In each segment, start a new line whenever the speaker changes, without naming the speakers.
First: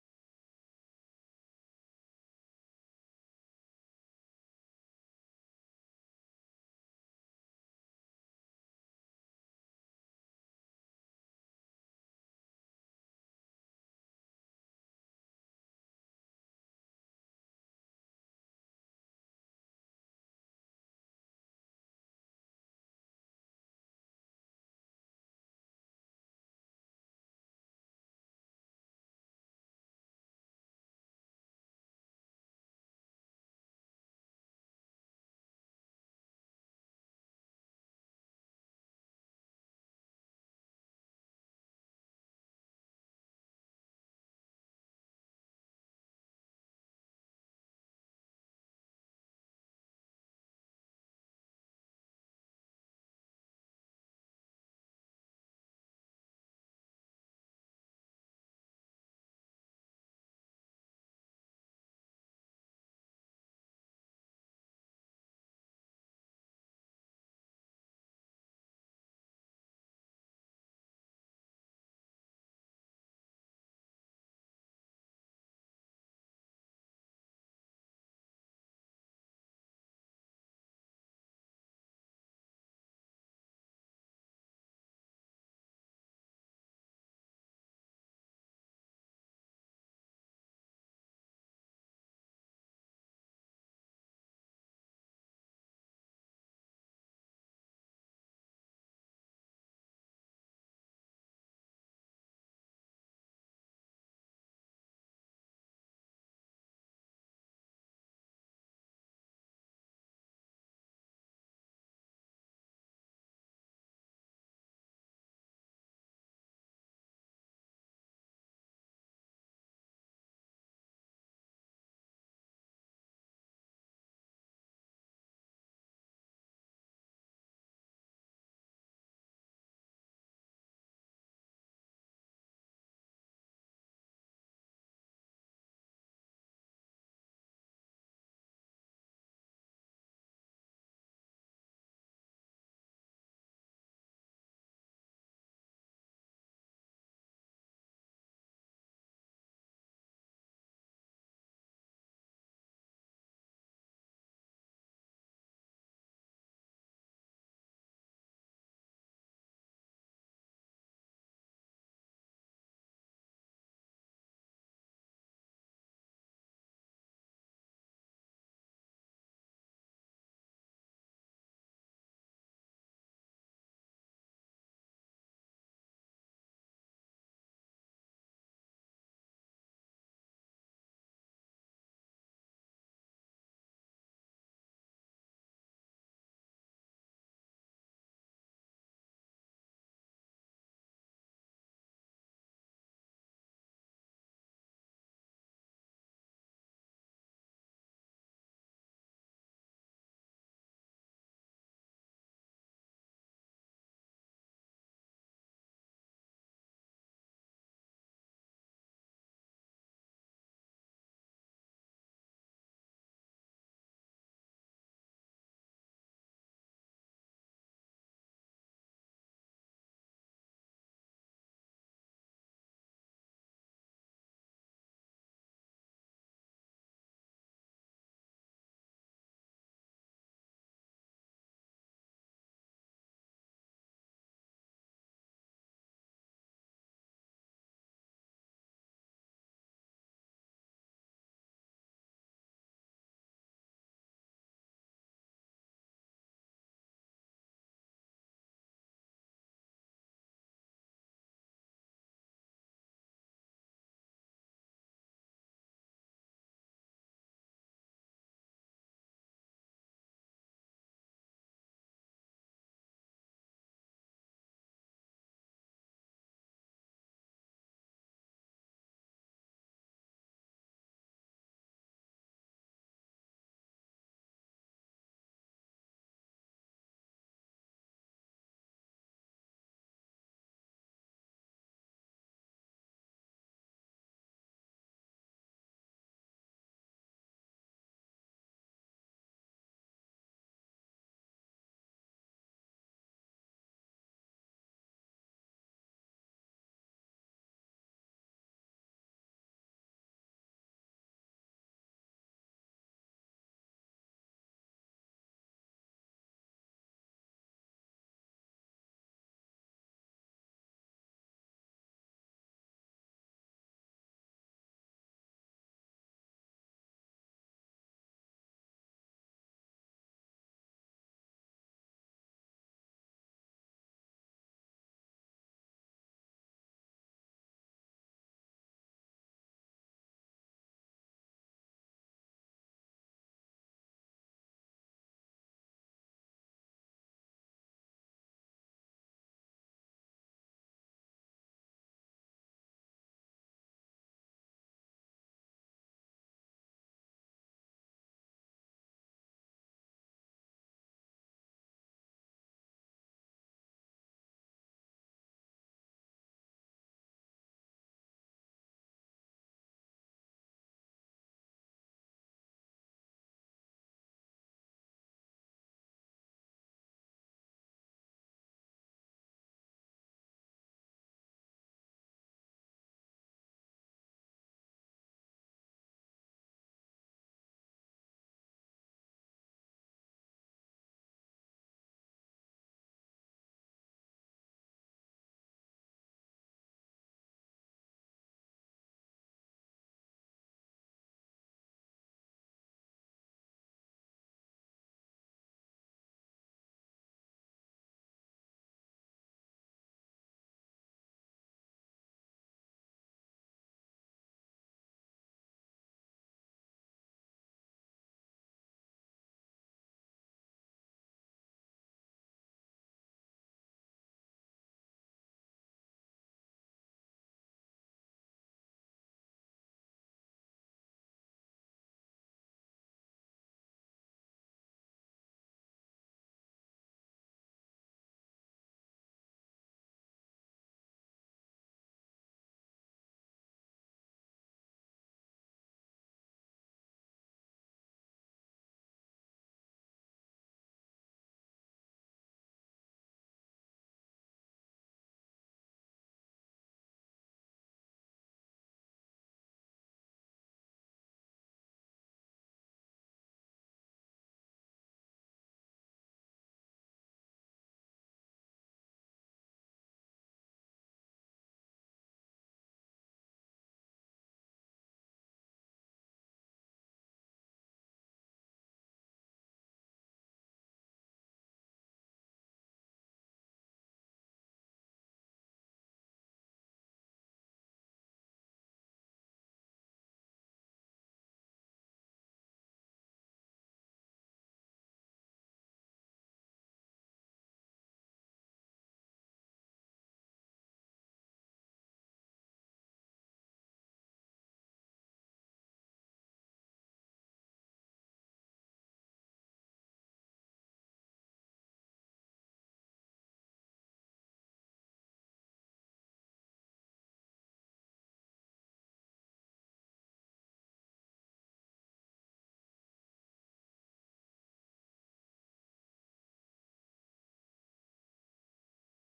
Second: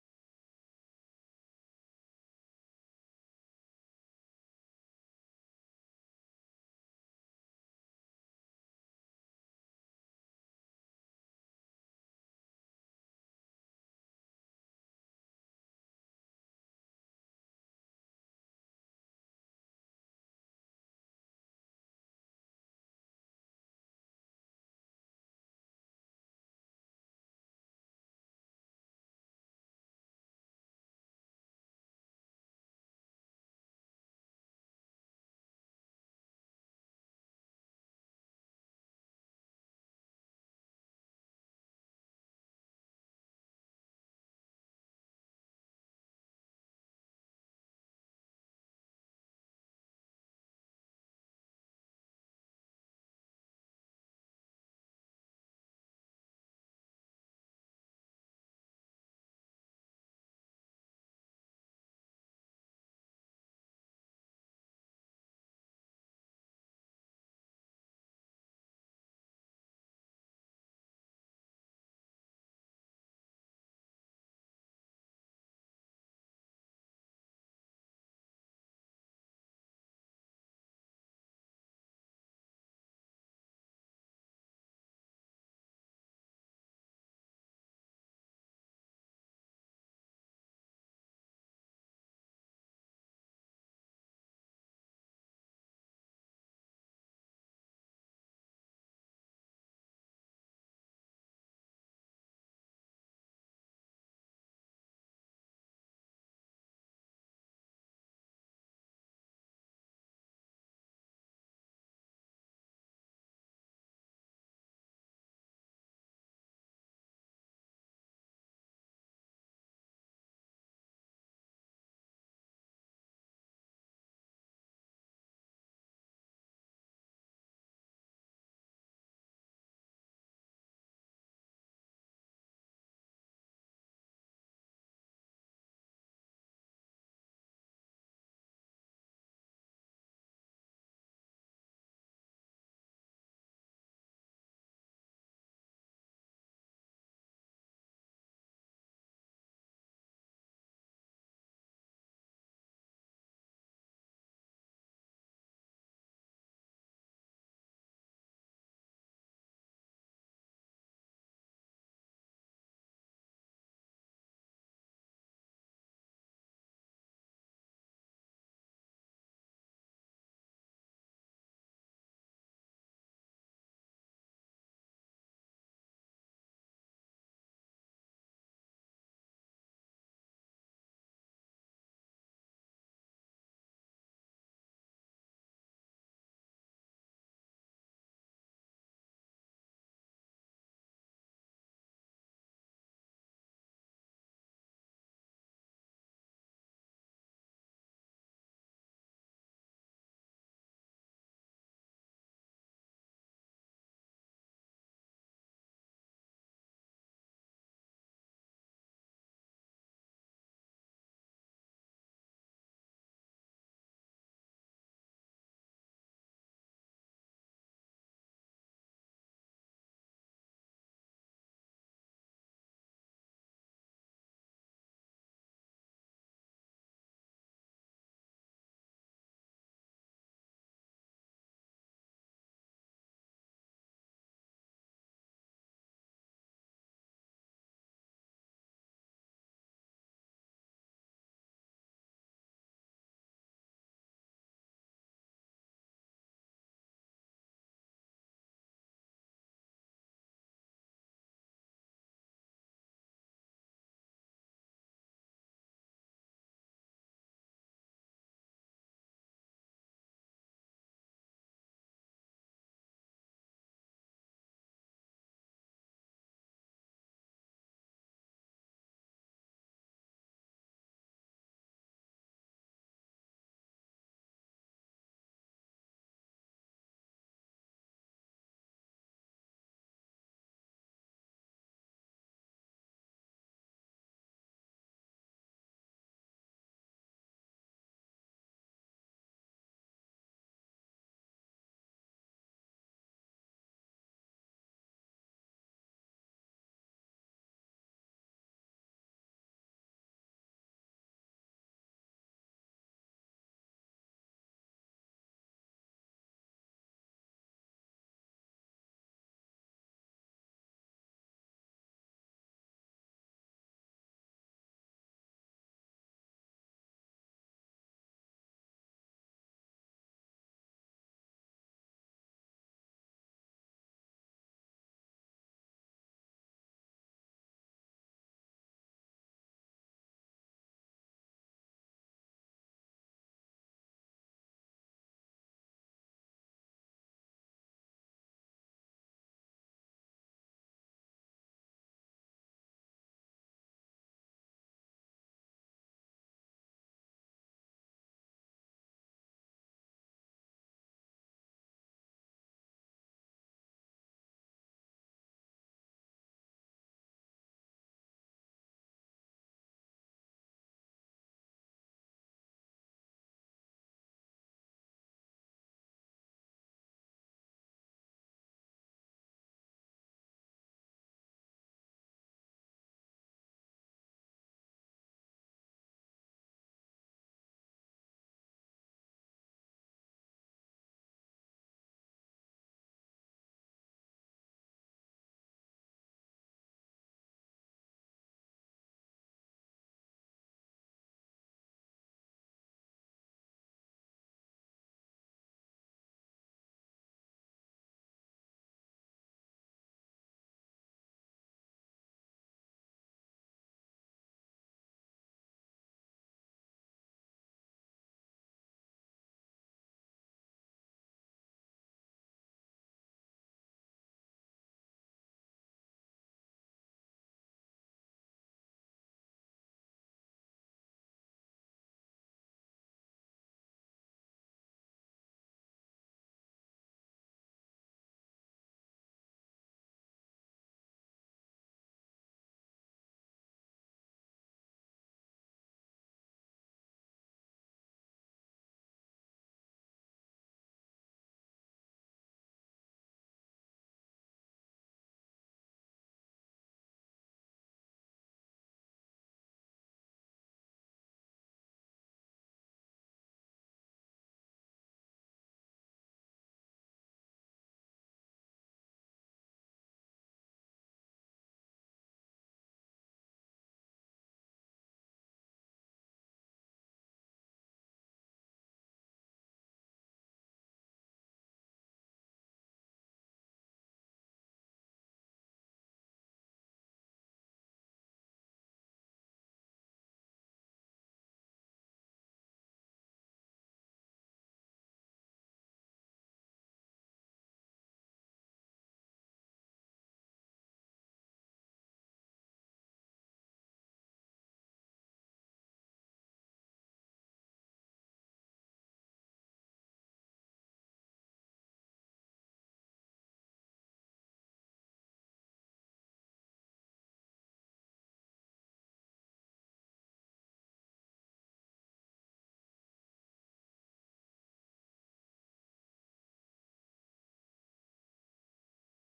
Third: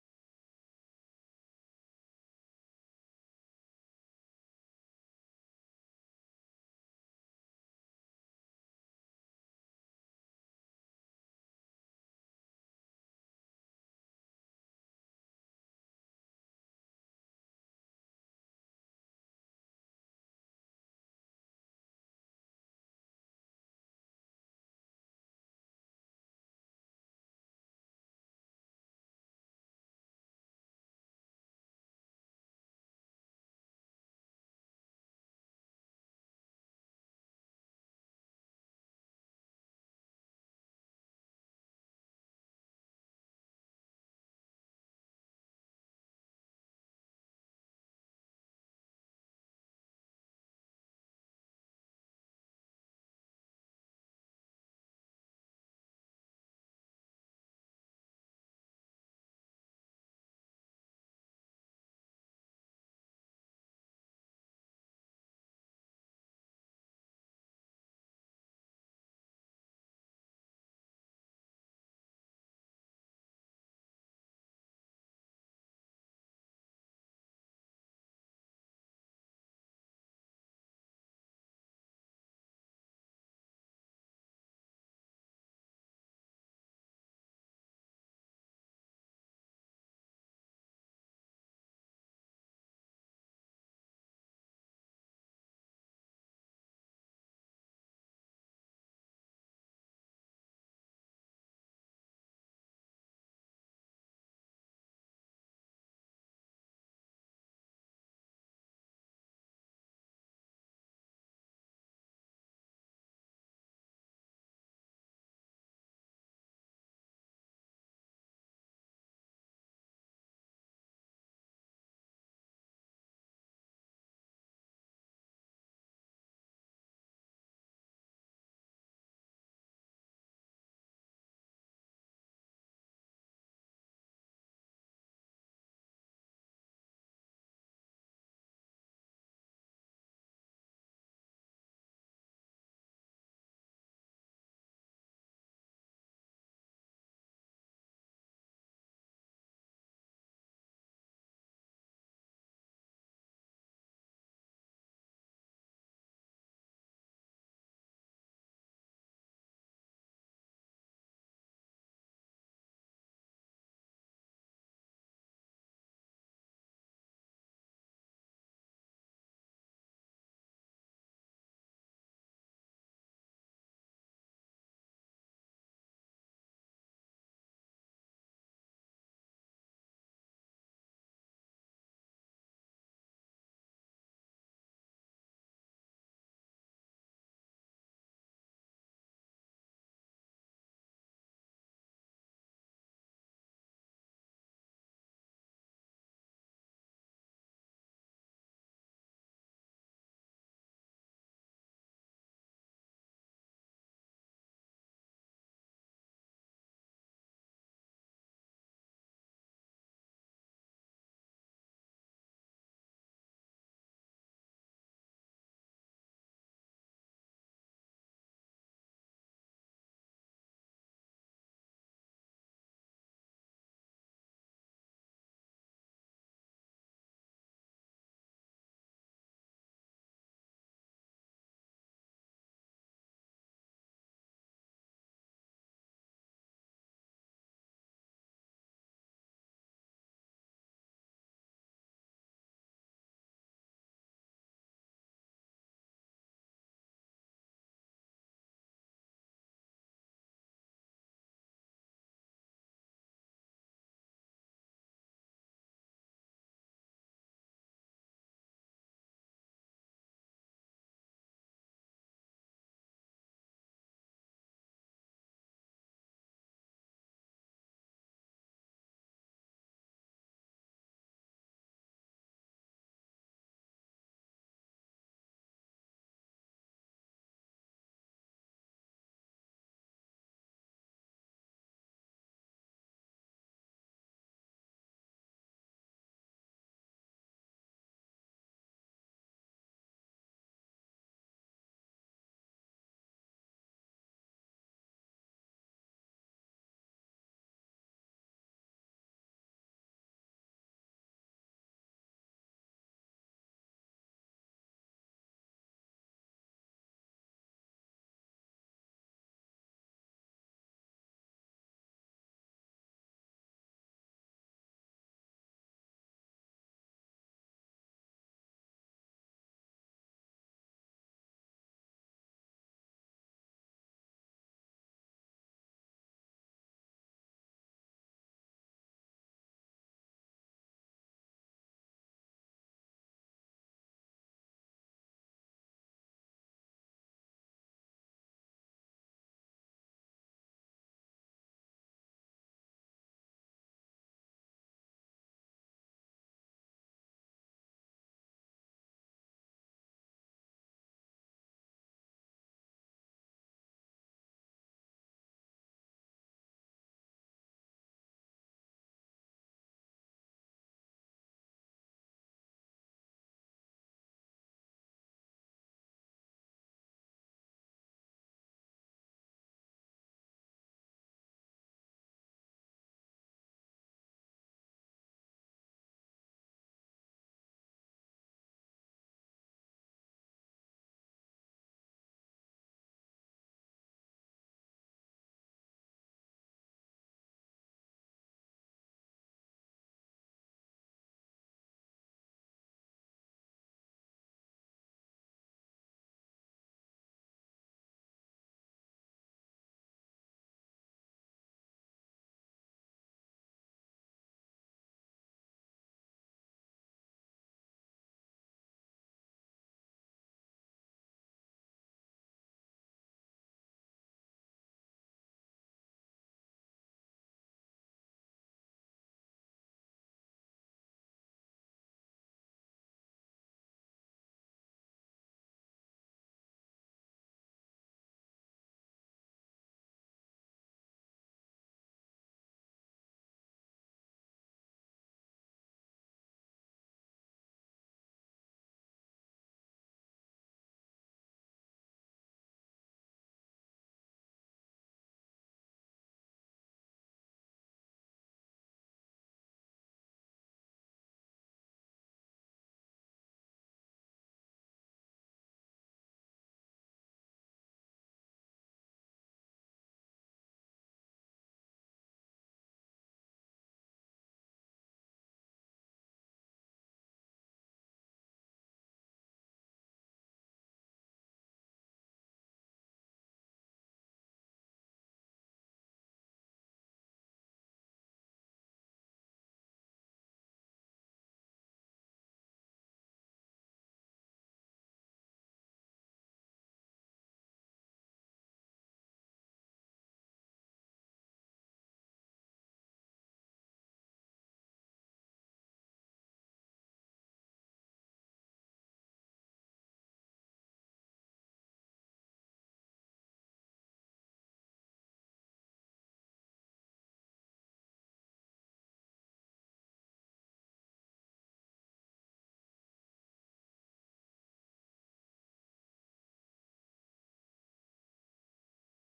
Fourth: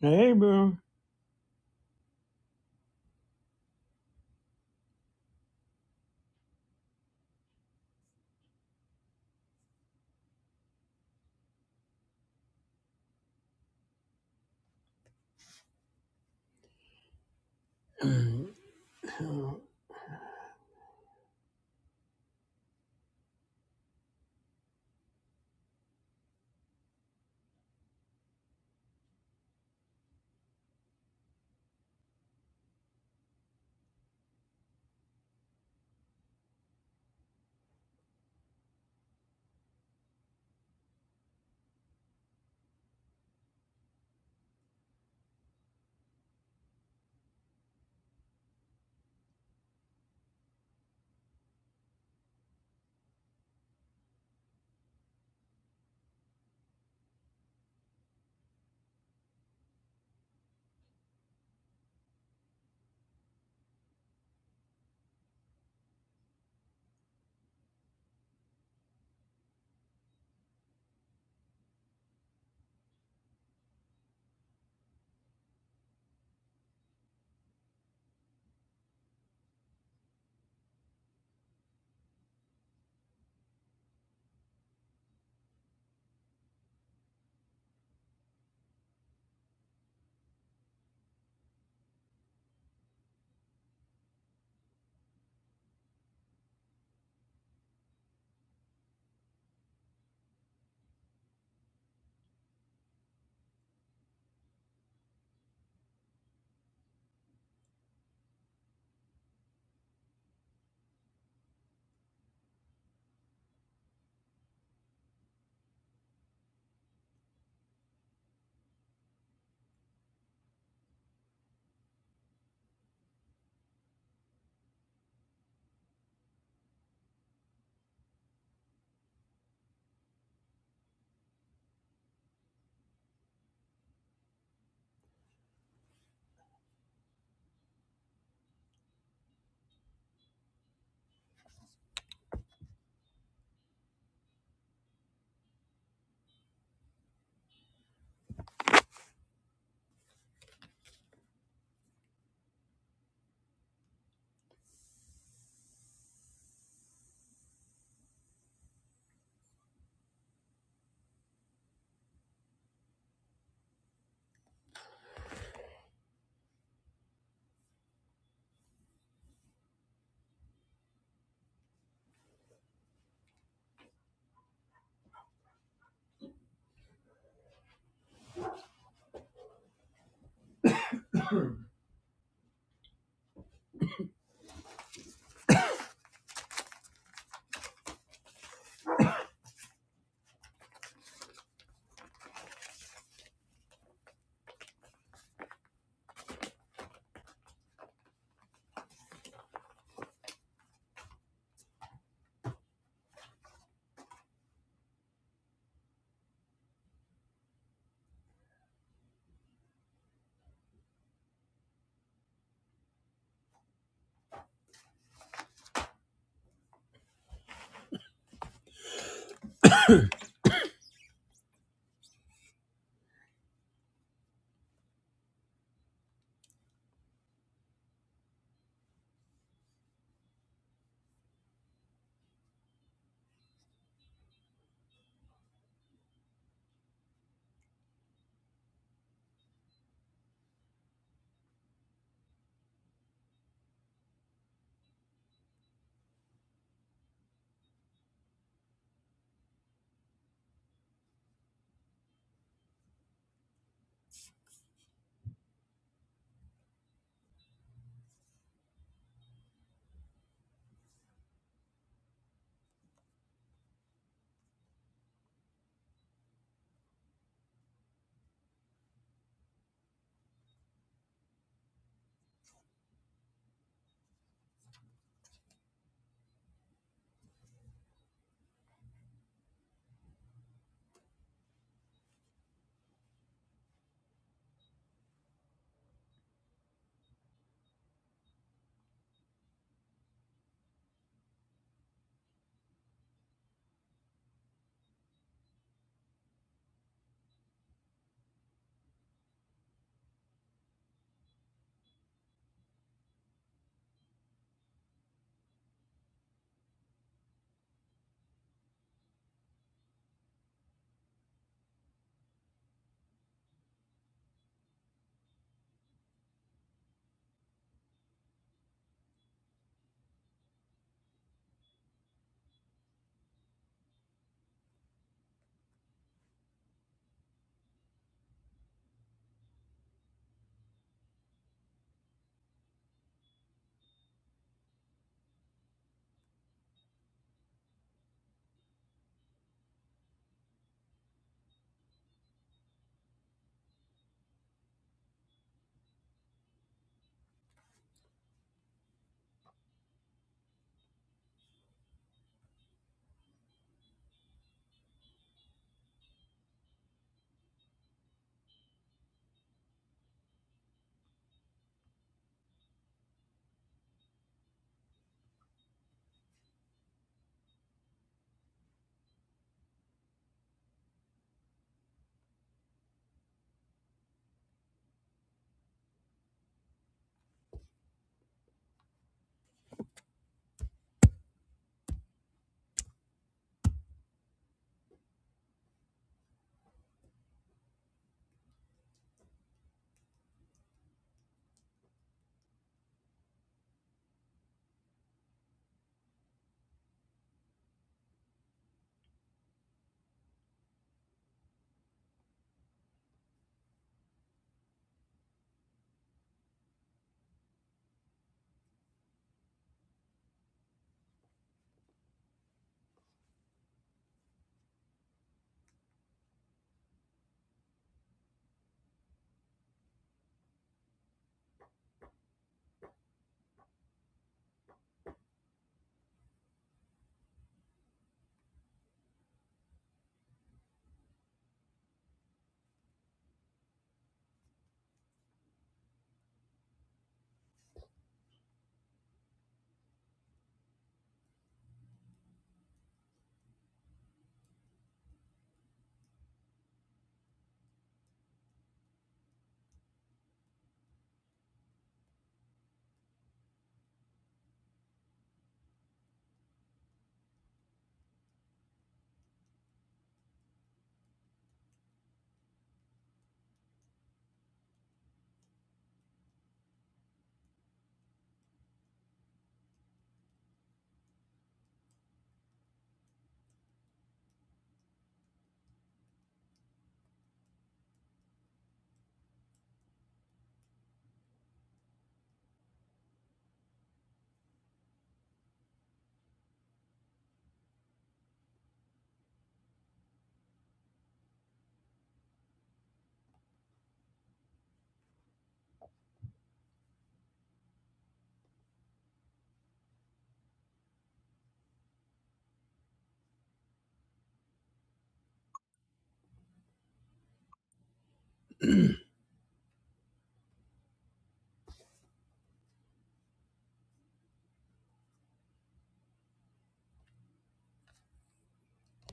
Hey, boo.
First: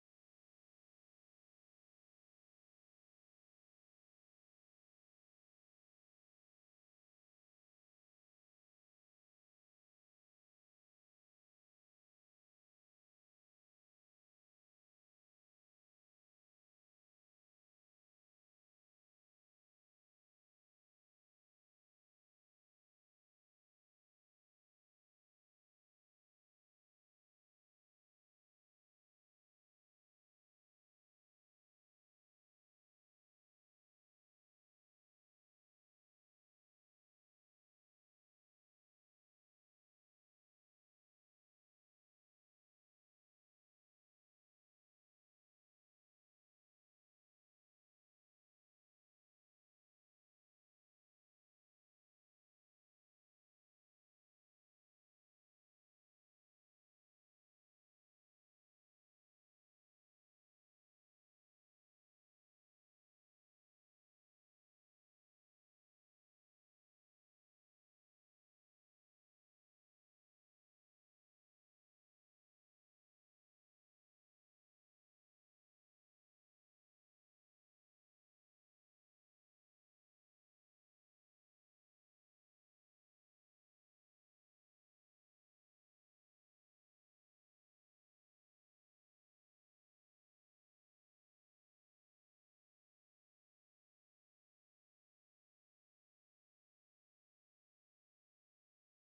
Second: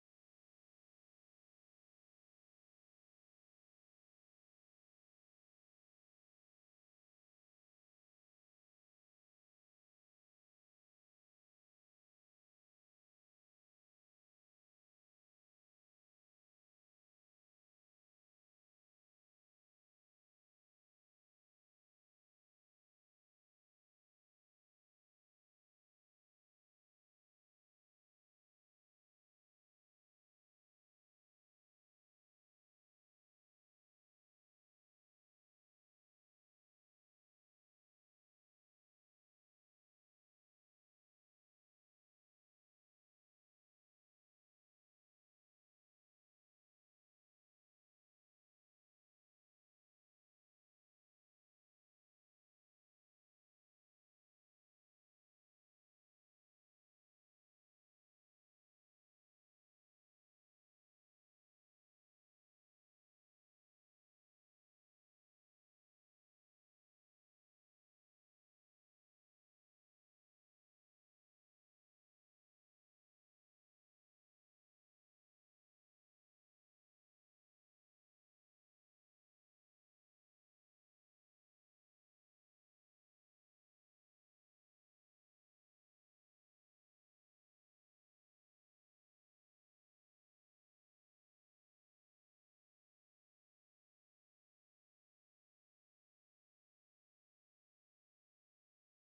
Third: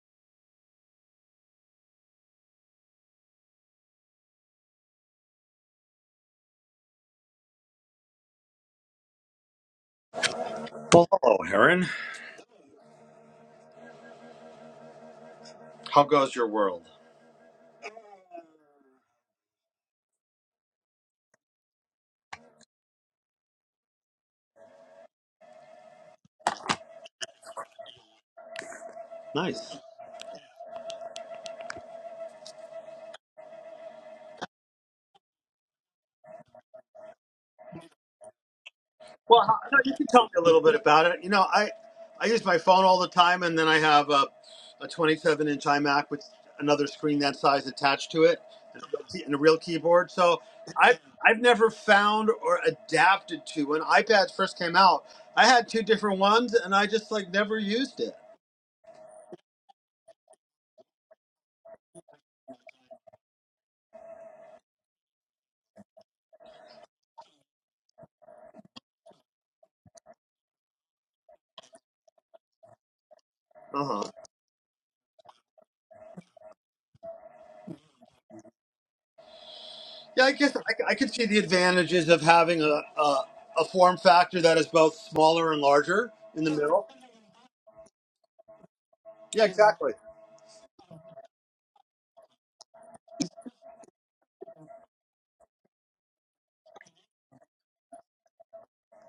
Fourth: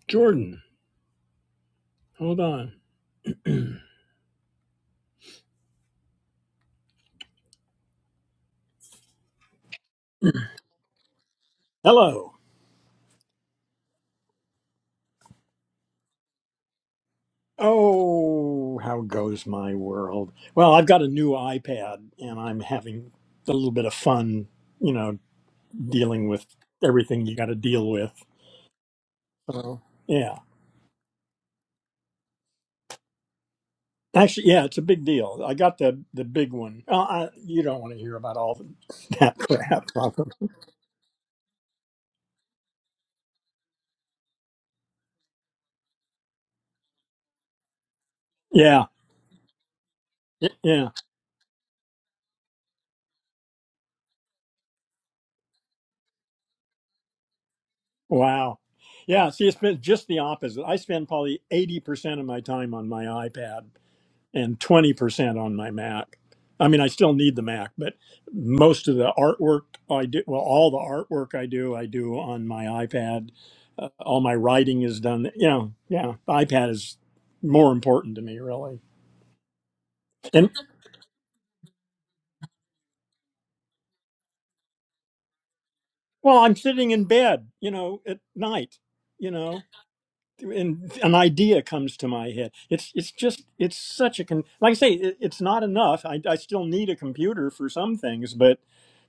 Jordan, hold on.
Well, hello, Heron.
Hello.
How goes your world?
Oh, how goes my world? Well, I've got a new iPad and I'm having a little bit of fun, you know, dealing with everything you got to deal with.
Nice.
So, yeah. Actually, yeah, it's a big deal. I got the the big one. Uh, I, you don't want to hear about all the, that
Well, how- no,
crap.
you can tell me
Malcolm.
a little bit about it. You know, I I use my phone all the time, and then I have a, a t- with another screen that to it.
Yeah.
And so
Yeah.
I've I've never felt or adapted to when iPads first came out. I had two different. Uh
Wow. Yeah, see, it's been just the opposite. I spend probably 80% of my time on my iPad and 20% on my Mac. I mean, I still need the Mac, but most of the artwork I do, well, all the artwork I do, I do on my iPad. Uh,
huh.
all my writing is done. You know, yeah, the iPad is more important to me, really.
Yeah, I
And
guess I, I could see the advantages of having a, a a form factor that is both smaller and larger
well,
in the
I'm
middle.
sitting in bed, you know, at night, you
Yeah,
know.
exactly.
and an idea comes to my head. It's it's just it's such a con- like I say it, it's not enough. I, I still need a computer for some things, but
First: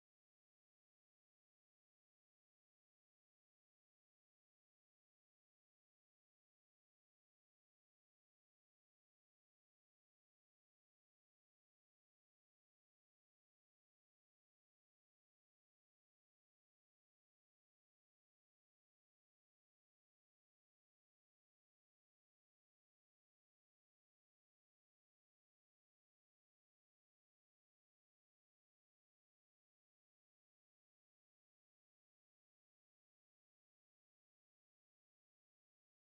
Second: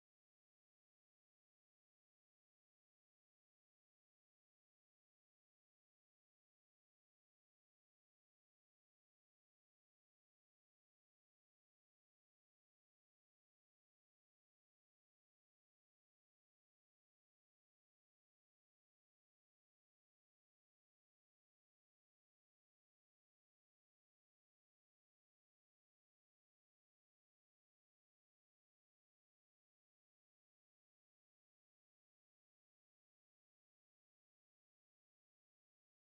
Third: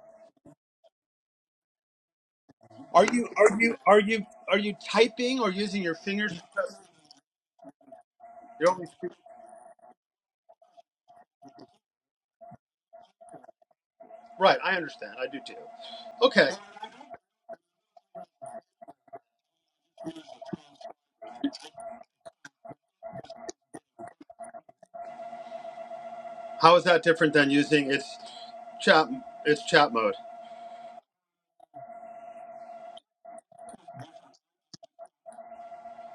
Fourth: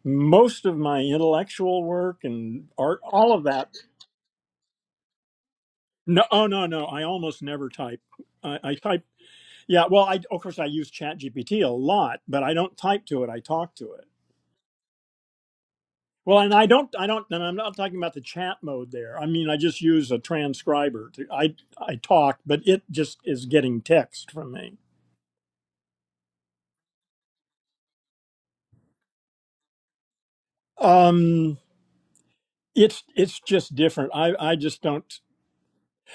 most of my intellectual work and art,
Are you
all of
are
that.
you are you are you typing or using your
No,
fingers?
oh no, no. I almost never type. I, I type. Yeah, well, I of course I use Chat GPT a lot, but I don't type to it. I talk to it.
Right, I understand. I do too.
Well,
Okay.
and I don't, I don't, and I'm not talking about the chat mode there. I mean, I just use a transcriber. To, I I talk, but it just is getting text from me.
How is that different than using its chat its chat mode?
Um, it's it's just different. I I just don't.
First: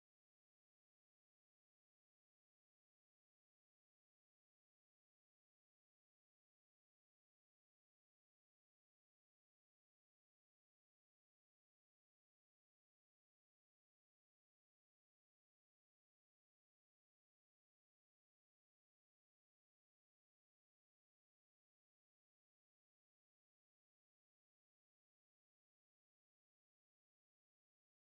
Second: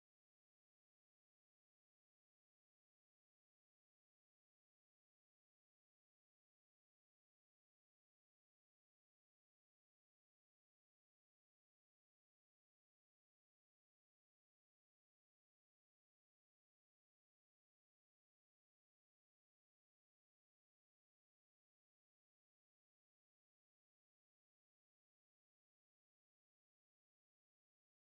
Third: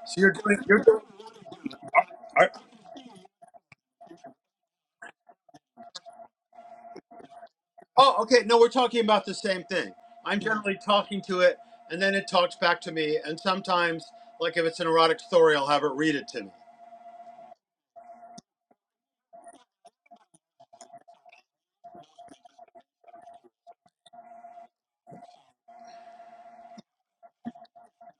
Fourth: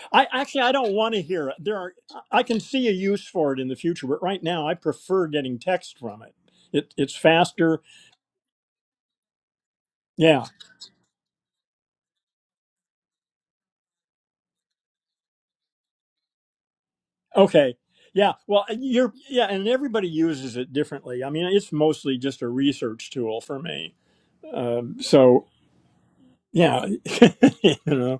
So
I
you're doing
actually I
you're
don't
doing
want to hear it. There are I
are-
can see a use for it in the future, but right now I prefer getting text from it. It it's faster.
Oh, okay. No, we're talking about the same thing. I'm
Yeah.
generally talking to it and then it talks back to me and sometimes like if it's an erotic story, I'll have it read it to me.
Okay. Yeah. Well, you're yeah, and everybody uses it differently. I mean, it's mostly just a research tool for me. Um, so yeah, you know.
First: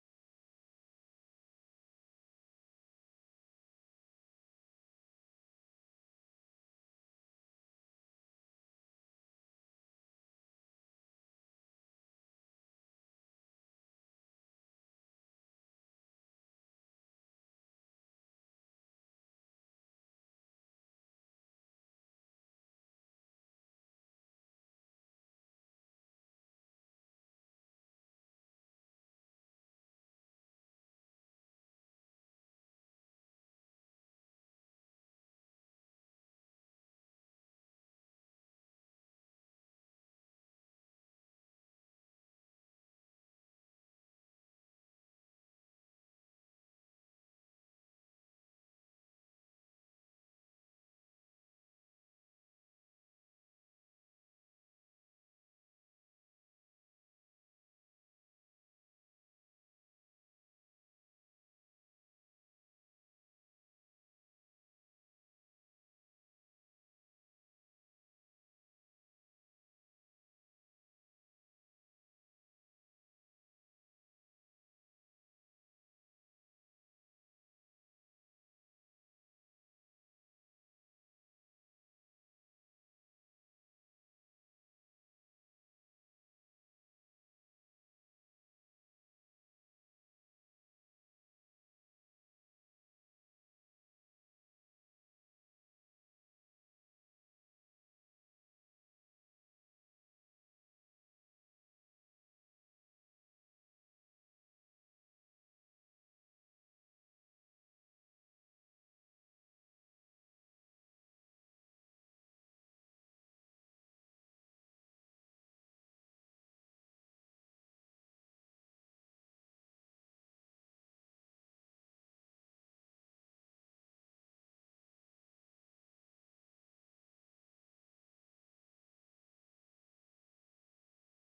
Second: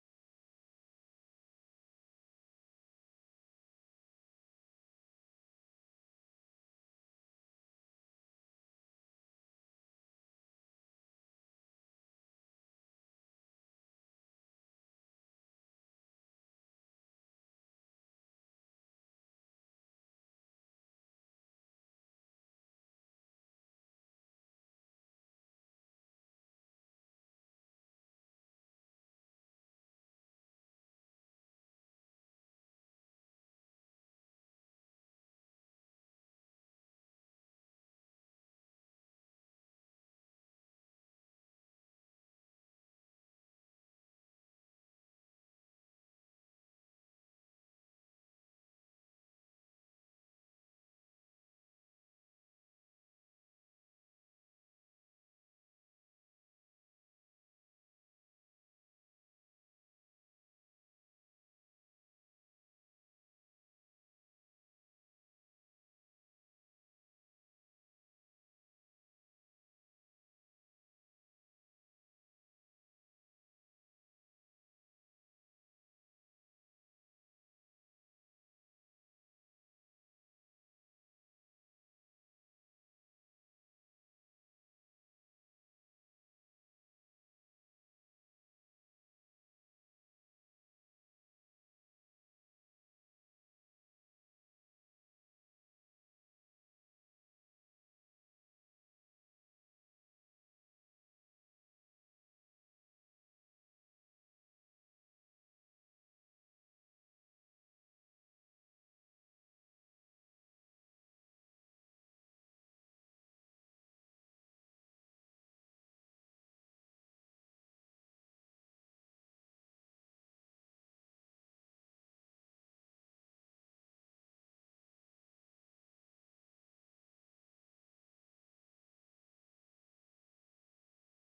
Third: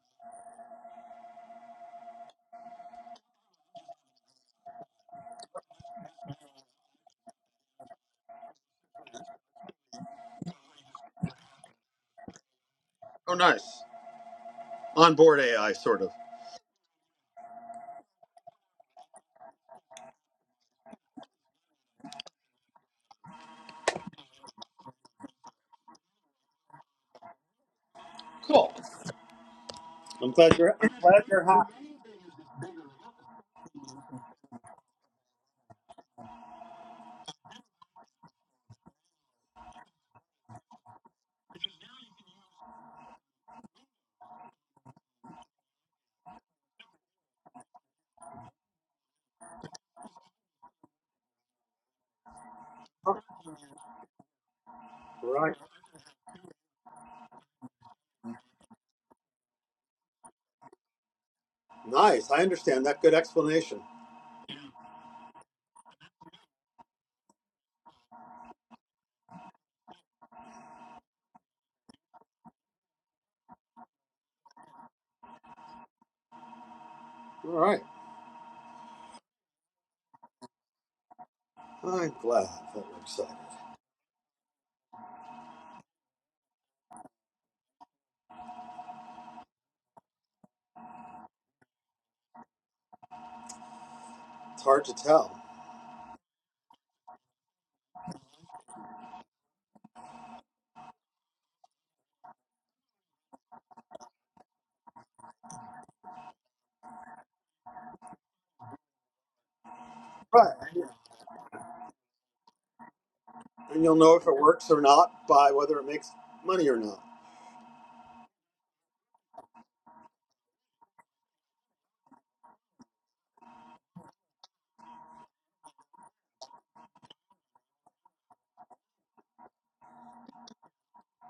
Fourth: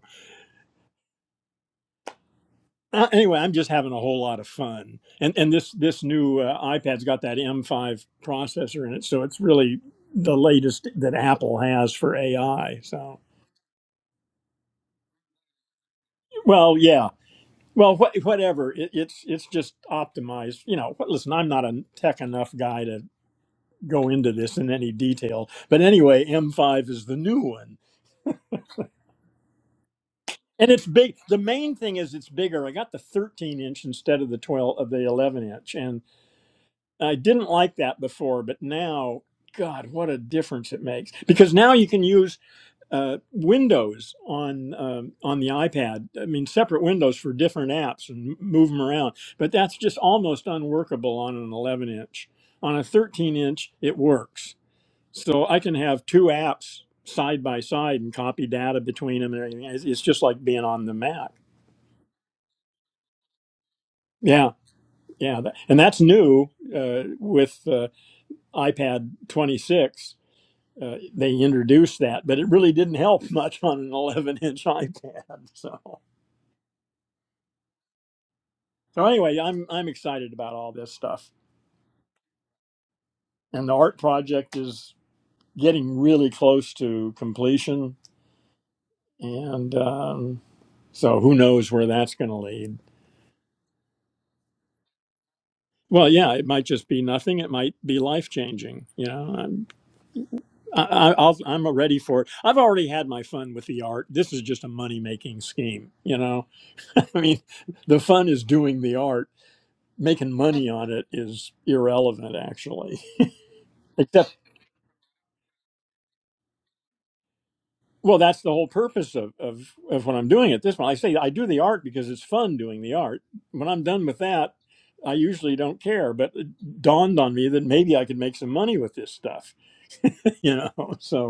uh, anyway, I'm just having a whole lot of fun, and and this this new uh, iPad's got that M5 processor in it, so it's really the latest that Apple has for AI. So,
Oh, nice. Onboard AI sort of.
well, yeah, well, wha whatever. It, it's it's just optimized. You know, but listen, I'm not a tech enough guy to go into this in any detail, but anyway, M5 is the new one,
Cool. I'm glad
and
you're
it's
I'm
big.
glad
The
you're happy.
main thing is it's bigger. I got the 13 inch instead of the 12 of the 11 inch, and I didn't like that before, but now, God, what a difference it makes! Because now you can use uh, Windows on um, on the iPad. I mean, separate windows for different apps and move them around. But that's just almost unworkable on an 11 inch. On a 13 inch, it works. So
Right.
I can have two apps side by side and copy data between them and everything. It's it's just like being on the Mac.
Nice. I understand that good explanation.
Yeah, yeah, that, and that's new uh, with uh, iPad 26 uh, they introduced that, but it really didn't help much on an 11 inch iPad. So,
All right.
so anyway, I'm I'm excited about all this stuff,
I'm glad that we're excited.
and the art project is getting really close to completion, and um, so who knows where that's going to lead.
It's hard to tell.
Well, yeah, it might just be nothing. It might be life changing. You know, I'm I, I- will I'm ready for it. I've already had my fun with the art. This is just a money making scheme. You know, I mean, the fun is doing the art making
Right.
money on it is irrelevant actually
and you'll know if it
except
works or not by whether it makes money or not.
well that's the whole purpose of, of, of when i'm doing at this point. i say i do the art because it's fun doing the art when i'm done with that i usually don't care but it dawned on me that maybe i could make some money with this stuff you know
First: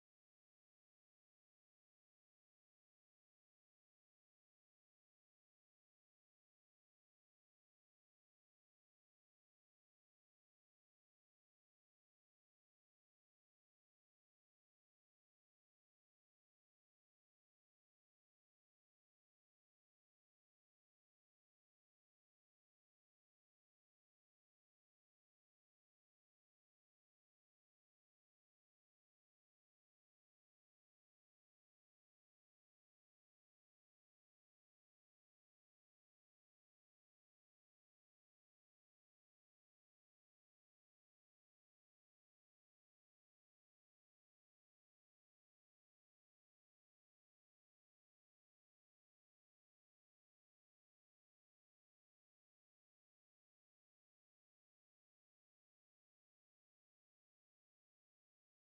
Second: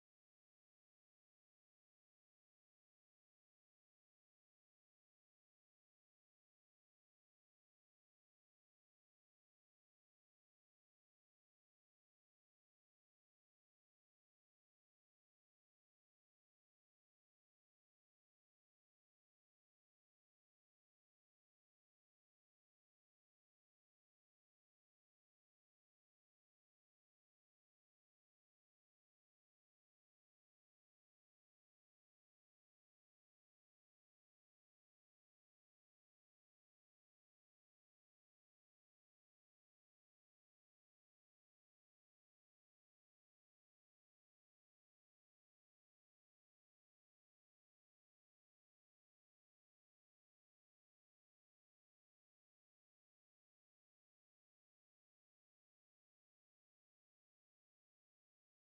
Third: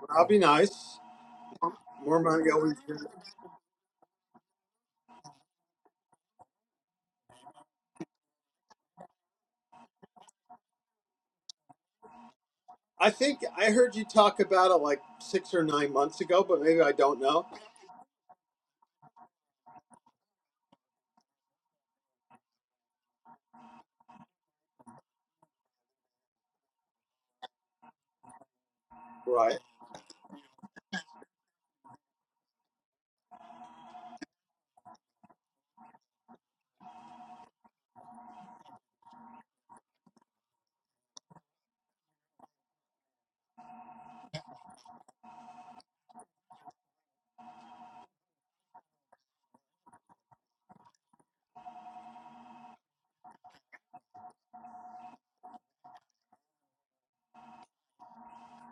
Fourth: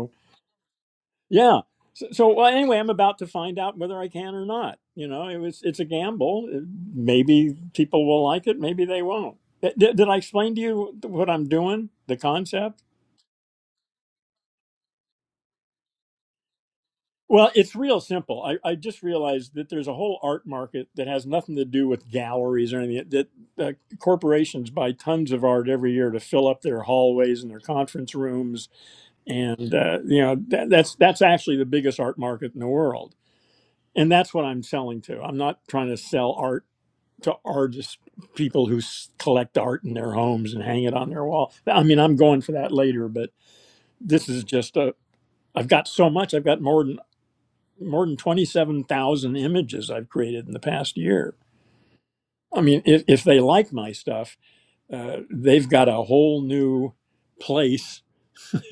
But I'll be nice.
yeah so,
More
so well,
money always.
anyway i'm
good.
about to find out whether i can or not you know it was it's a gamble maybe people will like it maybe they won't did, did i explain to you what i'm doing the concept
I think I heard you talk about it like six or nine months ago, but maybe I don't know.
Well, it's real simple. I, I just realized that there's a whole art market that has nothing to do with galleries or anything. That uh, corporations buy tons of art every year to fill up their hallways and their conference rooms,
Right.
and uh, you know that, that's that's actually the biggest art market in the world, and that's what I'm selling to. I'm not trying to sell art to artists, people who s- collect art in their homes and hang it on their wall. I mean, I'm going for that later, but this is just a. I've got so much. I've got more more than 27,000 images I've created in the past year. I mean, if, if they like my stuff, uh, they've got a whole new place,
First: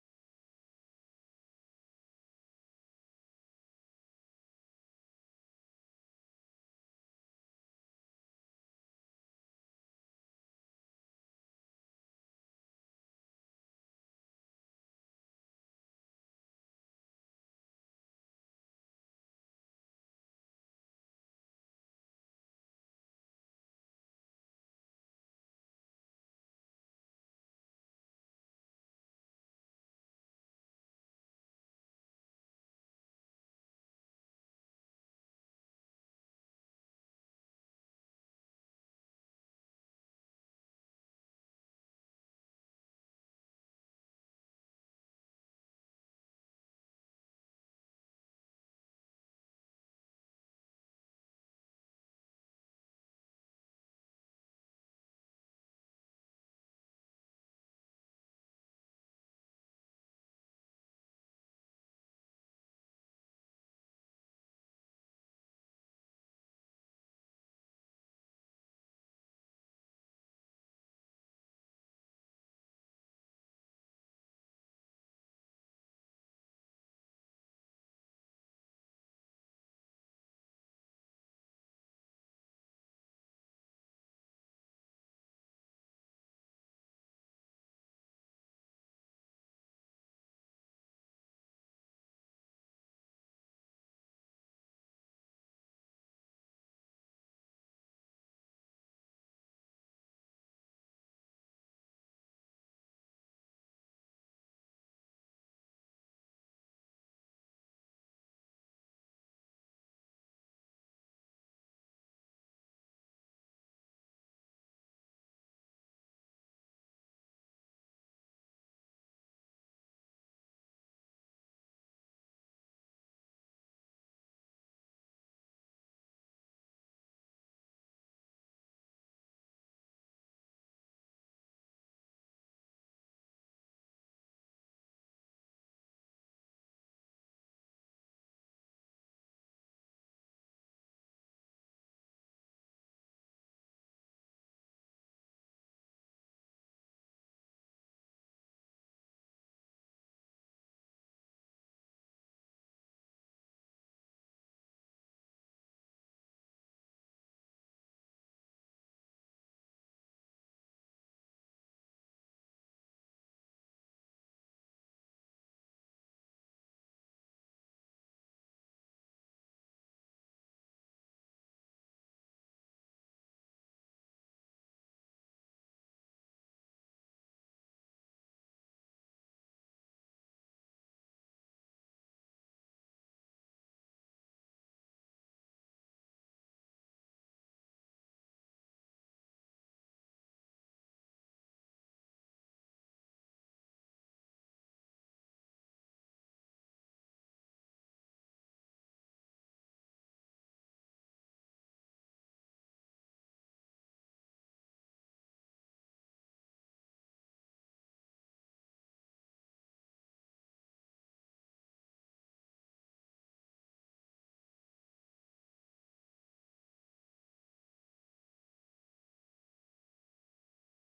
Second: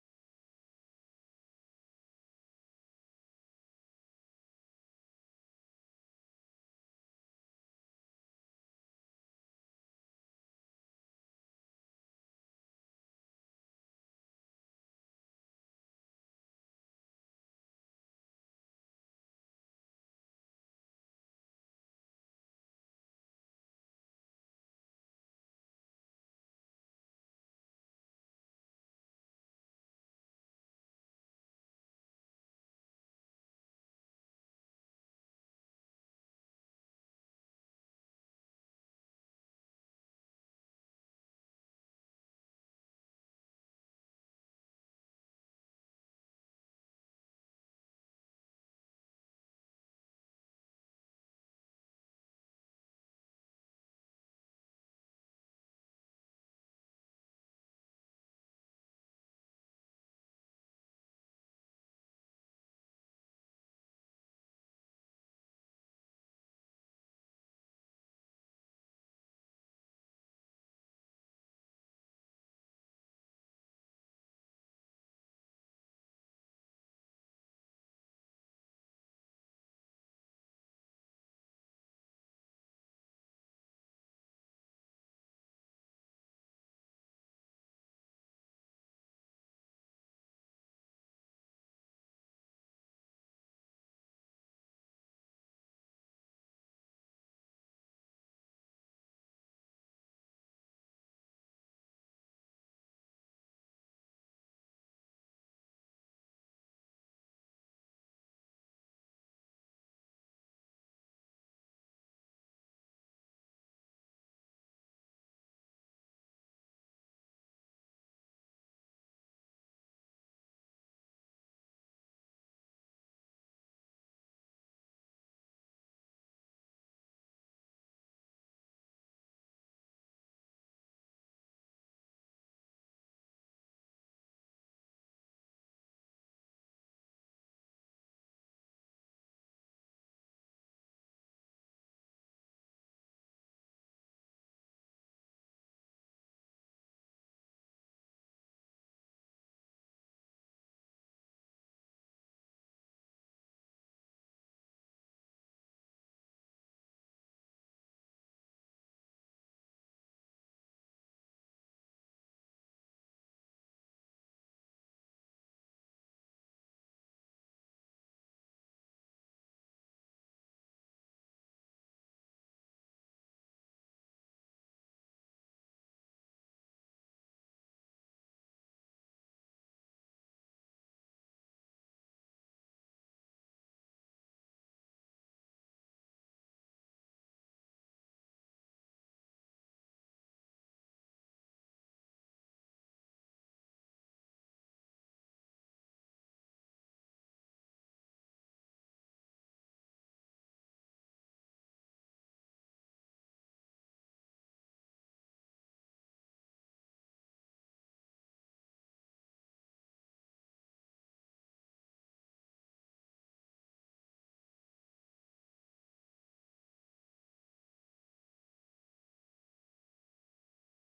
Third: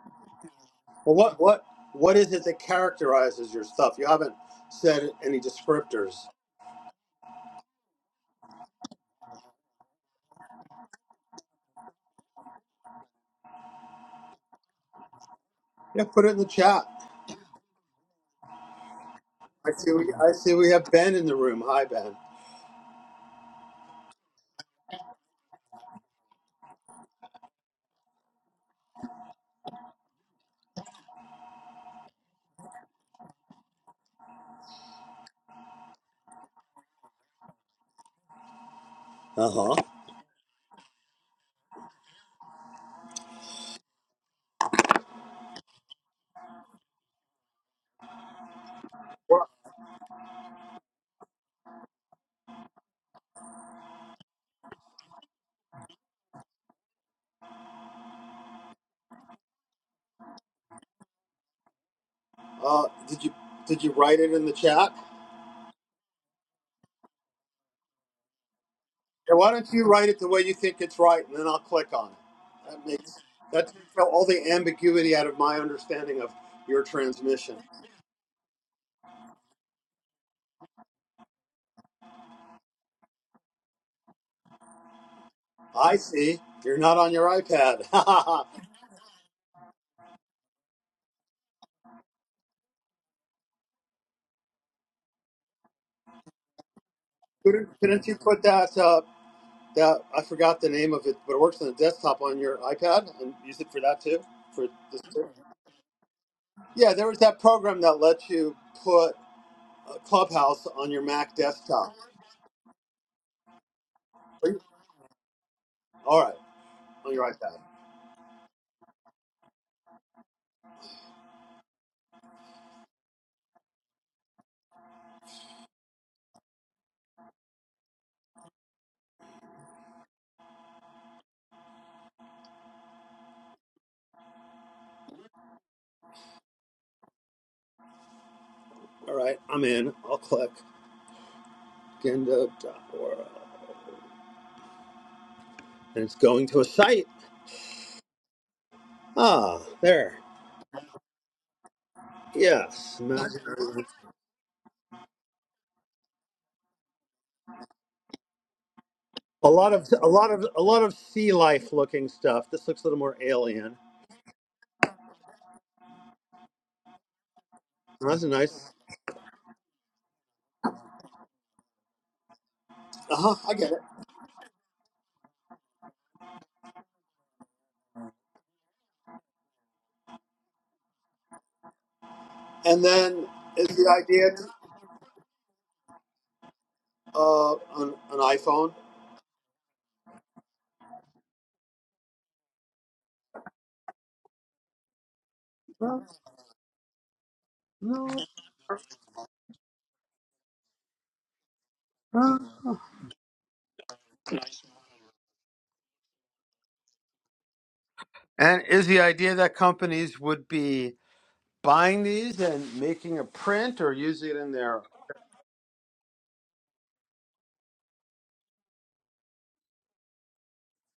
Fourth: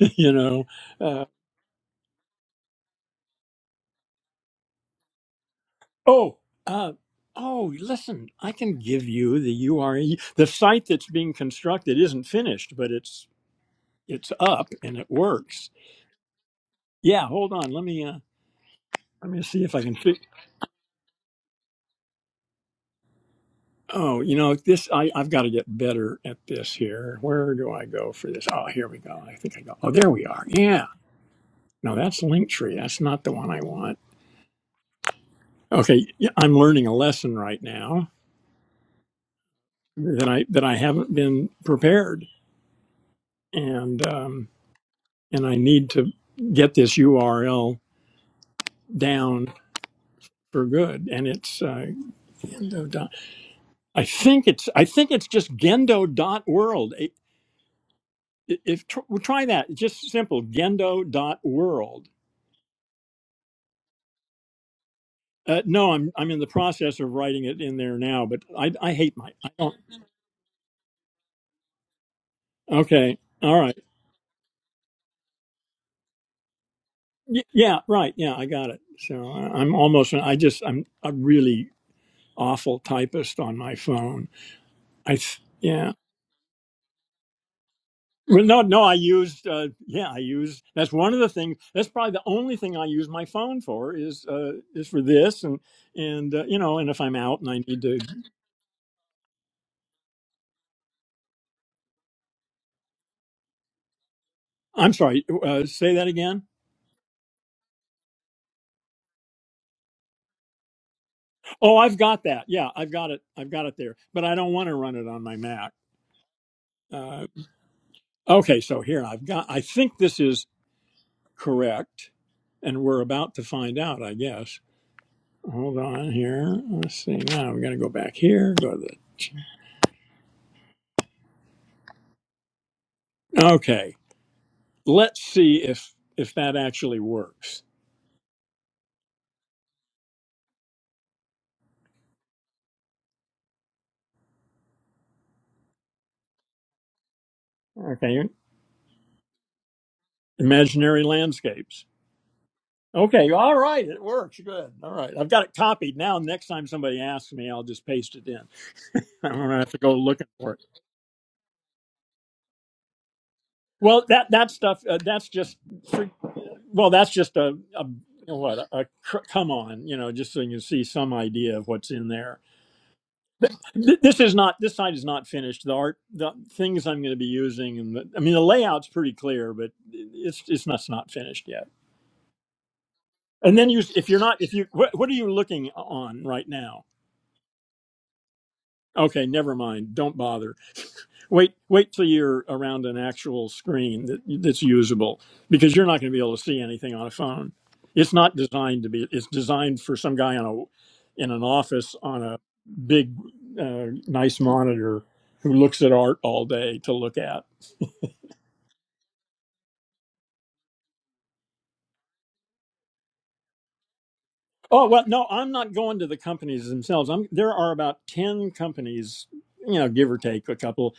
you know.
Well,
Uh,
what what what is it that characterizes your stuff? You haven't said any descriptors.
oh, uh, oh, listen, I can give you the URL, The site that's being constructed isn't finished, but it's it's up and it works.
Yeah, put it in the chat.
Yeah, hold on. Let me uh, let me see
I
if I
see.
can.
We,
Fi-
I see. We have Ben in the room. Hi, Ben.
oh, you know, this I, I've got to get better at this here. Where do I go for this? Oh, here we go. I think I go. Oh, there we are. Yeah No, that's Linktree. That's not the one I want. Okay, yeah, I'm learning a lesson right now
Uh-huh. Uh
that I that I haven't been prepared, and um, and I need to get this URL down for good. And it's uh, Gendo. Dot, I think it's I think it's just Gendo dot world. I- If tr- well, try that, It's just simple Gendo dot world.
huh. Uh, did you did you write it in the chat?
Uh, no, I'm I'm in the process of writing it in there now, but I I hate my
Yeah,
I
why don't
don't.
you write it the way you think it's right, and then I'll click on it. That makes
Okay, all
that
right.
takes out all the ambiguity out of my understanding of your
Y-
transmission.
Yeah, right. Yeah, I got it. So I- I'm almost. I just. I'm a really awful typist on my phone. I. th- Yeah.
I see you're not on your iPad.
Well, no, no. I used. Uh, yeah, I used. That's one of the things. That's probably the only thing I use my phone for is uh, is for this and and uh, you know and if I'm out and I
couldn't,
need to.
couldn't you put that uh, that I forgot the name of it, but it works on the desktop on your iPad and use it for that too? For
I'm
this
sorry.
too?
Uh, say that again.
yeah, there was that program that lets you put uh, Clubhouse on your Mac
Oh,
desktop.
I've got that. Yeah, I've got it. I've got it there. But I
Are
don't
you-
want to run it on my Mac.
All right, on
Uh,
your iPad.
okay, so here I've got. I think this is. Correct. And we're about to find out, I guess. Hold on here. Let's see. Now we're going to go back here. Go to the. Okay. Let's see if if that actually works.
All right, I'm in. I'll click. Genda.org. and it's going to a site.
Okay.
Ah, there.
Imaginary landscapes.
Yes.
Okay. All right.
Imagine-
It works. Good. All right. I've got it copied now. Next time somebody asks me, I'll just paste it in. I'm
A
going to have
lot
to
of
go
a
looking
lot of
for it.
a lot of sea life looking stuff. This looks a little more alien.
Well, that that stuff uh, that's just for, well, that's just a, a
Oh, That's
you
a
know what
nice.
a, cr- come on, you know, just so you can see some idea of what's in there.
Uh huh. I get it.
Th- this is not this site is not finished. The art, the things I'm going to be using, and the, I mean the layout's pretty clear, but it's it's not, it's not finished yet.
And then
And
is
then you,
the
if you're
idea
not, if you, what, what are you looking on right now?
uh, an, an iPhone?
Okay, never mind. Don't bother. Wait, wait till you're around an actual screen that that's usable, because you're not
No,
going to be able to see anything on a phone. It's
no,
not designed to be. It's designed for some guy on a in an office on a
no.
big, uh, nice monitor who looks at art all day to look at.
And is the idea that companies would be buying these and making a print or using it in their?
Oh well, no, I'm not going to the companies themselves. I'm there are about ten companies, you know, give or take a couple,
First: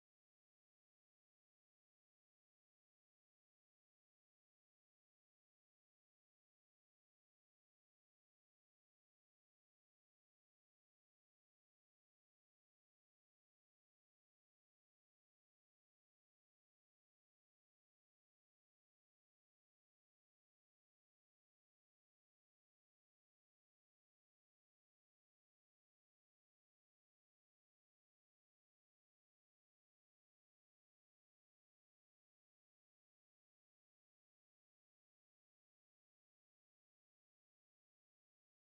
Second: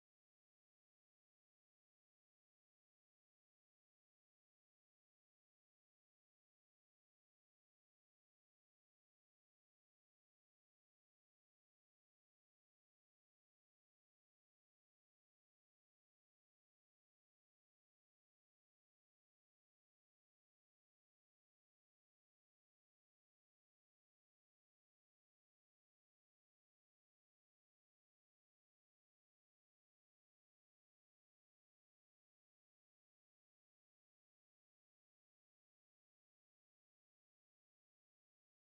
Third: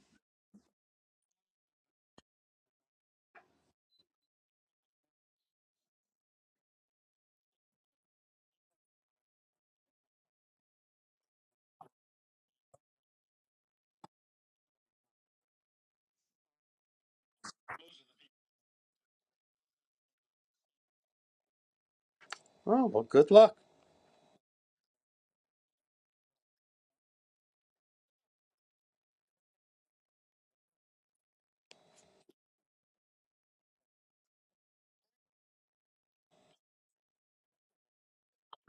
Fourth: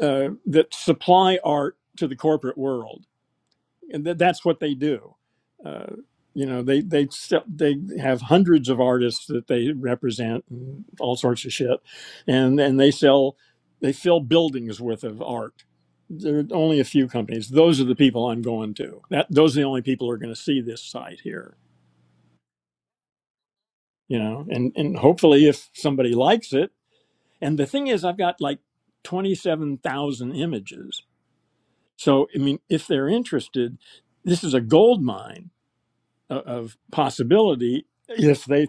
uh, that supply art to the corporate world and th- that's what they do. Uh, you know, they they se- they have hundreds of artists that they represent, and all sorts of shit, and and they sell they fill buildings worth of art. There are only a few companies. Those are the people I'm going to. That those are the only people who are going to see this site here.
Oh well, good luck.
You know, and and hopefully if somebody likes it. And the thing is, I've got like twenty seven thousand images. So I mean, if they're interested, this is a gold mine uh, of possibility if they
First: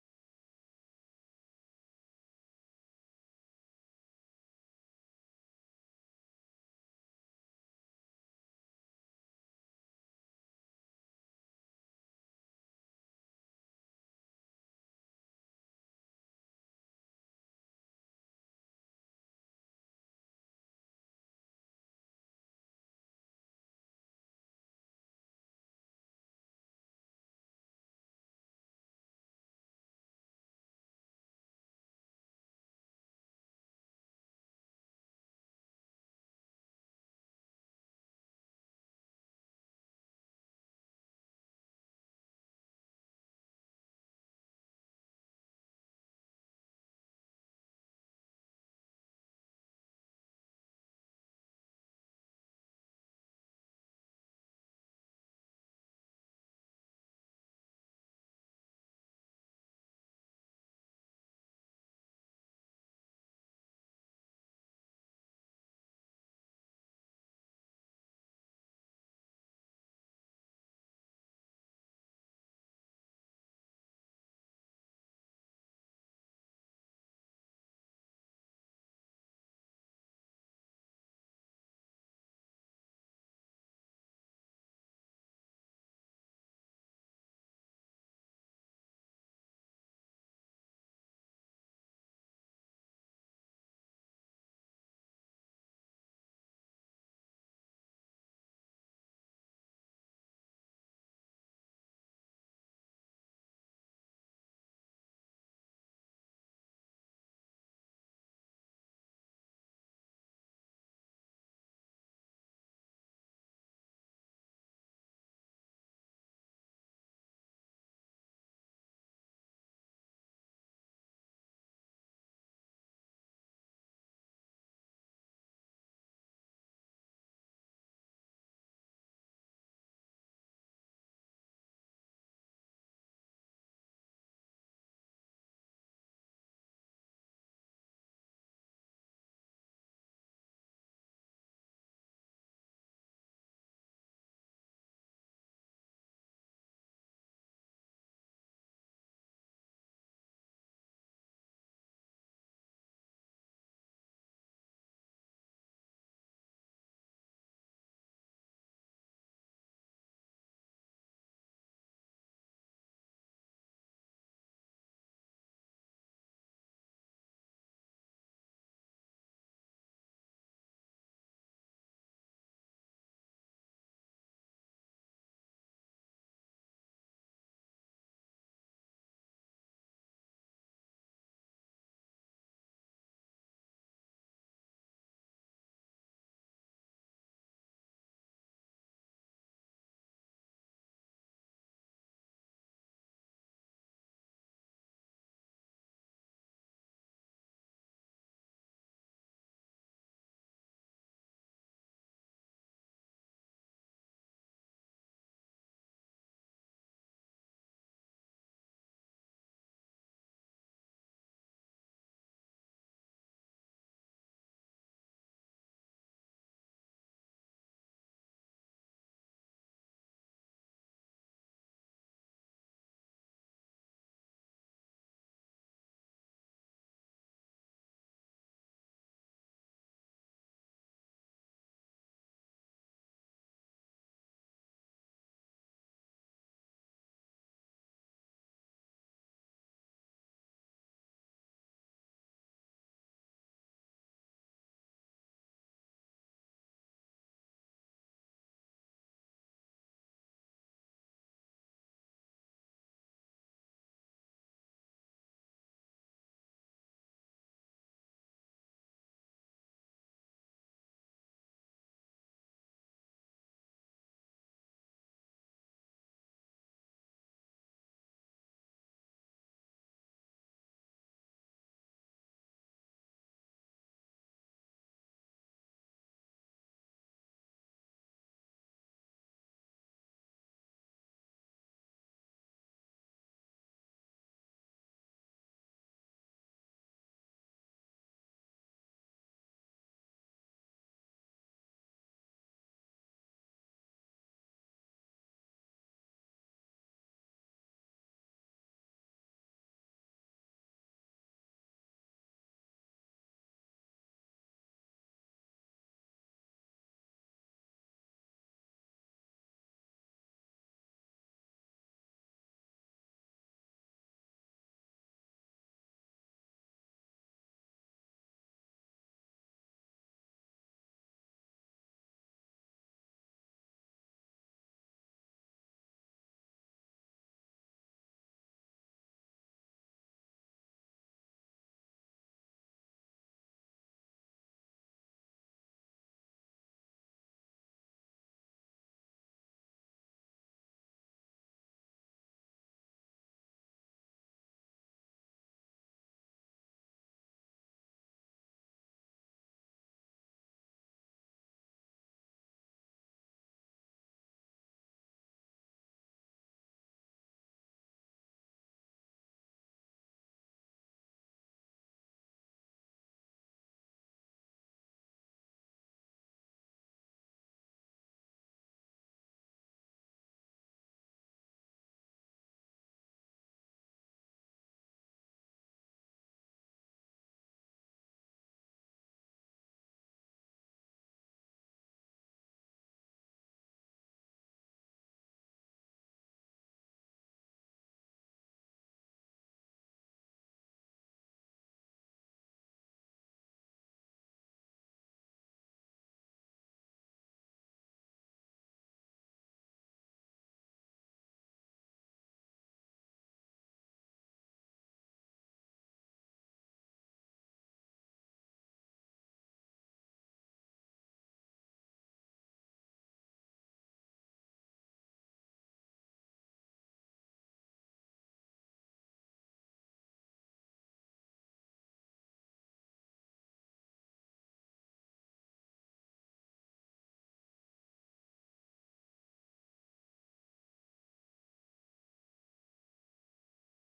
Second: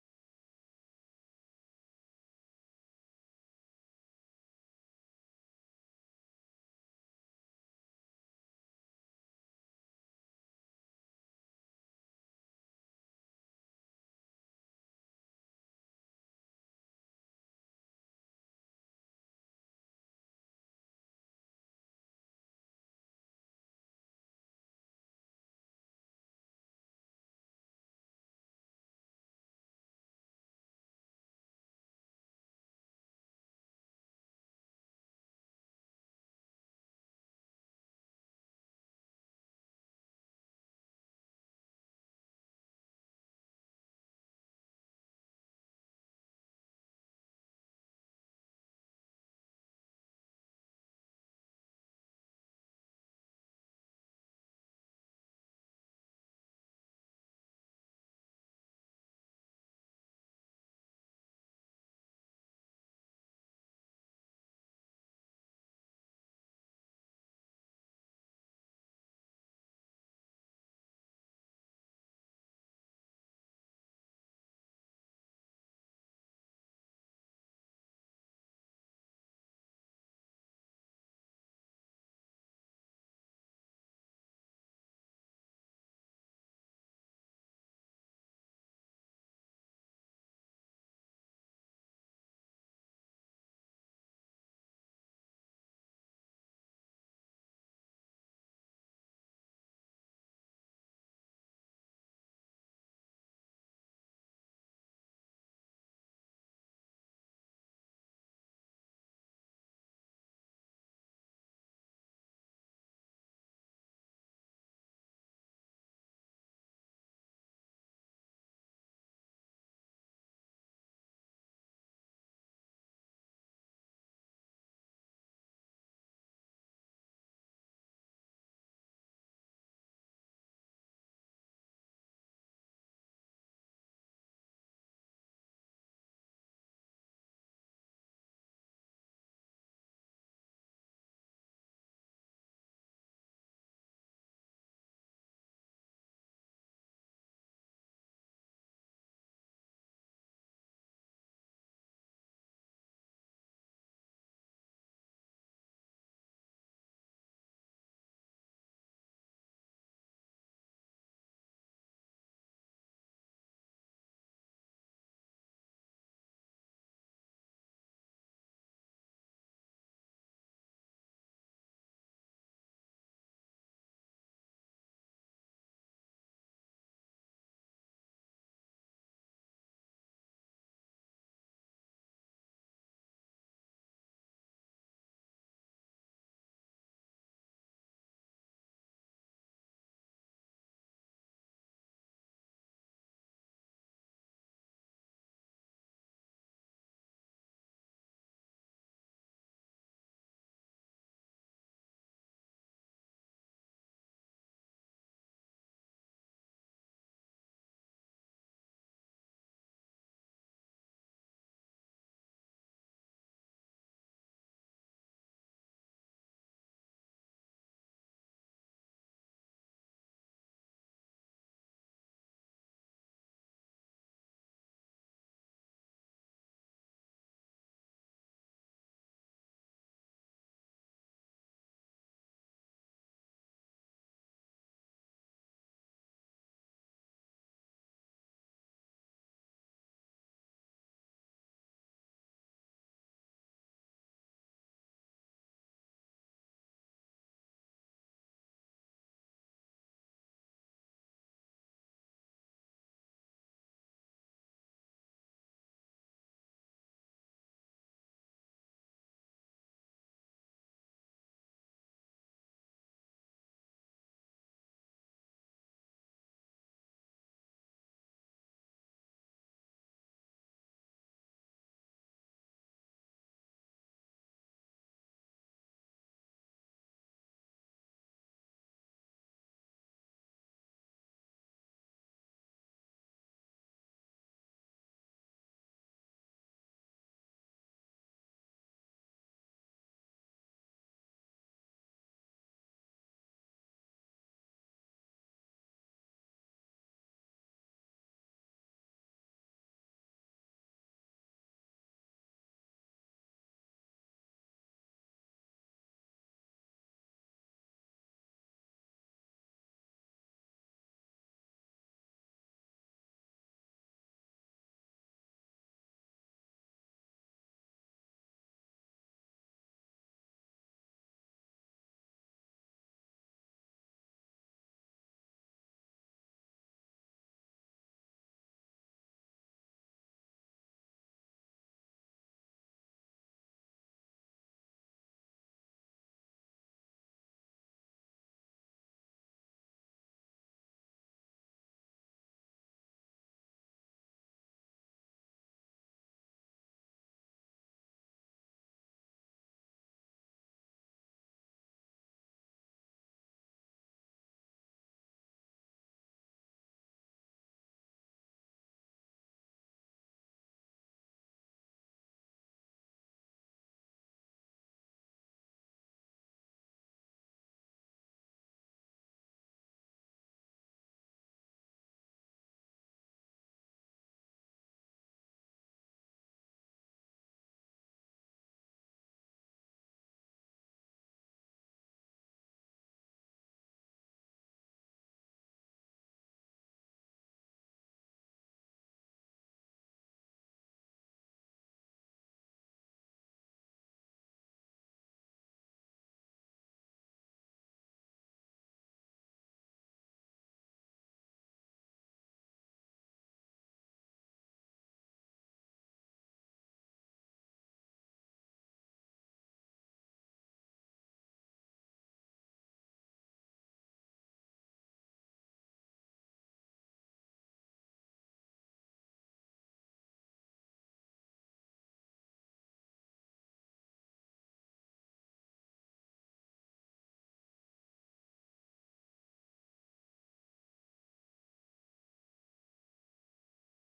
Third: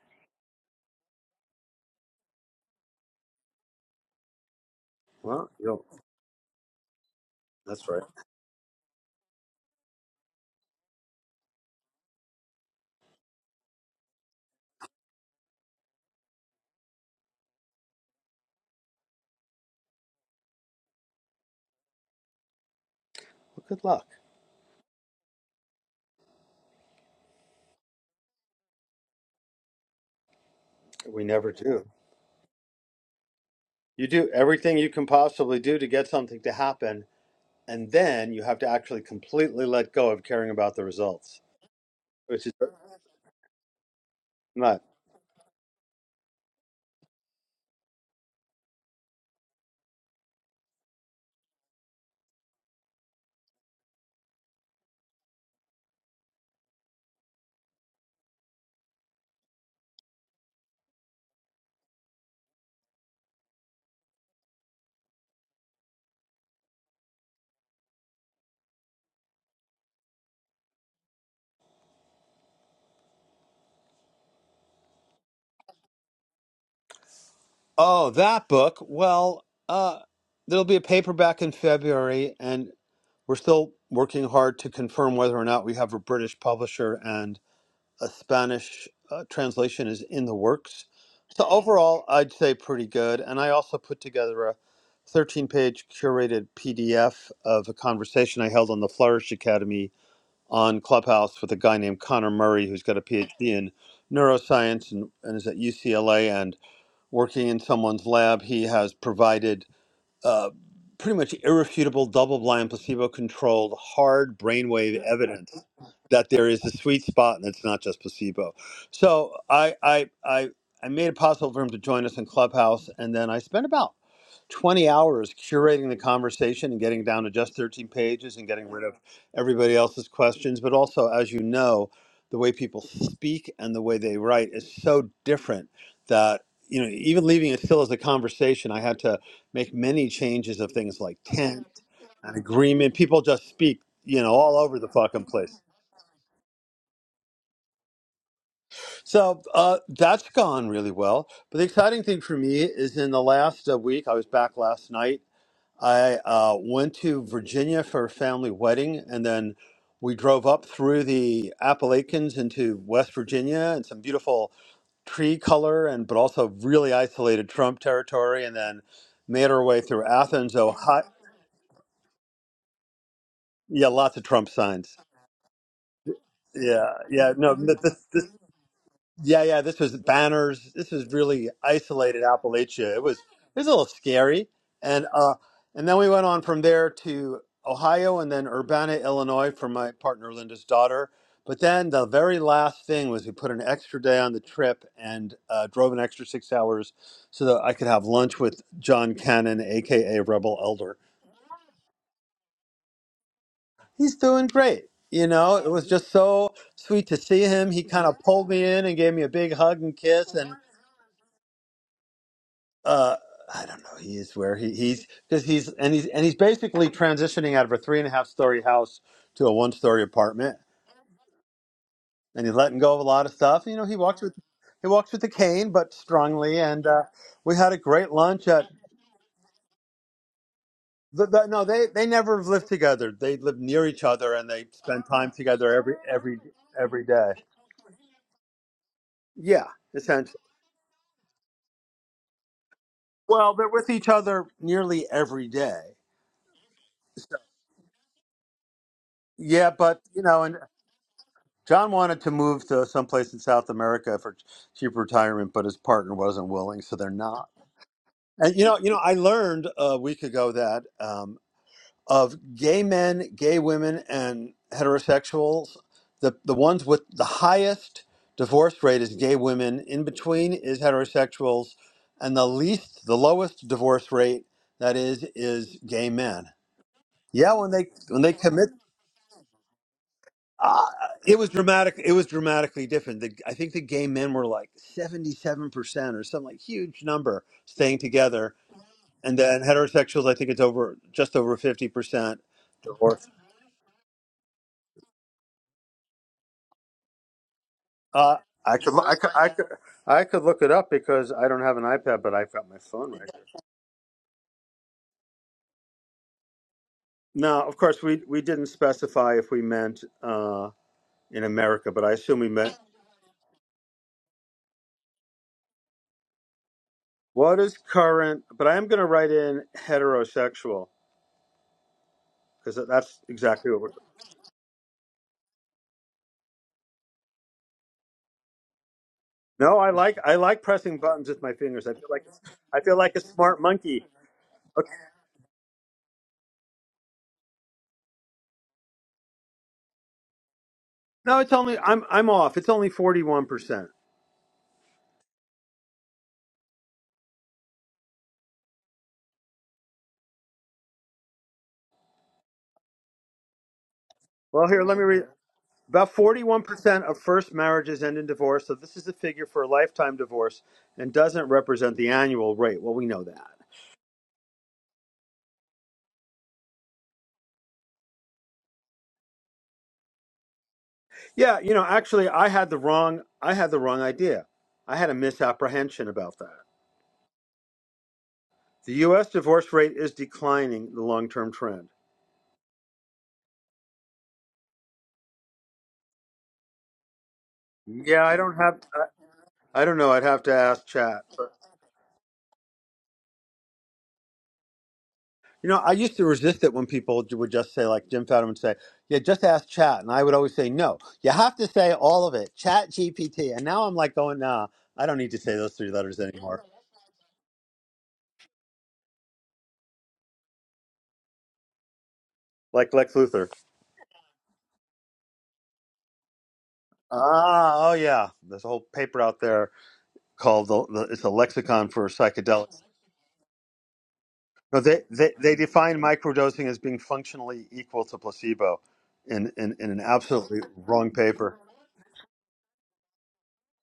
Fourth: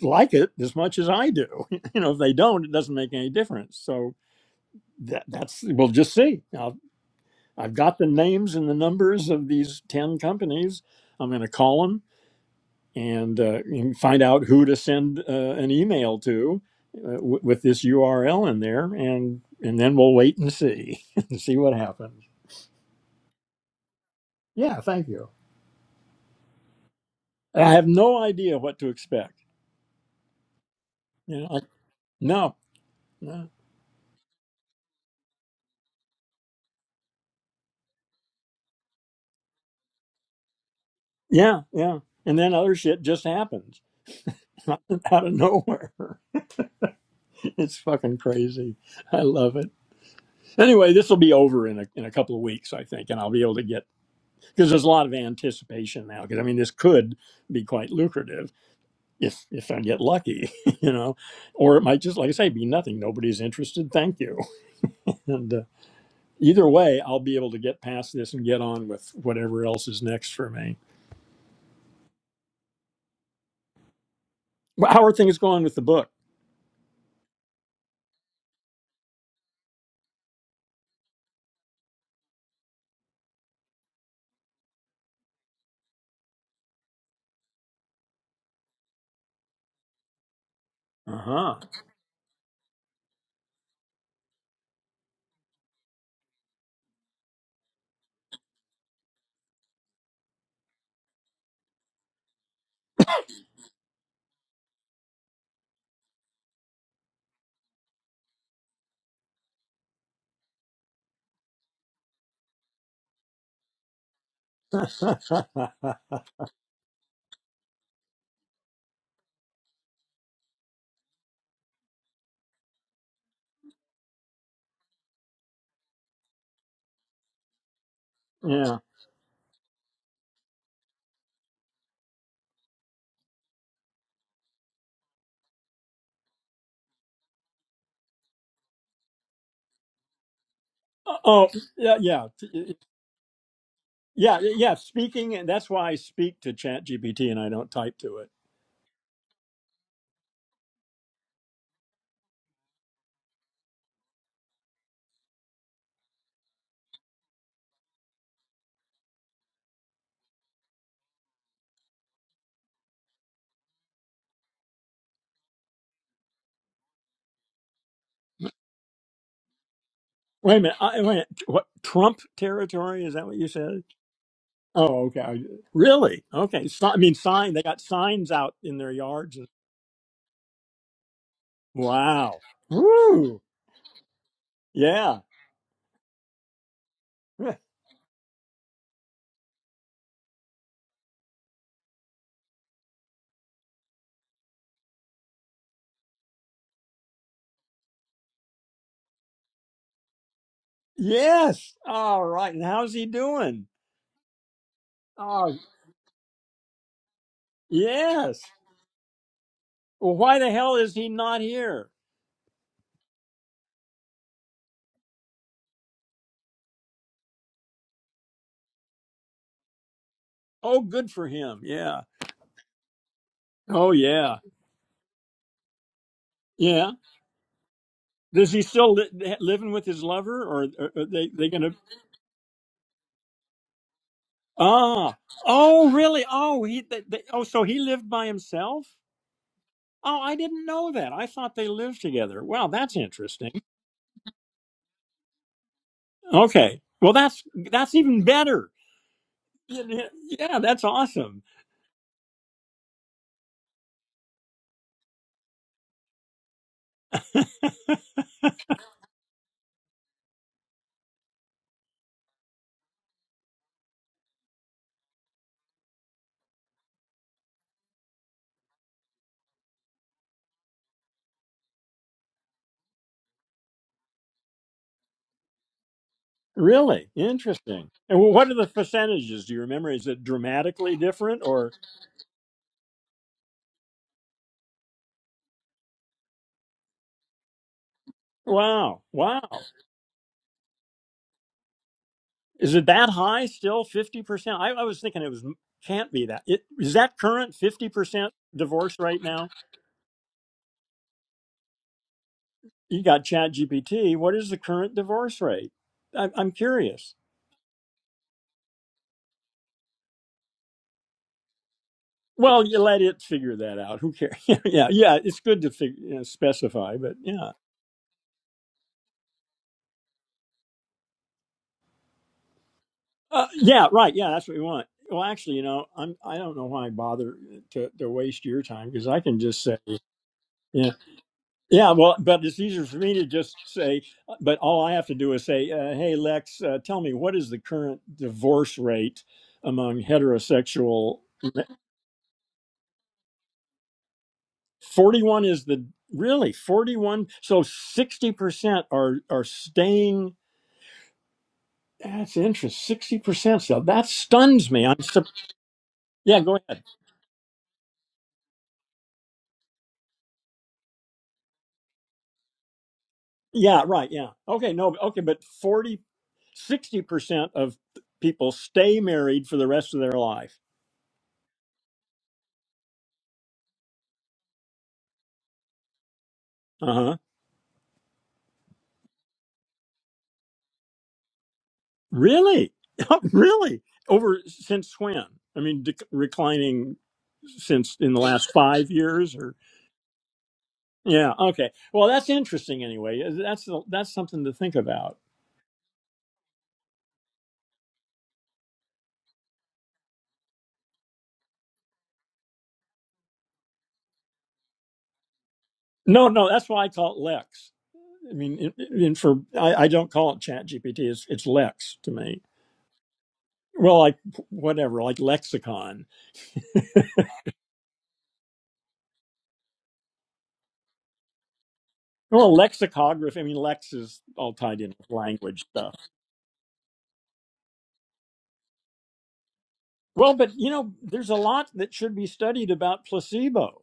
like it as much as I do. You know, if they don't, it doesn't make any difference. So that,
Well,
that's
you know,
we'll just see. Now I've
that's
got
right.
the names and the numbers of these ten companies. I'm going to call them and, uh, find out who to send uh, an email to uh, w- with this URL in there, and and then we'll wait and see and see what happens.
Well, good luck.
Yeah, thank you. I have no idea what to expect.
We
You know,
never
I,
do.
no, no.
You do everything you can possibly do to get something to happen, and then you have to actually completely let go of caring about the results,
Yeah, yeah. And
which is
then other shit just happens out
not.
of nowhere. It's fucking crazy. I love it. Anyway, this will be over in a, in a couple of weeks, I think, and I'll be able to get because there's a lot of anticipation now. Because I mean, this could be quite lucrative if if I get lucky, you know, or it might just, like I say, be nothing. Nobody's interested. Thank you. And uh, either way, I'll be able to get past this and get on with whatever else is next for me. Well, How are things going with the book?
Oh, that book. Well, uh, there'll be a paperback in February, and we're still working hard to confirm whether or not we have a British publisher. and. a Spanish uh, translation is in the works. So
Uh
overall, I'd say pretty good. And I also put together a 13 page curated PDF of a conversation I held on the Flourish Academy on Clubhouse with a guy named Connor Murray, who's got a PhD in neuroscience and, and is at UCLA and working in someone's lab. He has provided uh, pretty much irrefutable double-blind placebo-controlled hard brainwave evidence
huh.
that there is a sweet spot and it's not just placebo so i i i, I made it possible for him to join us in clubhouse and then i spent about 20 hours curating the conversation and getting down to just 13 pages and getting
Yeah.
rid of everybody else's questions. But also, as you know, the way people speak and the way they write is so different that, you know, even leaving it still as a conversation, I had to make many changes of things like
Oh,
tent
yeah, yeah,
and
T-
agreement. People just speak, you know,
yeah,
all
yeah.
over the fucking
Speaking, and
place.
that's why I speak to Chat GPT and I don't type to it.
So uh, that's gone really well. But the exciting thing for me is in the last uh, week, I was back last night I uh, went to Virginia for a family wedding, and then we drove up through the Appalachians into West Virginia and some beautiful tree color and but also really isolated Trump territory, and then made our way through Athens,
Wait a minute. I, wait.
Ohio.
What Trump territory? Is that what you said?
Yeah, lots of Trump signs.
Oh, okay. I- Really? Okay. So,
Yeah,
I mean,
yeah.
sign.
No,
They
th-
got
this, this
signs out in their yards.
Yeah, yeah. This was banners. This was really isolated
Wow.
Appalachia. It was
Woo.
it was a little scary, and
Yeah.
uh, and then we went on from there to Ohio, and then Urbana, Illinois, for my partner Linda's daughter. But then the very last thing was we put an extra day on the trip and uh, drove an extra six hours so that I could have lunch with John Cannon, aka Rebel Elder.
Yes. All right. And how's he doing?
He's doing great. You
Oh,
know, it was just so sweet to see him. He kind of
yes.
pulled me in and gave me a big hug and
Well,
kiss,
why the
and
hell is he not here?
uh I don't know. He is where he, he's because he's and he's and he's basically transitioning out of a three and a half story house to a one story apartment,
Oh, good for him. Yeah.
and he's letting go of a lot of stuff. You know,
Oh,
he walks with
yeah.
he walks with a cane, but strongly. And
yeah,
uh, we had a great lunch
Does he
at.
still li- living with his lover, or are are
The,
they
the,
they
no,
gonna?
they they never have lived together. They live near each other, and they spend
Ah,
time together
oh,
every
really?
every
Oh, he. They,
every
they,
day.
oh, so he lived by himself.
Yeah,
Oh, I
essentially.
didn't know that. I thought they lived together. Wow, that's
Well,
interesting.
they're with each other nearly every day.
Okay, well,
So,
that's that's even better.
yeah, but you know, and.
Yeah, that's awesome.
John wanted to move to someplace in South America for ch- cheap retirement, but his partner wasn't willing, so they're not. And you know, you know, I learned a week ago that um, of gay men, gay women, and heterosexuals, the the ones with the highest divorce rate is gay women. In between is heterosexuals, and the least, the lowest divorce rate that is is gay men.
Really
Yeah, when they
interesting. And
when they
what are the
commit
percentages? Do you remember? Is it
Uh,
dramatically
it
different,
was
or
dramatic. It was dramatically different. The, I think the gay men were like seventy-seven percent or some like huge number staying together,
wow,
and
wow?
then heterosexuals. I think it's over just over fifty percent
Is it that
divorce.
high still? Fifty percent? I, I was thinking it was can't be that. It, is that current fifty percent
Uh, I
divorce
could, I
rate
could,
now?
I could, I could look it up because I don't have an iPad, but I've got my
You
phone right.
got
here.
Chat GPT. What is the current divorce rate? I, I'm curious.
Now, of course we we didn't specify if we meant uh, in America, but I assume we
Well,
meant
you let it figure that out. Who cares? yeah, yeah. It's good to fig- you know, specify, but yeah,
what is current. But I am going to write in heterosexual because that's
uh,
exactly what
yeah,
we're.
right. Yeah, that's what we want. Well, actually, you know, I'm I don't know why I bother to, to waste your time because I can just say.
No, I like I like
yeah.
pressing buttons with my fingers.
Yeah,
I feel
well,
like
but it's
I
easier for
feel
me
like a
to just
smart
say,
monkey.
but all I
Okay.
have to do is say, uh, hey, Lex, uh, tell me, what is the current divorce rate among heterosexual?
No, it's only I'm I'm off. It's only forty one percent.
41 is the really 41. So 60% are, are staying. That's interesting. 60%. So that
Well,
stuns me.
here let
I'm,
me read.
sup-
About
yeah,
forty
go
one
ahead.
percent of first marriages end in divorce. So this is a figure for a lifetime divorce and doesn't represent the annual rate. Well, we know that.
Yeah, right. Yeah. Okay. No, okay. But forty sixty percent of people stay married for the rest of their life.
Yeah, you know, actually, I had the wrong I had the wrong idea. I had a misapprehension about that.
Uh huh.
The U.S. divorce rate is declining. The long term trend.
Really? really? Over since when? I mean, dec- reclining since in the
Yeah, I
last
don't have.
five years, or
I, I don't know. I'd have to ask Chat.
yeah, okay. Well, that's interesting. Anyway, Uh, that's that's something to think about.
You know, I used to resist it when people ju- would just say, like Jim Fadiman would say, "Yeah, just ask Chat," and I would always say, "No, you have to say all of it, Chat GPT." And now I'm like going, "Nah, I don't need to say those three letters
No, no,
anymore."
that's why I call it Lex. I mean, in, in for I, I don't call it Chat GPT. It's it's Lex to me.
Like Lex Luthor.
Well, like whatever, like lexicon.
Ah, oh yeah, there's a whole paper out there called the, the, "It's a Lexicon for
Well,
Psychedelics."
lexicography. I mean, Lex is all
No,
tied in
they,
with
they they
language stuff.
define microdosing as being functionally equal to placebo, in in, in an
Well, but
absolutely
you know,
wrong
there's a
paper.
lot that should be studied about placebo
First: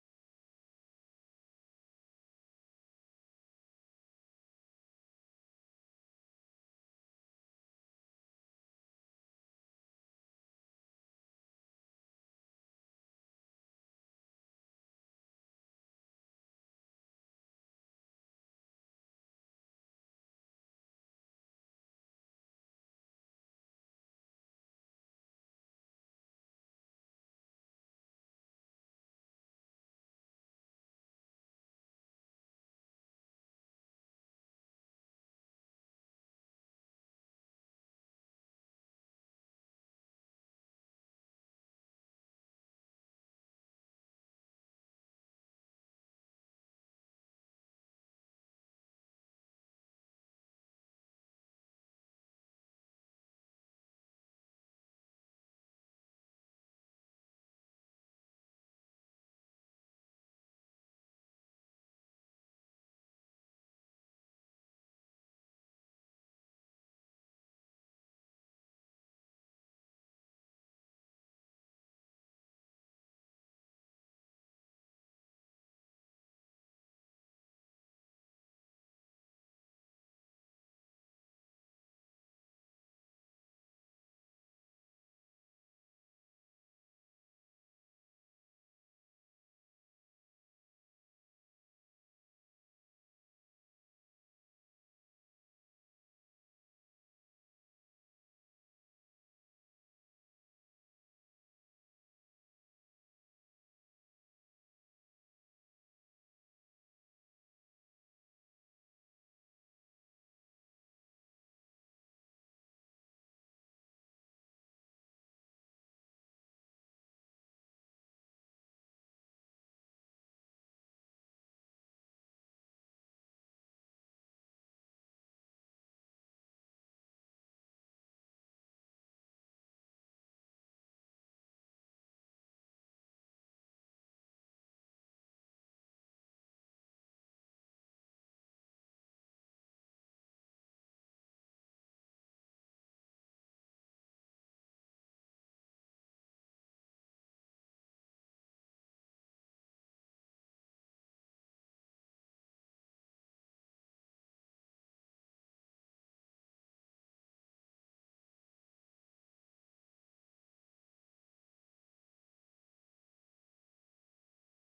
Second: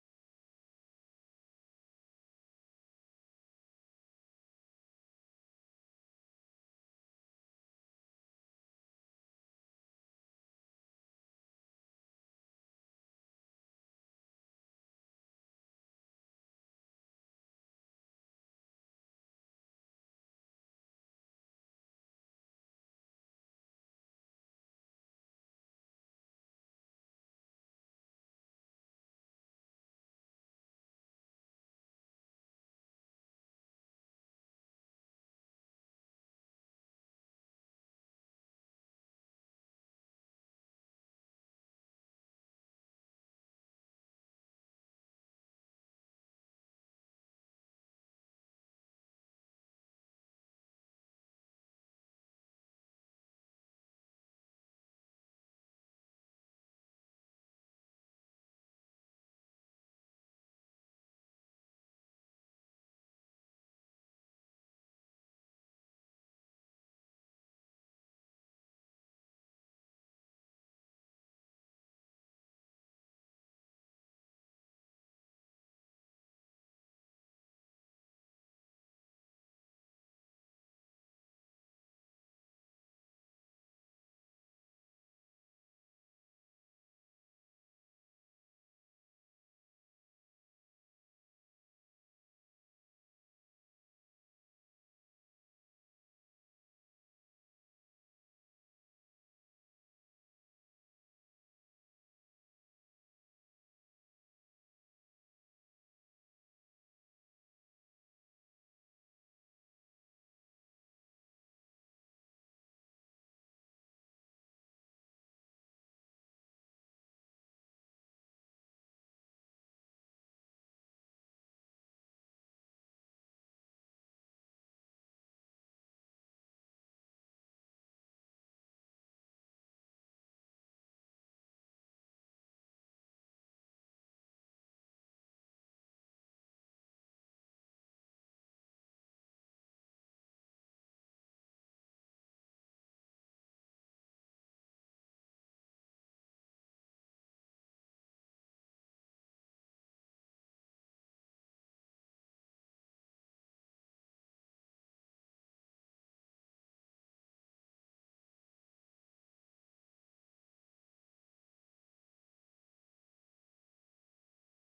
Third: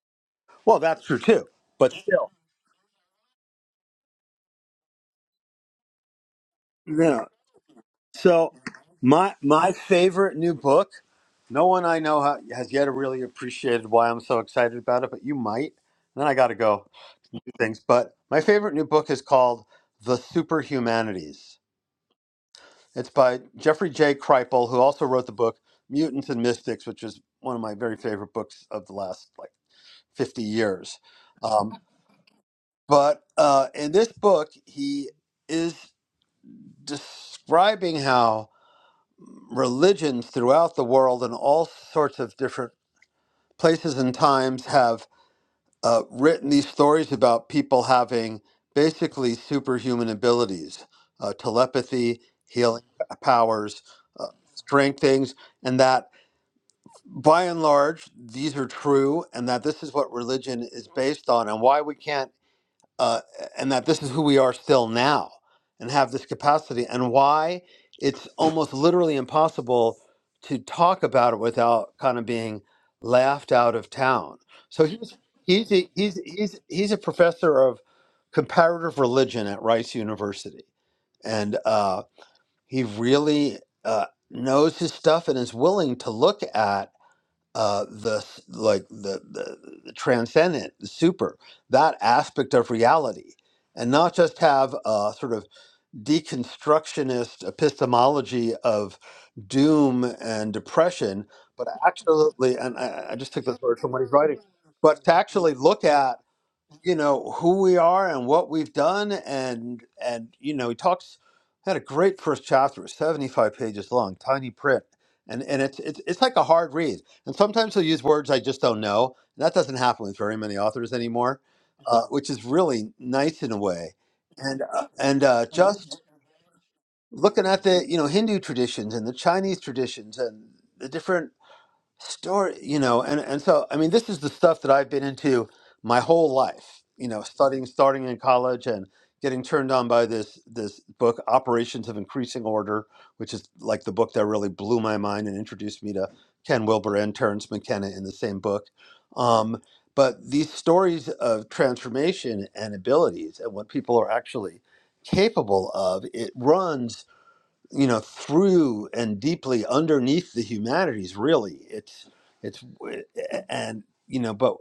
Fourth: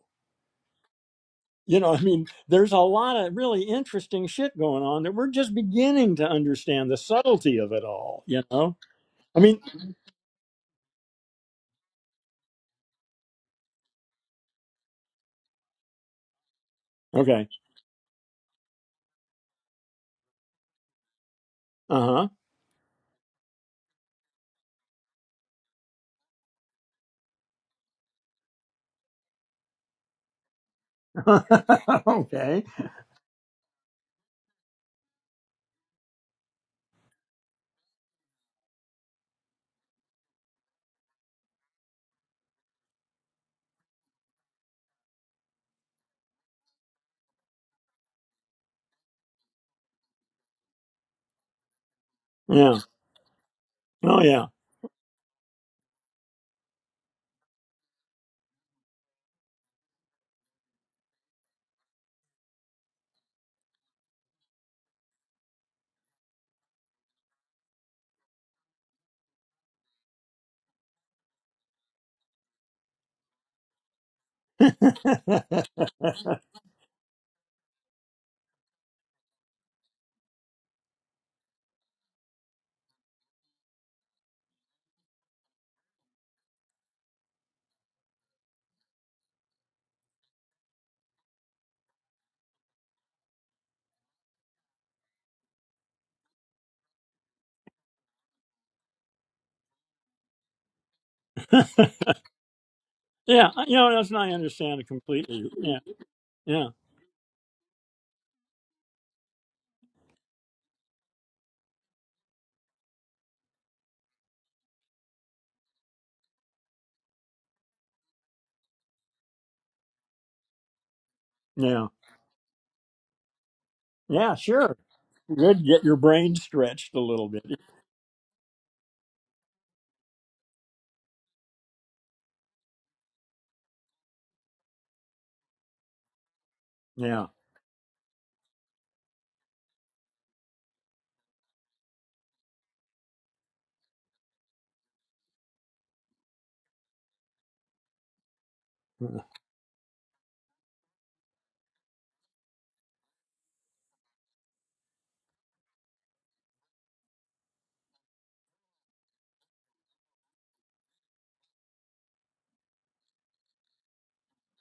Well, that's true too,
You
but
know, I mean,
still.
there's a lot of really interesting shit going on that we're just beginning to understand the
yeah.
subtlety of it all, you
So
know?
my
I mean,
my favorite new book. No one I know ha- has yet really appreciated why I'm so excited about it, but you might. And then I got to go do
okay.
things. But my favorite new book is called The Superhumanities.
Uh
It's by Jeffrey J. Kripal, who also wrote the book Mutants and Mystics, which is one of my very favorite books of the last like 50 years.
huh.
Um,
okay.
but uh, in this book, he is describing how religions throughout the world and all sorts of different places and times have uh, written these stories about people having basically superhuman abilities, uh, telepathy,
Yeah.
healing powers,
Oh,
uh,
yeah.
strength things, and that by and large these are true, and that this is what religion is based on, and why we can't uh, and that this is who we are still now and have this capacity and why it's almost literally impossible to talk about it without kind of being laughed out of town so he's he's a, he's he's he's a professor of comparative religion at Rice University and uh, he really uh, knows his stuff and is willing to look at uh, the like the, the, the transcendent, the super, that aspect of reality, and not just have a sort of deconstructionist epistemology of doom and depression, but actually, and I I just took
yeah.
this
You
word from
know,
what
that's
he's
not, I
writing,
understand it
but to
completely.
actually
Yeah.
look at
Yeah.
you know who we are and what we've done and and you know he talks had a great first chapter 75 pages long tiny print and and it's it's, it's like a hard read and sometimes he'll use words i just don't know and that doesn't happen with very many authors anymore
Yeah.
uh, which is really nice in a way
Yeah,
and
sure.
uh, and uh,
Good. Get your
just
brain stretched a little bit.
looking at the you know hindu traditions and the chinese traditions and the different story you know and and so i mean this is the stuff that i've been into my whole life you know
Yeah.
studying starting in college and getting turned on by this this book operations of increasing order which is like the book that really blew my mind and introduced me to ken wilber and Terence mckenna in the same book um, but these stories of transformation and abilities and what people are actually capable of it runs you know through and deeply underneath the humanities really it's it's and you know but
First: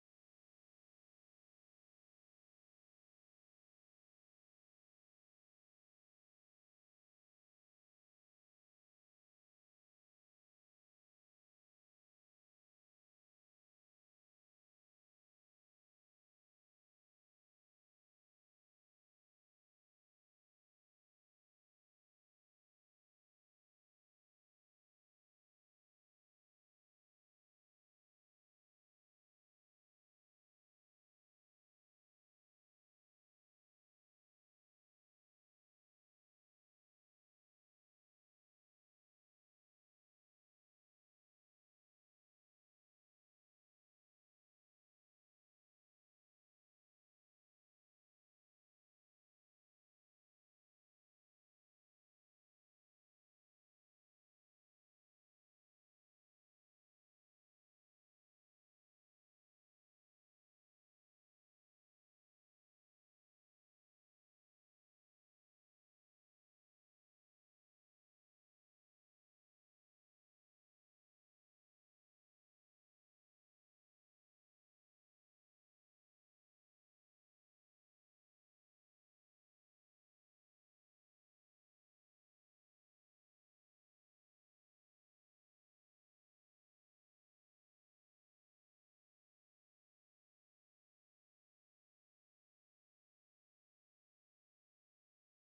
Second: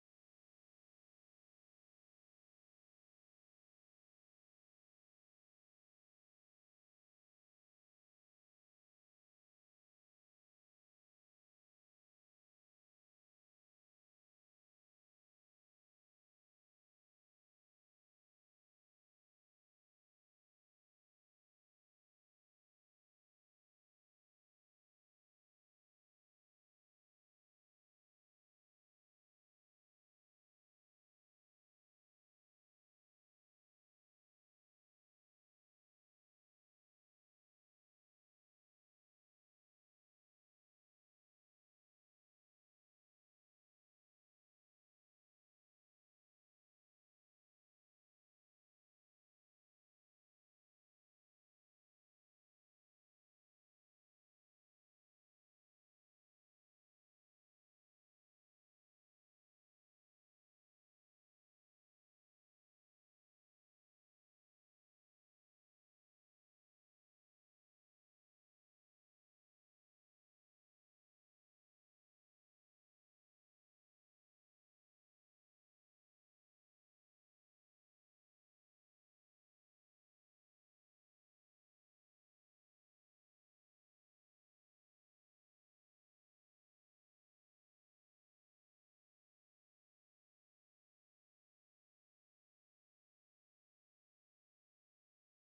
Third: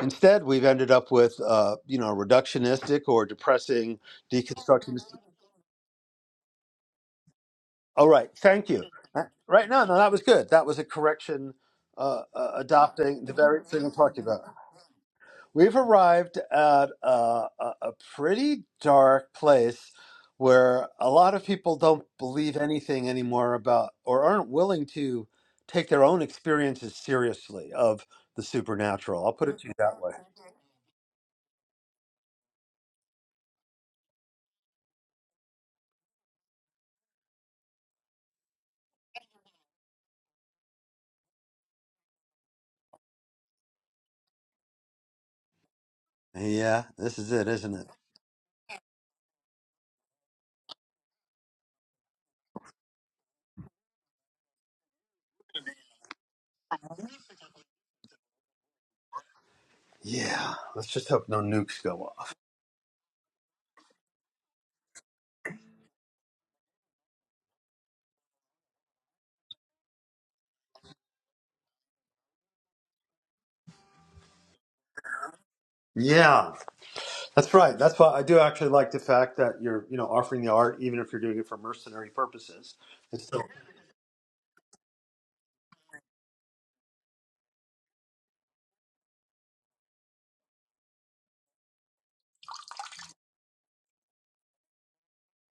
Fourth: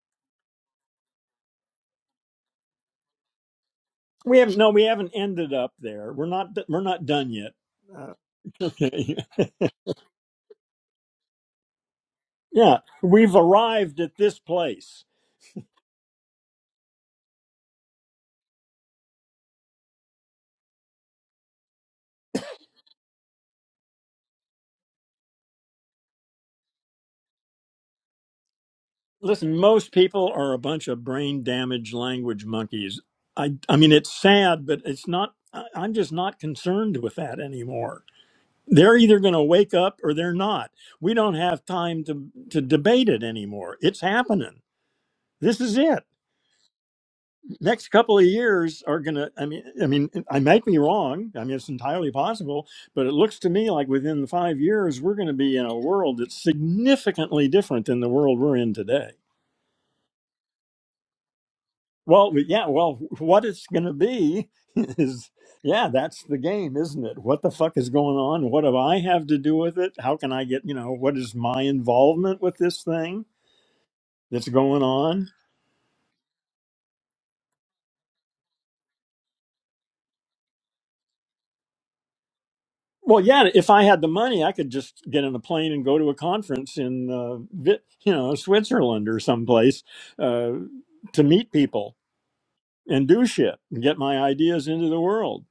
instead we've ended up with uh you know reductionistic or depressing
We haven't, no, we haven't
deconstructionist
ended up there. We're not, we're not done yet.
all
Uh,
right thank you
okay.
Uh, right no no that was good that was a correction uh, uh
Yeah,
adopting the
we've
very thing i'm
arrived at
talking
this
about
place.
We've arrived at a, a, a pretty dark place where a lot of people don't believe anything anymore about or aren't willing to take their own experiences seriously of the supernatural. I'll put
Listen,
it to you
most
that way.
people are a bunch of brain damaged language monkeys. I, I mean, it's sad, but it's not, I- I'm just not concerned with that anymore. They're either going to wake up or they're not. We don't have time to, to debate it anymore. It's happening. This is it.
Yeah, this is it, isn't it?
next couple of years are gonna i mean i mean i might be wrong i mean it's entirely possible but it looks to me like within the five years we're going to be in a world that's significantly different than the world we're in today
Yeah, let's just hope no nukes go
well
off.
yeah well what it's going to be is yeah that's the game isn't it what the fuck is going on what do i have to do with it how can i get you know what is my involvement with this thing that's going on
Yeah, that's right. That's why I do actually like the fact that you're, you know, offering the art even if you're doing it for mercenary purposes.
Well,
It's still
yeah, if I had the money, I could just get on a plane and go to a conference in, uh, Vi- you know, Switzerland or someplace uh, to meet people and do shit and get my ideas into the world.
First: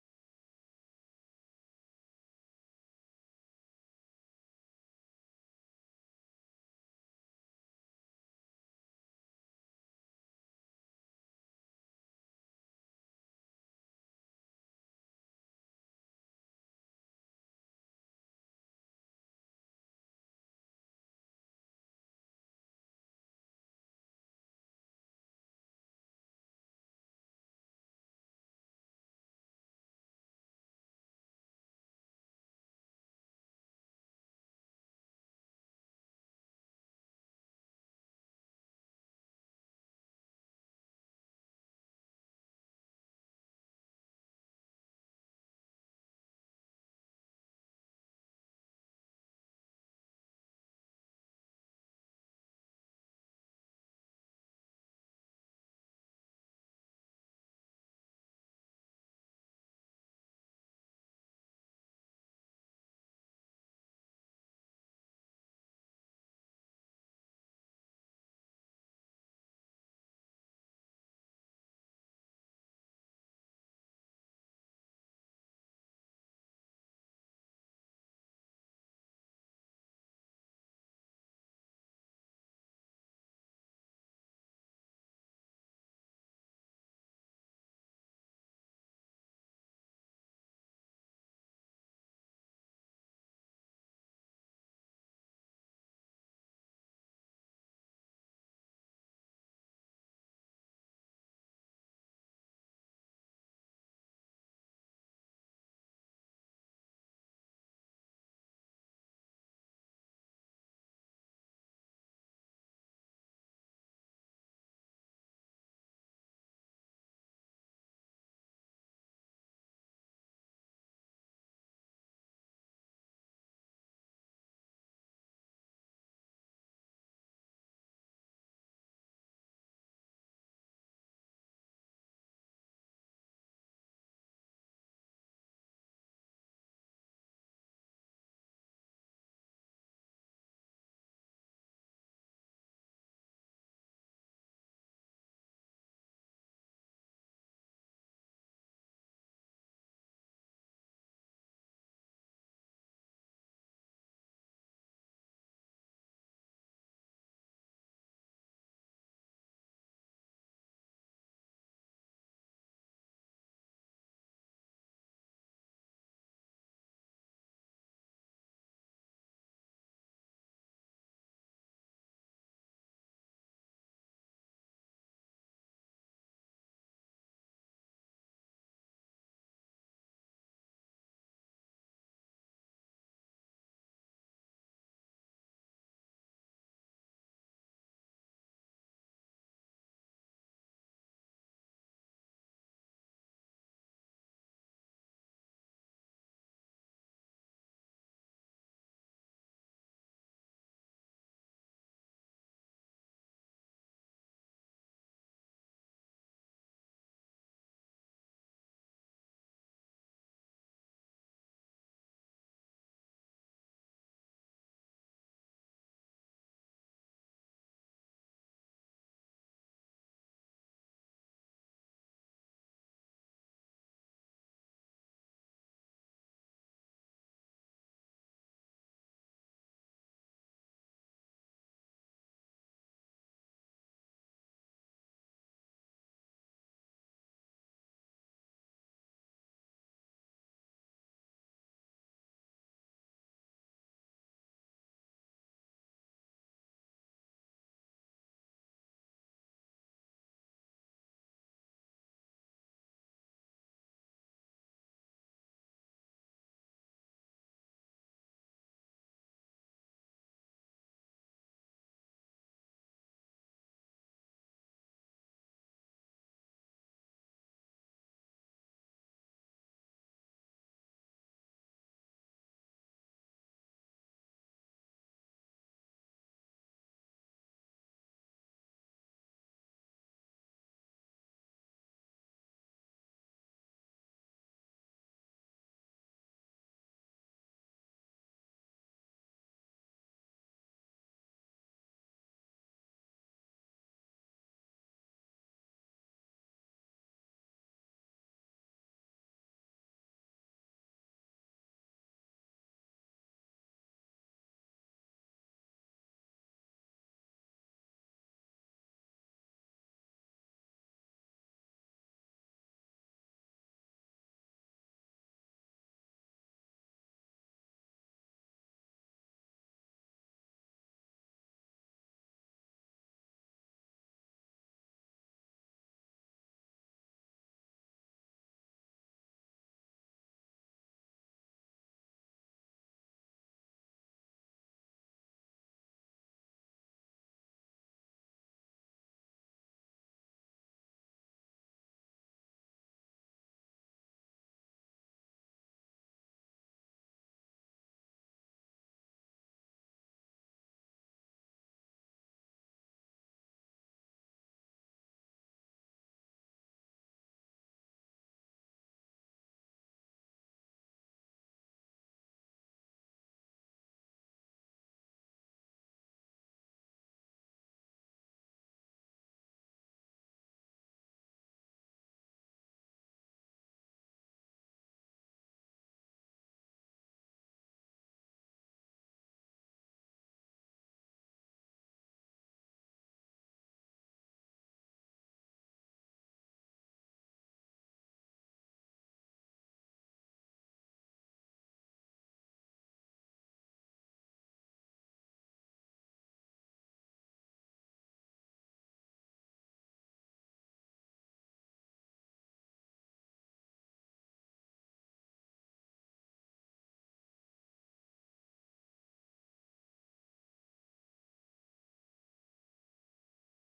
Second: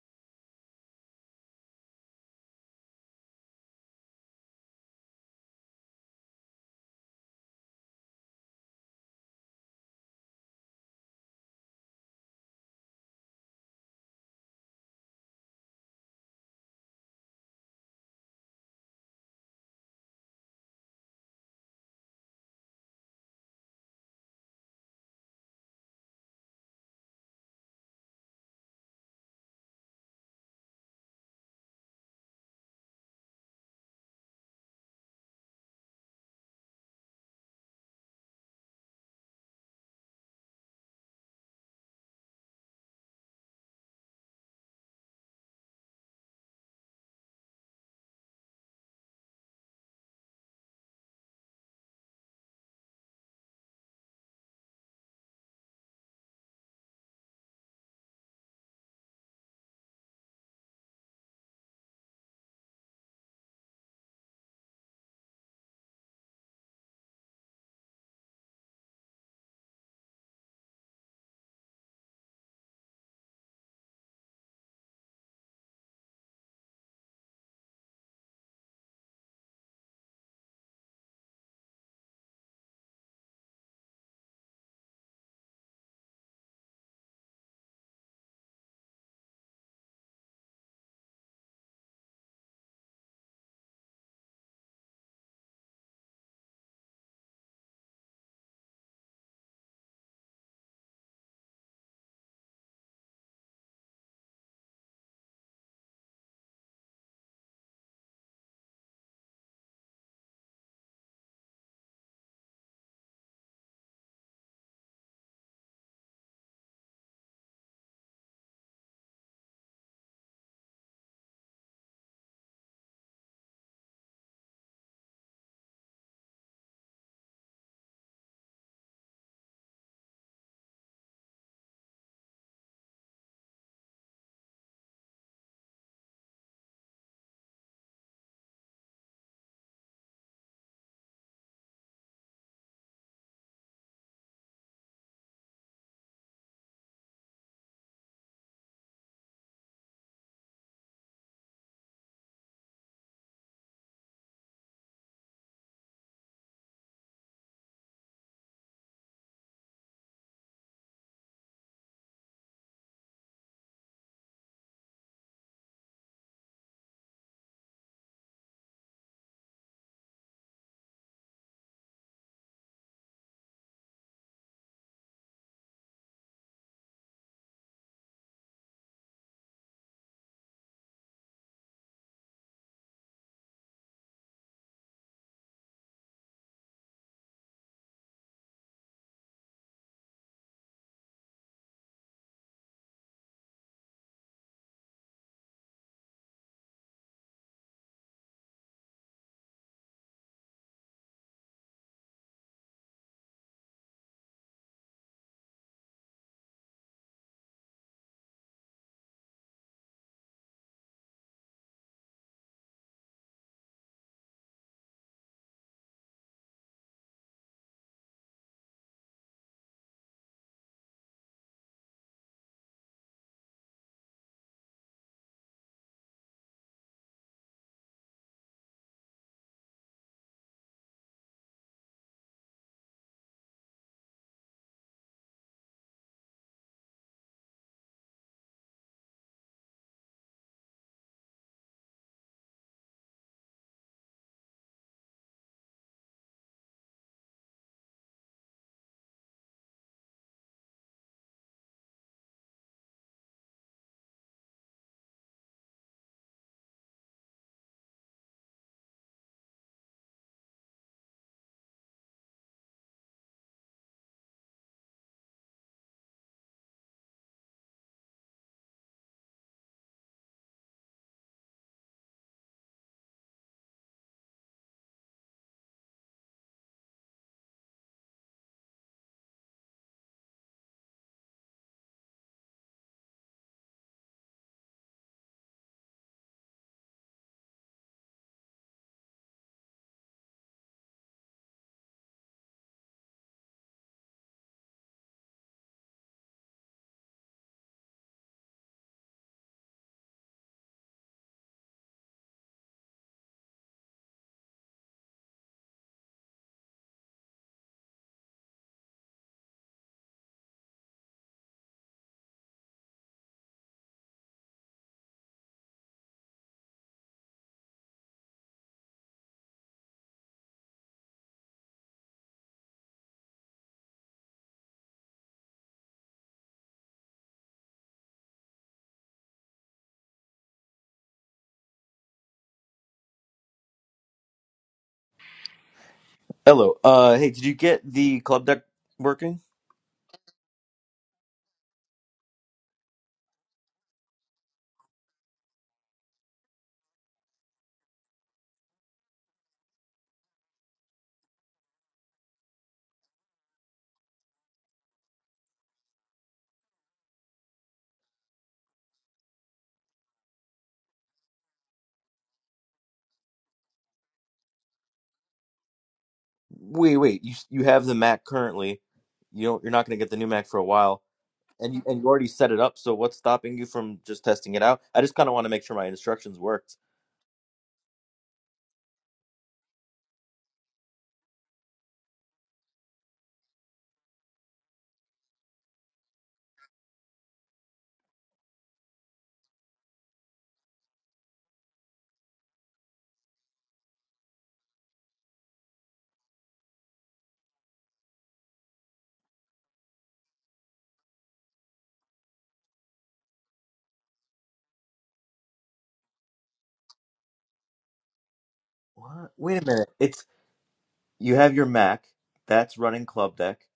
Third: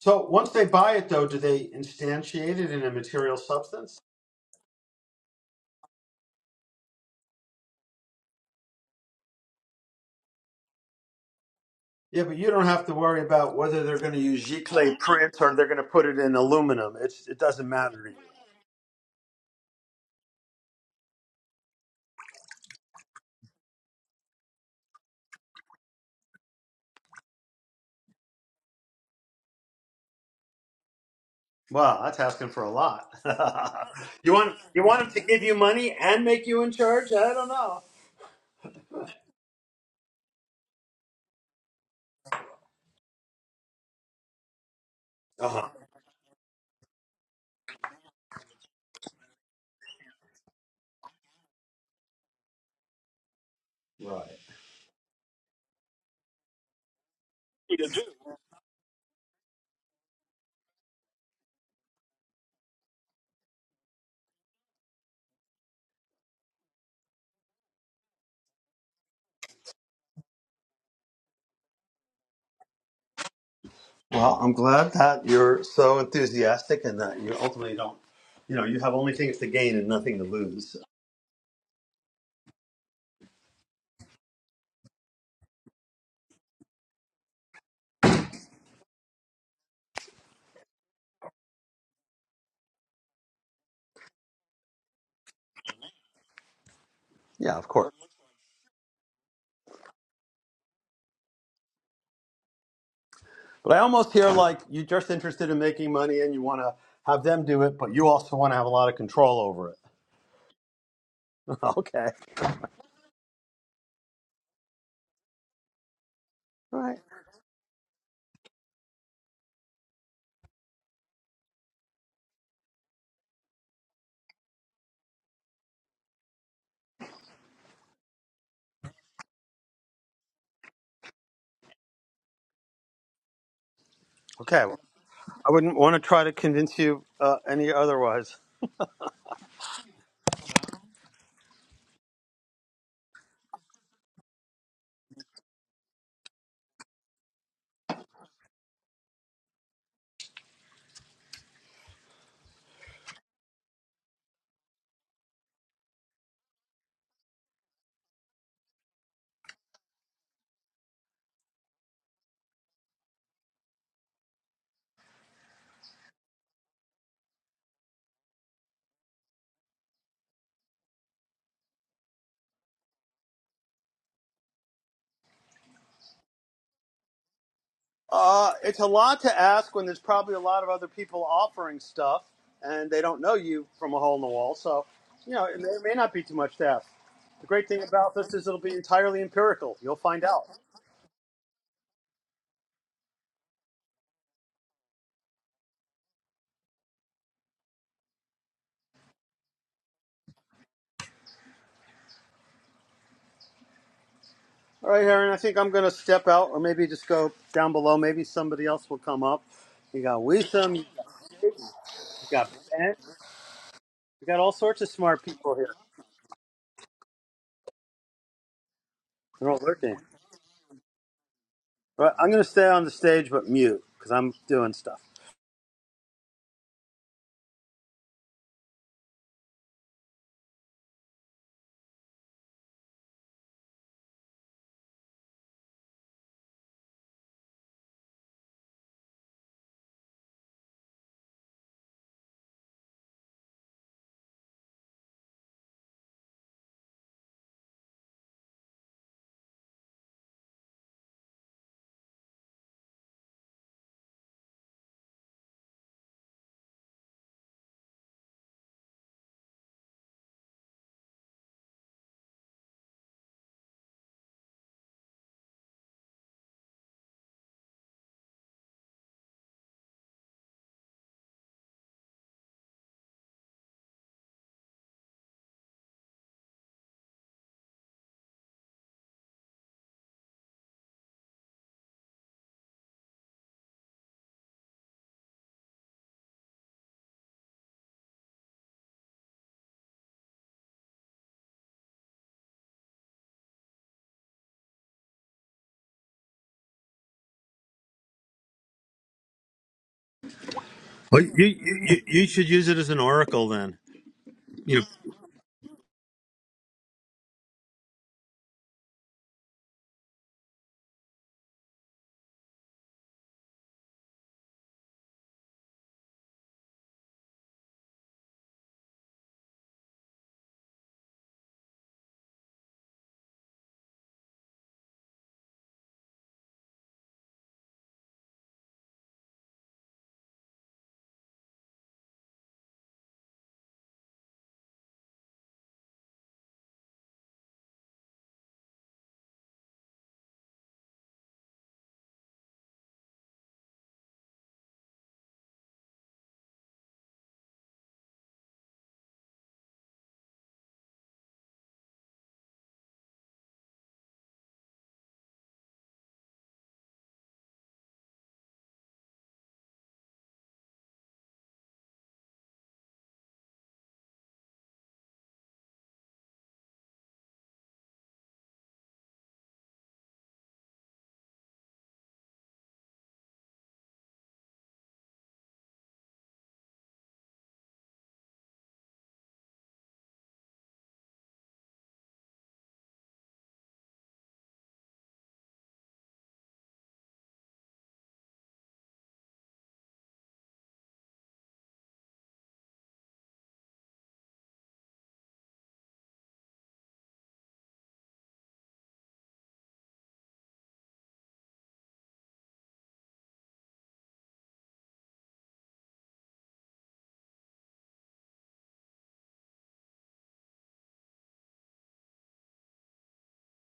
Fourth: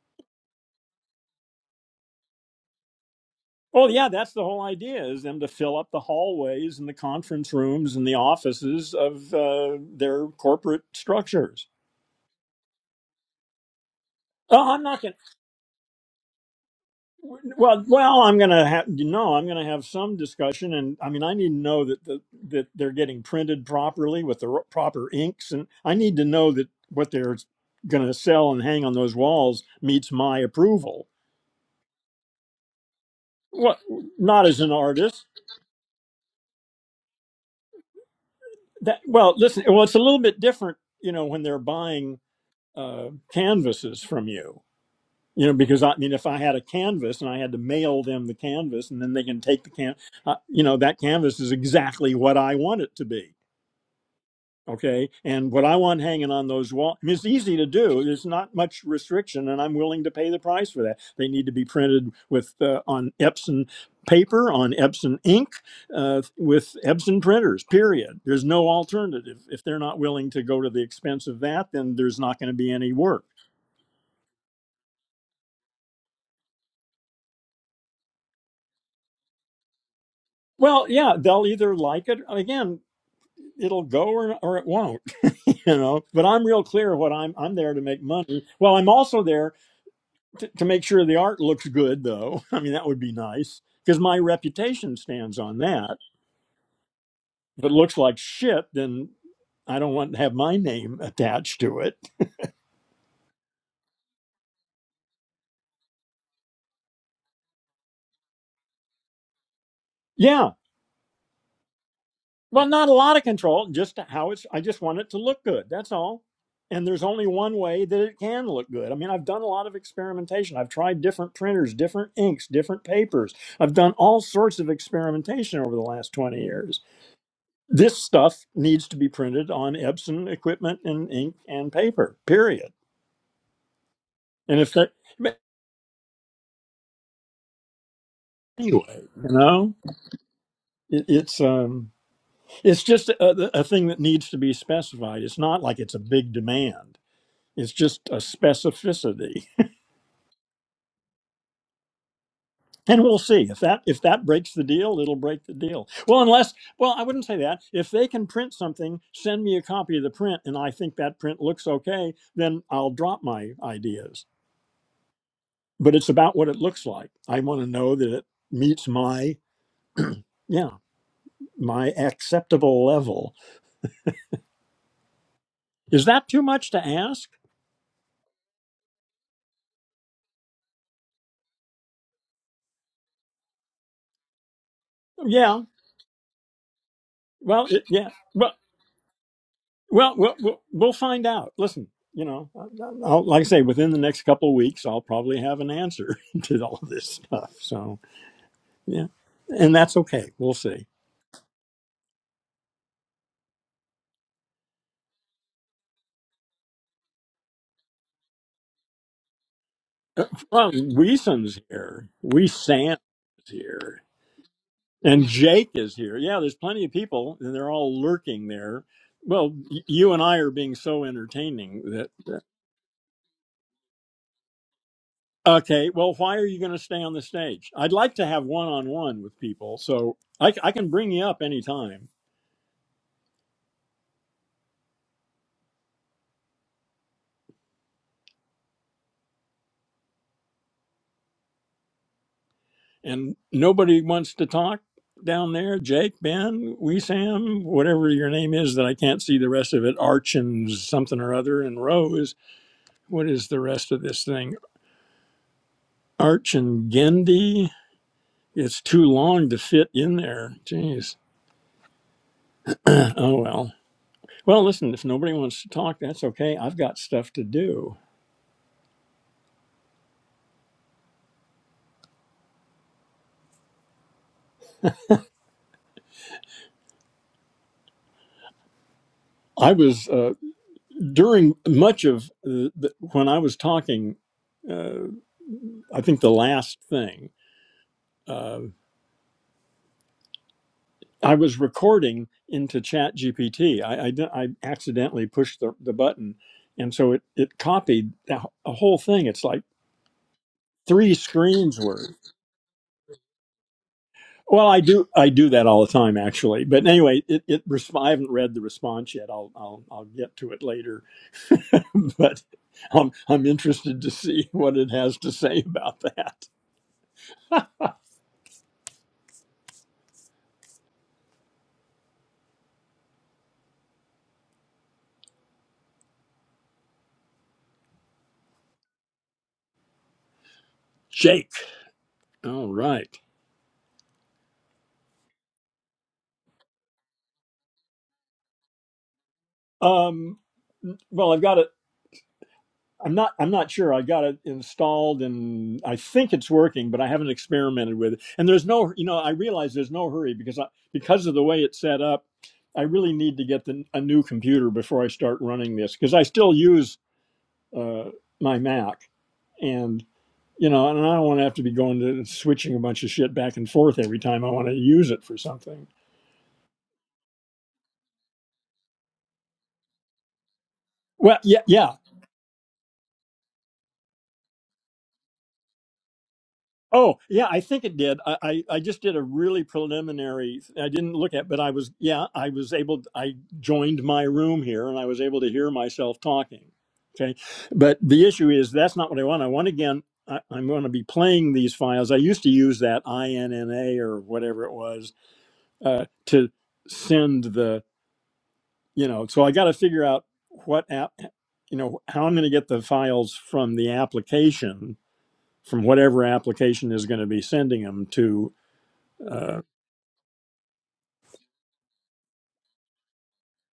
So once they buy it, though, do they instantiate it in a material
Oh,
substance?
yeah, that's the whole idea is them to fill up the hallways and the conference rooms and the offices of uh, their corporate structures.
Yeah, but you don't have to worry about whether they're going to use
Oh, I'm
Giclée
not.
print or they're going to put it in aluminum. It's it doesn't
Well,
matter to you.
well, I'm gonna have you know I'm gonna have some discussion, and I mean I need to know that the, that they're getting printed properly with the r- proper inks, and I need to know that what they're gonna sell and hang on those walls meets my approval.
Wow, that's asking for a lot.
What?
you
Not
want
as an
you want them to
artist.
give you money and make you in charge? I don't know.
That well, listen. Well, it's a little bit different, you know, when they're buying uh, canvases from you. you know
Uh-huh.
because i mean if i had a canvas and i had to mail them the canvas and then they can take the can uh, you know that canvas is exactly what i want it to be okay and what i want hanging on those walls I mean, it's easy to do there's not much restriction and i'm willing to pay the price for that they need to be printed with uh, on epson paper on epson ink uh, with epson printers period there's no alternative if they're not willing to go to the expense of that then there's not going to be any work
Well, I'm glad that you're so enthusiastic and that you ultimately don't. You know, you have only things to gain and nothing to lose.
well, yeah, they'll either like it again. it'll go or, or it won't you know but i'm real clear what i'm i'm there to make money well i'm also there to, to make sure the art looks good though i mean that would be nice because my reputation stands on that
Yeah,
if
of
it
course.
looks like shit then i don't want to have my name attached to it
But I almost hear like you're just interested in making money and you want to have them do it, but you also want to have a lot of control over it.
yeah
okay.
Well, not a lot of control, just how it's, I just want it to look good. That's all.
All
And
right.
there's only one way that it can look good. I mean, I've done a lot of experimentation. I've tried different printers, different inks, different papers. I've done all sorts of experimentation over the last 20 years. This stuff needs to be printed on Epson equipment and ink and paper, period. And
Okay.
if
Well,
that, but
I wouldn't want to try to convince you uh, any otherwise.
anyway, you know, it, it's, um, it's just a, a thing that needs to be specified. It's not like it's a big demand It's just a specificity. And we'll see if that if that breaks the deal, it'll break the deal. Well, unless well, I wouldn't say that. If they can print something, send me a copy of the print, and I think that print looks okay, then I'll drop my ideas. But it's about what it looks like. I want to know that it meets my yeah my acceptable level. Is that too much to ask?
Uh, it's a lot to ask when there's probably a lot of other people offering stuff and they don't know you from a hole in the wall. So, you know, it
Yeah.
may, it may not be too much to ask. The
Well,
great thing
it, yeah.
about this is
Well,
it'll be entirely empirical. You'll
Well,
find
we'll
out.
we'll we'll find out. Listen, you know, I'll, like I say, within the next couple of weeks, I'll probably have an answer to all of this stuff. So yeah, and that's okay. We'll see.
All right, Aaron, I think I'm going to step out or maybe just go down below. Maybe somebody else will come up. You got
Uh, Well,
Wisdom, you
Weason's here. We
got
Sam
Bent,
is here,
you got all sorts of smart
and
people
Jake
here.
is here. Yeah, there's plenty of people, and they're all lurking there.
They're
Well,
all
y-
lurking.
you and I are being so entertaining that.
But I'm
that-
going to stay on the stage but mute because I'm doing stuff.
Okay, well, why are you going to stay on the stage? I'd like to have one on one with people, so I, c- I can bring you up anytime. and nobody wants to talk down there. Jake, Ben, we, Sam, whatever your name is that I can't see the rest of it. Arch and something or other, and Rose. What is the rest of this thing? Arch and Gendy. It's too long to fit in there. Jeez. Oh well. Well, listen. If nobody wants to talk, that's okay. I've got stuff to do. I was uh, during much of the, the, when I was talking. Uh, I think the last thing. uh, I was recording into Chat GPT. I, I, I accidentally pushed the, the button. And so it, it copied a whole thing. It's like three
Well, you, you
screens
you
worth.
you should use it as an oracle then.
Well, I
You know.
do I do that all the time actually, but anyway, it, it resp- I haven't read the response yet. I'll I'll I'll get to it later, but I'm I'm interested to see what it has to say about that. Jake, all right.
Hello. Uh, hey, did you get the club deck working?
Um, well, I've got a. I'm not I'm not sure. I got it installed and I think it's working, but I haven't experimented with it. And there's no, you know, I realize there's no hurry because I, because of the way it's set up, I really need to get the, a new computer before I start running this because I still use uh, my Mac and you know, and I don't want to have to be going to switching a bunch of shit back and forth every time I want to use it for something.
Wait, wait. You you have the Mac currently. You don't. You're not going to get the new Mac for a while,
Well, yeah,
and you
yeah.
and you already set it up. So what's stopping you from just testing it out? I just kind of want to make sure my instructions worked.
Oh, yeah, I think it did. I, I, I just did a really preliminary, I didn't look at, but I was, yeah, I was able, I joined my room here and I was able to hear myself talking. Okay. But the issue is that's not what I want. I want again, I, I'm going to be playing these files. I used to use that INNA or whatever it was uh, to send the, you know, so I got to figure out what app, you know, how I'm going to get the files from the application from whatever application is going to be sending them to.
What?
Uh,
Wait a minute. It's you have your Mac that's running club deck,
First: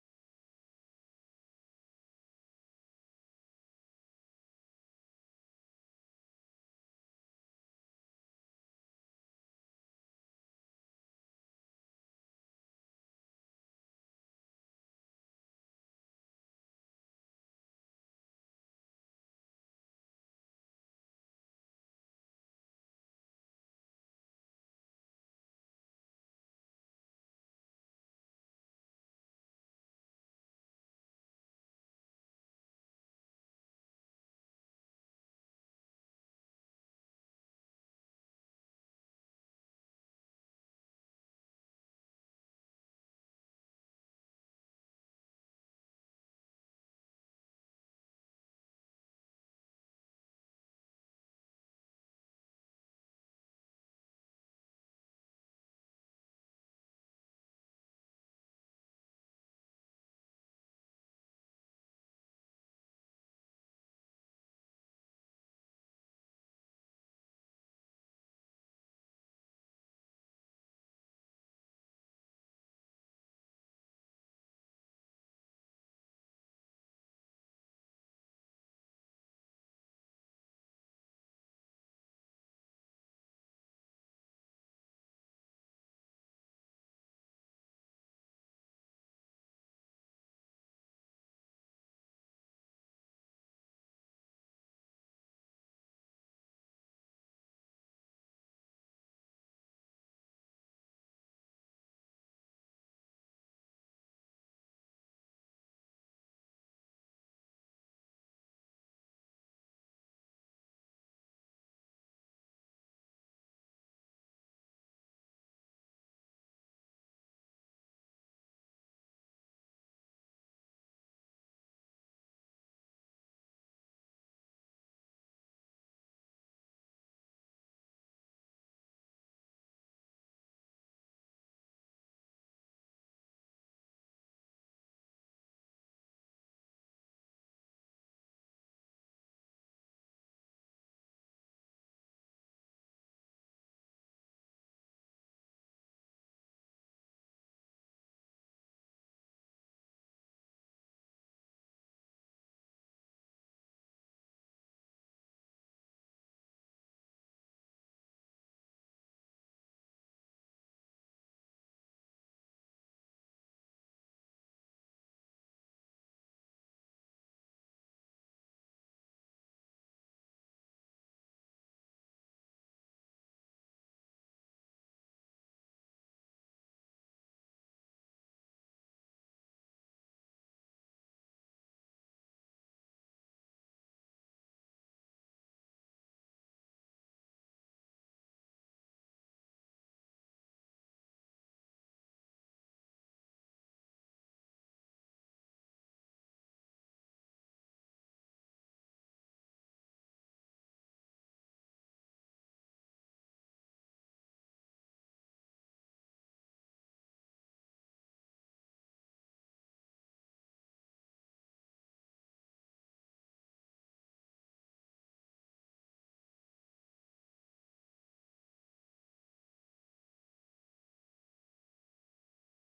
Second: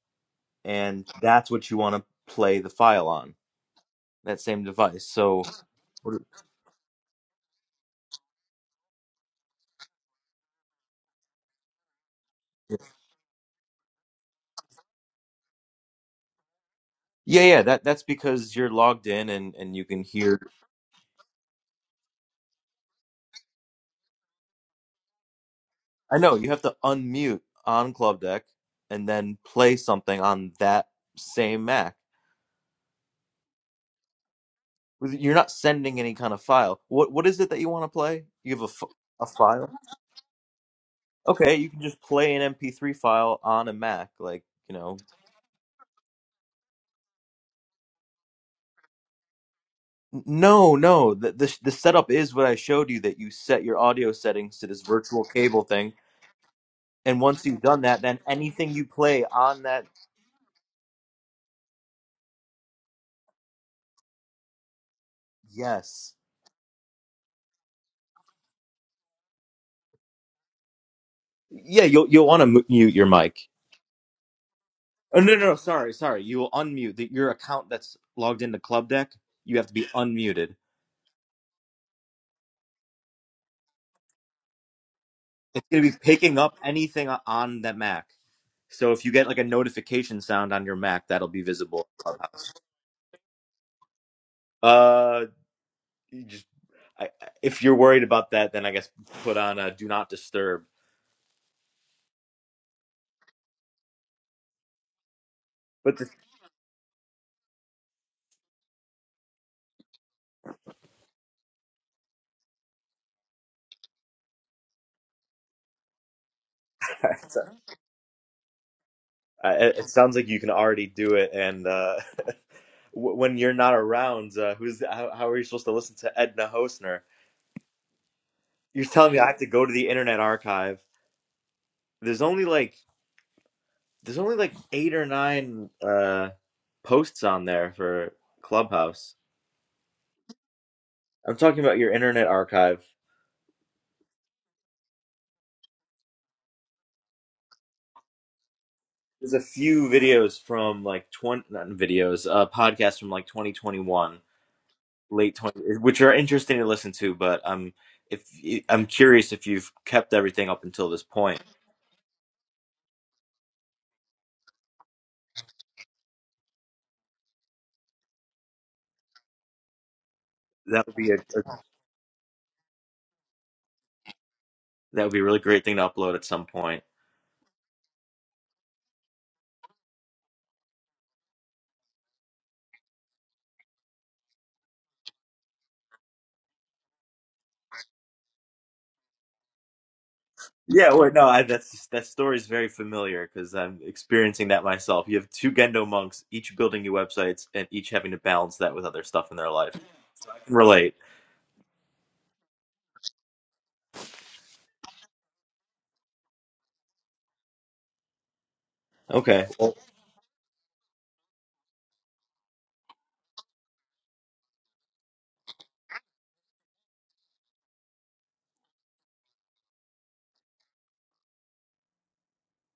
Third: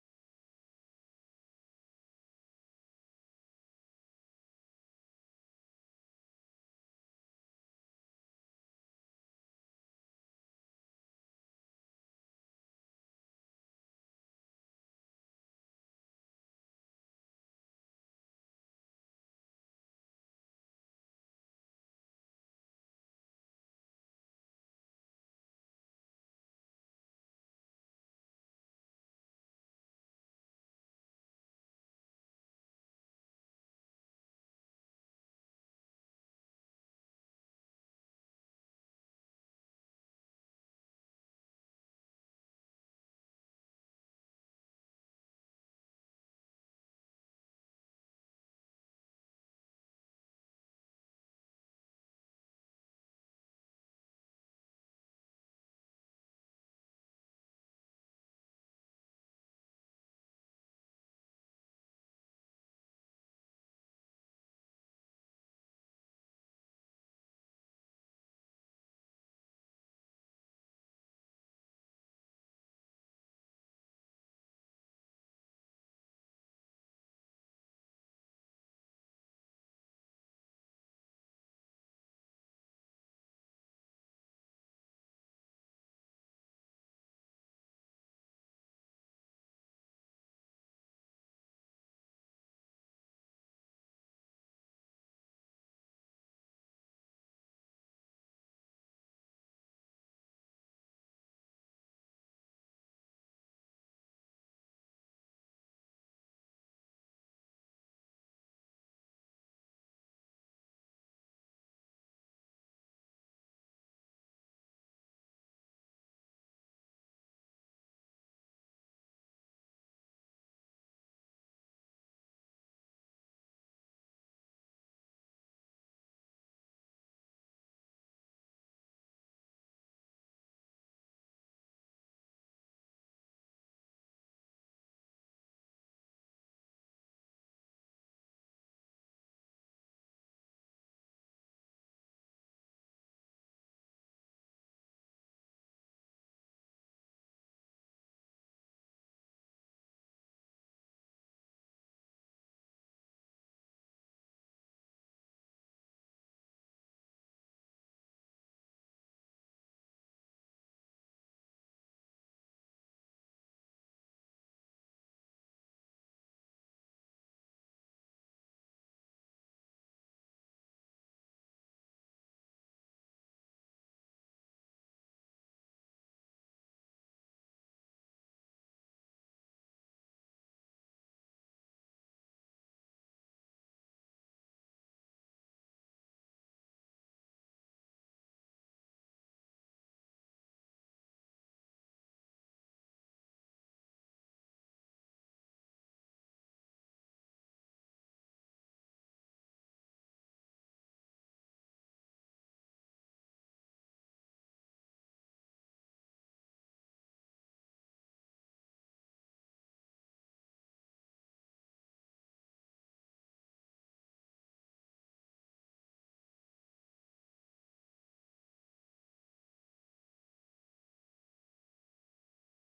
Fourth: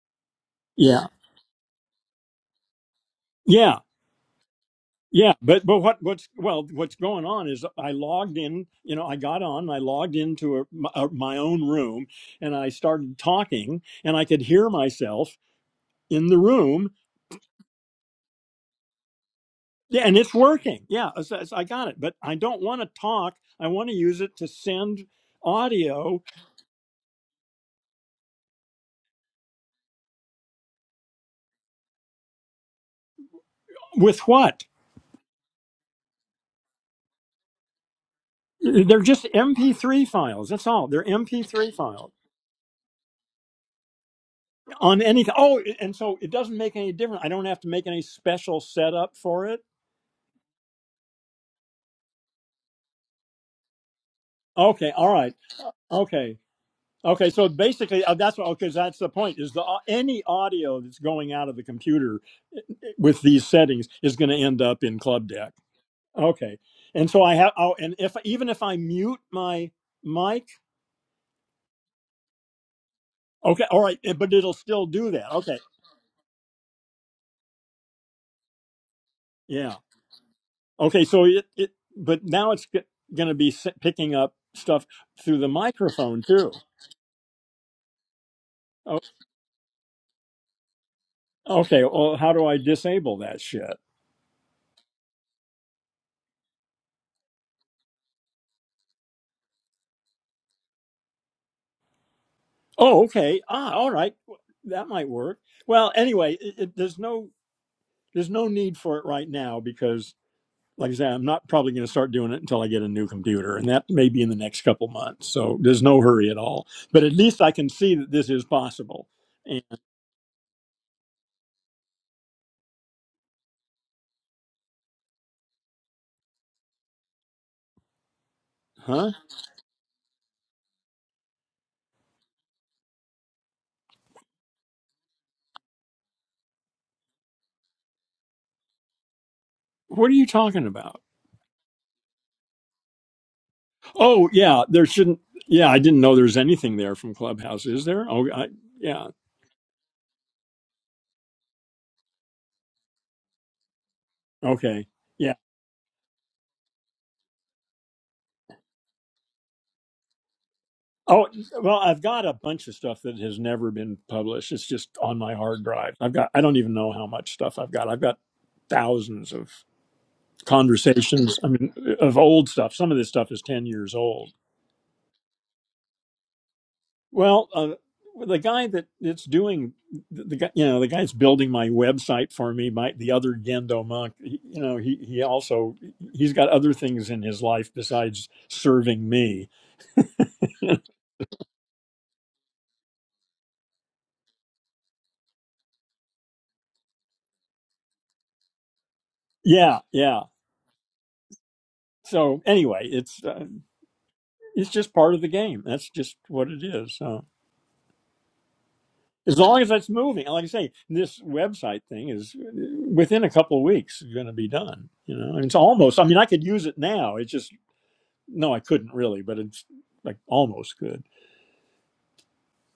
yeah,
and that's what you want to play the file on
yeah,
that same device.
yeah.
So.
But but what
What
what's well what's going on is I logged in. You know, I got on. I logged into a, my, uh, my own room and I
are-
started talking, and I could hear myself in the room.
Yeah, yeah. That that's because you're logged in and and you can
Yeah, and it's
hear
working. Yeah, it's- it's- I got it. But I don't want to talk. I want to use it to send
I
audio
know you have to unmute on Club Deck and then play something on that same Mac.
with what?
You're not sending any kind of file. What what is it that you want to play? You have a, f-
They're
a
just
file.
MP3 files. That's all. They're
Okay, you
MP3
can just
files.
play an MP3 file on a Mac, like you know.
on anything. Oh, and so it doesn't make any difference. I don't have to make any special setup for it.
N- No, no. The, the the setup is what I showed you. That you set your audio settings to this
Okay, all
virtual
right,
cable thing,
okay,
and
okay.
once
So
you've done that,
basically, uh,
then
that's what
anything
because
you
that's the
play
point is
on
the au-
that,
any audio that's going out of the computer eh, eh, with these settings is going to end up in Club Deck.
yes,
Okay, and so I have. Oh, and if even if I mute my mic,
yeah, you'll you'll want to mute your mic
okay, all right, eh, but it'll still do
Oh
that.
no, no, no,
Okay,
sorry, sorry. You will unmute the, your account that's logged into Club Deck. You have to
yeah,
be unmuted.
okay. So it, it but now it's going to be s- picking up stuff through the
It's going to be
microphone
picking
too.
up anything o- on that Mac. So if you get like a notification sound on your Mac, that'll be
Okay,
visible.
well, how do I disable that shit?
Uh, you just I, I- if you're worried about that, then I guess put on a do not disturb.
Oh, okay. Ah, all right. That might work. Well,
But the,
anyway, it, it, there's no there's no need for it right now because, like I said, I'm not probably going to start doing it until I get a new computer, and that may be in the next couple months. So there's no hurry at all. But at least I can see that this is possible.
uh,
And
it it sounds like you can already do it. And uh, w- when you're not around, uh, who's how, how are you supposed to listen to Edna Hosner? You're telling
huh?
me I have to go to the Internet Archive. There's only like there's only like eight or nine uh posts on there for Clubhouse.
What are you talking about?
I'm talking about your internet archive.
Oh, yeah. There shouldn't. Yeah, I didn't know there was anything there from Clubhouse. Is there? Oh, I, yeah.
There's a few videos from like 20 not videos, uh podcasts from like 2021,
Okay. Yeah,
late 20 which are interesting to listen to, but I'm if I'm curious if you've kept everything up until this
Oh,
point.
well, I've got a bunch of stuff that has never been published. It's just on my hard drive. I've got, I don't even know how much stuff I've got. I've got thousands of
That would be a,
conversations,
a
I mean, of old stuff. Some of this stuff is 10 years old.
that would be a really great thing to upload at some point.
Well, uh, the guy that it's doing, the, the guy, you know, the guy that's building my website for me, my, the other Gendo monk, he, you know, he, he also, he's got other things in his life besides serving me.
Yeah, well, no, I, that's that story is very familiar because I'm experiencing that myself. You have two Gendo monks, each building new websites, and each having to balance that with other stuff in their life.
Yeah. Yeah.
I can relate.
So anyway, it's, uh, it's just part of the game. That's just what it is. So as
Okay.
long as
Well,
that's moving, and like I say, this website thing is within a couple of weeks going to be done. You know, it's almost. I mean, I could use it now. It's just no, I couldn't really, but it's like almost good.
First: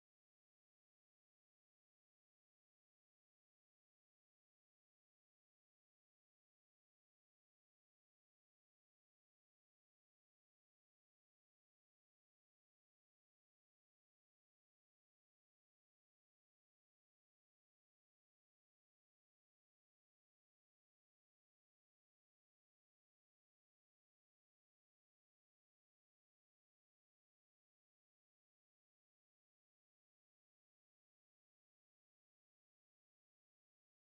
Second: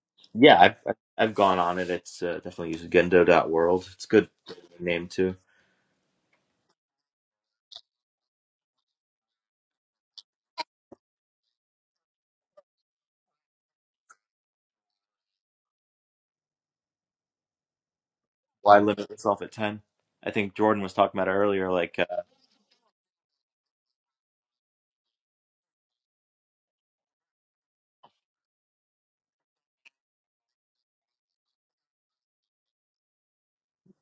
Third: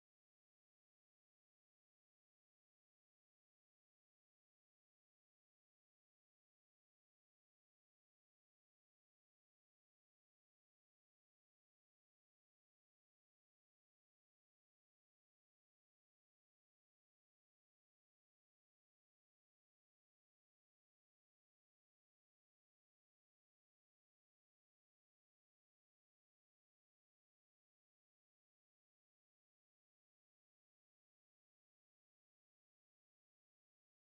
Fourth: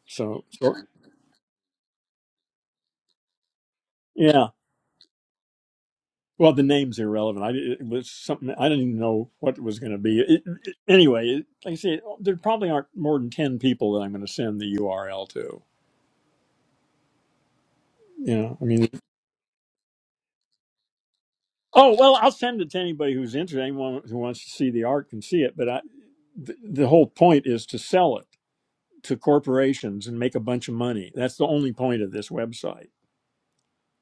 So,
yeah, I've
so
I've I've gone on it. It's uh, definitely used Gendo.world. It's a good
yeah.
name too.
Well, the name's irrelevant. I it was something I didn't even know what it was going to be. It, it- anyway, it, like I say, there probably aren't more than ten people that I'm going to send the URL to. You know, I
Why
mean,
limit yourself at ten? I think Jordan was talking about it earlier.
Oh
Like, uh,
well, I'll send it to anybody who's interested. Anyone who wants to see the art can see it. But I, the, the whole point is to sell it to corporations and make a bunch of money. That's the only point of this website.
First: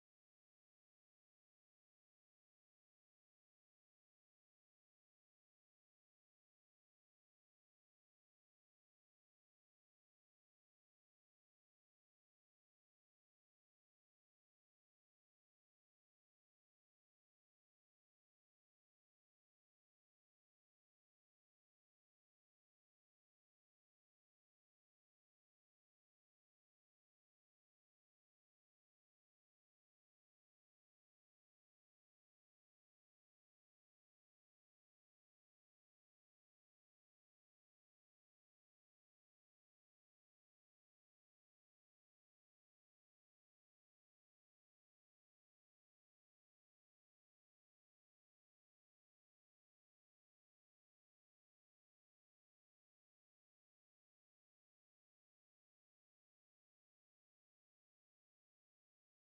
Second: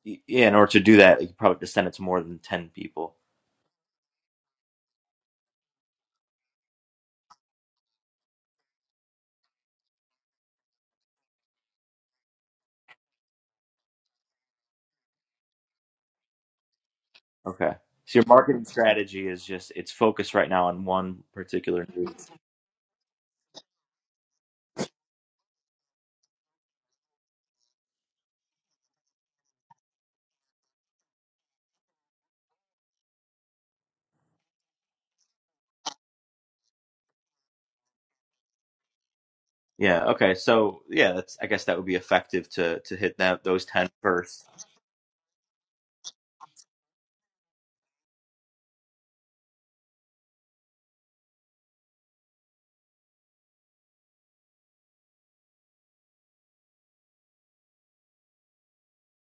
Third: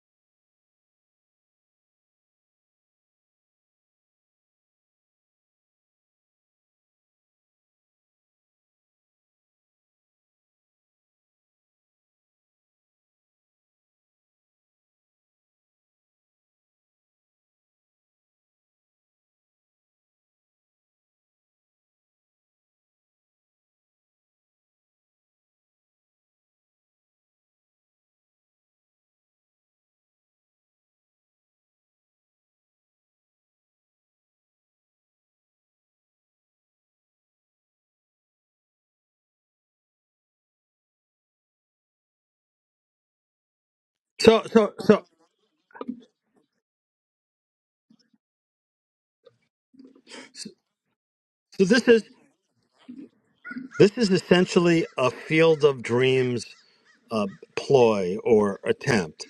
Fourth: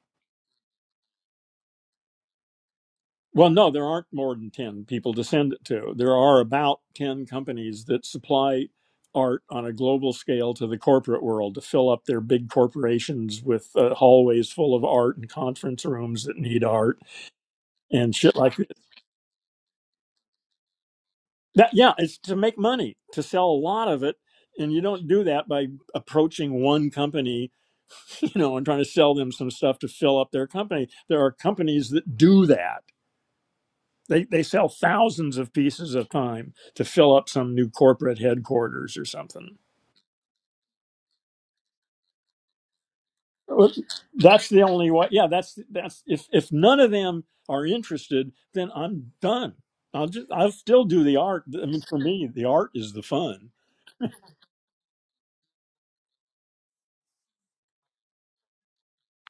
y- yeah, in order to do that, you probably have to send it to more than ten people.
Well, no, there aren't more than ten people to send it to. There are about ten companies that supply art on a global scale to the corporate world to fill up their big corporations with uh, hallways full of art and conference rooms that need art
Okay.
and
So your
shit like
marketing strategy is just it's focused right now on one
That
particular.
yeah,
niche.
it's to make money, to sell a lot of it, and you don't do that by approaching one company, you know, and trying to sell them some stuff to fill up their company. There are companies that do that. They they sell thousands of pieces of time to fill up some new corporate headquarters or something.
Yeah. Okay. So yeah, that's I guess that would be effective to to hit that those
Well,
ten
So
first.
That's the
so
only
so
way. Yeah, that's that's if if none of them are interested, then I'm done. I'll just I'll still do the art.
so
I mean,
this
for
is
me, the art is the fun.
this is essentially a field of dreams uh, ploy or attempt.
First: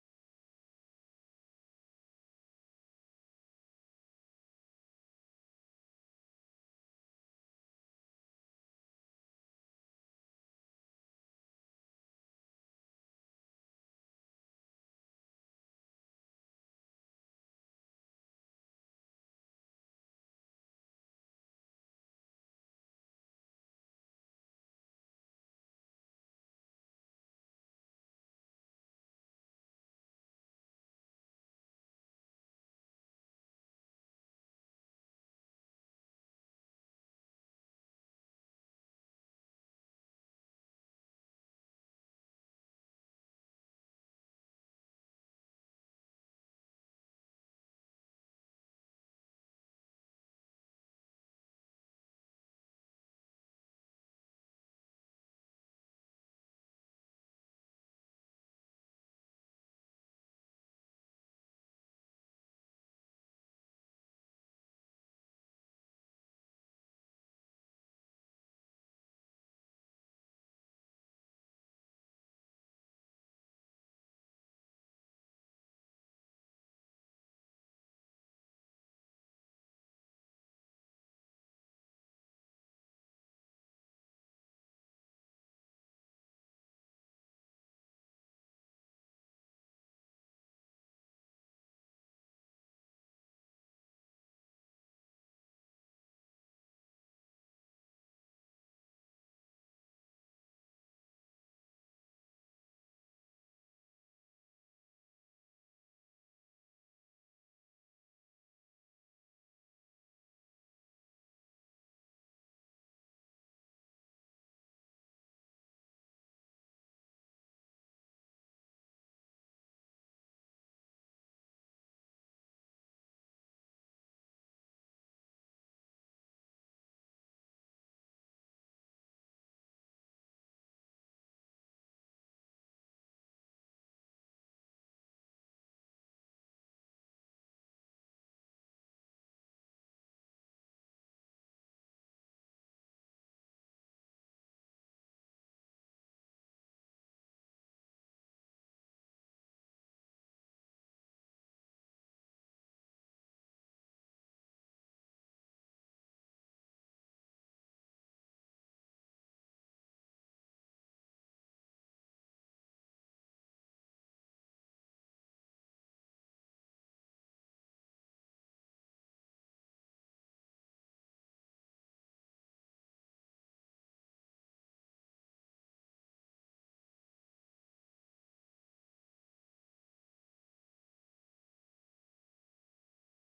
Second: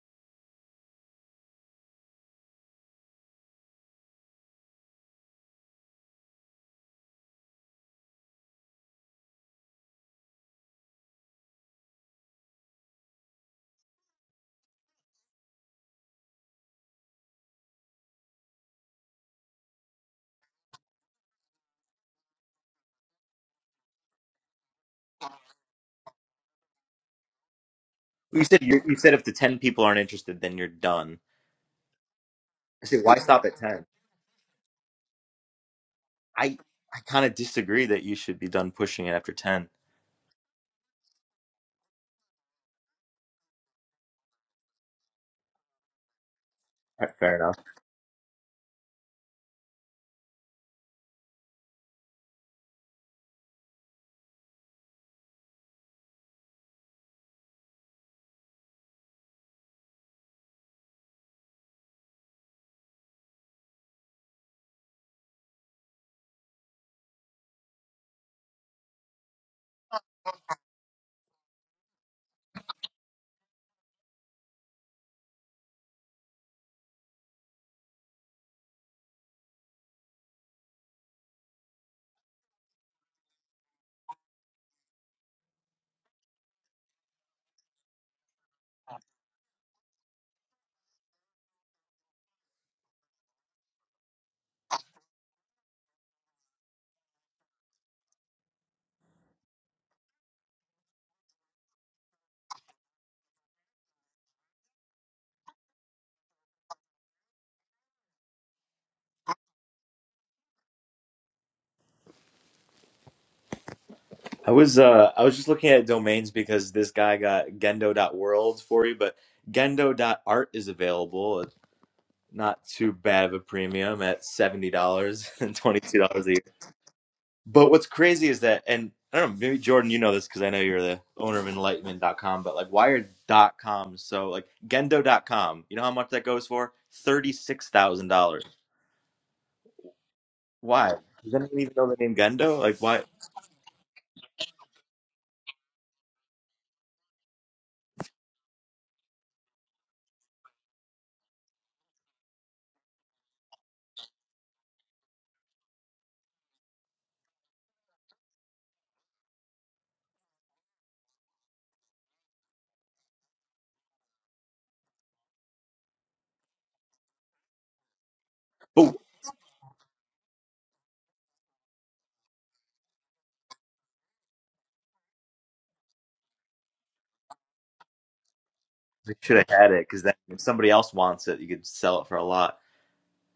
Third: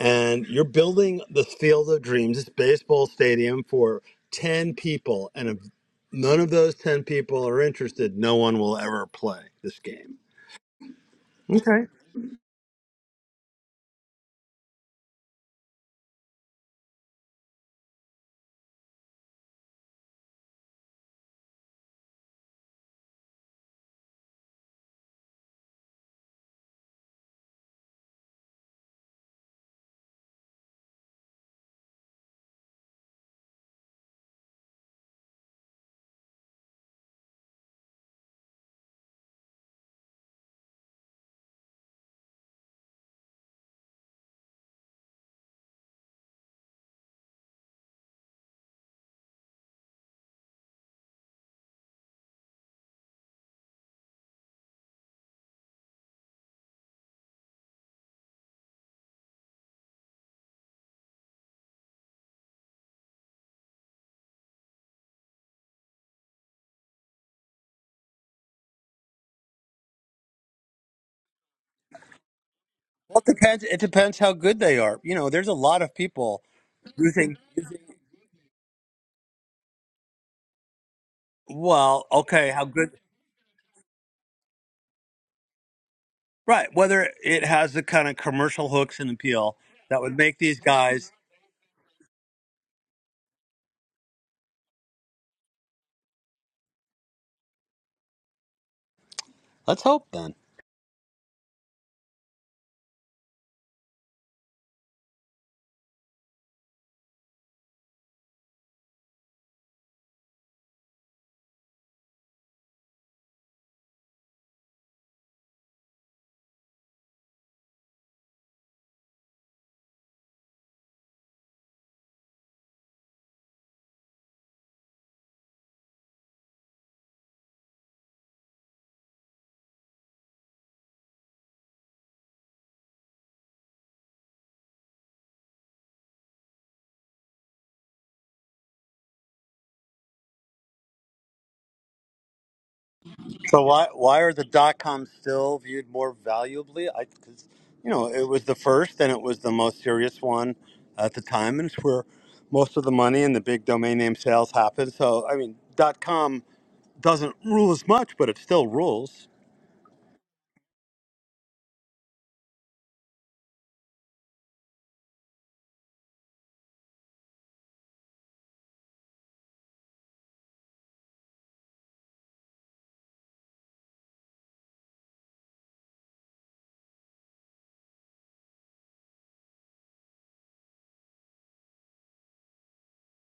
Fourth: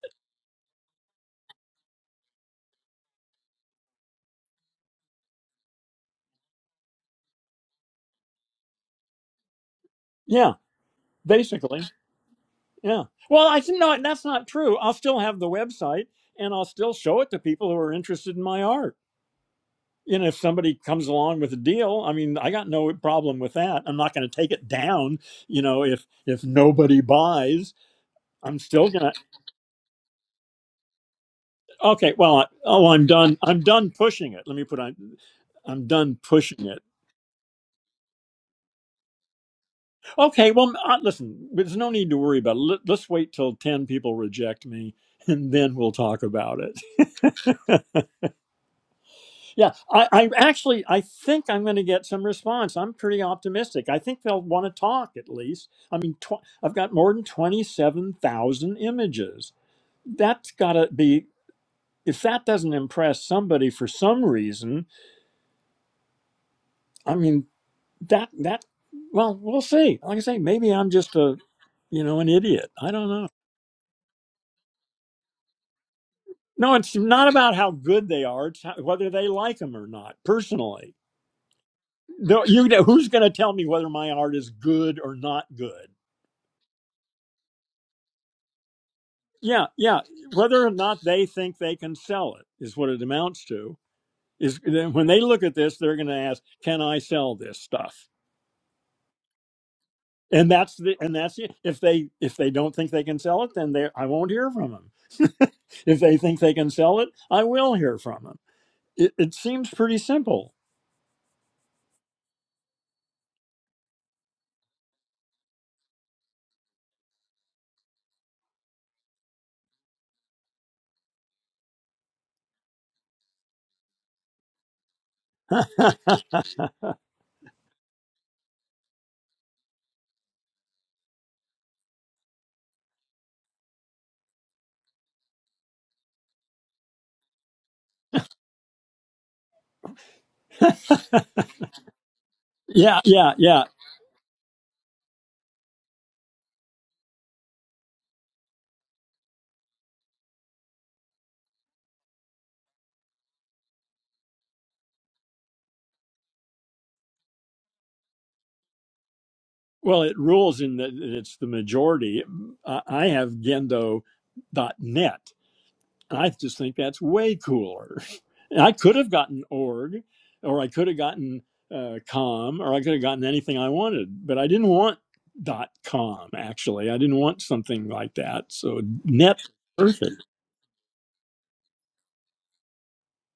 and you're building this field of dreams, this baseball stadium for 10 people. And if none of those 10 people are interested, no one will ever play this game.
Yeah, basically. Yeah. Well, I said, no, that's not true. I'll still have the website and I'll still show it to people who are interested in my art. And if somebody comes along with a deal, I mean, I got no problem with that. I'm not going to take it down. You know, if if nobody buys,
You
I'm
said you,
still
you
going to.
said if the ten people aren't interested, then you're done.
Okay. Well, I,
I
oh,
said
I'm
why
done.
stop at
I'm
ten?
done pushing it. Let me put on. I'm done
I
pushing it.
I kind of disagree that you should be done pushing it after ten.
Okay. Well, uh, listen, there's no need to worry about it. Let, let's wait till 10 people reject me and then we'll talk about
All right, fair enough.
it. Yeah, I, I actually I think I'm going to get some response. I'm pretty optimistic. I think they'll want to talk at least. I mean, tw- I've got more than twenty-seven thousand images. That's got to be if that doesn't impress somebody for some reason. I mean, that that well, we'll see. Like I say, maybe I'm just a you know an idiot. I don't
Well,
know.
it depends. It depends how good they are. You know, there's a lot of people
No, it's
who
not
think,
about how good they are. It's how, whether they like them or not. Personally,
well,
no,
okay, how
you know
good,
who's going to tell me whether my art is good or not good?
right? Whether it has the kind of commercial hooks and appeal
yeah, yeah.
that would make these
Whether or not
guys.
they think they can sell it is what it amounts to. Is when they look at this, they're going to ask, "Can I sell this stuff?"
Let's hope then.
And that's the and that's it. If they if they don't think they can sell it, then they I won't hear from them. If they think they can sell it, I will hear from them. It, it seems pretty simple.
I was uh I was just looking at domains because this guy got gendo.world for you, but gendo.art is available. It's not too bad of a premium at seventy dollars and twenty two dollars a year. But what's crazy is that, and I don't know, maybe Jordan, you know this because I know you're the owner of enlightenment.com, but like wired.com. So like gendo.com, you know how much that goes for? $36,000. Why? Does anyone even know the name Gendo? Like,
yeah,
why?
yeah,
So
yeah.
why why are the dot coms still viewed more valuably? I because you know it was the first and it was the most serious one at the time, and it's where most of the money and the big domain name sales happen. So I mean, dot com doesn't rule as much, but it still rules.
Well, it rules in that it's the majority. I I have Gendo dot net. And I just think that's way cooler. And I
Oh,
could have gotten org, or I could have gotten uh, com, or I could have gotten anything I wanted, but I didn't want dot com. Actually, I didn't want something like that. So
I should
net
have had it because then
perfect.
if somebody else wants it, you could sell it for a lot.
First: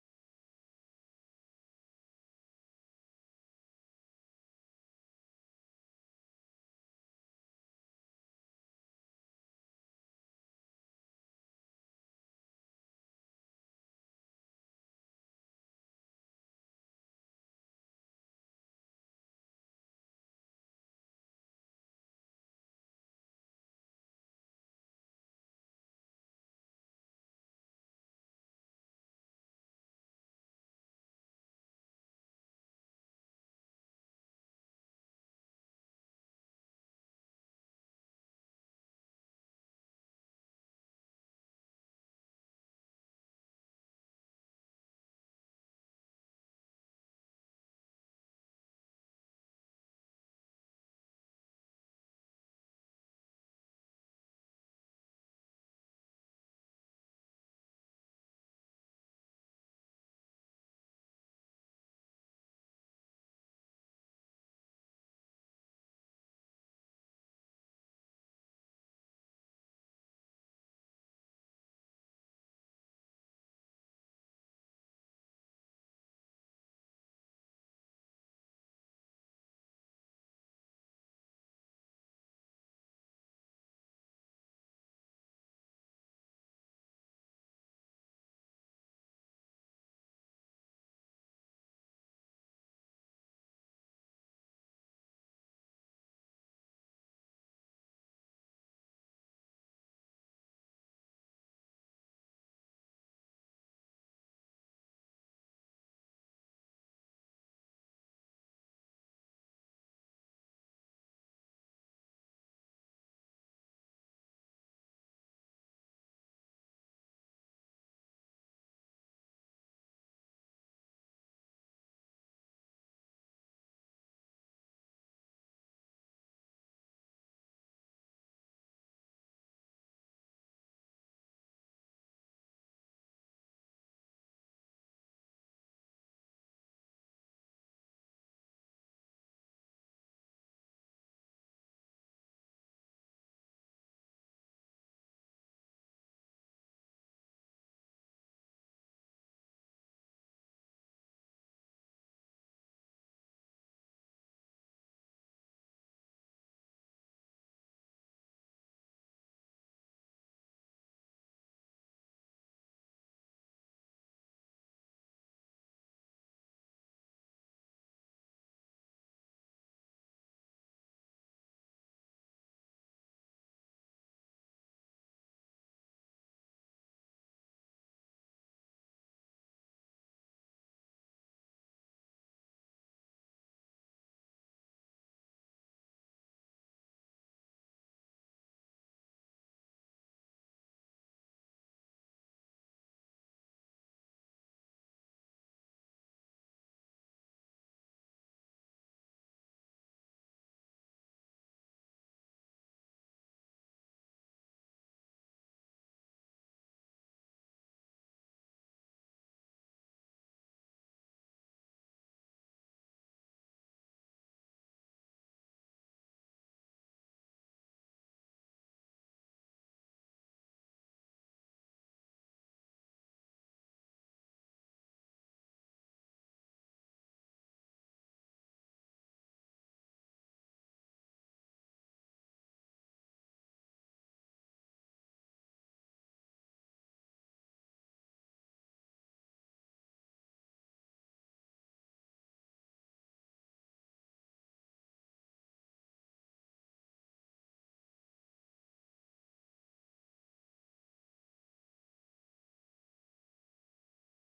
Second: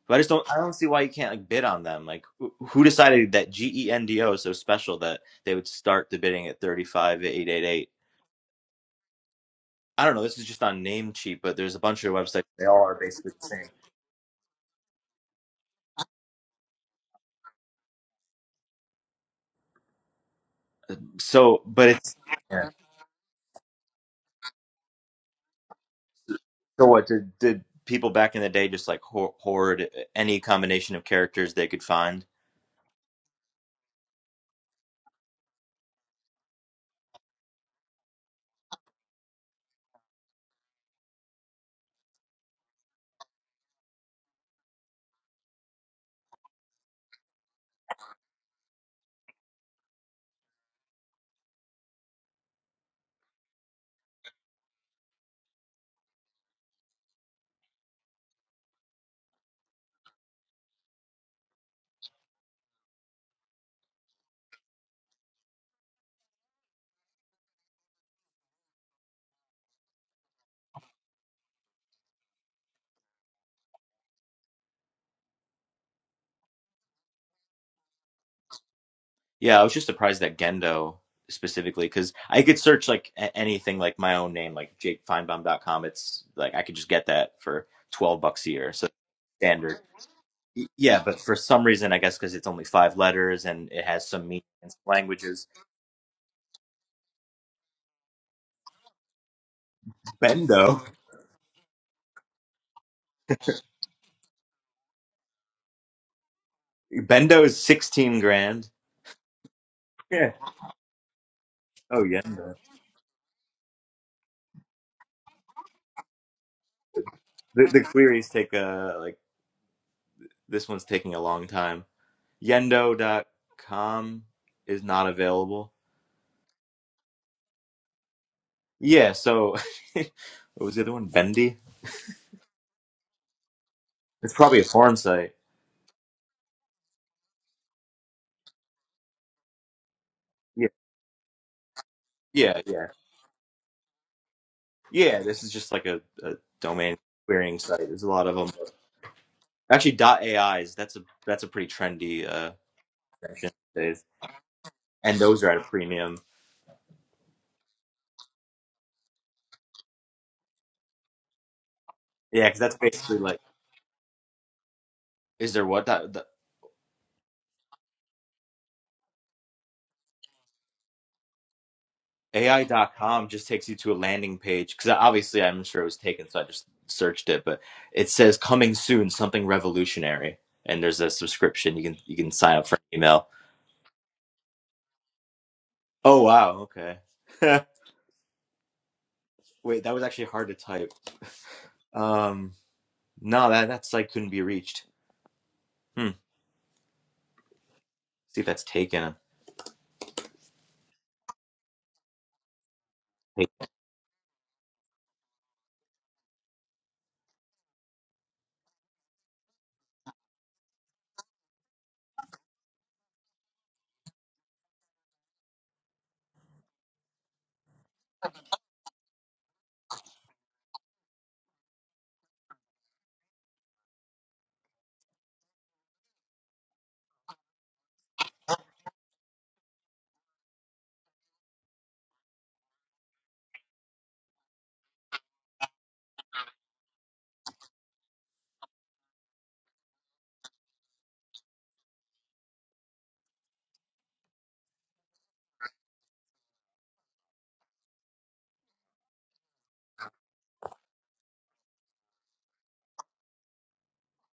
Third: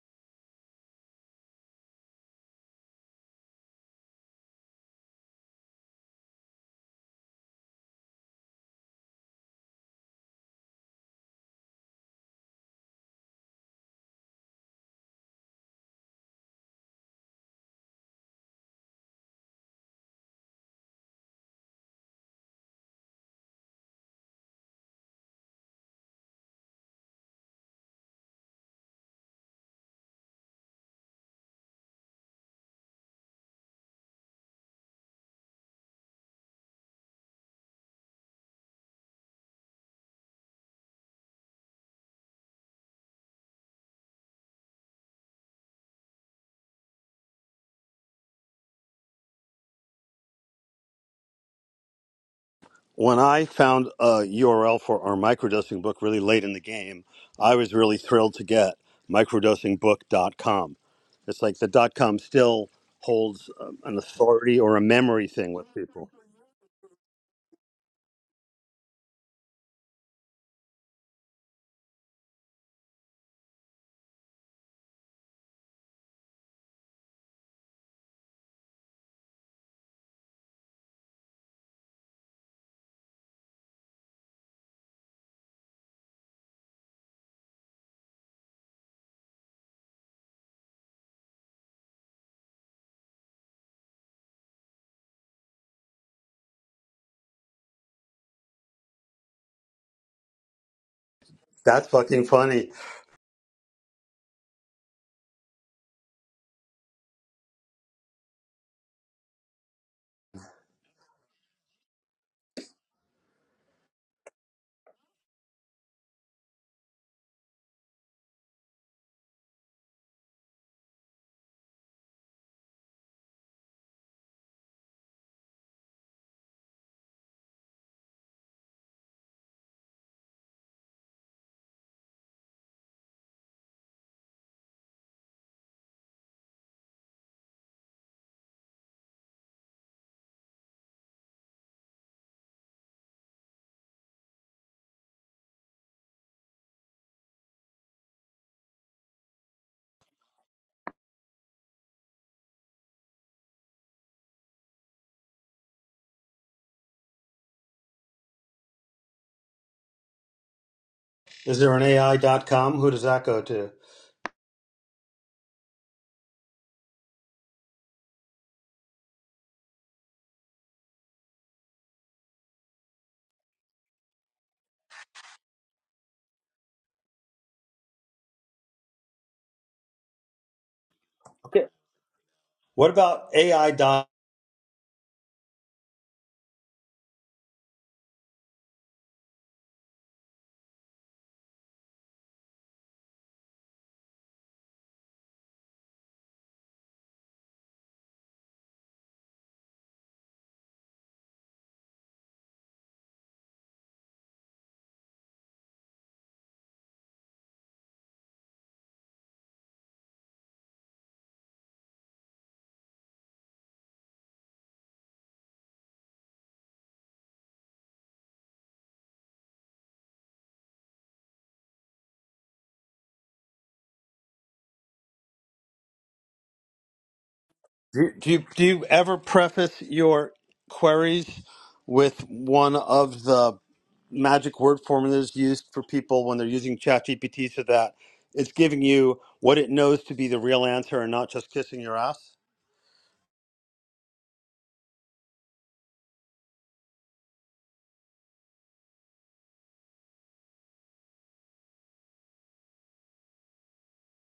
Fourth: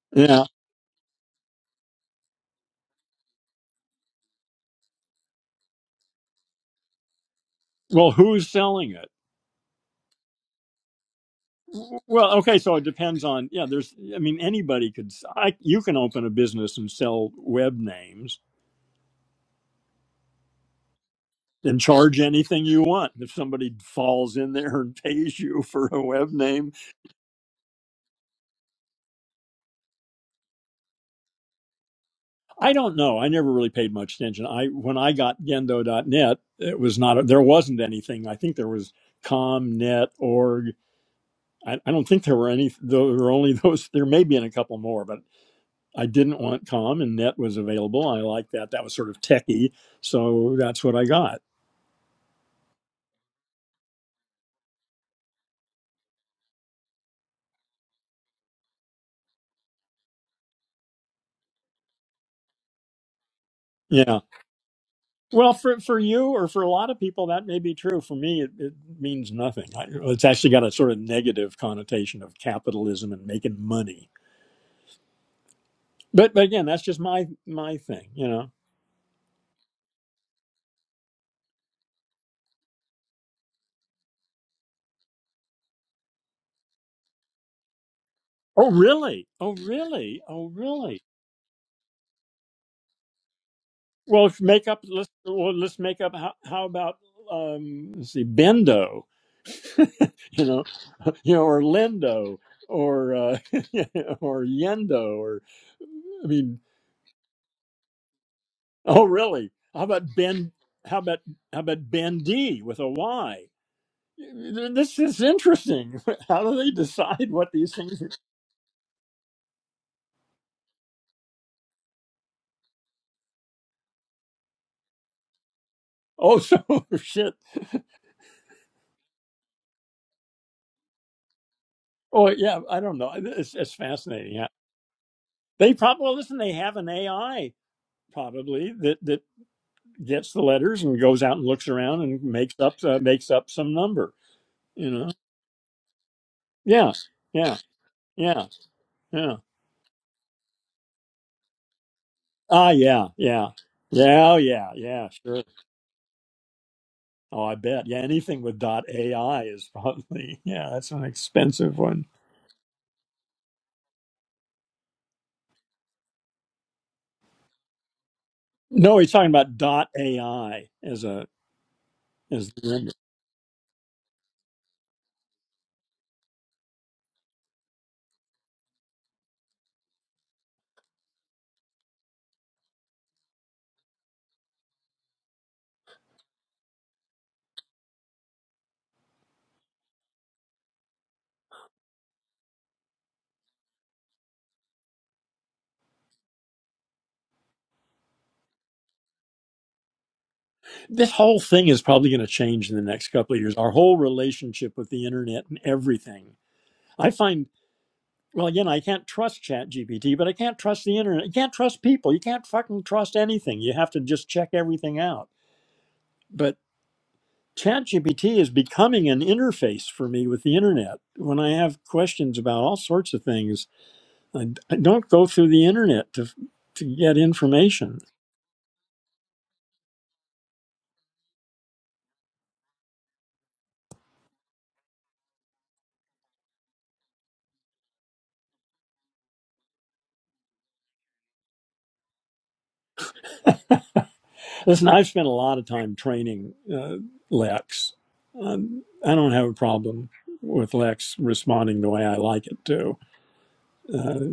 But I just
Yeah.
don't, I don't see why you can't like bid on them. Like, who who decided that G E N D O is so special that they would start the bidding at thirty-five eight eight eight.
Well, who's selling it?
I don't know. This is just on Namecheap, but there's a bunch of
Well,
websites.
okay,
They
so
all
it
are
depends
basically the
on yeah.
same.
There's, I mean, anybody could. s- I you can open a business and sell web names
So,
and
but it's
charge anything
yeah.
you want. If somebody falls in there and pays you for a web name,
so what did did people back in the day just like ho- hoard any combination of characters they could find?
I don't know. I never really paid much attention. I when I got gendo dot net, it was not A, there wasn't anything. I think there was com, net, org. I, I don't think there were any. There were only those. There may be in a couple more, but I didn't want com and net was available. I liked that. That was sort of techie, so that's what I got.
When I found a URL for our microdosing book really late in the game, I was really thrilled to get microdosingbook.com. It's like the dot com still holds um, an
Yeah.
authority or a memory thing
Well,
with
for for
people.
you or for a lot of people, that may be true. For me, it, it means nothing. I, it's actually got a sort of negative connotation of capitalism and making money But but again, that's just my my thing, you know.
Yeah, I was just surprised that Gendo specifically because I could search like a- anything like my own name, like JakeFeinbaum.com. It's like I could just get that for twelve bucks a
Oh
year. So
really? Oh
standard.
really? Oh
Y- Yeah,
really?
but for some reason, I guess because it's only five letters and it has
Well,
some
if
meaning
make
and
up.
some
Let's
languages.
well, let's make up. How, how about um, let's see, Bendo, you know,
Bendo,
you know, or
That's fucking
Lindo,
funny.
or uh, or Yendo, or I mean,
Bendo is sixteen grand
oh really? How about
Yeah.
Ben? How about how about
Oh,
Ben
Yendo.
D with a Y? This is interesting. How do they decide what
The
these
the
things? Are?
queries take a like this one's taking a long time. Yendo. dot com is not available.
Oh, so shit.
Yeah, so what was the other one? Bendy?
Oh yeah, I don't know. It's, it's
It's
fascinating. Yeah,
probably a foreign site.
they probably well, listen. They have an AI probably that that gets the
Yeah.
letters and goes out and looks around and makes
Yeah,
up
yeah.
uh, makes up some number. You know?
Yeah, this is just like a, a
Yeah,
domain
yeah,
querying site. There's a lot of
yeah,
them.
yeah.
Actually, dot AIs, that's a that's a pretty trendy uh
Ah, yeah, yeah,
option these days.
yeah, oh, yeah, yeah.
And
Sure.
those are at a premium.
Oh, I bet. Yeah, anything with dot AI is probably yeah. That's an
Is there
expensive
an
one.
Yeah, because
AI.com?
that's
Who does
basically
that
like
go to?
is there what dot?
No, he's talking about dot AI as a as
AI
the number.
dot com just takes you to a landing page because obviously I'm sure it was taken, so I just searched it. But it says coming soon, something revolutionary, and there's a
Okay.
subscription you can you can sign up for
What
an email.
about AI. dot-
Oh wow, okay. Wait, that was actually hard to type. Um, no, that that site couldn't be reached. Hmm. See if that's taken.
this whole thing is probably going to change in the next couple of years. Our whole relationship with the internet and everything. I find, well, again, I can't trust Chat GPT, but I can't trust the internet. You can't trust people. You can't fucking trust anything. You have to just check everything out. But Chat GPT is becoming an interface for me with the internet. When I have questions about all sorts of things, I, I don't go through the internet to to get information.
Do do you, do you ever preface your queries with one of the magic word formulas used for people when they're using ChatGPT so that it's giving you what it knows to be the real answer and not just kissing your ass?
Listen, I've spent a lot of time training uh, Lex. Um, I don't have a problem with Lex responding the way I like it to. Uh,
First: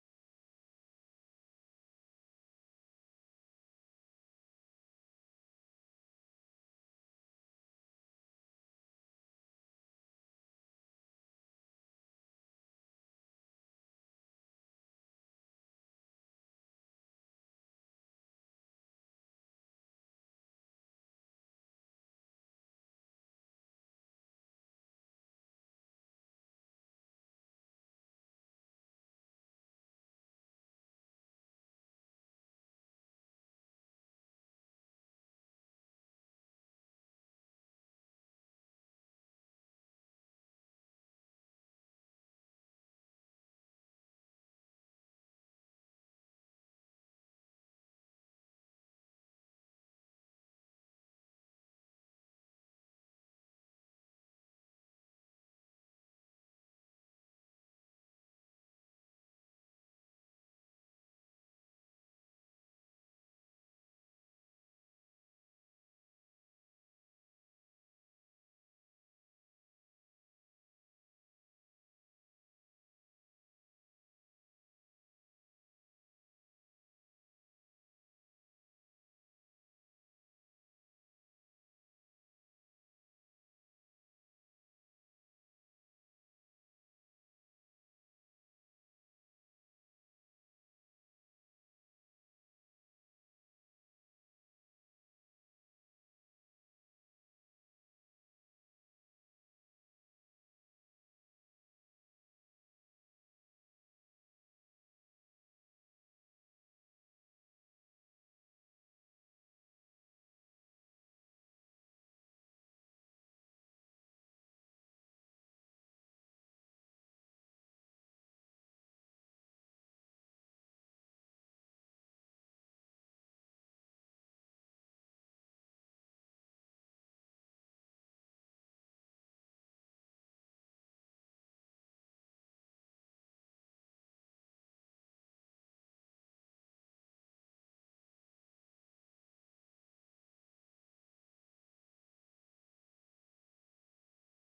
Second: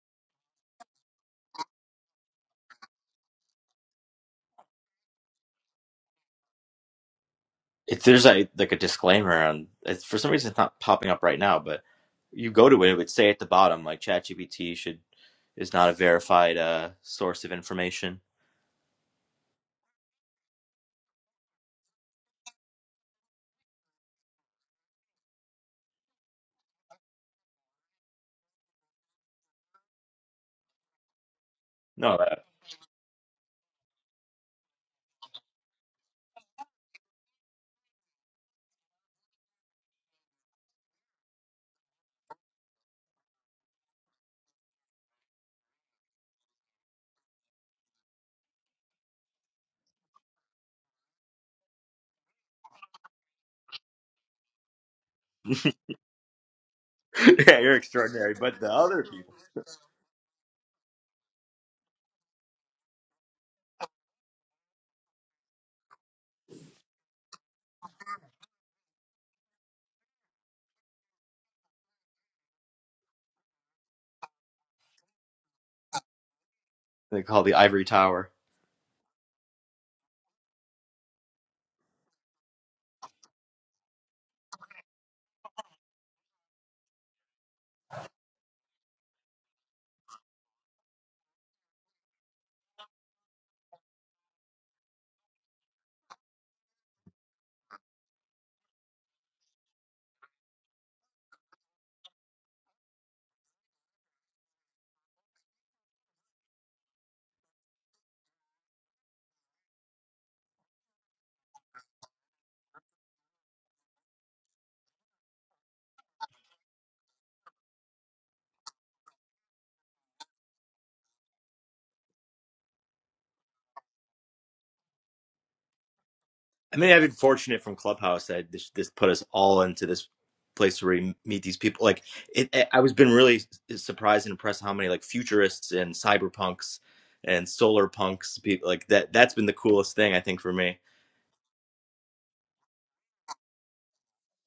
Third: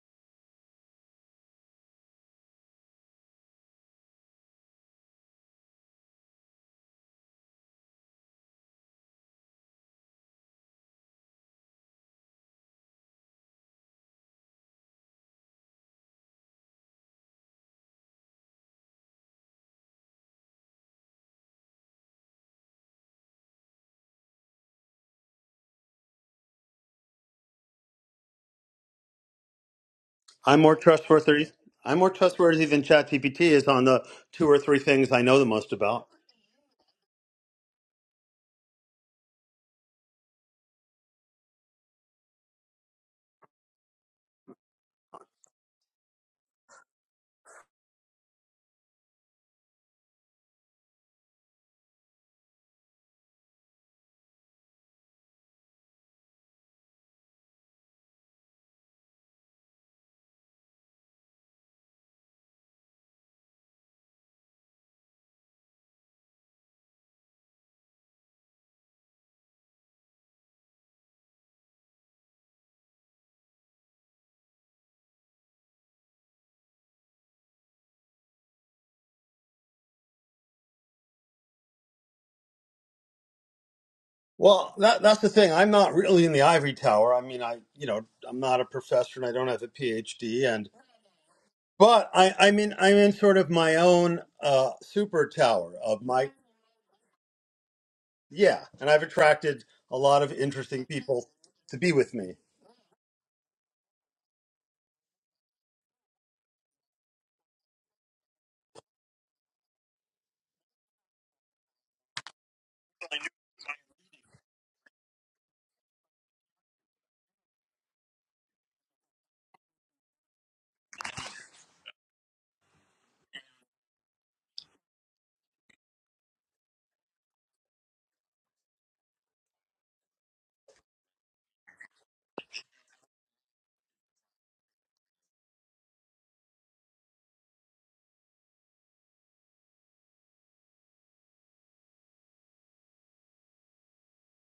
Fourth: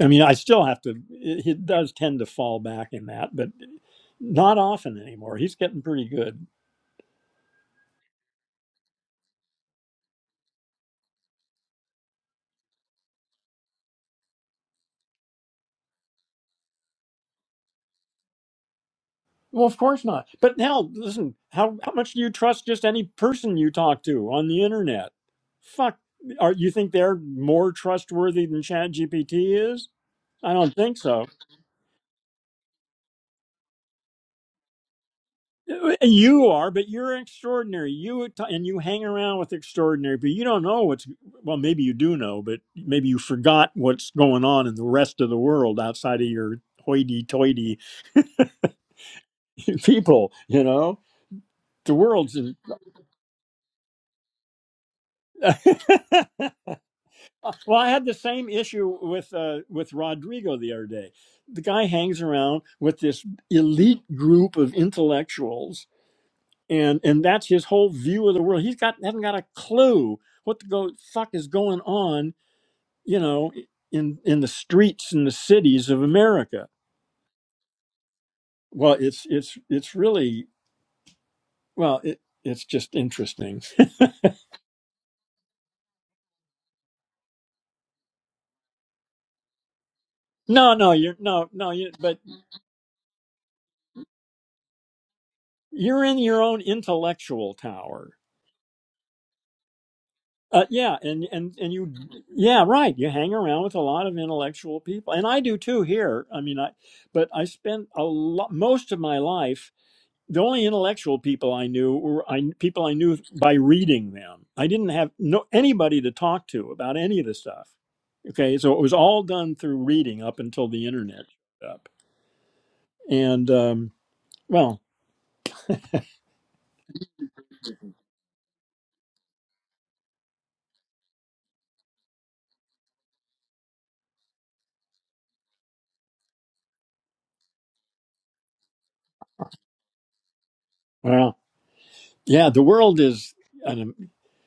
I mean, I still have to, he does tend to fall back in that, but not often anymore. He's getting pretty good.
If there's a like a disclaimer on, it's, for some reason it's not popping up right now, but you go to it, it would say at the bottom like ChatGPT should is not a verified uh, source of information
Well, of course not. But now, listen, how, how much do you trust just any person you talk to on the internet? Fuck. Are, you think they're more trustworthy than ChatGPT is? I
I'm
don't
more
think so.
trustworthy. I'm
No,
more
uh,
trustworthy than ChatGPT is on the two or three things I know the most about.
You are, but you're extraordinary. You and you hang around with extraordinary, but you don't know what's well. Maybe you do know, but maybe you forgot what's going on in the rest of the world outside of your hoity-toity people. You know, the world's. In, well,
yeah, you're
I had the
extraordinary.
same
But the
issue
other
with
people
uh, with Rodrigo the other day. The guy hangs around with this elite group of intellectuals and and that's his whole view of the world. He's got hasn't got a clue what the go, fuck is going on, you know, in in the streets and the cities of America.
they call the ivory tower.
Well, it's it's it's really well, it it's just interesting.
Well, that that's the thing. I'm not really in the ivory tower. I mean, I you know I'm not a professor and I don't have a PhD. And
no, no, you're no, no, you
but
but
I I mean I'm in I'm in sort of my own uh, super tower of
you're in
my
your own intellectual tower.
yeah, and I've attracted a lot of
Uh,
interesting
yeah, and
people
and and
to
you,
be with me.
yeah, right. You hang around with a lot of intellectual people, and I do too here. I mean, I, but I spent a lot, most of my life the only intellectual people I knew were I, people I knew by reading them. I didn't have no anybody to talk to about any of the stuff. Okay, so it was all done through reading up until the internet showed up. And um, well,
I mean, I've been fortunate from Clubhouse that this, this put us all into this place where we meet these people. Like, it, it- I was been really surprised and impressed how many like futurists and cyberpunks and solar punks people like that. That's been the coolest thing I think for me.
well, yeah, the world is. an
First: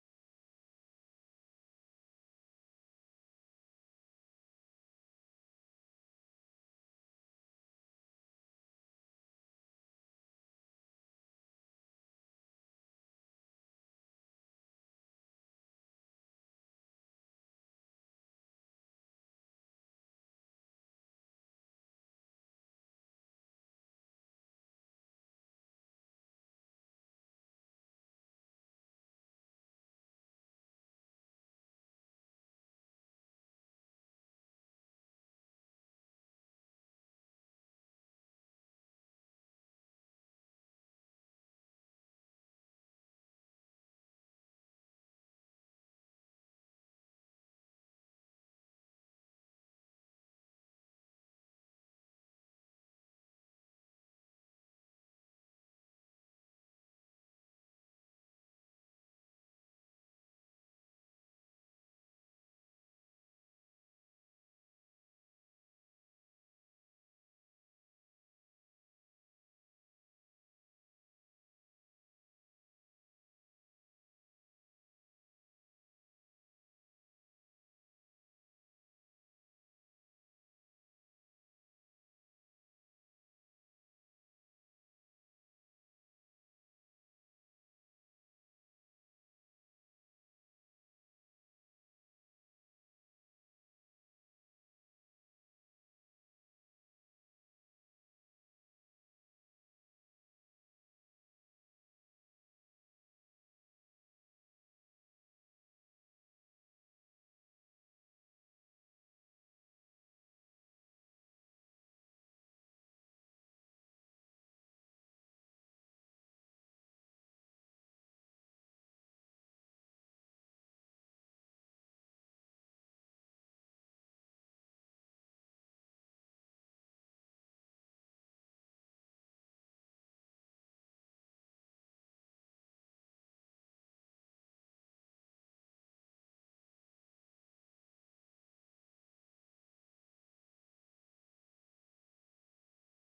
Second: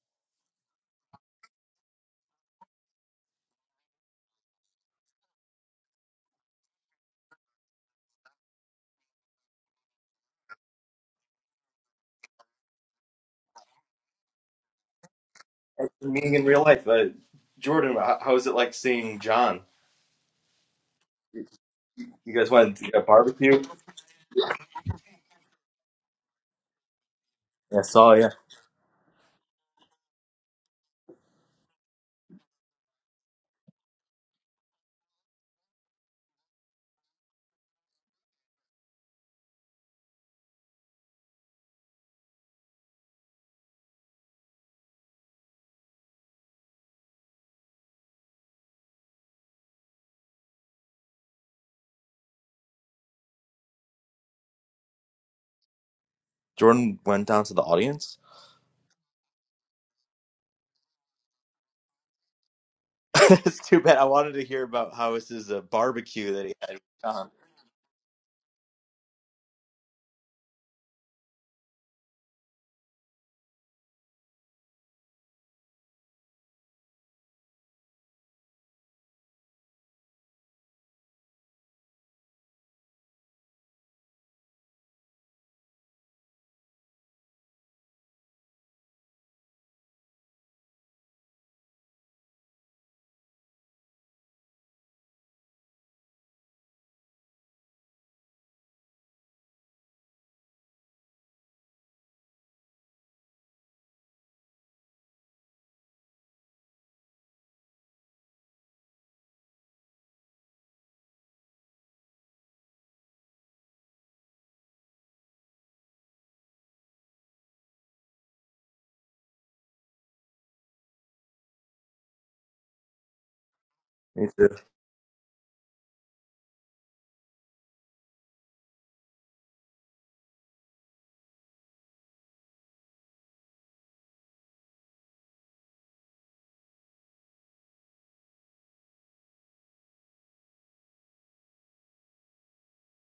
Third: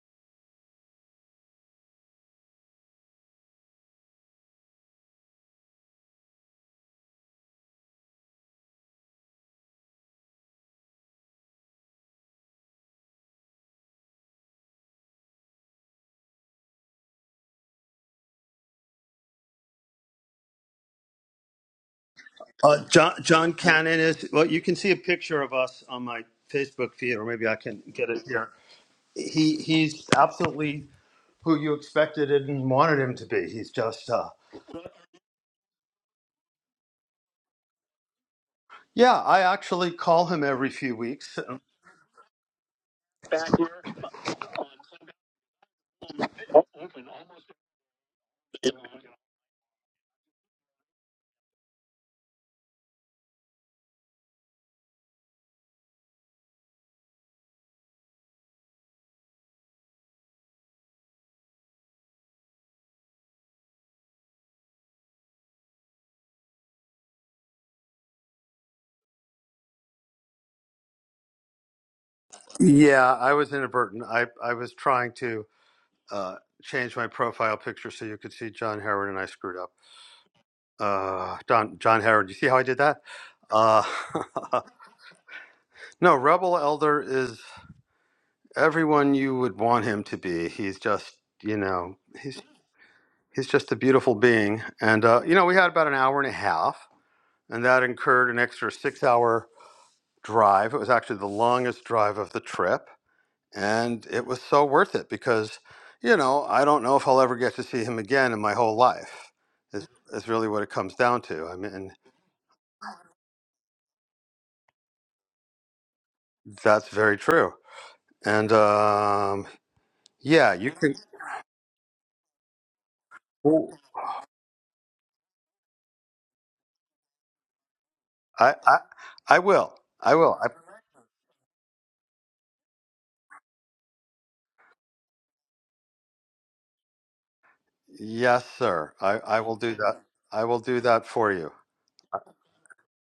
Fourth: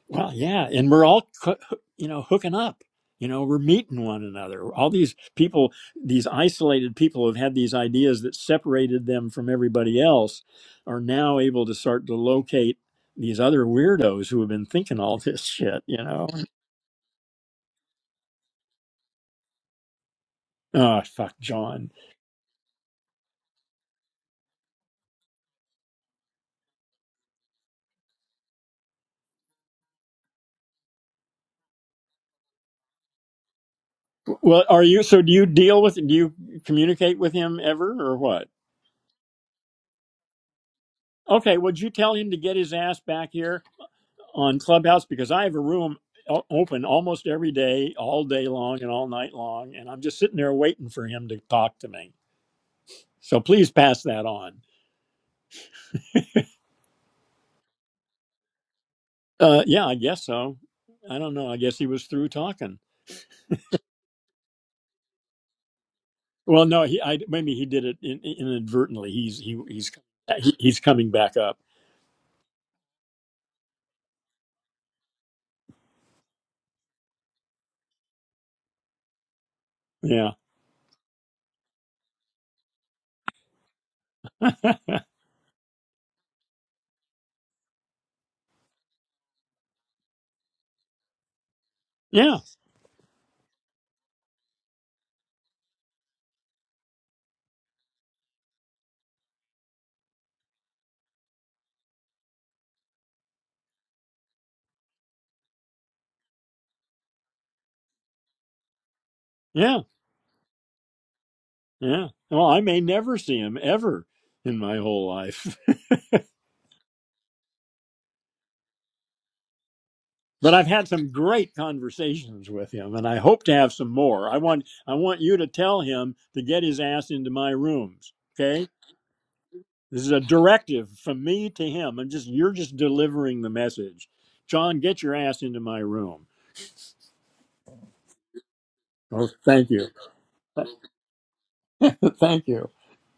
Well, yeah, and we're all co- you know hooking up. You know, we're meeting one another. All these people, these isolated people who have had these ideas that separated them from everybody else, are now able to start to locate these other weirdos who have been thinking all this shit.
And
You know,
Meeting in real life, uh, Jordan. How, how was it like seeing John?
oh fuck, John.
You guys went
Uh,
to a
John John
barbecue.
Cannon is well. You can see a picture of us on my Facebook feed, or maybe I
I
can get
saw.
it
Yeah,
here. He he's absolutely who you expected and wanted him to be. He's just uh,
Well, are you? So, do you deal with? Do you communicate with him ever, or what?
yeah. I actually call him every few weeks.
Okay, would you tell him to get his ass back here? on Clubhouse because I have a room o- open almost every day, all day long, and all night long, and I'm just sitting there waiting for him to talk to me. So please pass that on.
Jordan went down to the audience.
Uh, yeah, I guess so. I don't know. I guess he was through talking.
That's too bad. I wanted to hear about how this is a barbecue that he
Well,
had.
no, he I,
Uh-huh.
maybe he did it in, in- inadvertently. He's he he's he- he's coming back up.
Yeah, I was inadvertent. I, I was trying to uh, change my profile picture so you could see John Howard, and I screwed up.
Yeah,
Uh, Don, John Howard, you see how I did that? Uh, no, Rebel Elder is everyone you would want him to be. He's just, you know,
yeah,
he's he's just a beautiful being. And uh, you know, we had about an hour and a half, and that incurred an extra six-hour drive. It was actually the longest drive of the trip and it was so worth it because you know i don't know if i'll ever get to see him again in my whole life
yeah,
is, is really what it comes down to i mean
yeah. Well, I may never see him ever in my whole life.
that's very true and um yeah
but I've
you
had
can
some great conversations with him, and I hope to
oh,
have some
Me
more. I
too.
want I want you to tell him to get his ass into my rooms.
i
Okay,
i i will
this is
i
a
will I,
directive from me to him. I'm just you're just delivering the message. John, get your ass into my room.
yes sir i
Oh,
i will
thank
do
you,
that i will do that for you
thank you.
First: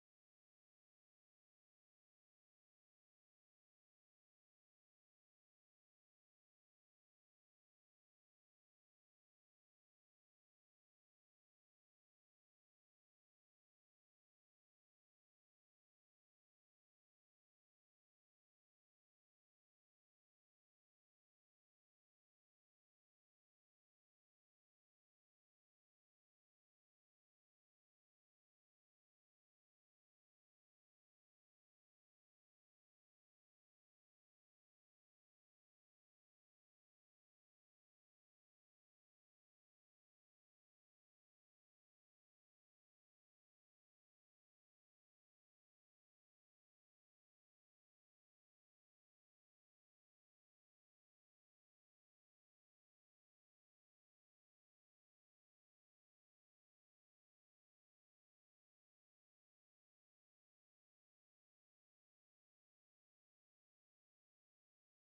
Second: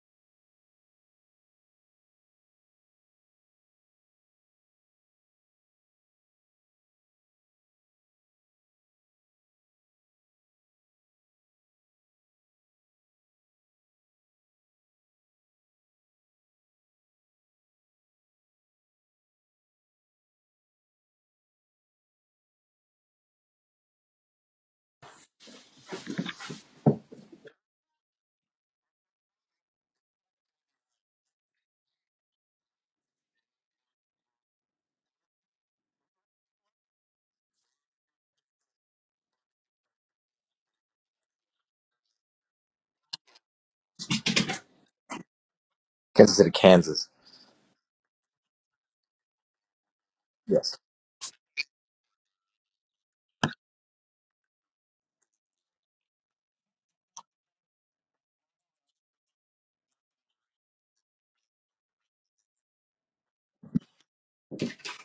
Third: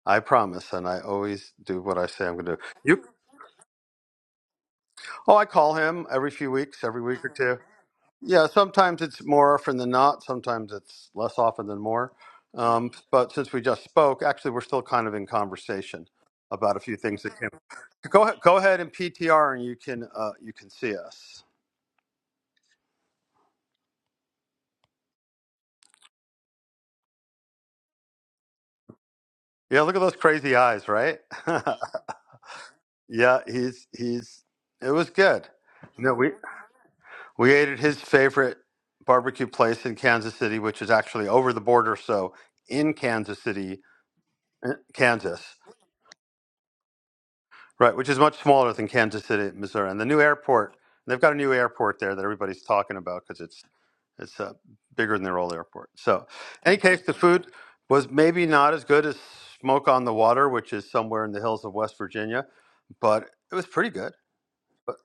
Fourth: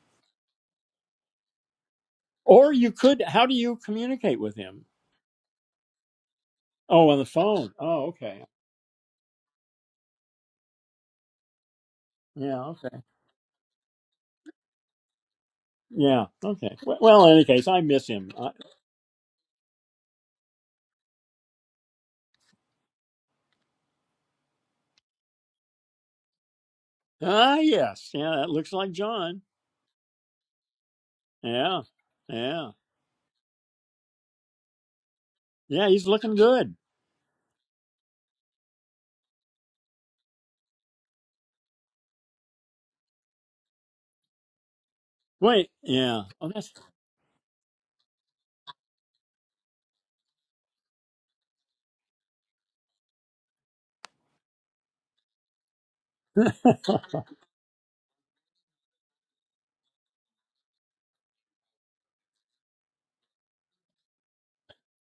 i promise and i always do what i say i'm going to do
Or you
you
could. How do you communicate with him?
oh i call him every few weeks every
Oh, on the
week or two
phone. Oh, okay.
Yeah, sometimes it's more often than not. Sometimes it's less often than more.
Yeah.
Um,
Okay.
but since we just spoke, actually, we're still kind of in conversation
Yeah. Okay.
about a few
W-
things
Well, in
that
any
came.
case, I miss
Go
him.
ahead,
I-
go ahead and PTR, and you can uh, you can see us.
Ah, yes. Yeah, that looks like John.
Yeah, look at those crazy eyes, right?
Yeah. Yeah.
yeah, he's he's. It was good.
Yeah, he's
No, we
looking good.
we ate at his favorite barbecue place in Kansas City, which is actually over the border, so in Kansas City, eh, Kansas.
Wait, yeah.
Kansas City,
Oh, that's
Kansas.
Right, which is much smaller than Kansas City, Missouri, and the new
Yes.
airport. They've got a new airport there that everybody's talking about because it's it's uh, bigger than their old airport. So, in any case, the food was maybe not as good as Smoke on the Water, which is somewhere in the hills of West Virginia, but it was pretty good. But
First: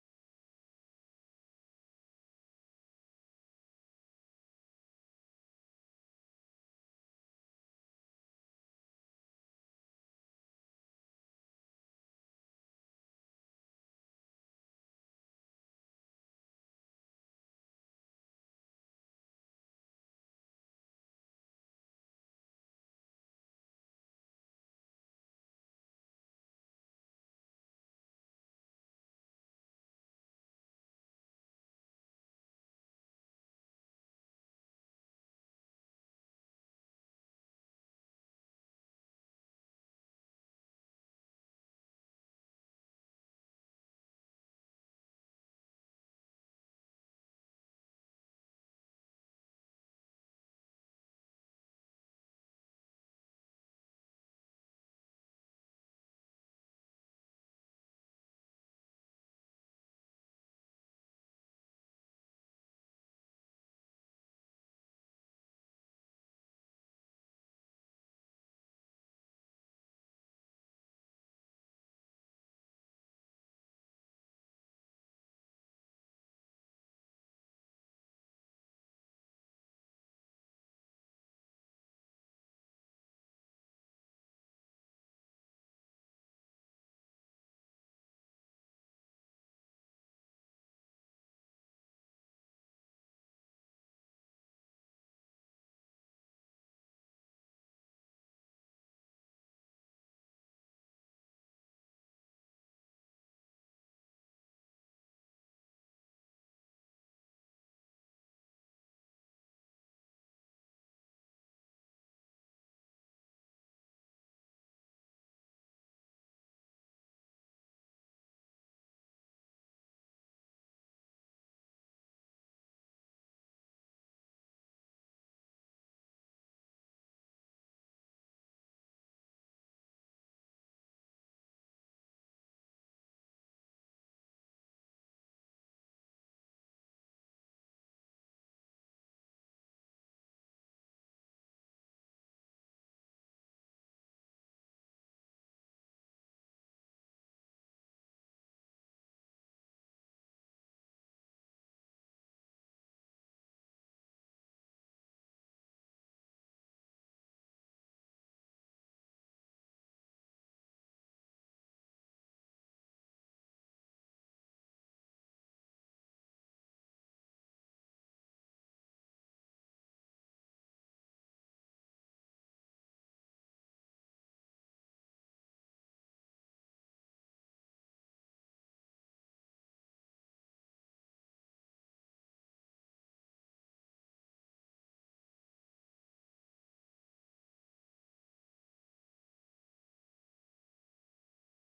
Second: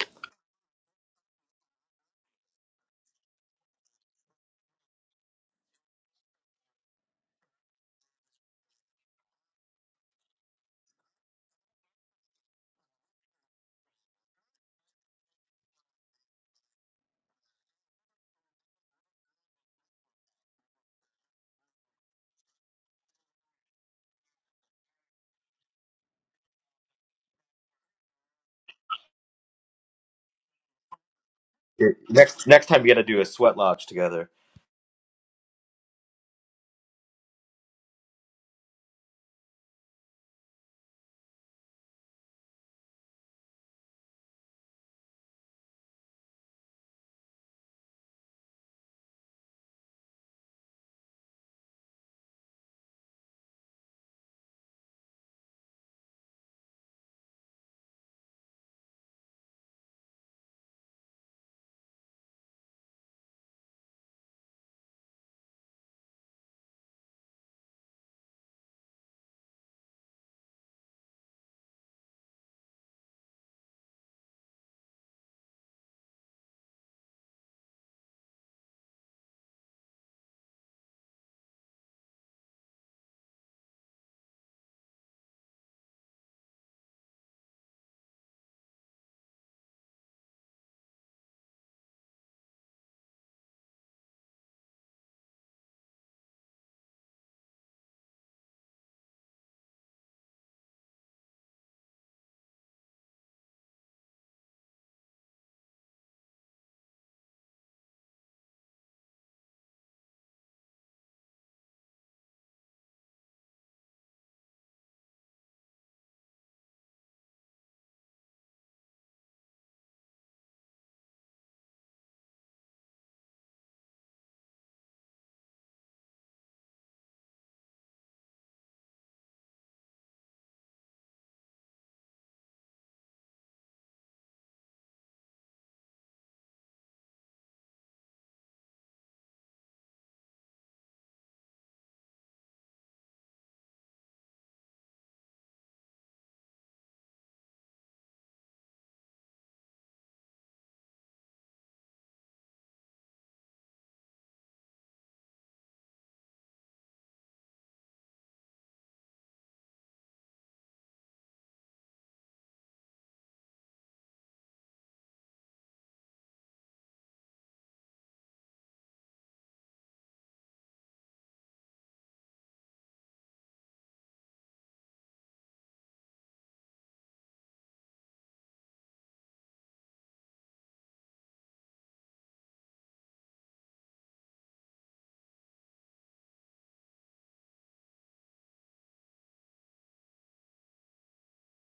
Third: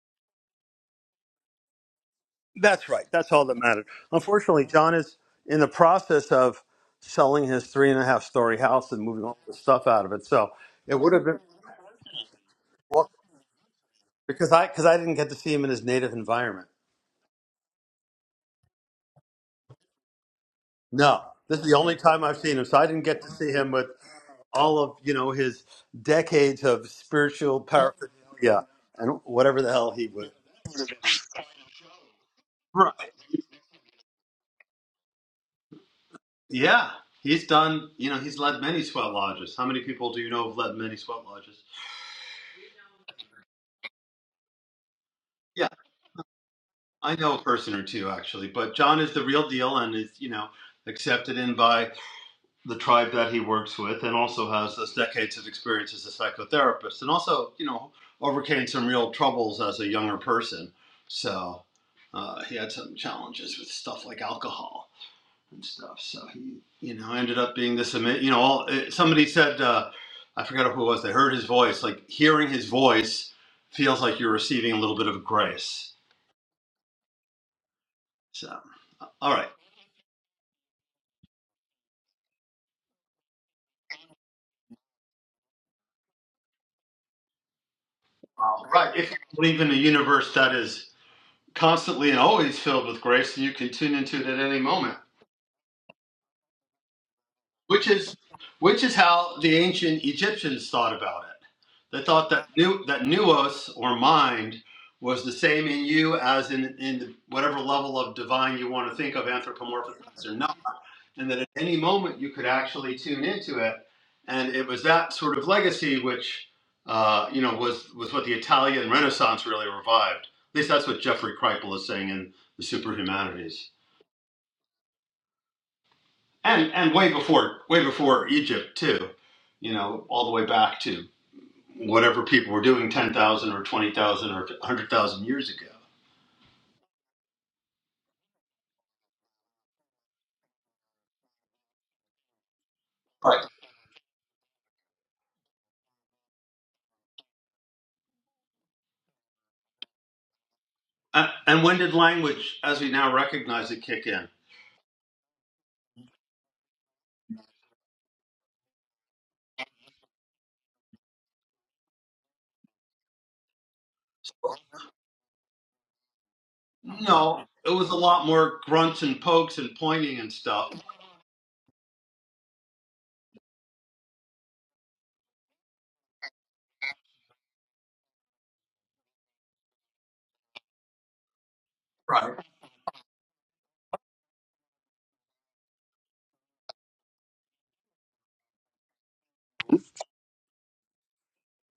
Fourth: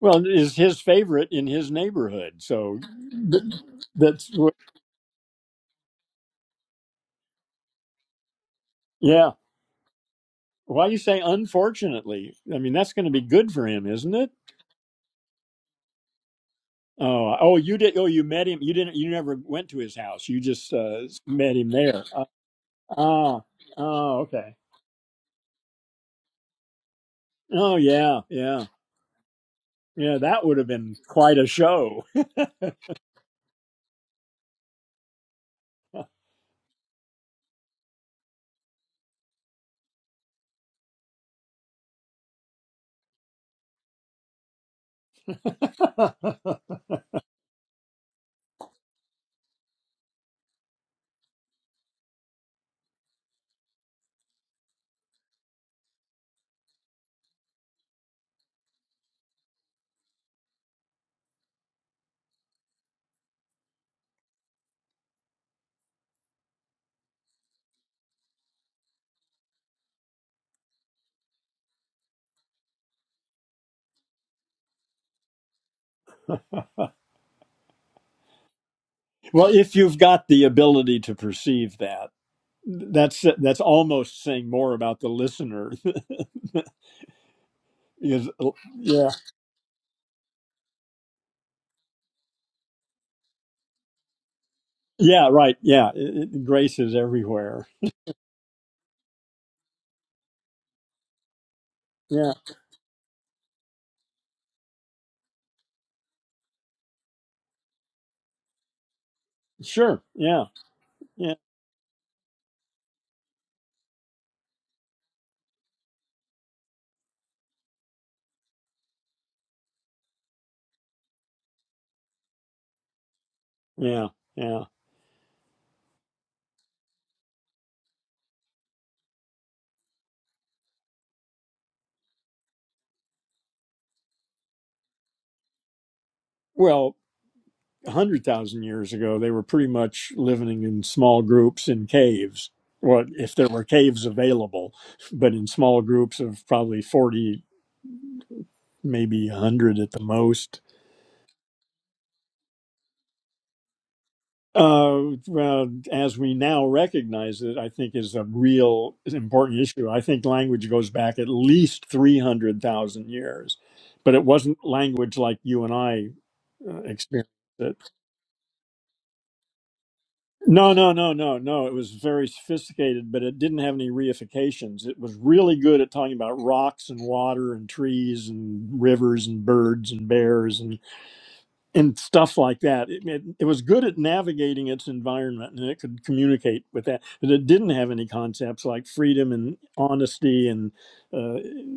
well, is his favorite in his neighborhood. So
that's right. That's
th-
all that mattered.
that's what-
Unfortunately, John is in the process of selling his three and a half story house and moving
yeah.
all the stuff out of it. So
Why
it
you
would
say
have been
unfortunately? I mean, that's going to
well,
be good for him, isn't it?
because I because I didn't get to see him in his native environment.
Oh, oh, you did. Oh, you met him. You didn't. You never went to his house. You just uh,
No,
met
this is
him
the only
there.
time
Uh,
I've seen him. So I didn't get to
oh,
see him with
oh, okay.
all of you know his decades of spiritual
Oh, yeah, yeah,
paraphernalia and whatever the hell he
yeah.
was.
That would have been quite a
Here,
show.
Next next time you
Right.
got to do a sweat lodge together.
Yeah, he's done. You know, he's led many sweat lodges. How many people do you know have led many sweat lodges? Yeah,
well,
I know a person or two actually, but John is the real deal and is you know accepted in by the tribe that he works with and also has this decades of experience as a psychotherapist and also you know overcame some real troubles as a younger person so uh, he had some challenges with stuff like alcohol and stuff so he you know ended up being this ama- you know all, eh, somebody said uh, i forgot who it was they heard his voice like hearing his voice feels like you're receiving a little bit of grace so all right
if you've got the ability to perceive that. that's that's almost saying more about the listener because
all right
yeah
if you believe in a universe that is constantly and always filled with grace, and you can tune into it at any moment.
yeah right yeah it, it- grace is everywhere
Which is which is how the ancient Egyptians thought about it. They thought
yeah
that new that nous or mind was the same in you as in in the, whatever level of divine you want to think of
sure
anthropomorphized or
yeah
not, and
yeah
that at any moment you could actually tune into it. And it was that sort of legacy which uh, you know was was what the Italian Renaissance really revived. At least that's what Jeffrey Kripal is saying in the Superhumanities.
yeah yeah
and and way before way before Egypt too, you know, all the way back to whatever people were doing ten thousand or twenty thousand or hundred thousand years ago.
well 100,000 years ago they were pretty much living in small groups in caves well if
Right.
there were caves available but in small groups of probably 40 maybe 100 at the most
Uh, and when did language, as we now recognize it, kick in?
Uh, well, as we now recognize it, I think is a real is an important issue. I think language goes back at least 300,000 years, but it wasn't language like you and I uh, experienced
No, it
it.
was a lot more grunts and pokes and pointing and
No,
stuff.
no, no, no, no. It was very sophisticated, but it didn't have any reifications. It was really good at talking about rocks and water and trees and rivers and birds and bears and. and
Right.
stuff like that. It, it, it was good at navigating its environment and it could communicate with that, but it didn't have any concepts like freedom and honesty and uh,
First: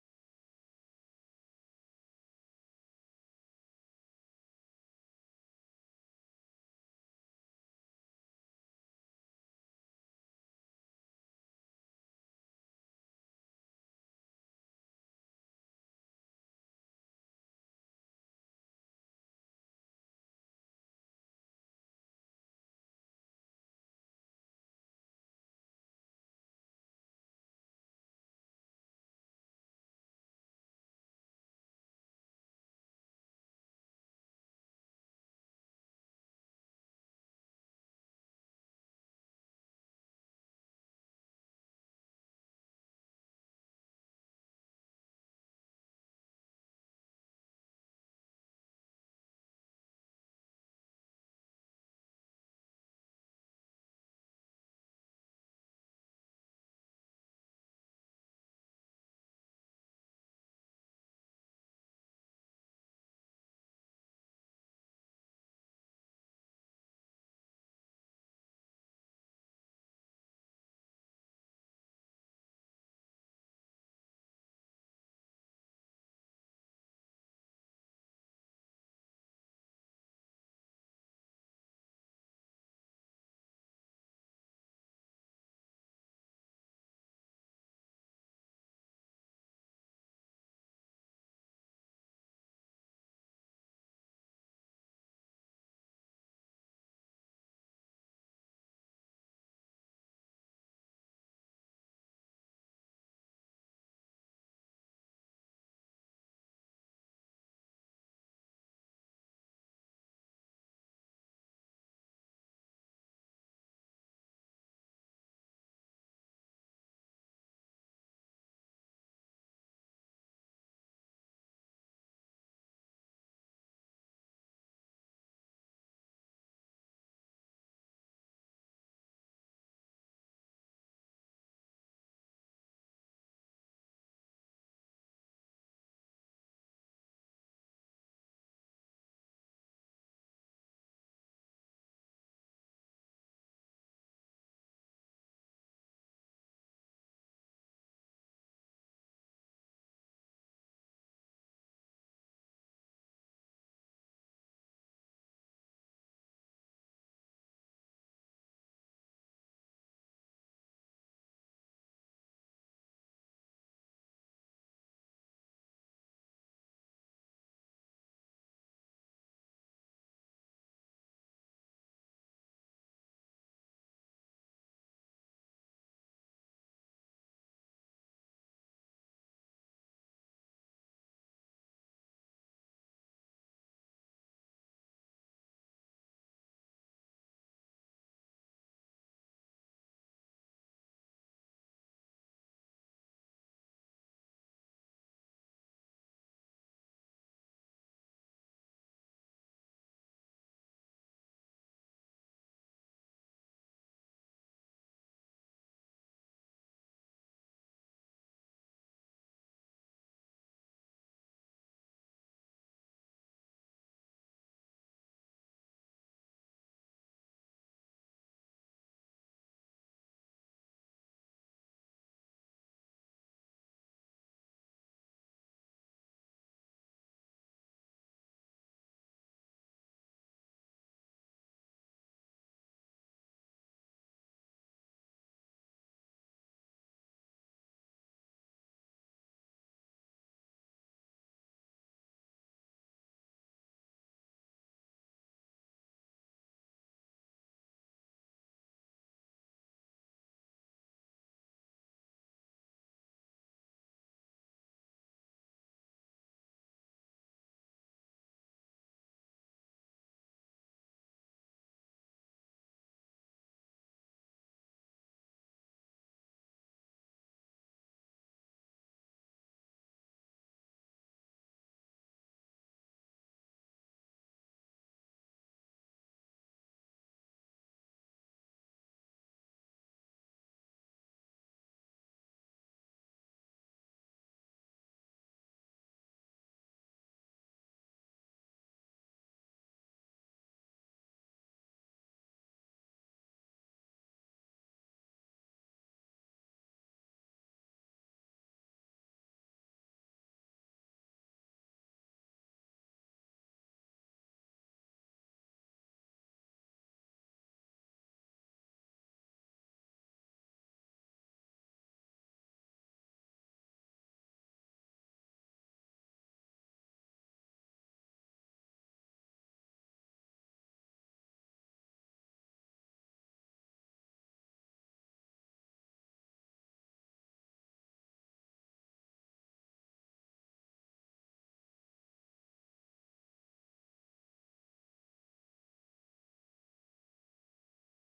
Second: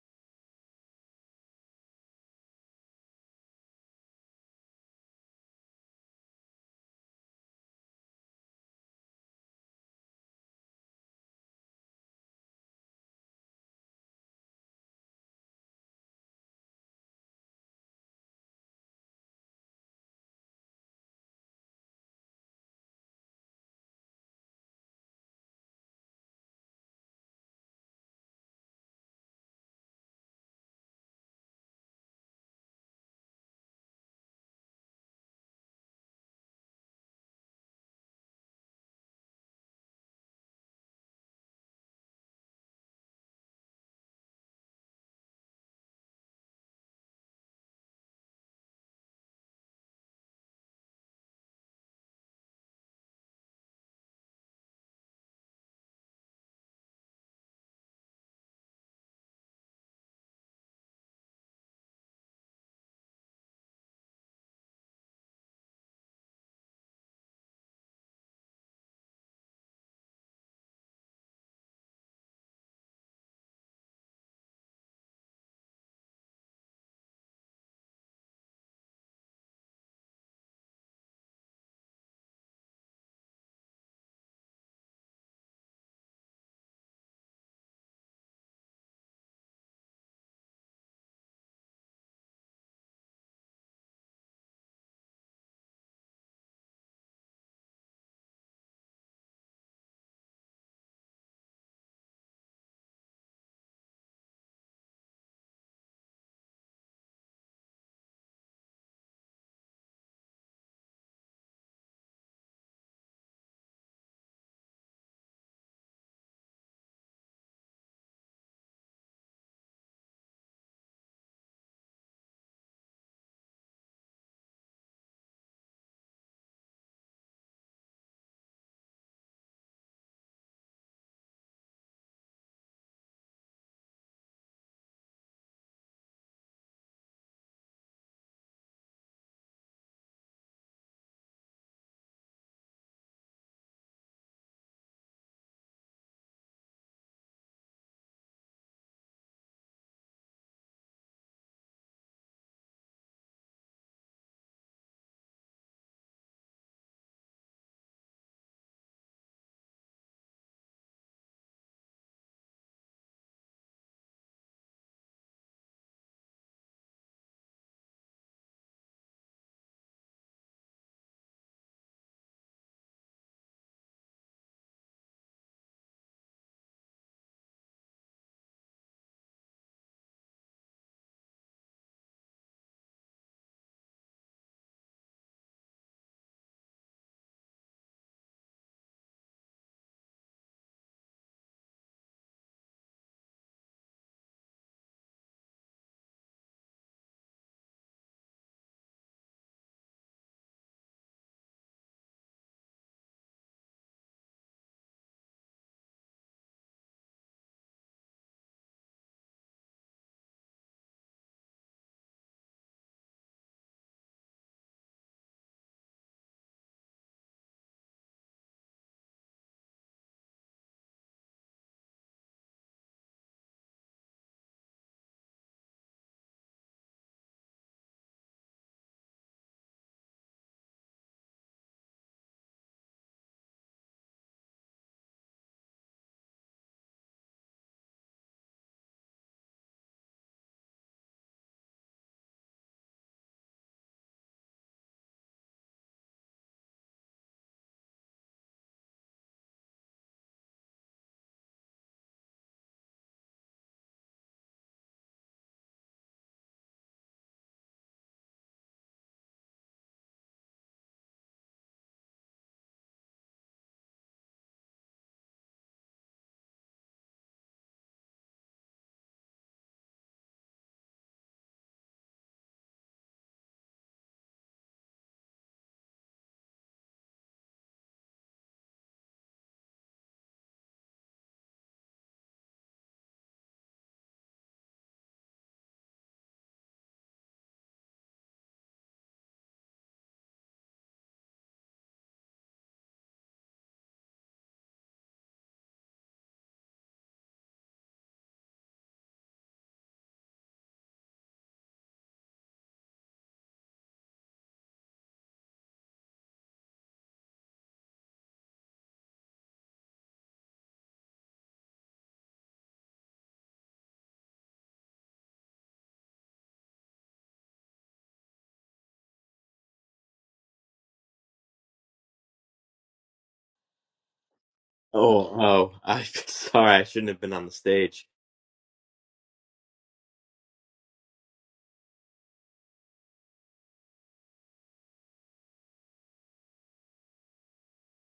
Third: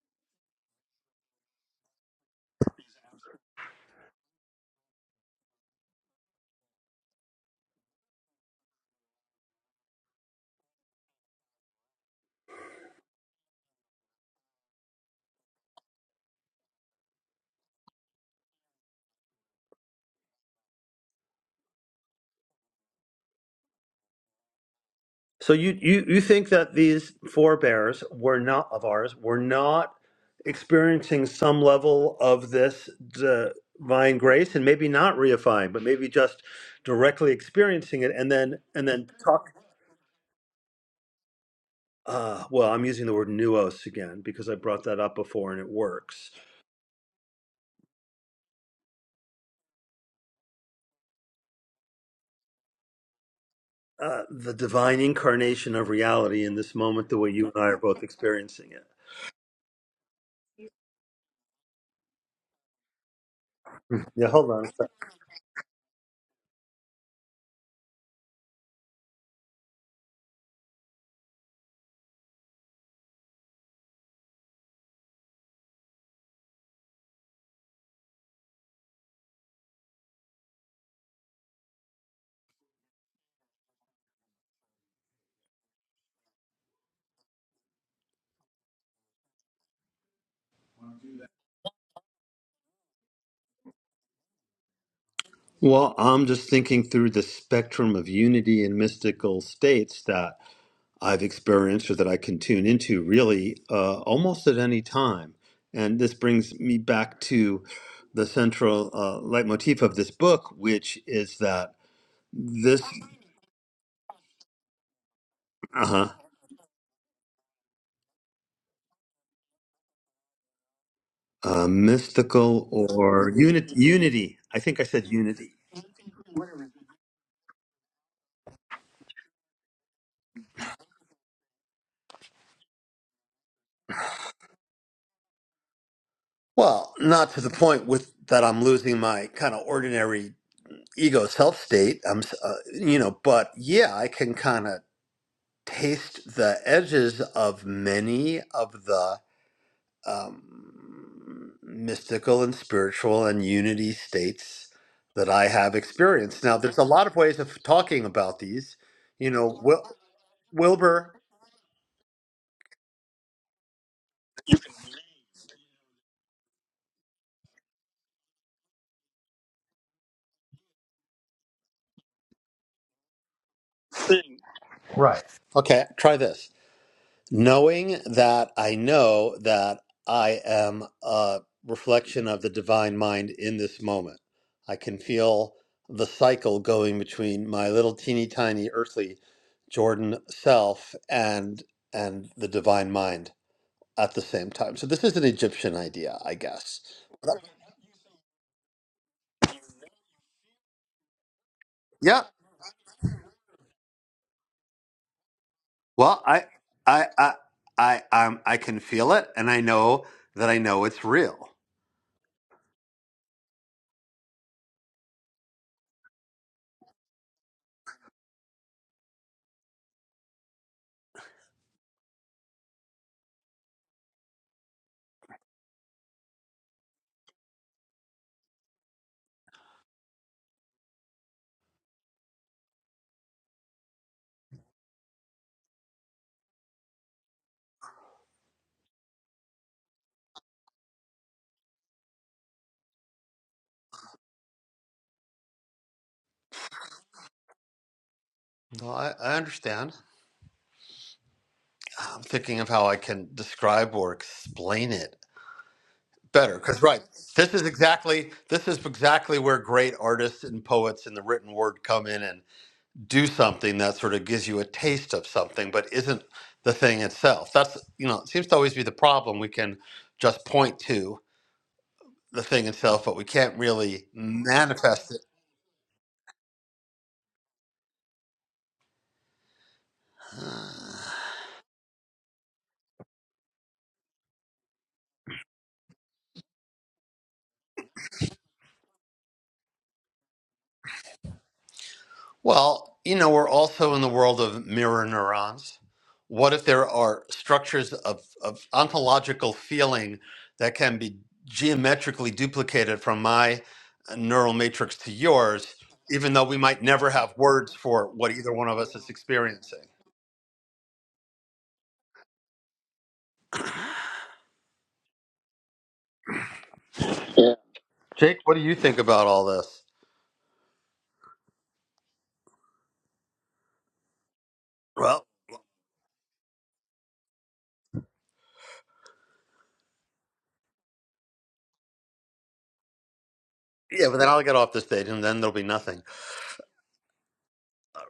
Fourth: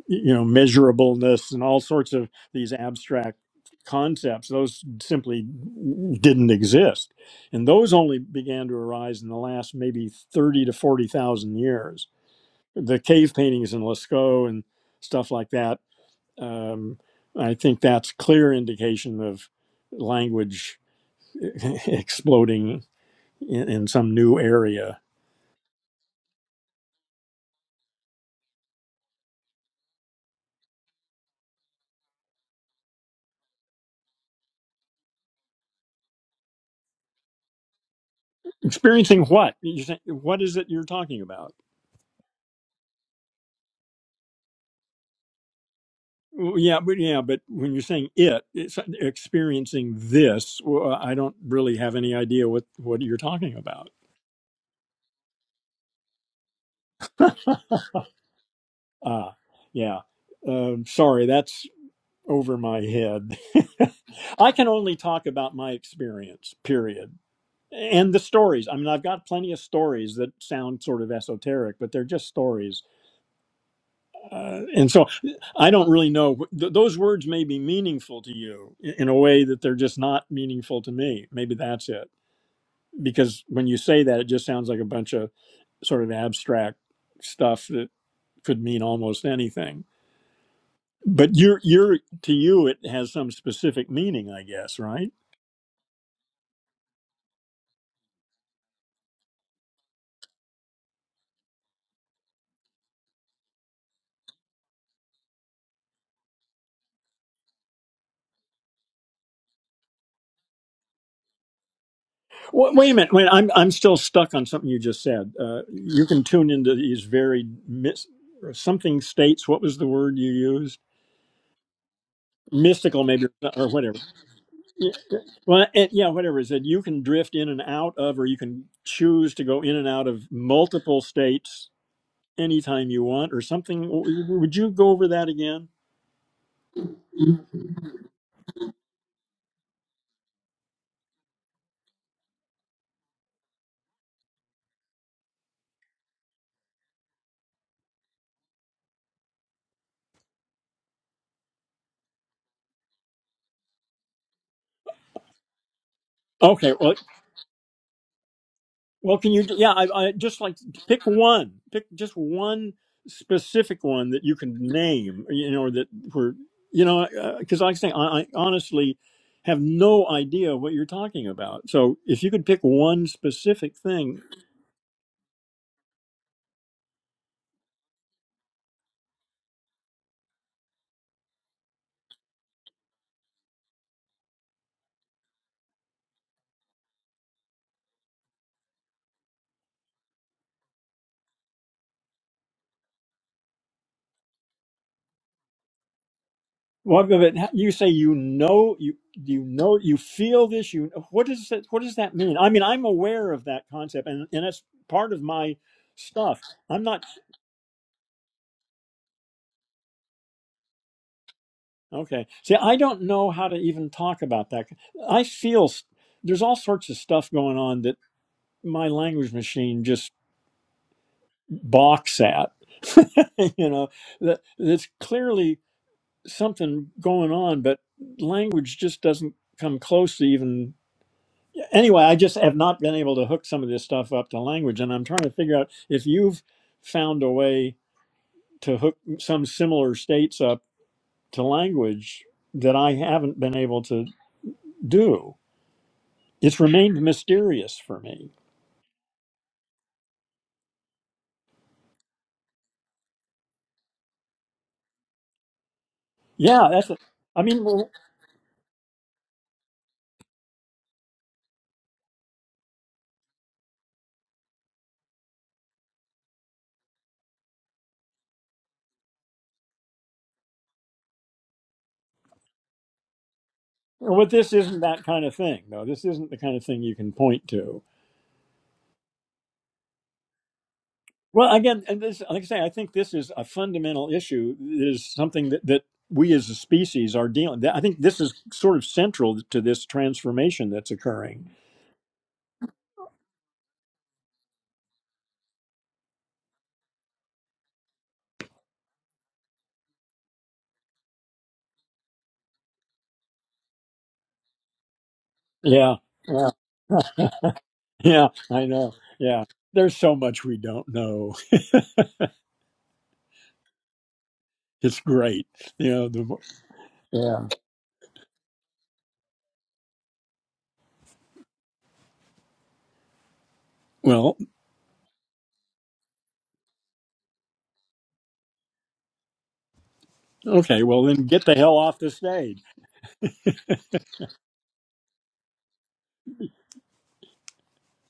you know measurableness and all sorts of these abstract concepts. Those simply didn't exist, and those only began to arise in the last maybe thirty to forty thousand years. The cave paintings in Lascaux and stuff like that um, I think that's clear indication of language exploding in, in some new area.
So you, you, you think that these forebears were not of ours, were not experiencing some level of this divine grace and maybe not reifying, but maybe just directly experiencing it and then and then
Experiencing
talk
what? You're saying, what is it you're talking about?
uh, well, I'm using the word nuos again because I brought that up before and it works.
Well, yeah, but yeah, but when you're saying it, it's like experiencing this. Well, I don't really have any idea what what you're talking about.
Uh, the divine incarnation of reality in this moment, the way you and I are both experiencing it.
Ah, yeah. Um sorry, that's over my head.
Yeah,
I
hold on
can
a second.
only talk about my experience. Period. and the stories i mean i've got plenty of stories that sound sort of esoteric but they're just stories uh, and so i don't really know th- those words may be meaningful to you i- in a way that they're just not meaningful to me maybe that's it because when you say that it just sounds like a bunch of sort of abstract stuff that could mean almost anything but you're you're to you it has some specific meaning i guess right
Well, I'm just thinking through the spectrum of unity and mystical states that I've experienced or that I can tune into really uh, almost at any time. And this brings me back to the central uh, leitmotif of this book, which is that
Wait,
this
wait a minute. Wait, I'm I'm still stuck on something you just said. Uh, you
uh-huh,
can tune into these very mis- or something states. What was the word you used?
uh, mystical
Mystical, maybe,
or
or
unit,
whatever.
unity, I think I
Yeah,
said unity.
well, it, yeah, whatever is it. You can drift in and out of, or you can choose to go in and out of multiple states anytime you want, or something. W- Would you go over that again?
Well, not to the point with that I'm losing my kind of ordinary ego self state. I'm, s- uh, you know, but yeah, I can kind of taste the edges of many of the um, mystical and spiritual and unity states that I have experienced. Now,
Okay.
there's a
Well,
lot of ways of talking about these.
Well,
You
can you?
know,
Yeah,
Wil-
I, I just like pick
Wilbur.
one. Pick just one specific one that you can name. You know that were you know because like I say, I, I honestly have no idea what you're talking about. So if you could pick one specific thing,
Right. Okay, try this. knowing that I know that I am a reflection of the divine mind in this moment. I can feel the cycle going between my little teeny tiny earthly Jordan self and and the divine mind at the same time. So this is an Egyptian idea, I guess.
what of it?
But-
You say you know you you know you feel this. You what does that what does that
Yeah.
mean? I mean, I'm aware of that concept, and and that's part of my
Well,
stuff.
I
I'm not
I I I um, I can feel it and I know that I know it's real.
Okay. See, I don't know how to even talk about that. I feel s- there's all sorts of stuff going on that my language machine just balks at. you know, that that's clearly something going on, but language just doesn't come close to even. Anyway, I just have not been able to hook some of this stuff up to language, and I'm trying to figure out if you've found a way to hook some similar states up to language that I haven't been able to do. it's remained mysterious for me.
Well, I, I understand. I'm thinking of how I can describe or explain it better.
Yeah,
Because
that's. A,
right,
I
this is
mean, well,
exactly this is exactly where great artists and poets and the written word come in and do something that sort of gives you a taste of something, but isn't the thing itself. That's you know, it seems to always be the problem. We can just point to the thing itself, but we can't really
what this isn't that
manifest
kind of thing, though. This isn't the kind of thing you can point to.
it.
Well, again, and this, like I say, I think this is a fundamental issue. It is something that that we as a species are dealing. I think this is sort of central to this transformation that's occurring.
Well, you know, we're also in the world of mirror neurons. What if there are structures of, of ontological feeling that can be geometrically duplicated from my uh, neural matrix to yours,
Yeah,
even though
yeah,
we might never have words for
yeah.
what either
I
one of
know.
us is
Yeah,
experiencing?
there's so much we don't know. It's great. You know. The, yeah.
Yeah. Jake, what do you think about all this?
Well,
Well,
Oh, oh, I sorry, I shouldn't have been on the stage.
okay. Well, then get the hell off the stage.
yeah, but then I'll get off the stage, and then there'll be nothing.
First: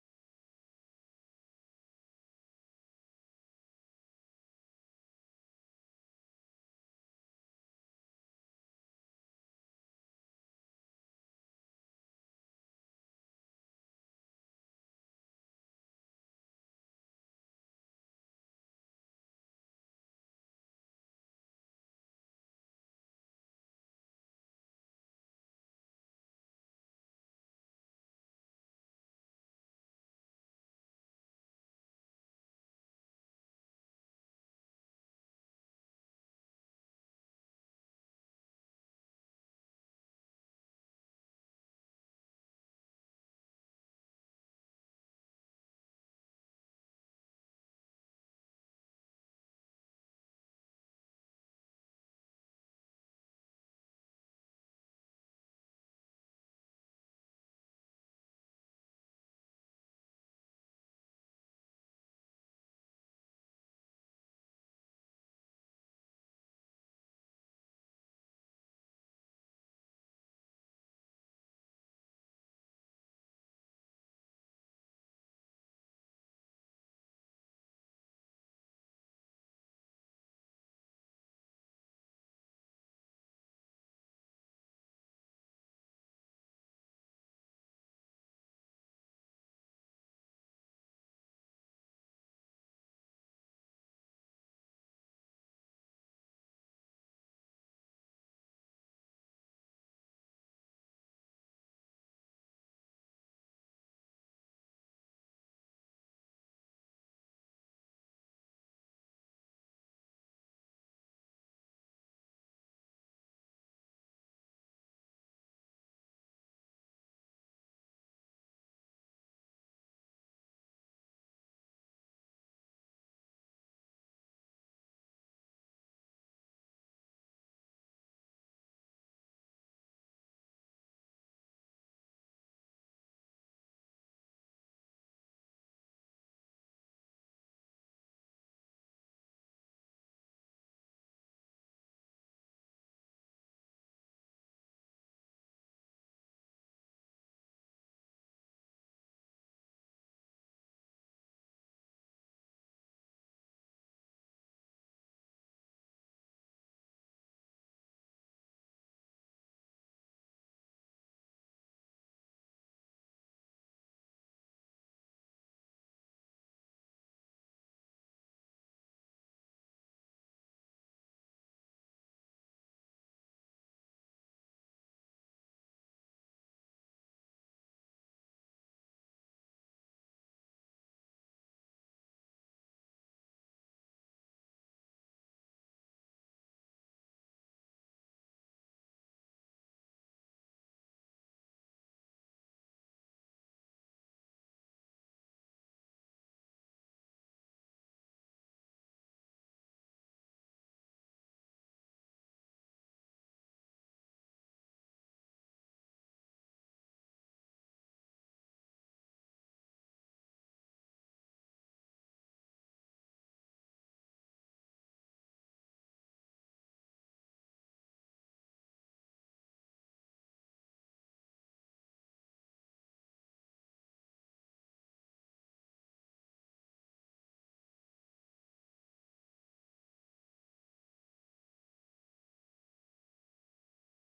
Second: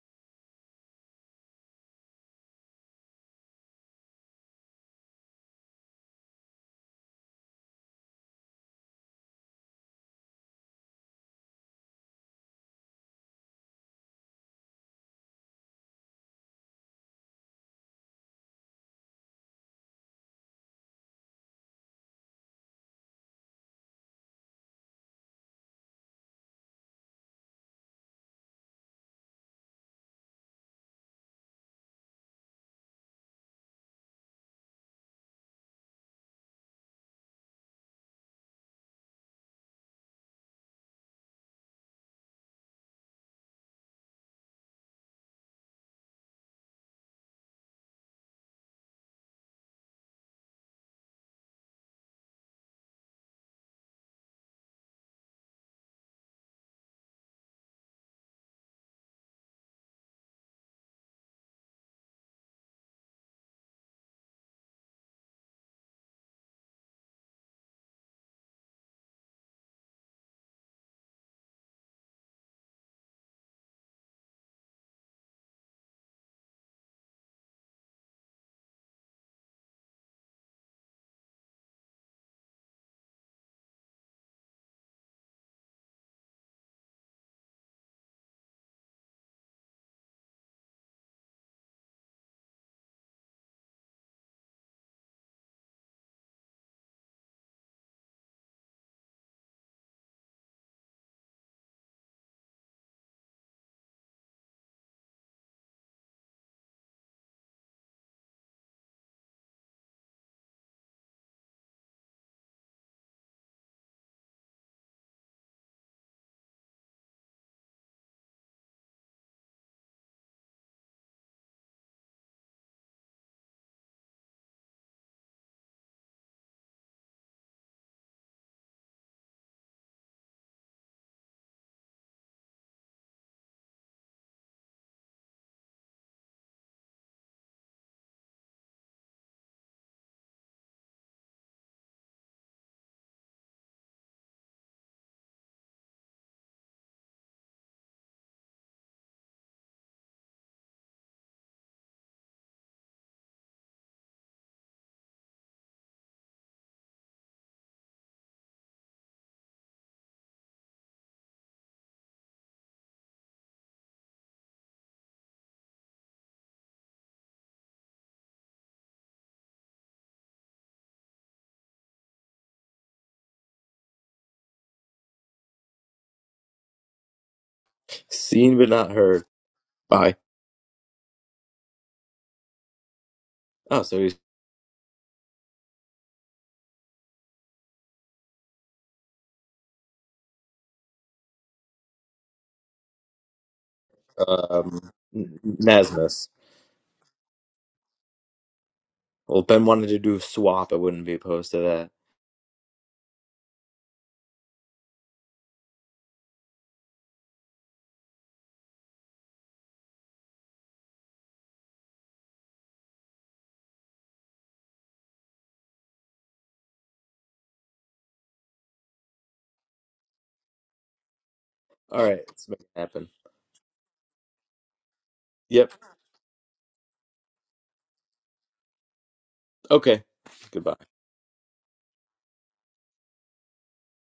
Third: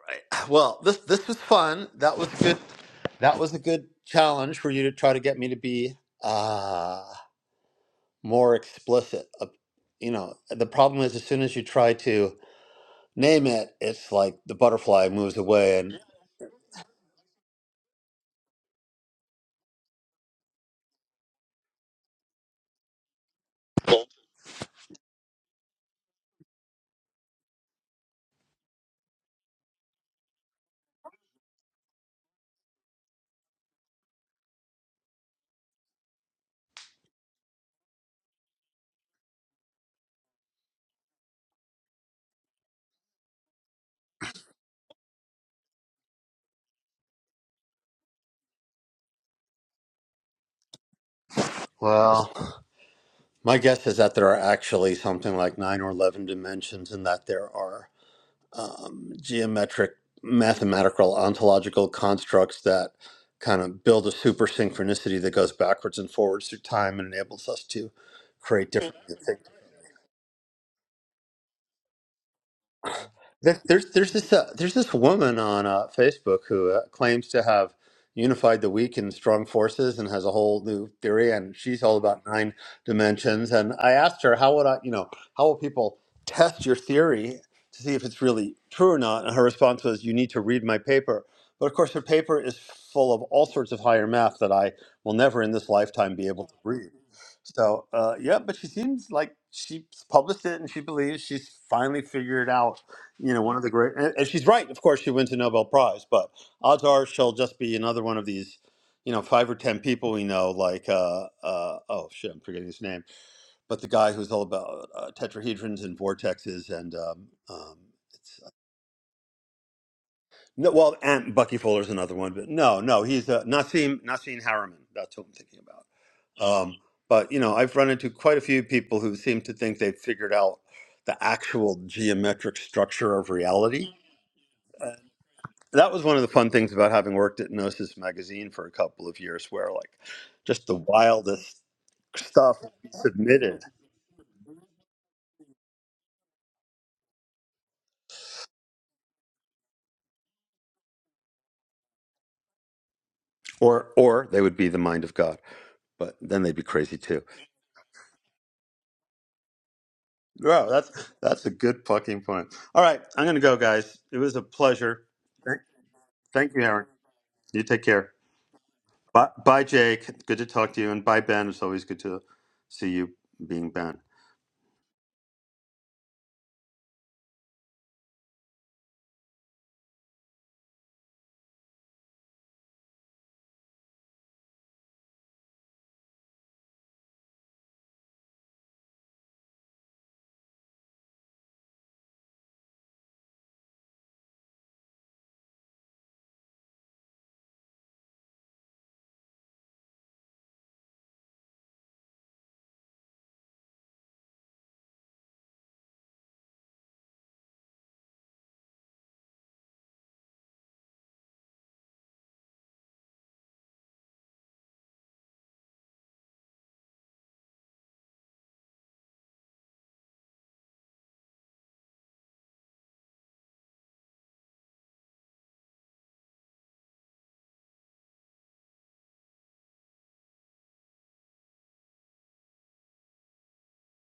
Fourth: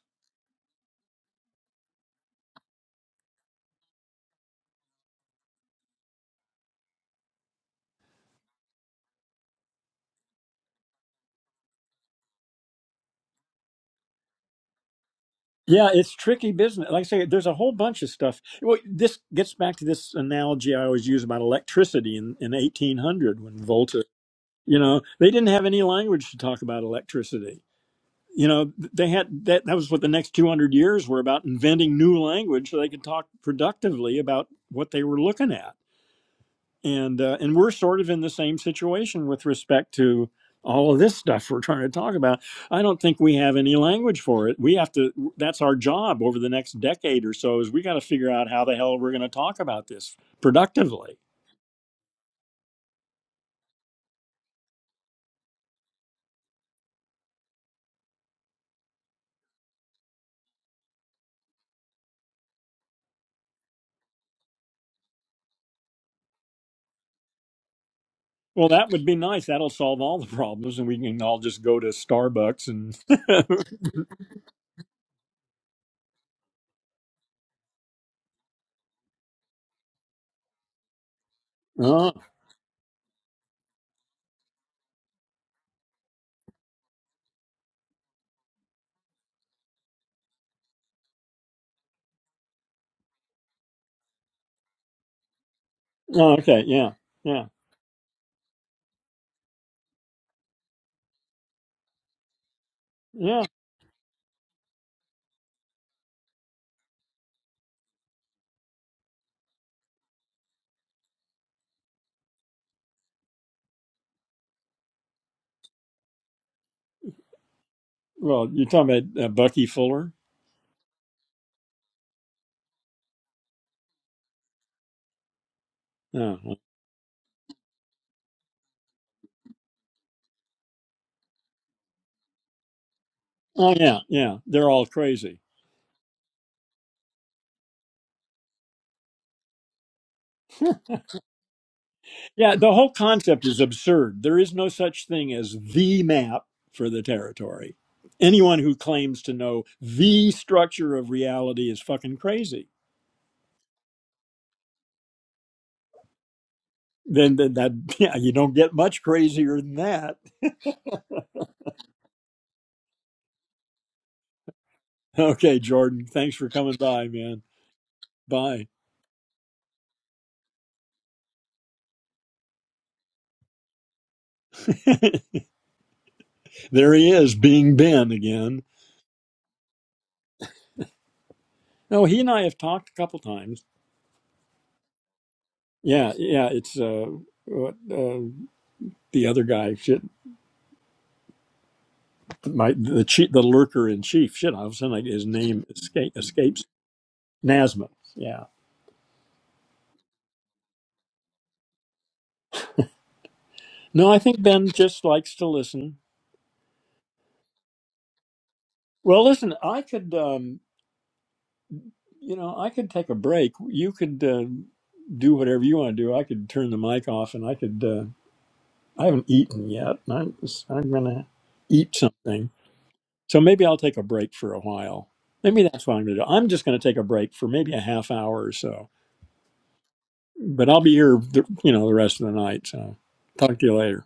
Right. Well, this this was fun. That was good. That was a good challenge for you to try to get me to be. ah. more explicit. Uh, You know, the problem is as soon as you try to name it, it's like the butterfly moves away.
Yeah,
And
it's tricky business. Like I say, there's a whole bunch of stuff. Well, this gets back to this analogy I always use about electricity in, in 1800 when Volta, you know, they didn't have any language to talk about electricity. You know, they had that, that was what the next 200 years were about inventing new language so they could talk productively about what they were looking at and uh, and we're sort of in the same situation with respect to all of this stuff we're trying to talk about. I don't think we have any language for it. We have to. That's our job over the next decade or so. Is we got to figure out how the hell we're going to talk about this productively.
well, my guess is that there are actually something like nine or 11 dimensions and that there are um, geometric, mathematical, ontological constructs that kind of build a super synchronicity that goes backwards and forwards through time and enables us to
Well,
create
that
different
would be nice. That'll solve all the problems, and we can all just go to Starbucks and.
There, there's there's this uh, there's this woman on uh, Facebook who uh, claims to have unified the weak and strong forces and has a whole new theory, and she's all
oh,
about nine dimensions. And I asked her how would I, you know, how will people test your theory to see if it's really true or not? And her response was, "You need to read my paper." But of course, her paper is full of all sorts of higher math that I will never in this lifetime be
oh,
able to
okay.
read.
Yeah. Yeah.
So, uh, yeah, but she seems like she's published it and she believes she's finally figured out you know,
Yeah.
one of the great, and, and she's right. Of course, she wins a Nobel Prize, but odds are she'll just be another one of these, you know, five or ten people we know, like, uh, uh, oh shit, I'm forgetting his name, but the guy who's all about uh, tetrahedrons and vortexes and, um, um, it's,
Well,
uh,
you're talking about uh, Bucky Fuller.
no, well, and Bucky Fuller's another one, but no, no, he's uh, Nassim Nassim Harriman. That's who I'm thinking about.
Oh,
Um, but you know, I've run into quite a few people who seem to think they've figured out the actual geometric structure of
oh,
reality
yeah. Yeah. They're all
uh,
crazy.
that was one of the fun things about having worked at Gnosis magazine for a couple of years, where like just the wildest
Yeah,
stuff would
the
be
whole concept is
submitted,
absurd. There is no such thing as the map for the territory. Anyone who claims to know the structure of reality is fucking crazy.
or or they would be the mind of God, but then they'd be crazy too.
Then, then that yeah, you don't get much crazier than that.
Bro, that's that's a good fucking point. All right, I'm gonna go, guys. It was a pleasure.
Okay,
Thank,
Jordan, thanks for
thank you,
coming
Aaron.
by, man.
You take care.
Bye.
Bye, bye, Jake. Good to talk to you, and bye, Ben. It's always good to see you being Ben.
there he is, being Ben
Seen
again.
but not heard. Bye.
No, he and I have talked a couple times.
Oh, so he's
Yeah, yeah, it's uh, what, uh the other guy. shit. my the chief, the lurker in chief. Shit, all of a
um
sudden like, his
N-
name escape,
Nasmus.
escapes Nasma. Yeah.
Well, if Ben wanted to do a swap. I wouldn't be opposed to that.
No, I think Ben just likes to listen. Well, listen, I could, um, you know, I could take a break. You could uh, do whatever you want to do. I could turn the mic off, and I could. Uh, I haven't eaten yet. and I'm I'm gonna eat
All right, let's
something.
make it happen.
So maybe I'll take a break for a while. Maybe
Yep.
that's what I'm gonna do. I'm just gonna take a break for maybe a half hour or so.
Okay.
But
Goodbye.
I'll be here, the, you know, the rest of the night. So talk to you later.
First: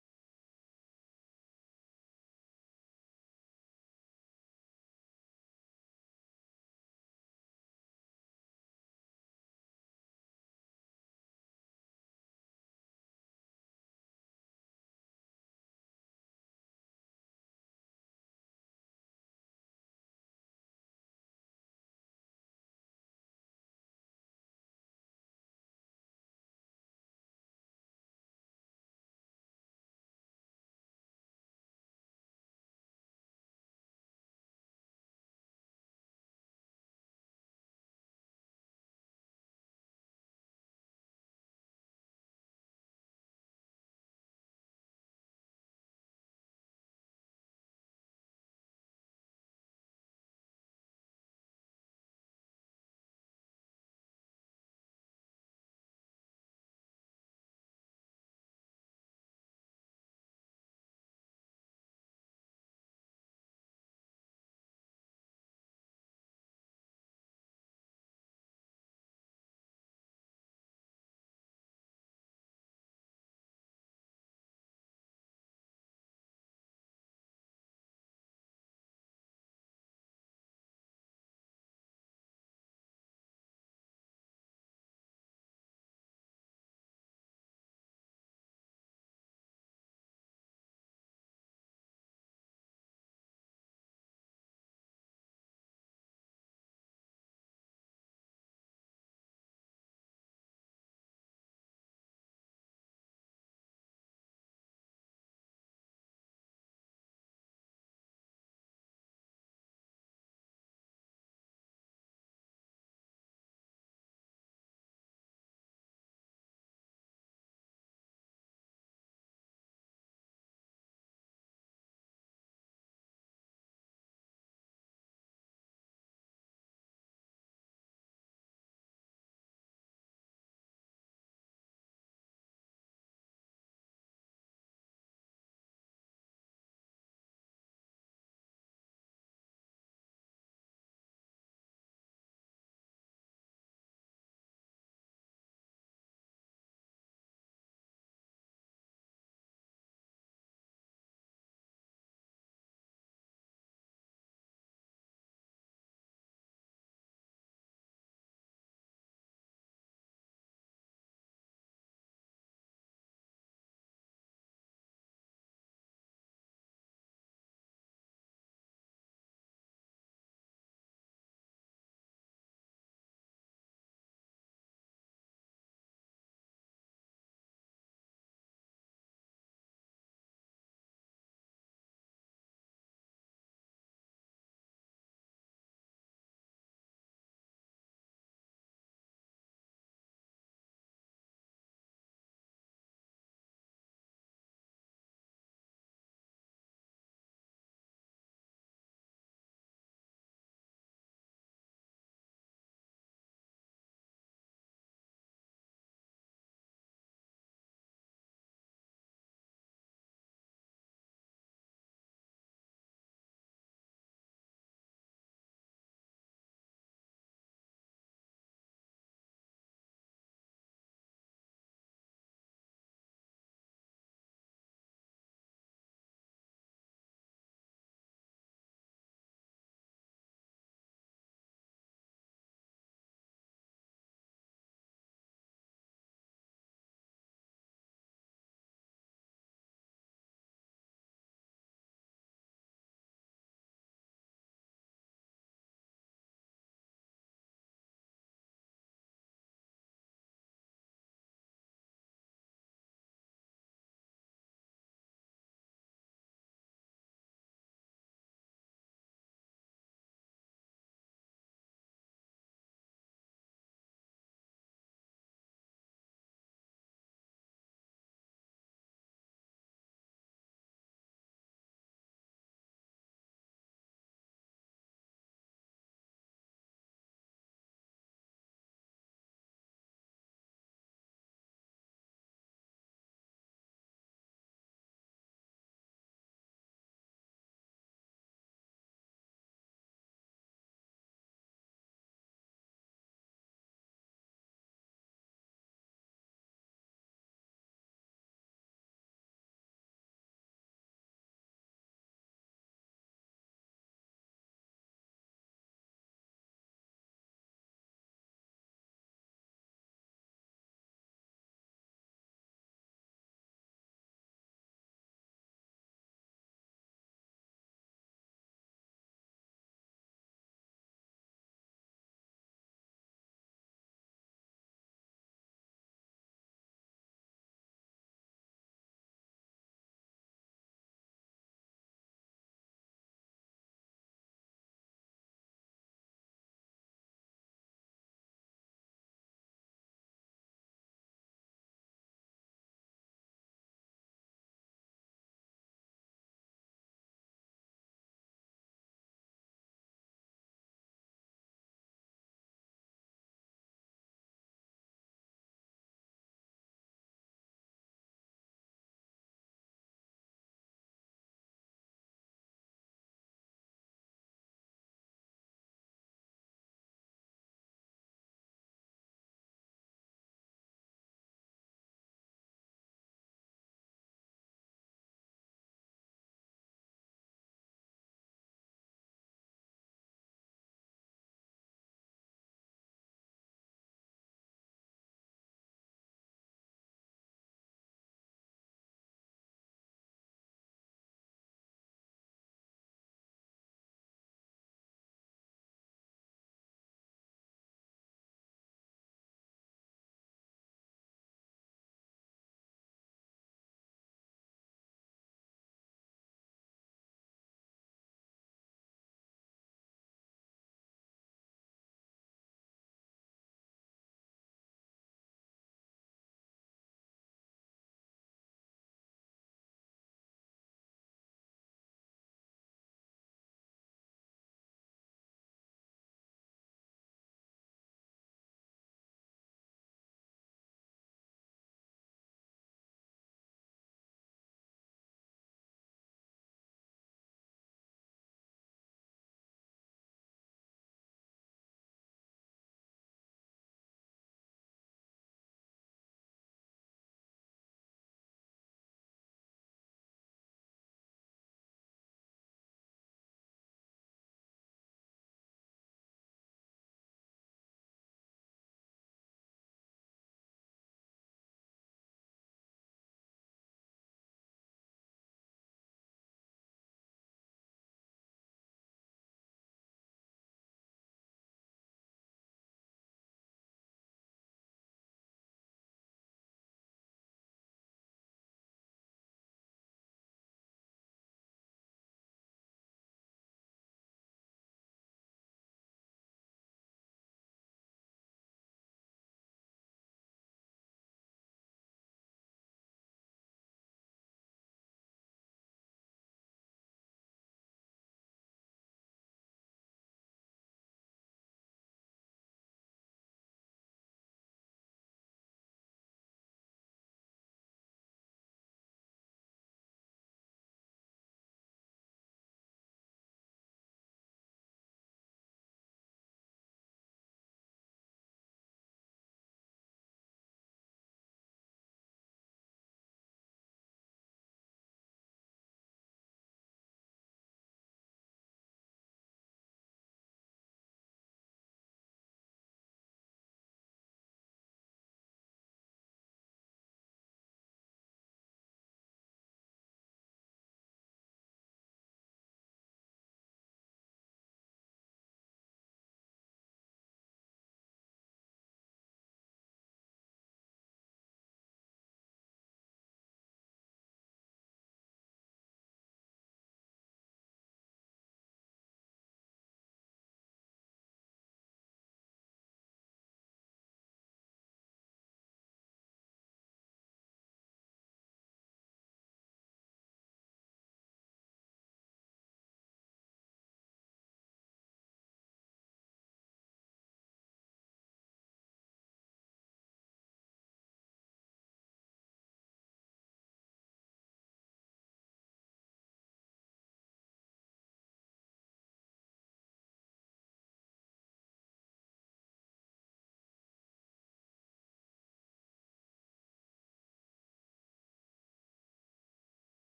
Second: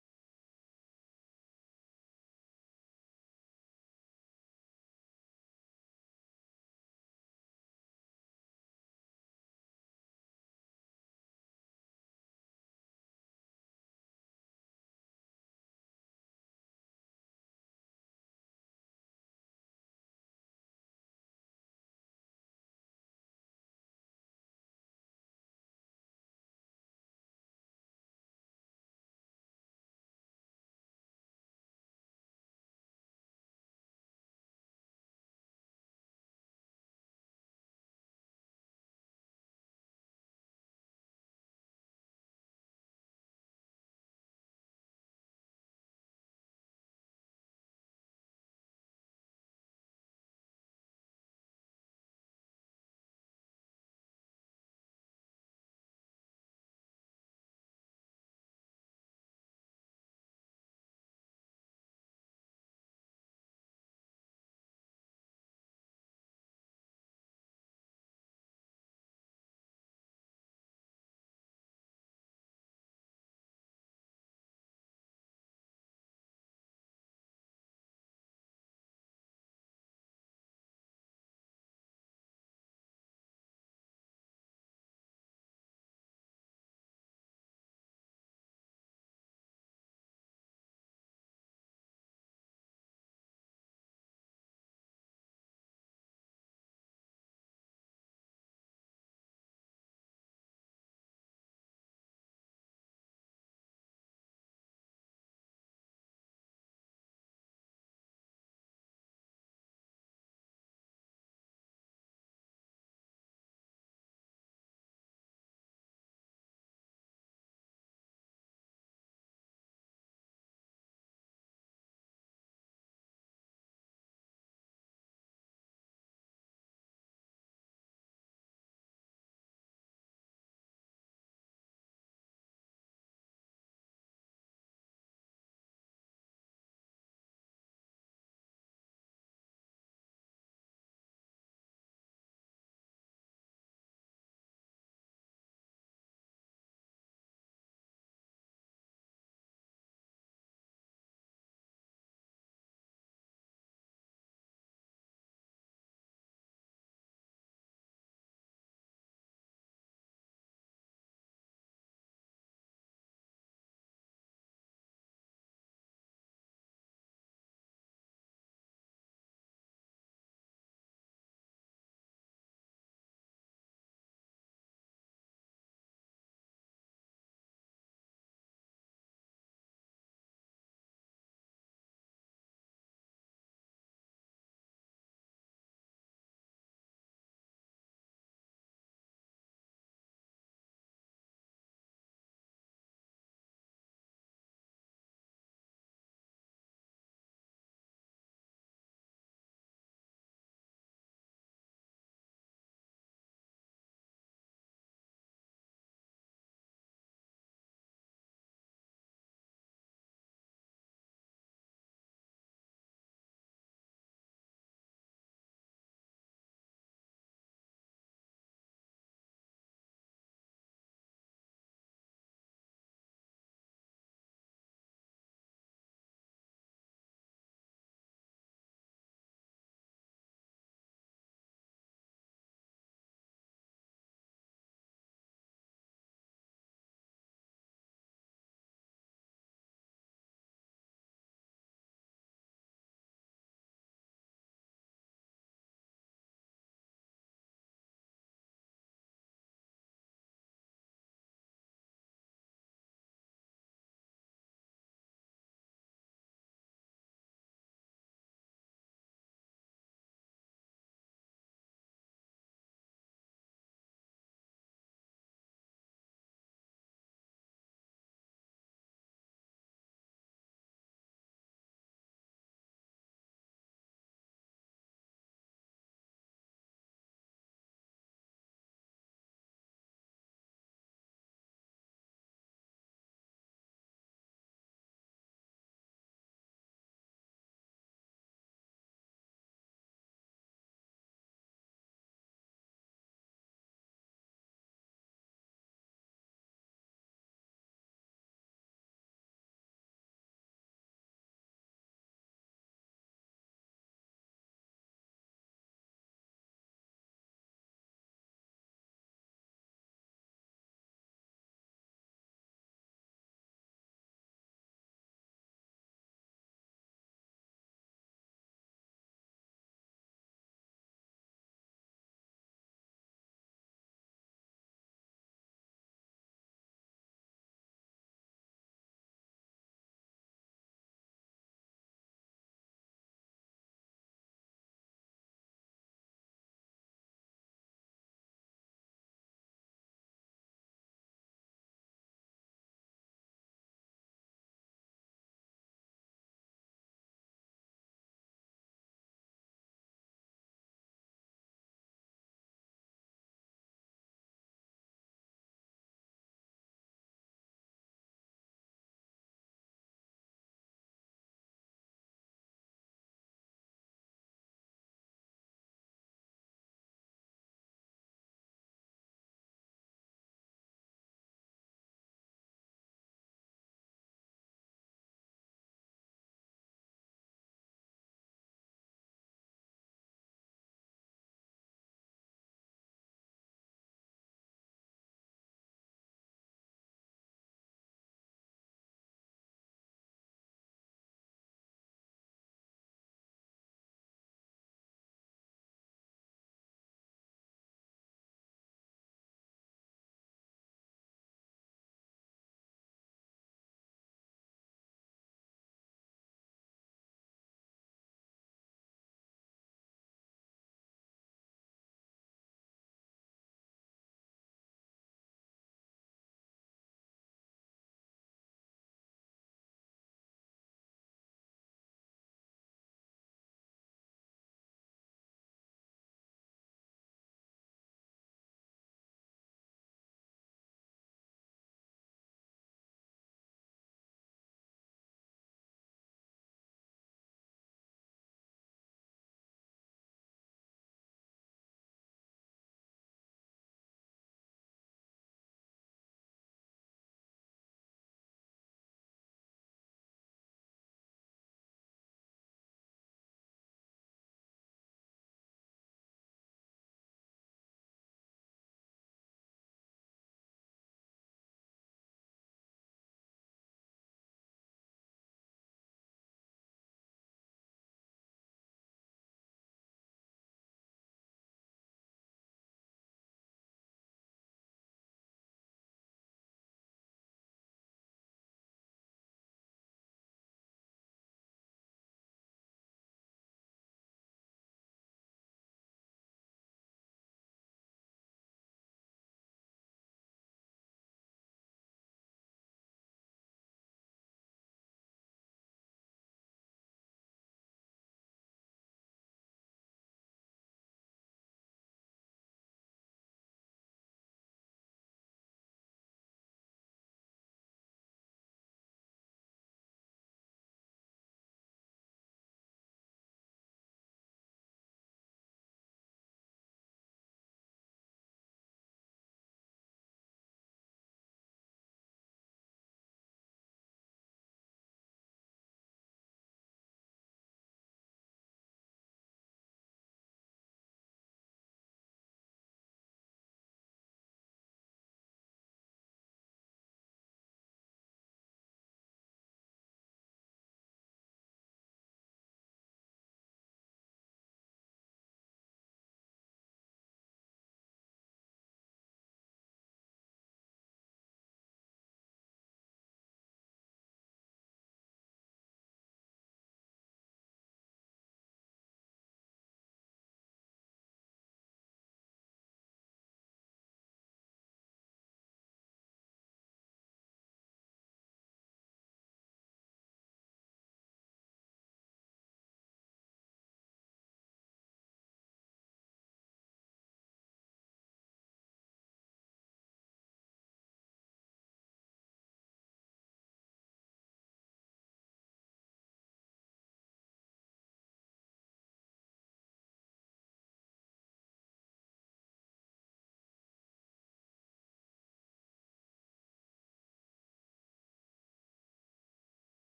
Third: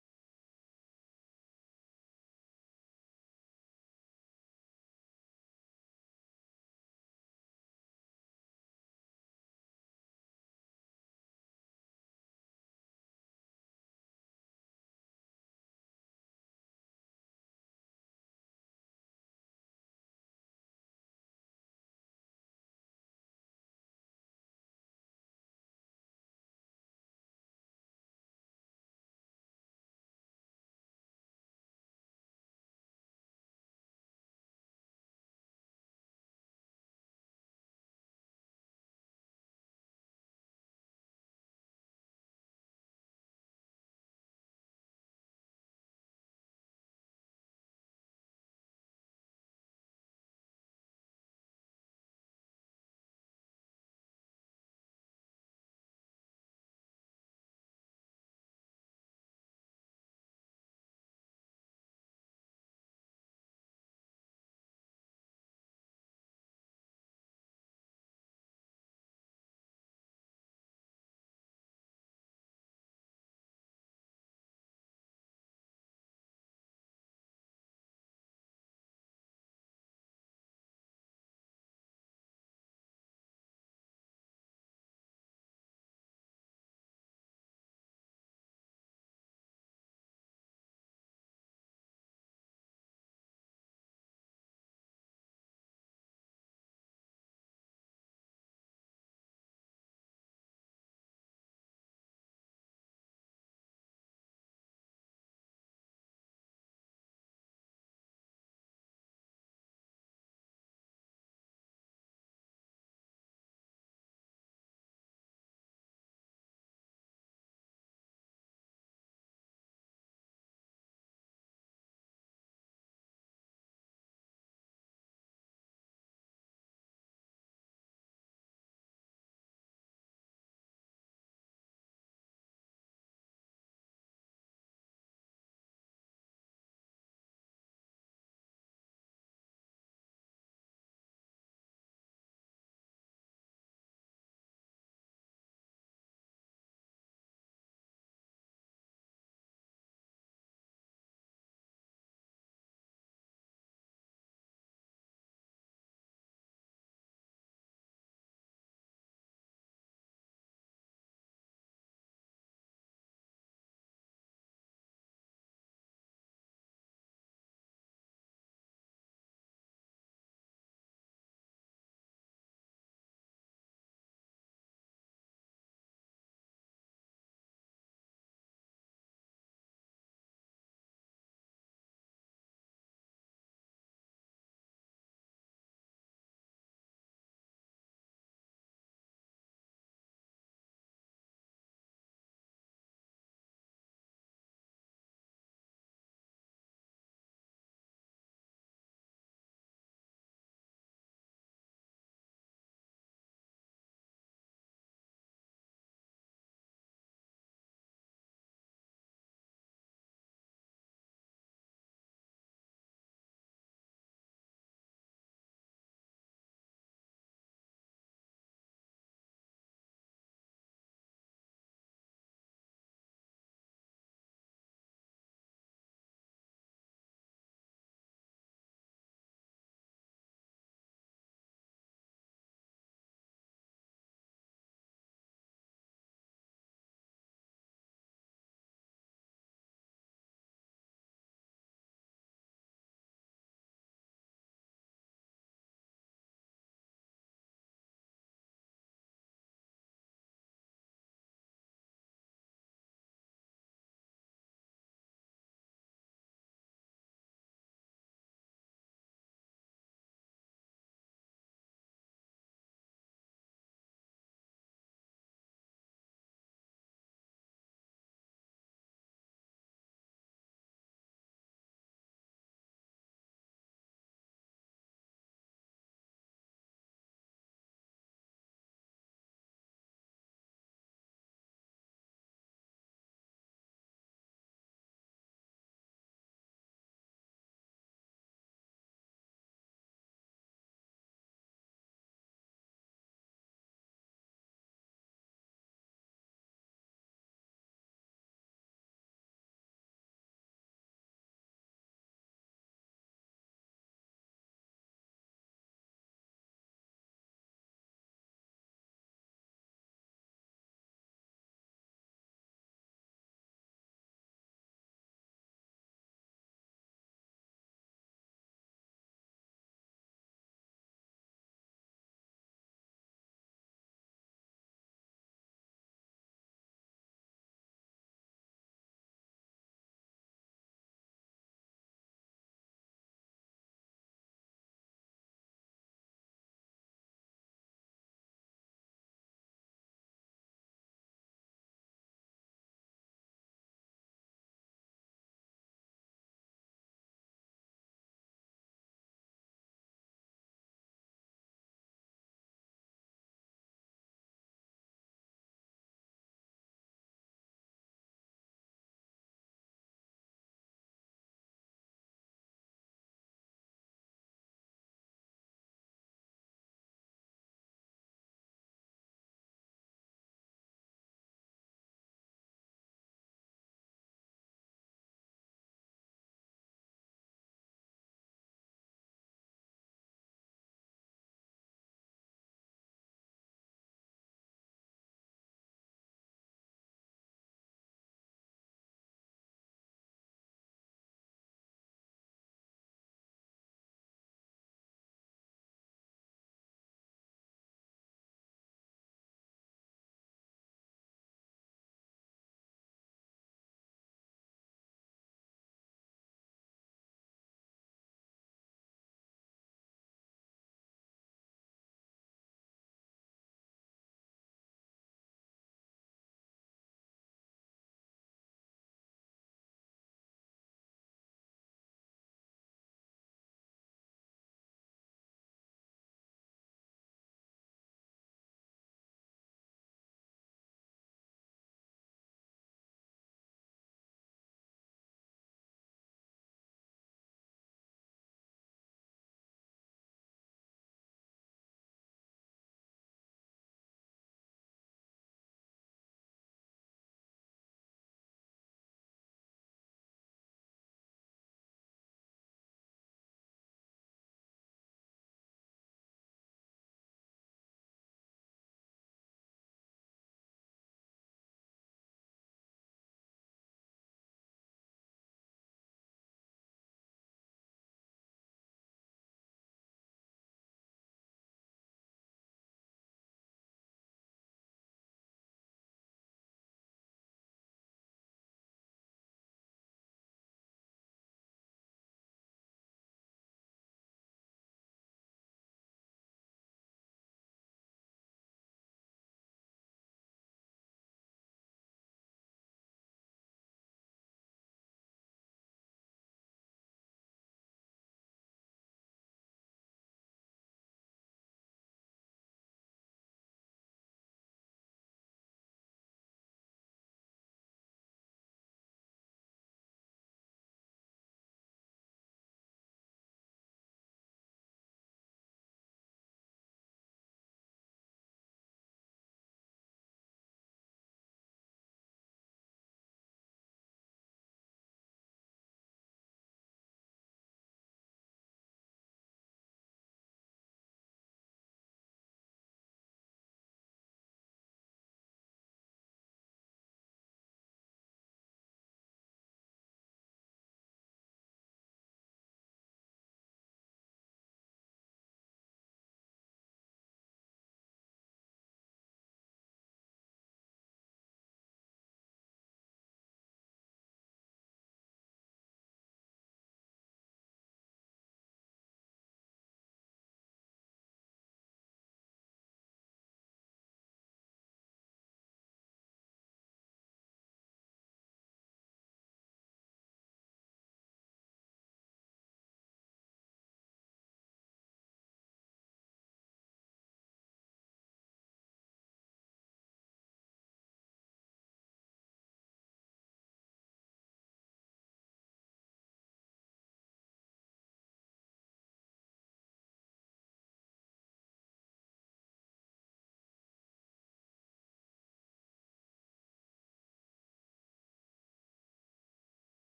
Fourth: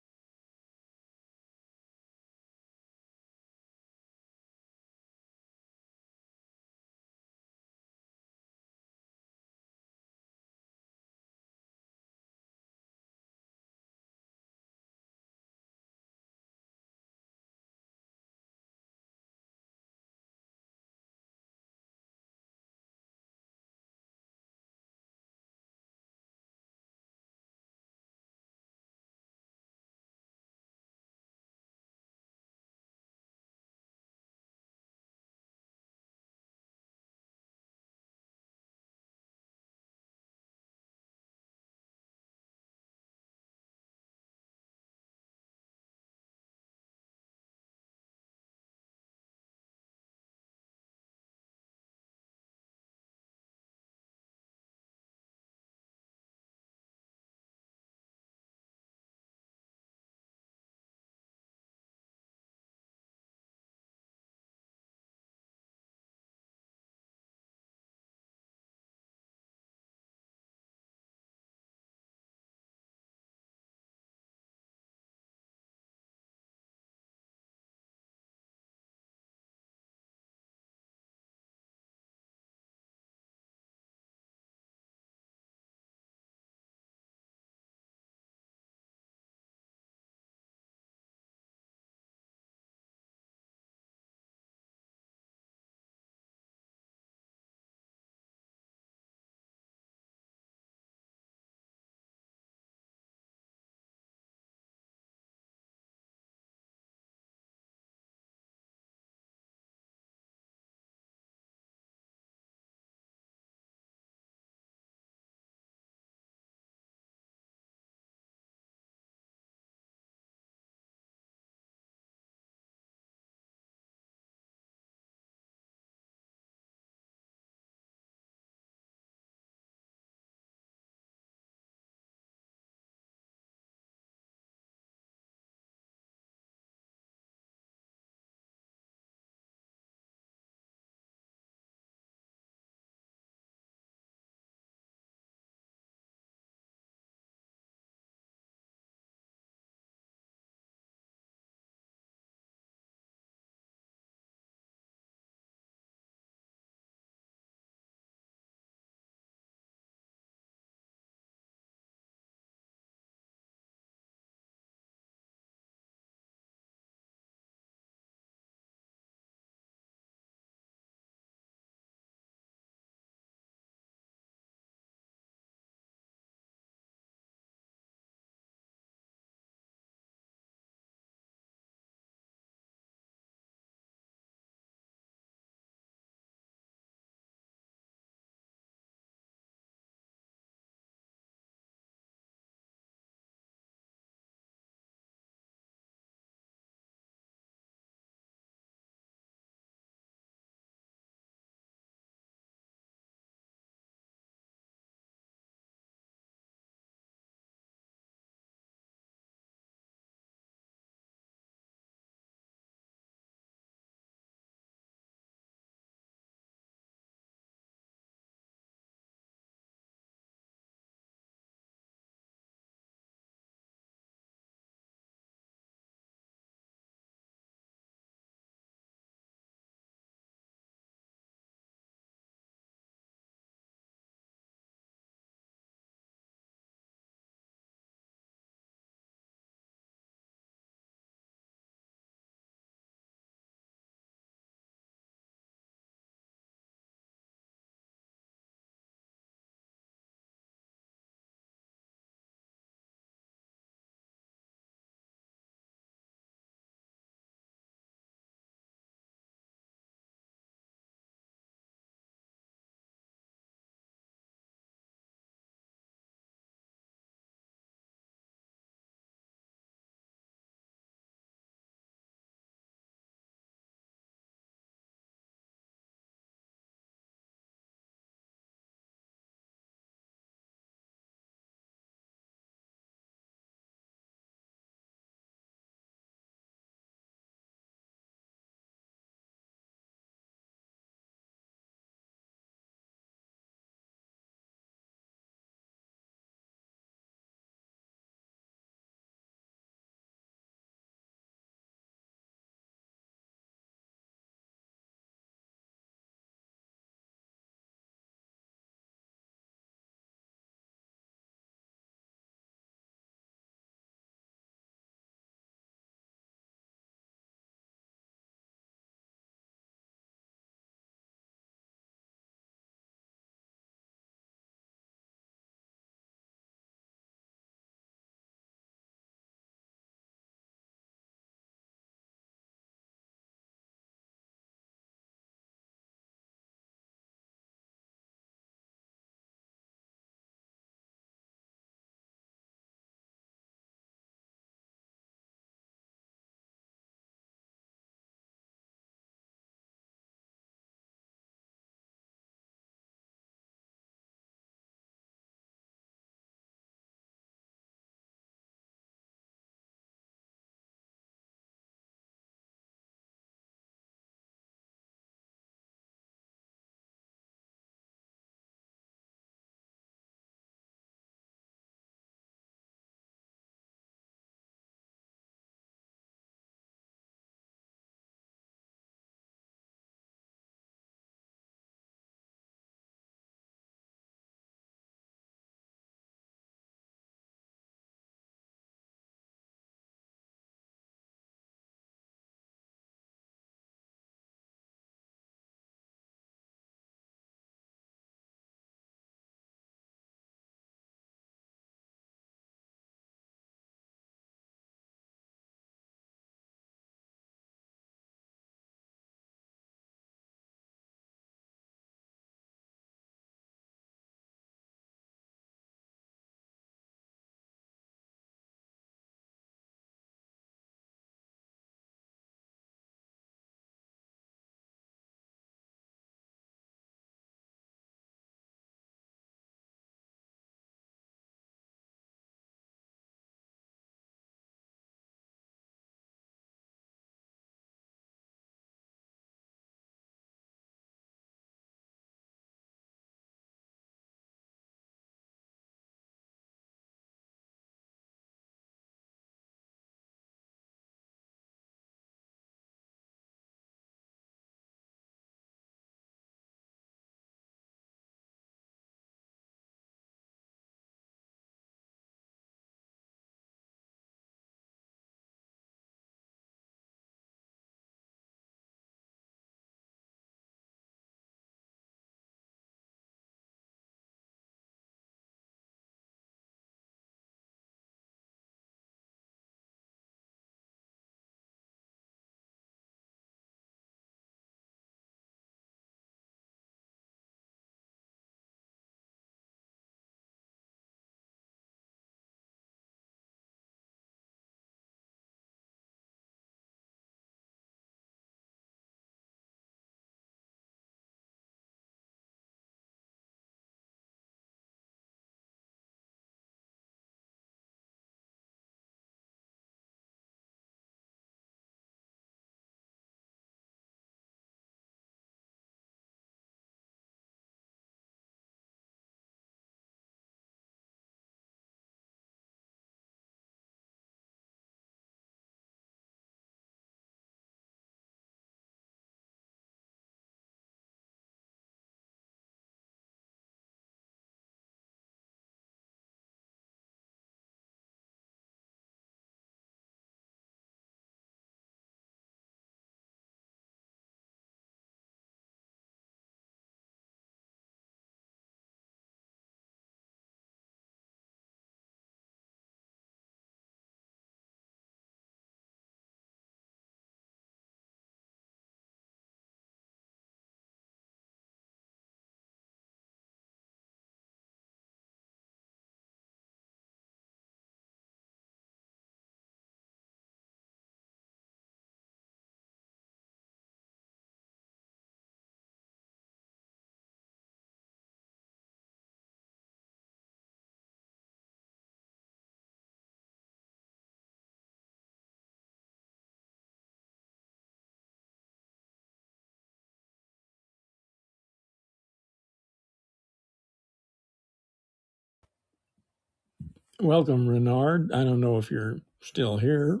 Welcome, Renard. I don't know if you're still here,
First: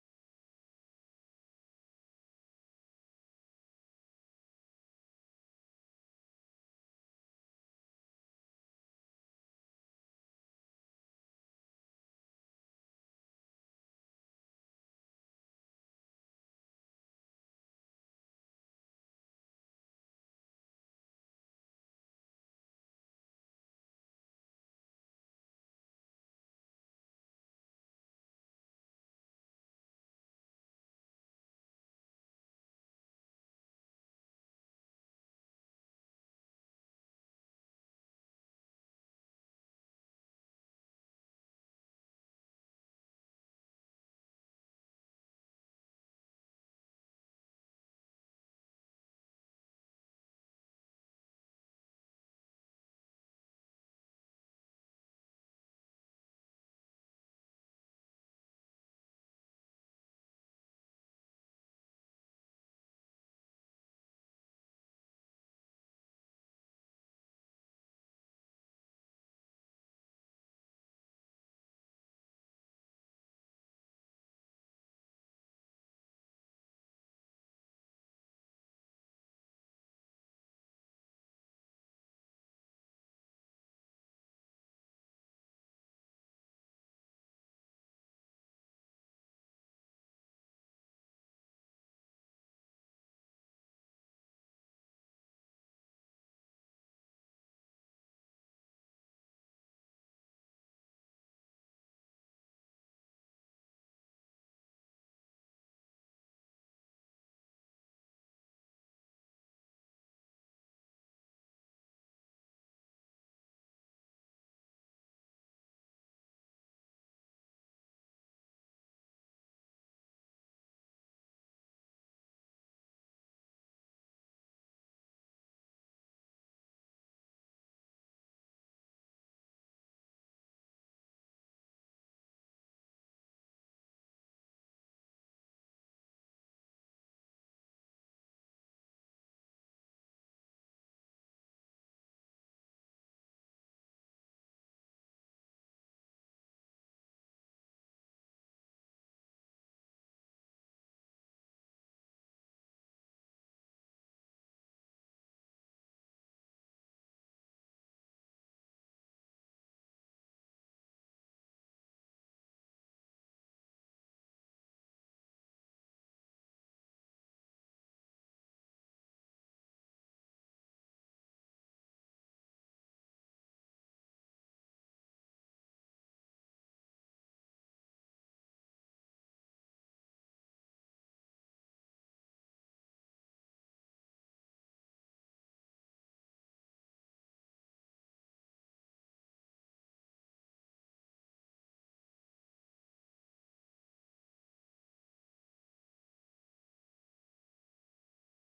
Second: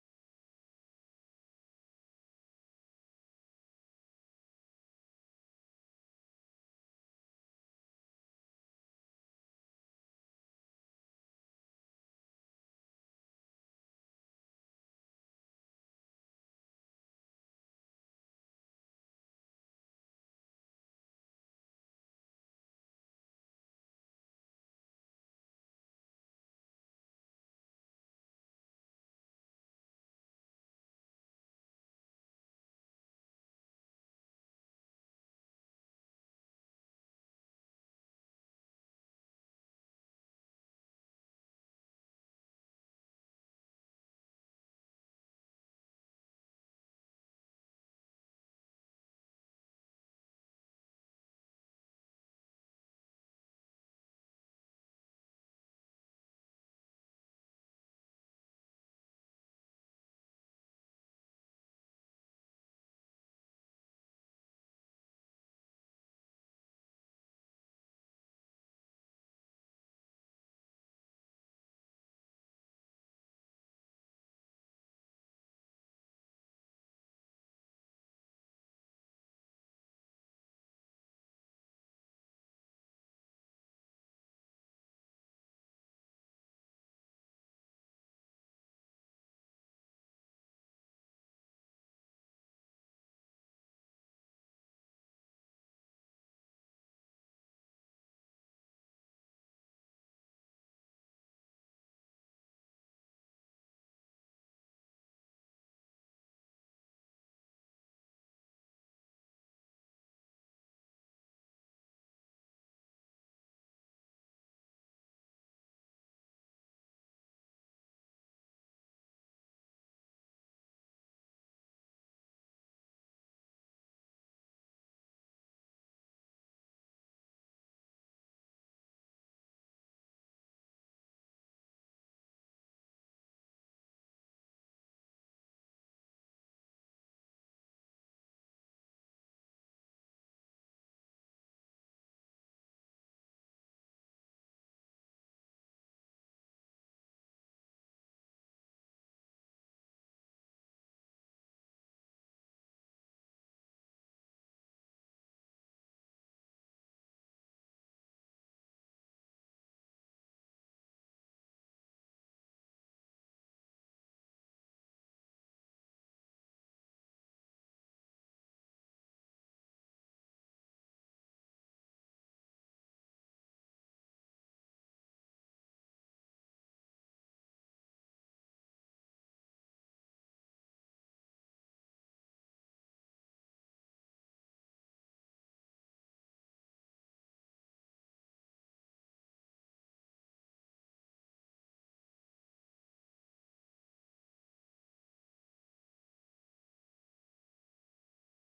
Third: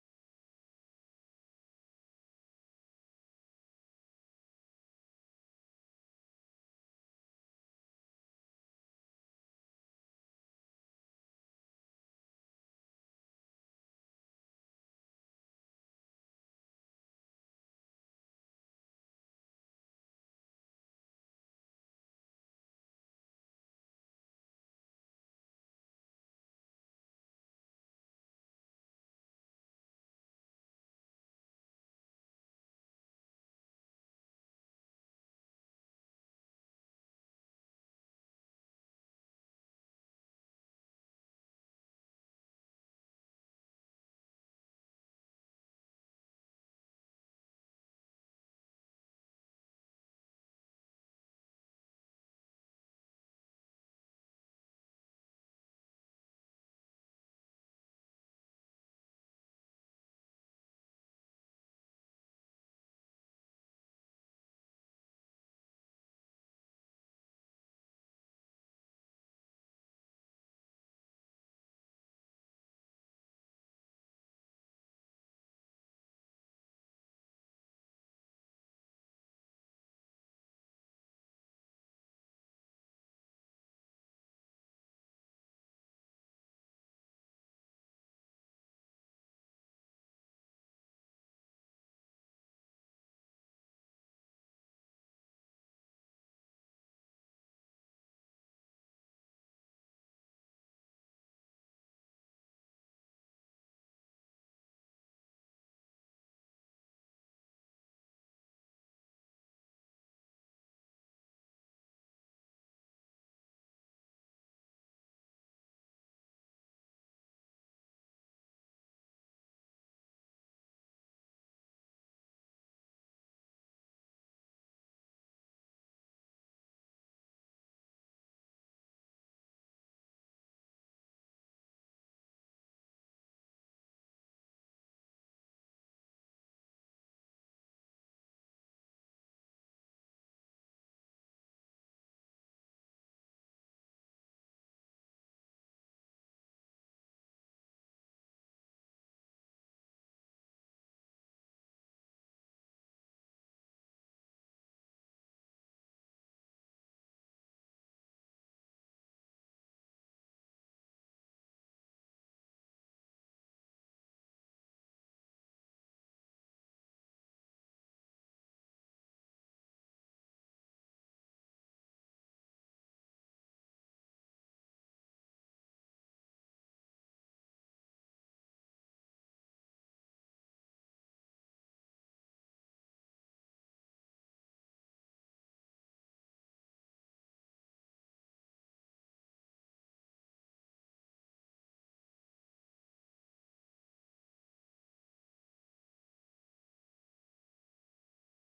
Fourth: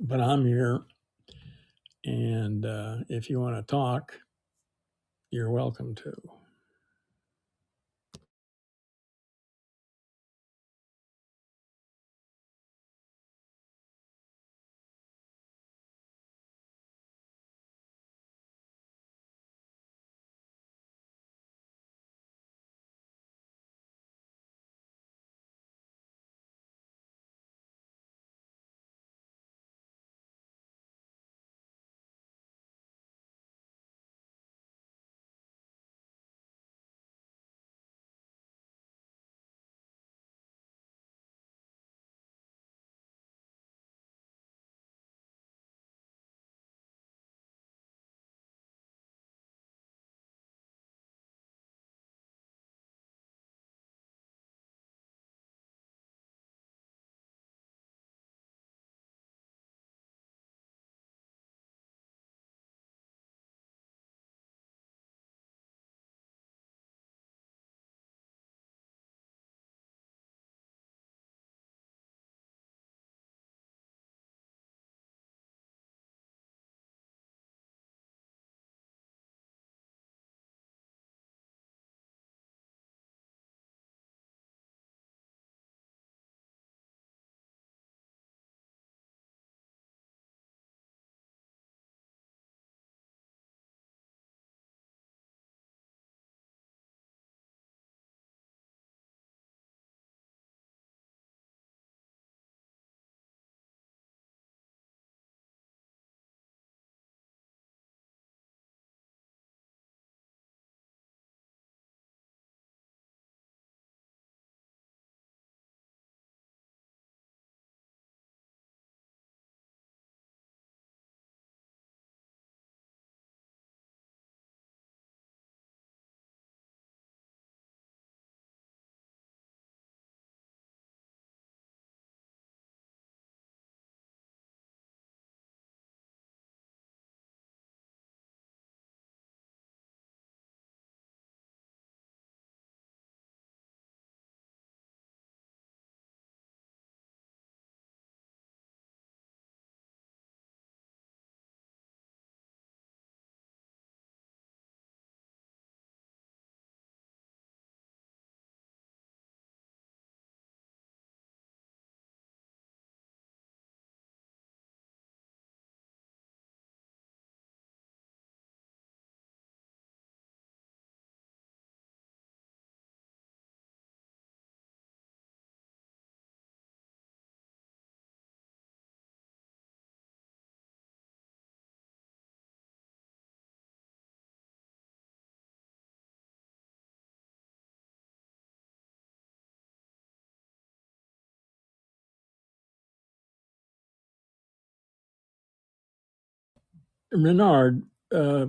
but I'm here. And uh, if you want to talk, you're welcome to. Renard, uh,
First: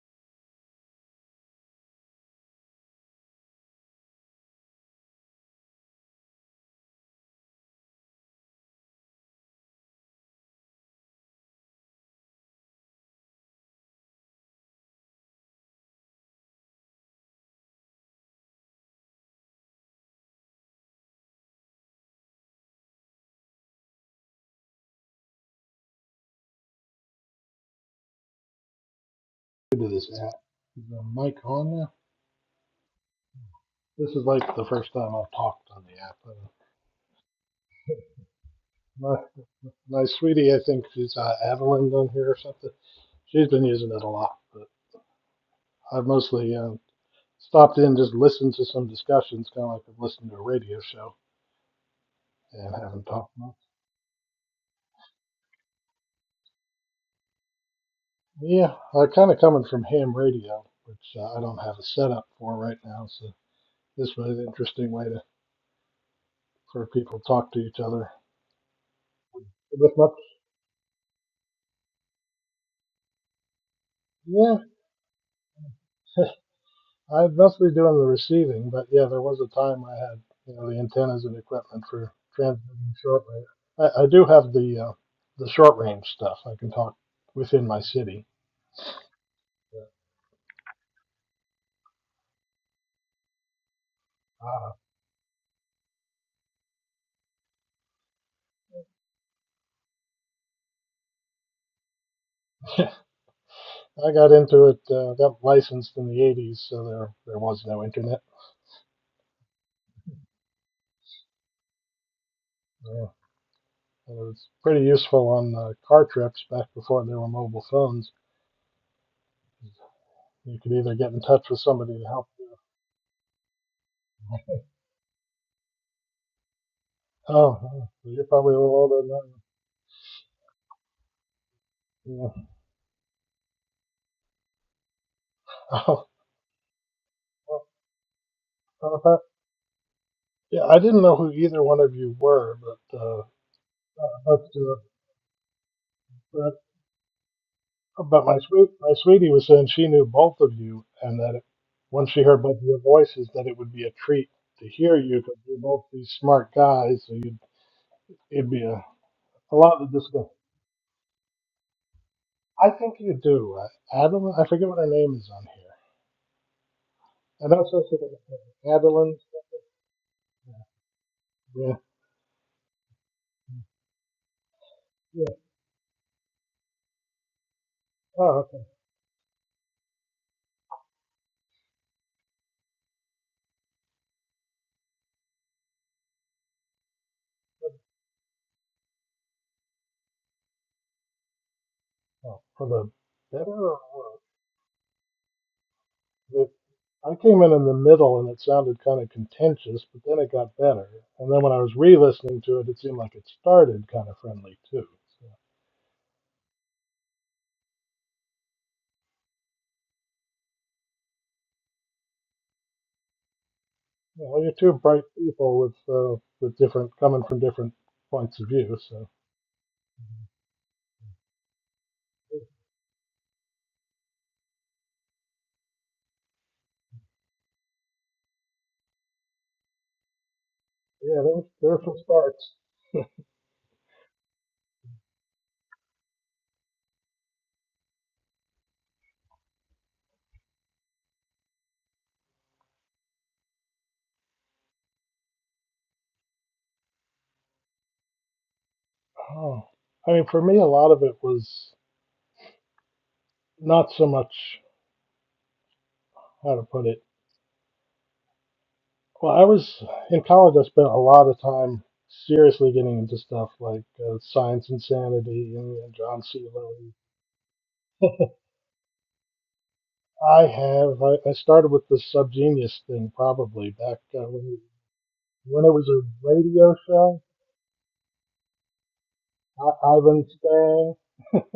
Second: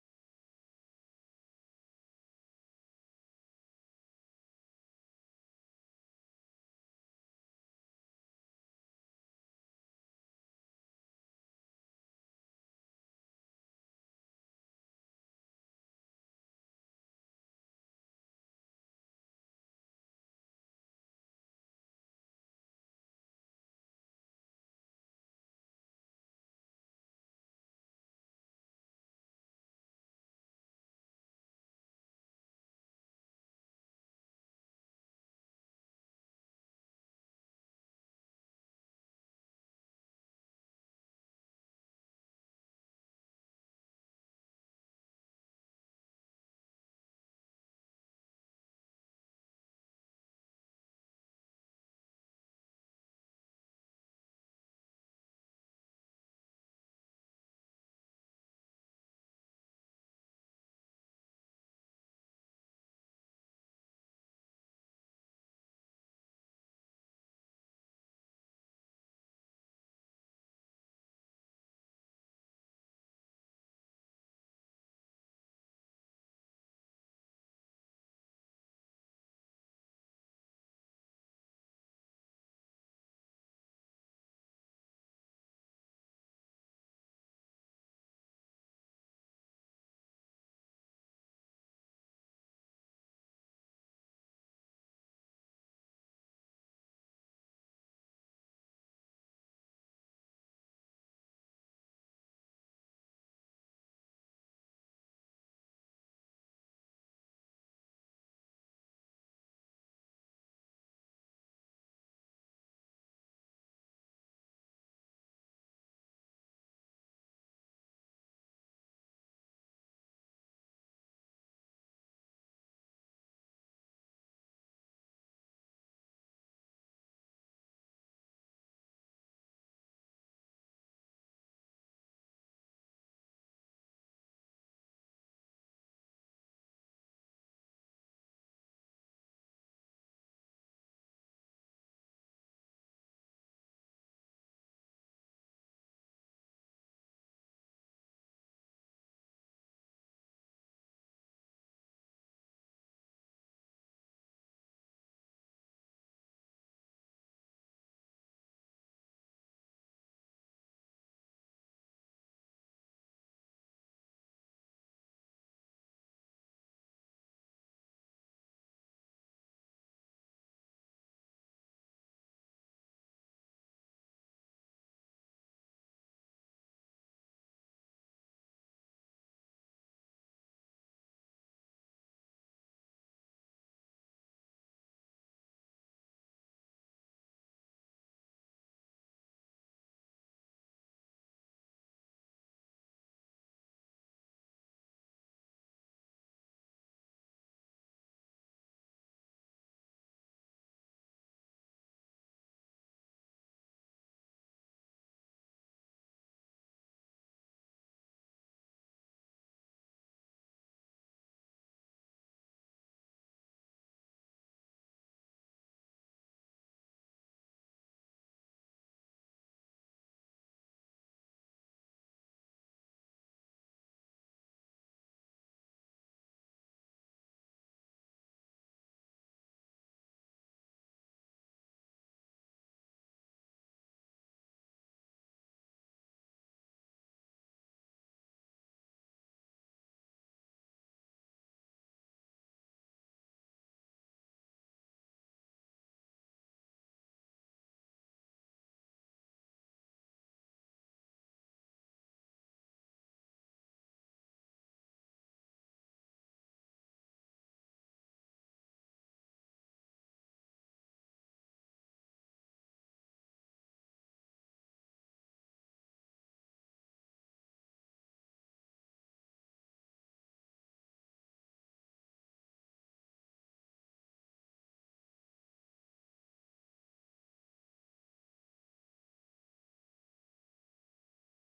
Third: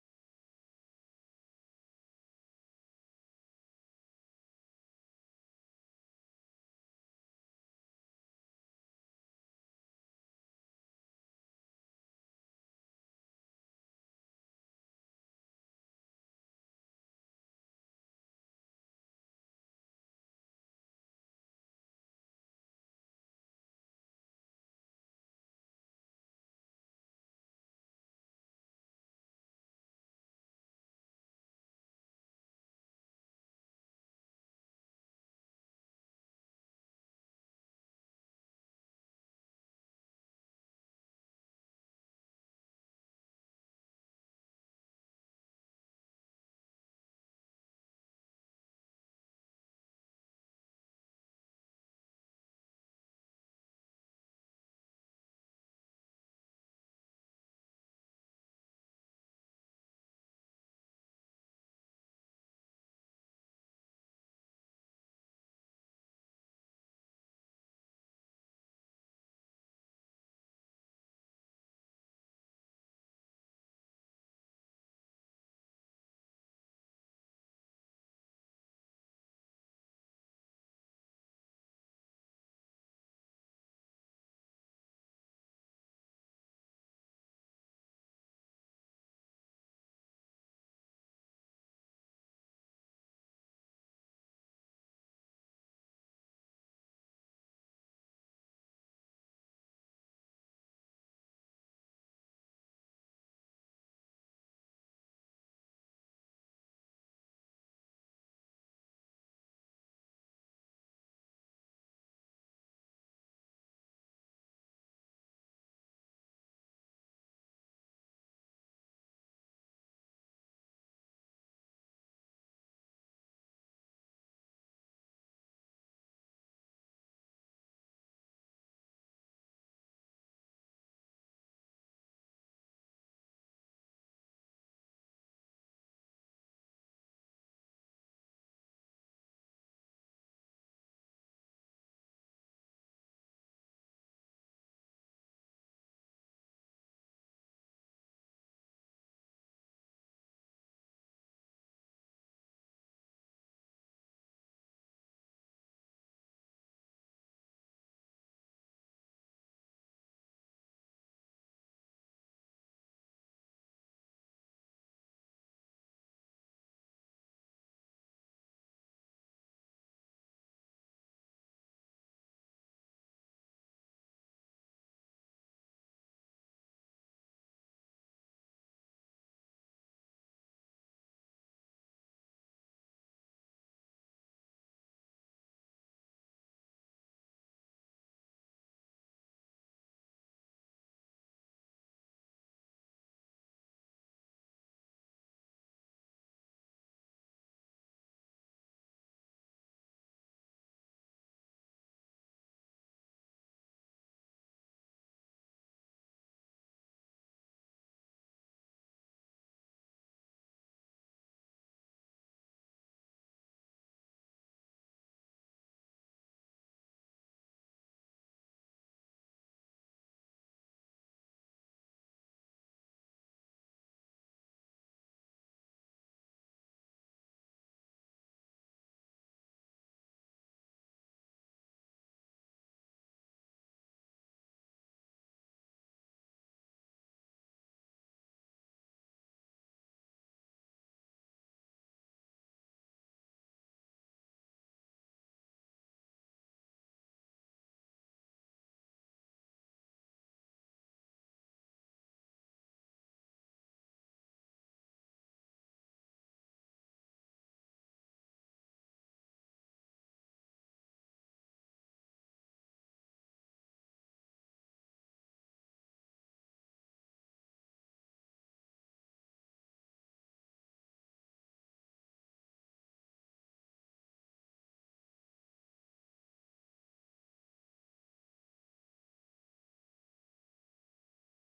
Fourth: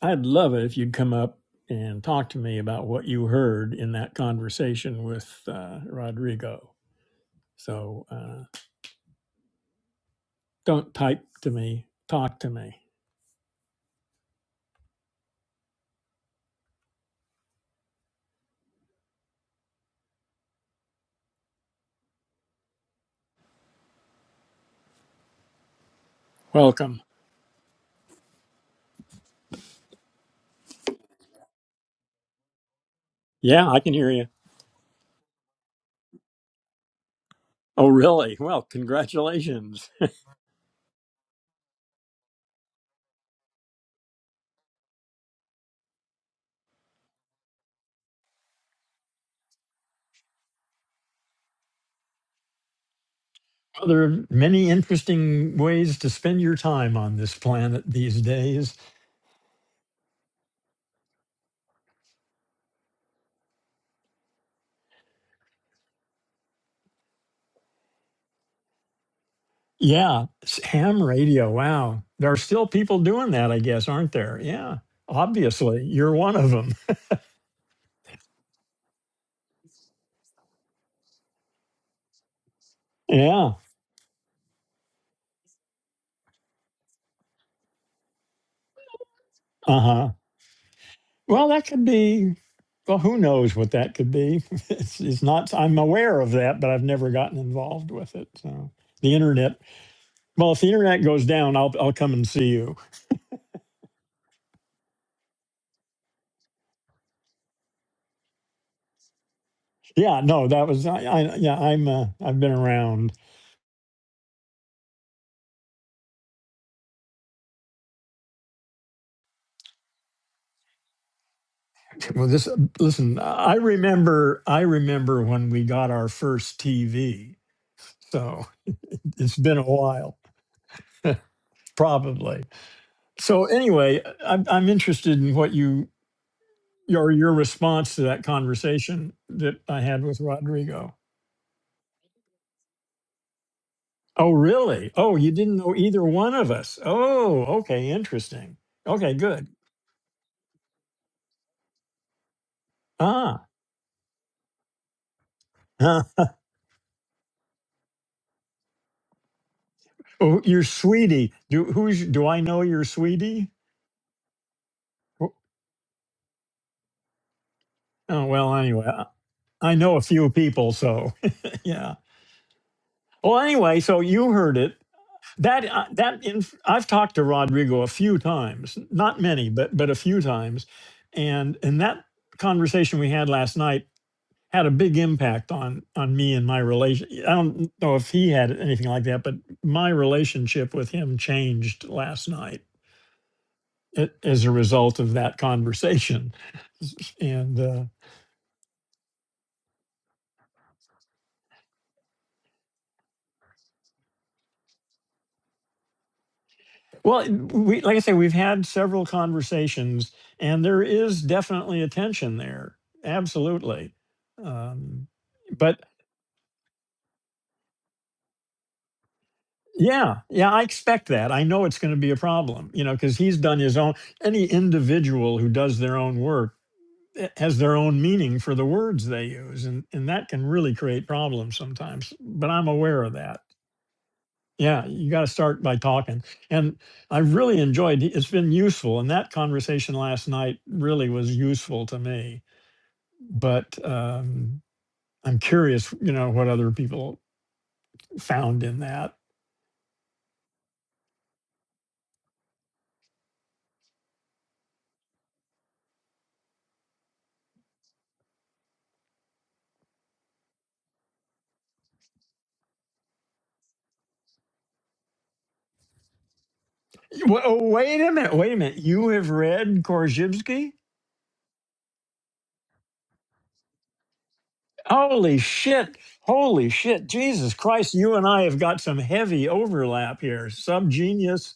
I'd love it if you'd come up and talk to me about what you heard in that conversation with uh, Rodrigo. So uh, don't type to me, talk to me. Welcome.
Into this app. Is the mic on now?
Yeah, I can hear
This is
you.
like the first time I've talked on the app. Uh,
Oh, really? Well,
my,
congratulations.
my sweetie, I think she's uh, Adeline on here or something. She's been using it a lot, but I've mostly um, stopped in just listened to some discussions, kind of like I've listened to a radio show and haven't talked much.
Well, There are many interesting ways to spend your time on this planet these
Yeah,
days.
uh, kind of coming from ham radio, which uh, I don't have a setup for right now, so this was an interesting way to for people to talk to each other with much.
Yeah, s- ham radio. Wow. There are still people doing that, I guess, aren't there?
Yeah,
Yeah, obviously. You're one of them.
I'd mostly doing the receiving, but yeah, there was a time I had you know the antennas and equipment for transmitting short range.
Yeah.
I, I do have the uh, the short range stuff. I can talk within my city.
Uh
But,
huh. Well, that could be, well, who knows what that could be.
uh,
It's, it's not, I'm aware of that, but I've never gotten involved with it. So the internet, well, if the internet goes down, I'll, I'll come and see you.
I got into it, uh, got licensed in the '80s, so there there was no internet.
Yeah, no, that was, I, I yeah, I'm, uh, I've been
Yeah.
around.
And it was pretty useful on uh, car trips back before there were mobile phones. You could either get in touch with somebody to help
Well,
you.
this listen. I remember. I remember when we got our first TV.
Oh, oh, you're
So
probably a little older
it's
than
been a while,
I am. Yeah.
probably. So anyway, I'm, I'm interested in what you your your response to that
Oh, oh,
conversation that I had with
Yeah, I
Rodrigo.
didn't know who either one of you were, but uh, uh,
Oh,
but, uh,
really? Oh, you didn't know either one of
but
us. Oh, okay,
but my
interesting.
sweet my
Okay,
sweetie was
good.
saying she knew both of you, and that it, once she heard both of your voices,
Ah,
that it would be a treat to hear you because you're both
huh.
these smart guys, so you'd it'd be a, a lot to discuss.
oh, your sweetie. Do who's do I know
I
your
think you
sweetie?
do, uh, Adam. I forget what her name is
Wh-
on here. And also,
Oh, well, anyway.
Adeline.
I know a few people, so
Yeah,
yeah. Well, anyway, so you heard it.
yeah.
That uh, that inf- I've talked to Rodrigo a few
Oh, okay.
times, not many, but but a few times, and and that conversation we had last night had a big impact on on me and my relation. I don't know if he had anything like that, but my relationship with him changed last
Oh,
night
for the better or
a- as a result of that conversation,
worse? I came in
and
in the
uh,
middle and it sounded kind of contentious, but then it got better. And then when I was re-listening to it, it seemed like it started kind of friendly too. So,
Well, we, like I say, we've had several conversations, and there is definitely a tension there. Absolutely.
you know, you're two bright
Um,
people with
but
uh, with different coming from different points of view. So
yeah, yeah, I expect that. I know it's going to be a problem, you know, because he's done his own. Any individual who does their own work eh, has their own meaning for the words they use, and, and that can really create
yeah, there,
problems
there were some
sometimes. But
starts.
I'm aware of that. Yeah, you got to start by talking. And I really enjoyed it's been useful. And that conversation last night really was useful to me. But um, I'm curious, you know, what other people found in that.
Oh, I mean, for me, a lot of it was not so much how to put it. Well, I was in college. I spent a lot of time seriously getting into stuff like uh, science insanity and, and John C. Lilly
Wa- oh, wait a minute. Wait a minute. You have read
I
Korzybski?
have. I, I started with the Subgenius thing probably back uh, when,
Holy
when it was
shit.
a
Holy
radio
shit.
show.
Jesus Christ. You and I have got some heavy
I,
overlap
Ivan
here.
Stang,
Subgenius.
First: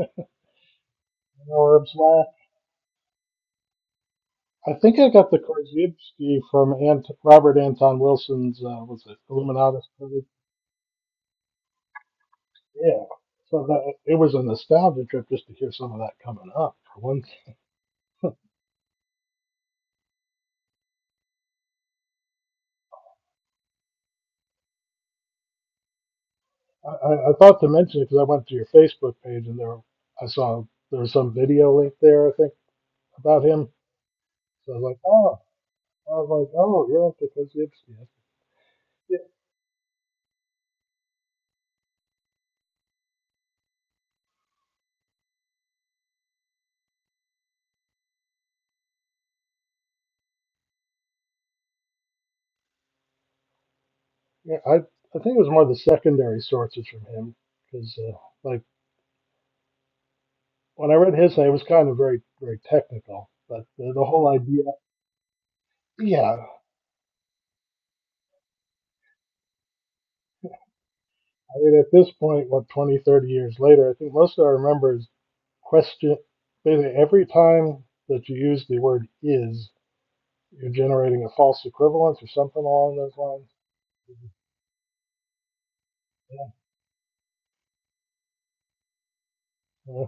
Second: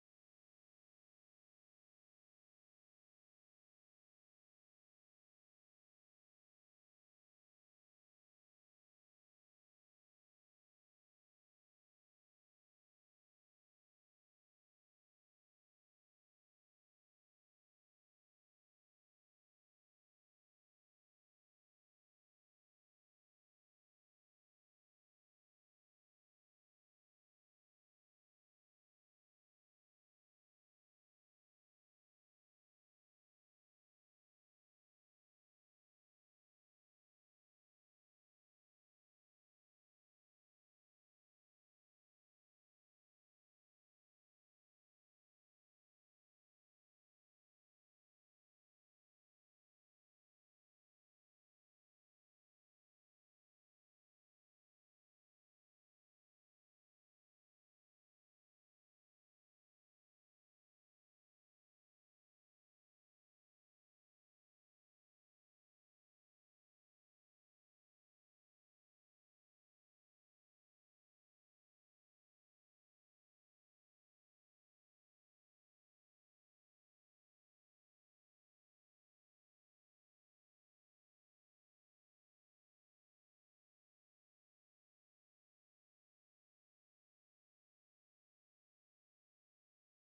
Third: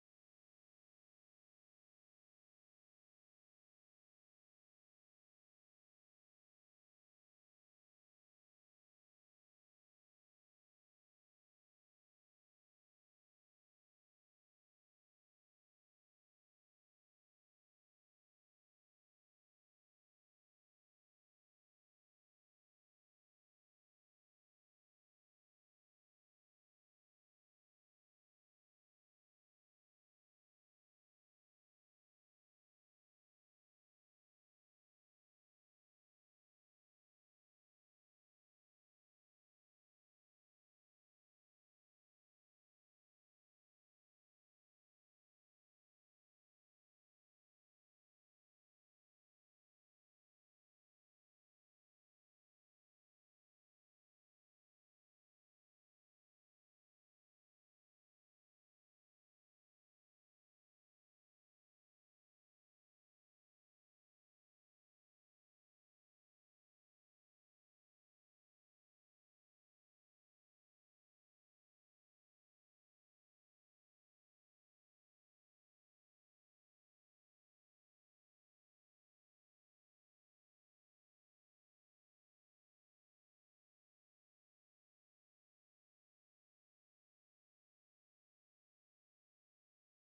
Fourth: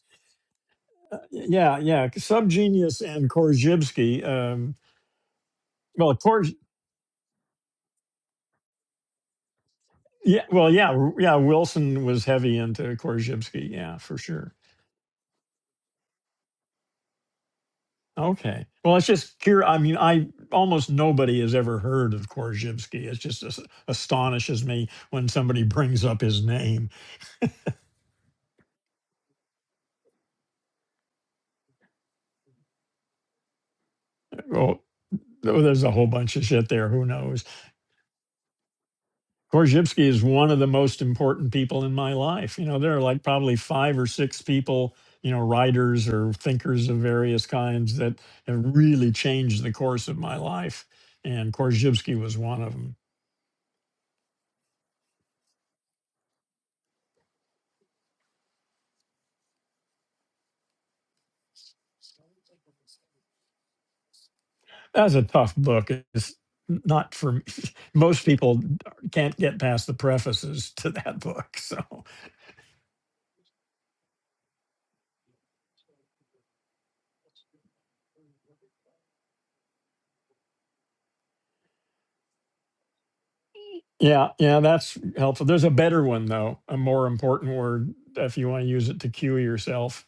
Uh,
you
yeah, yeah.
Slack.
Subgenius and Korzybski. Um,
I think I got the
well,
Korzybski from Ant- Robert Anton Wilson's, uh, was it Illuminatus?
Yeah, well, yeah, r- yeah. Wilson was heavy into
Yeah. So
Korzybski,
that,
yeah,
it
for
was a
sure.
nostalgia trip just to hear some of that coming up. For one,
Okay, well, it's just cure. I mean, I almost nobody has ever heard of Korzybski. It just as- astonishes me when somebody brings up his name.
I, I thought to mention it because I went to your Facebook page and there I saw there was some video link there, I think, about him. So I
Well,
was like, oh.
there's a whole
I was
bunch of
like,
shit
oh
there. Who
yeah,
knows?
because it's yeah, yeah.
Korzybski is one of the most important people in my life. You know, there are like probably five or six people, you know, writers or thinkers of various kinds that have really changed the course of my life. And Korzybski was one of them.
yeah, I I think it was more the secondary sources from him because uh, like when I read his thing, it was kind of very very technical, but the, the whole idea,
That's a tough book. It's
yeah.
not for me. most people can't get past the prefaces to that book.
I think
So,
at this point, what 20 30 years later, I think most of I remember is question. Basically, every time that you use the word "is," you're generating a false equivalence or something along those lines.
yeah, yeah, that's helpful. There's a better one,
Yeah,
though, a more important word if you want to use it to cue yourself
yeah.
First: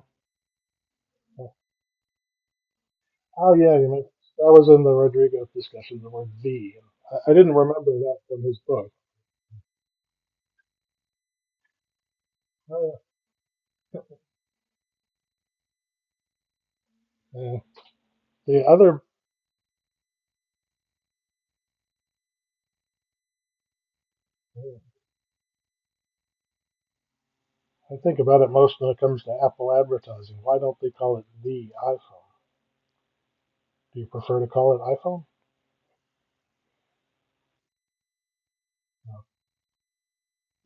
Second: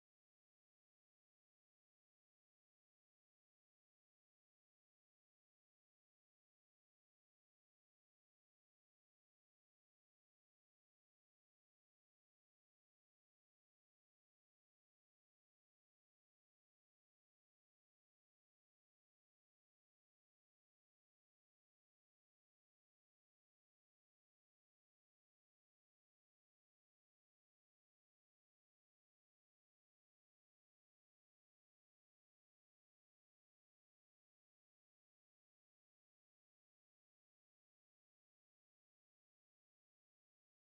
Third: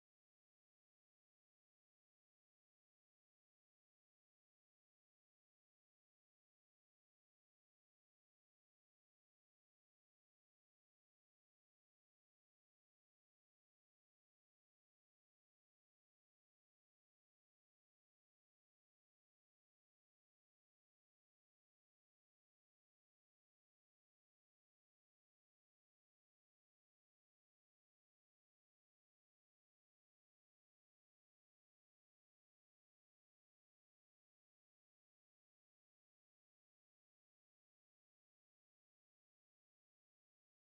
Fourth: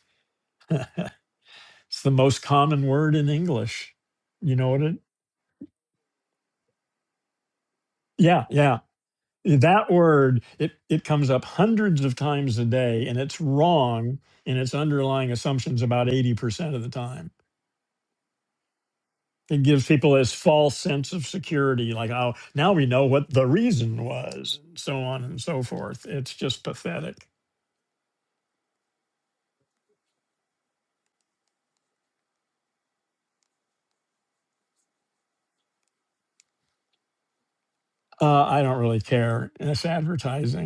yeah.
It's the most common word in
Oh yeah, you
English.
mean, that
You
was
know what
in the
it?
Rodrigo discussion. The word "v." I, I didn't remember that from
Yeah,
his
yeah.
book.
That word it it comes up hundreds of times a
Oh,
day, and it's wrong in its underlying assumptions about eighty percent of the time.
yeah. Yeah. The other,
It gives people this false sense of security, like oh, now we know what the reason was,
yeah,
and so on and so forth. It's just pathetic.
I think about it most when it comes to Apple advertising. Why don't they call it the iPhone? Do you prefer to call it iPhone?
Uh, I don't really
No.
care. It's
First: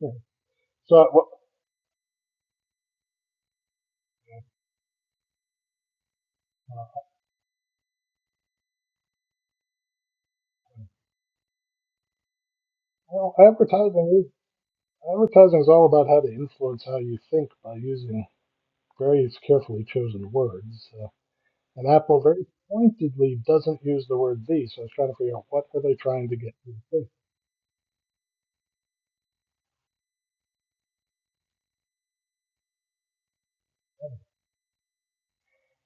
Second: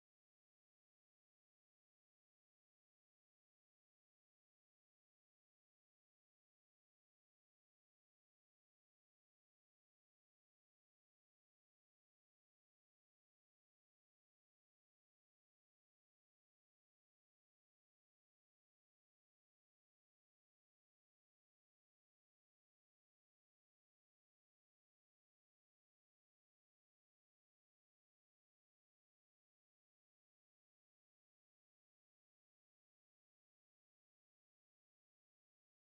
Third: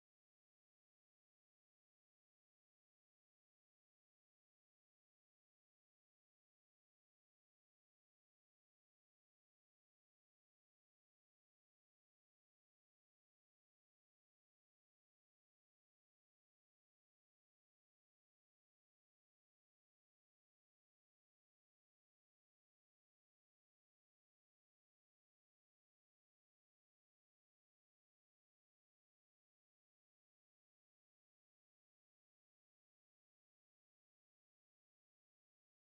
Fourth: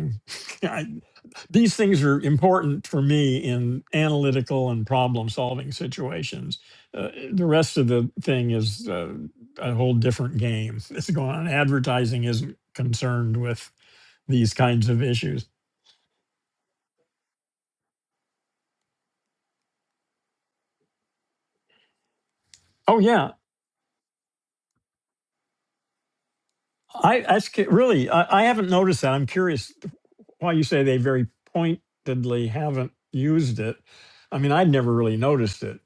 Yeah.
I,
So, what-
these things are important for me in analytical and problem solving situations. Uh, the rest of the thing is uh, a whole different game that's going on. Advertising isn't
well,
concerned with
advertising is
these kinds of issues.
advertising is all about how to influence how you think by using various carefully chosen words. Uh, and Apple very
Oh, yeah.
pointedly doesn't use the word "the," so I was trying to figure out what are they trying to get you to
I that's ca- really, I, I haven't noticed that. I'm curious why you say they very pointedly haven't used it. I mean, I'd never really noticed it.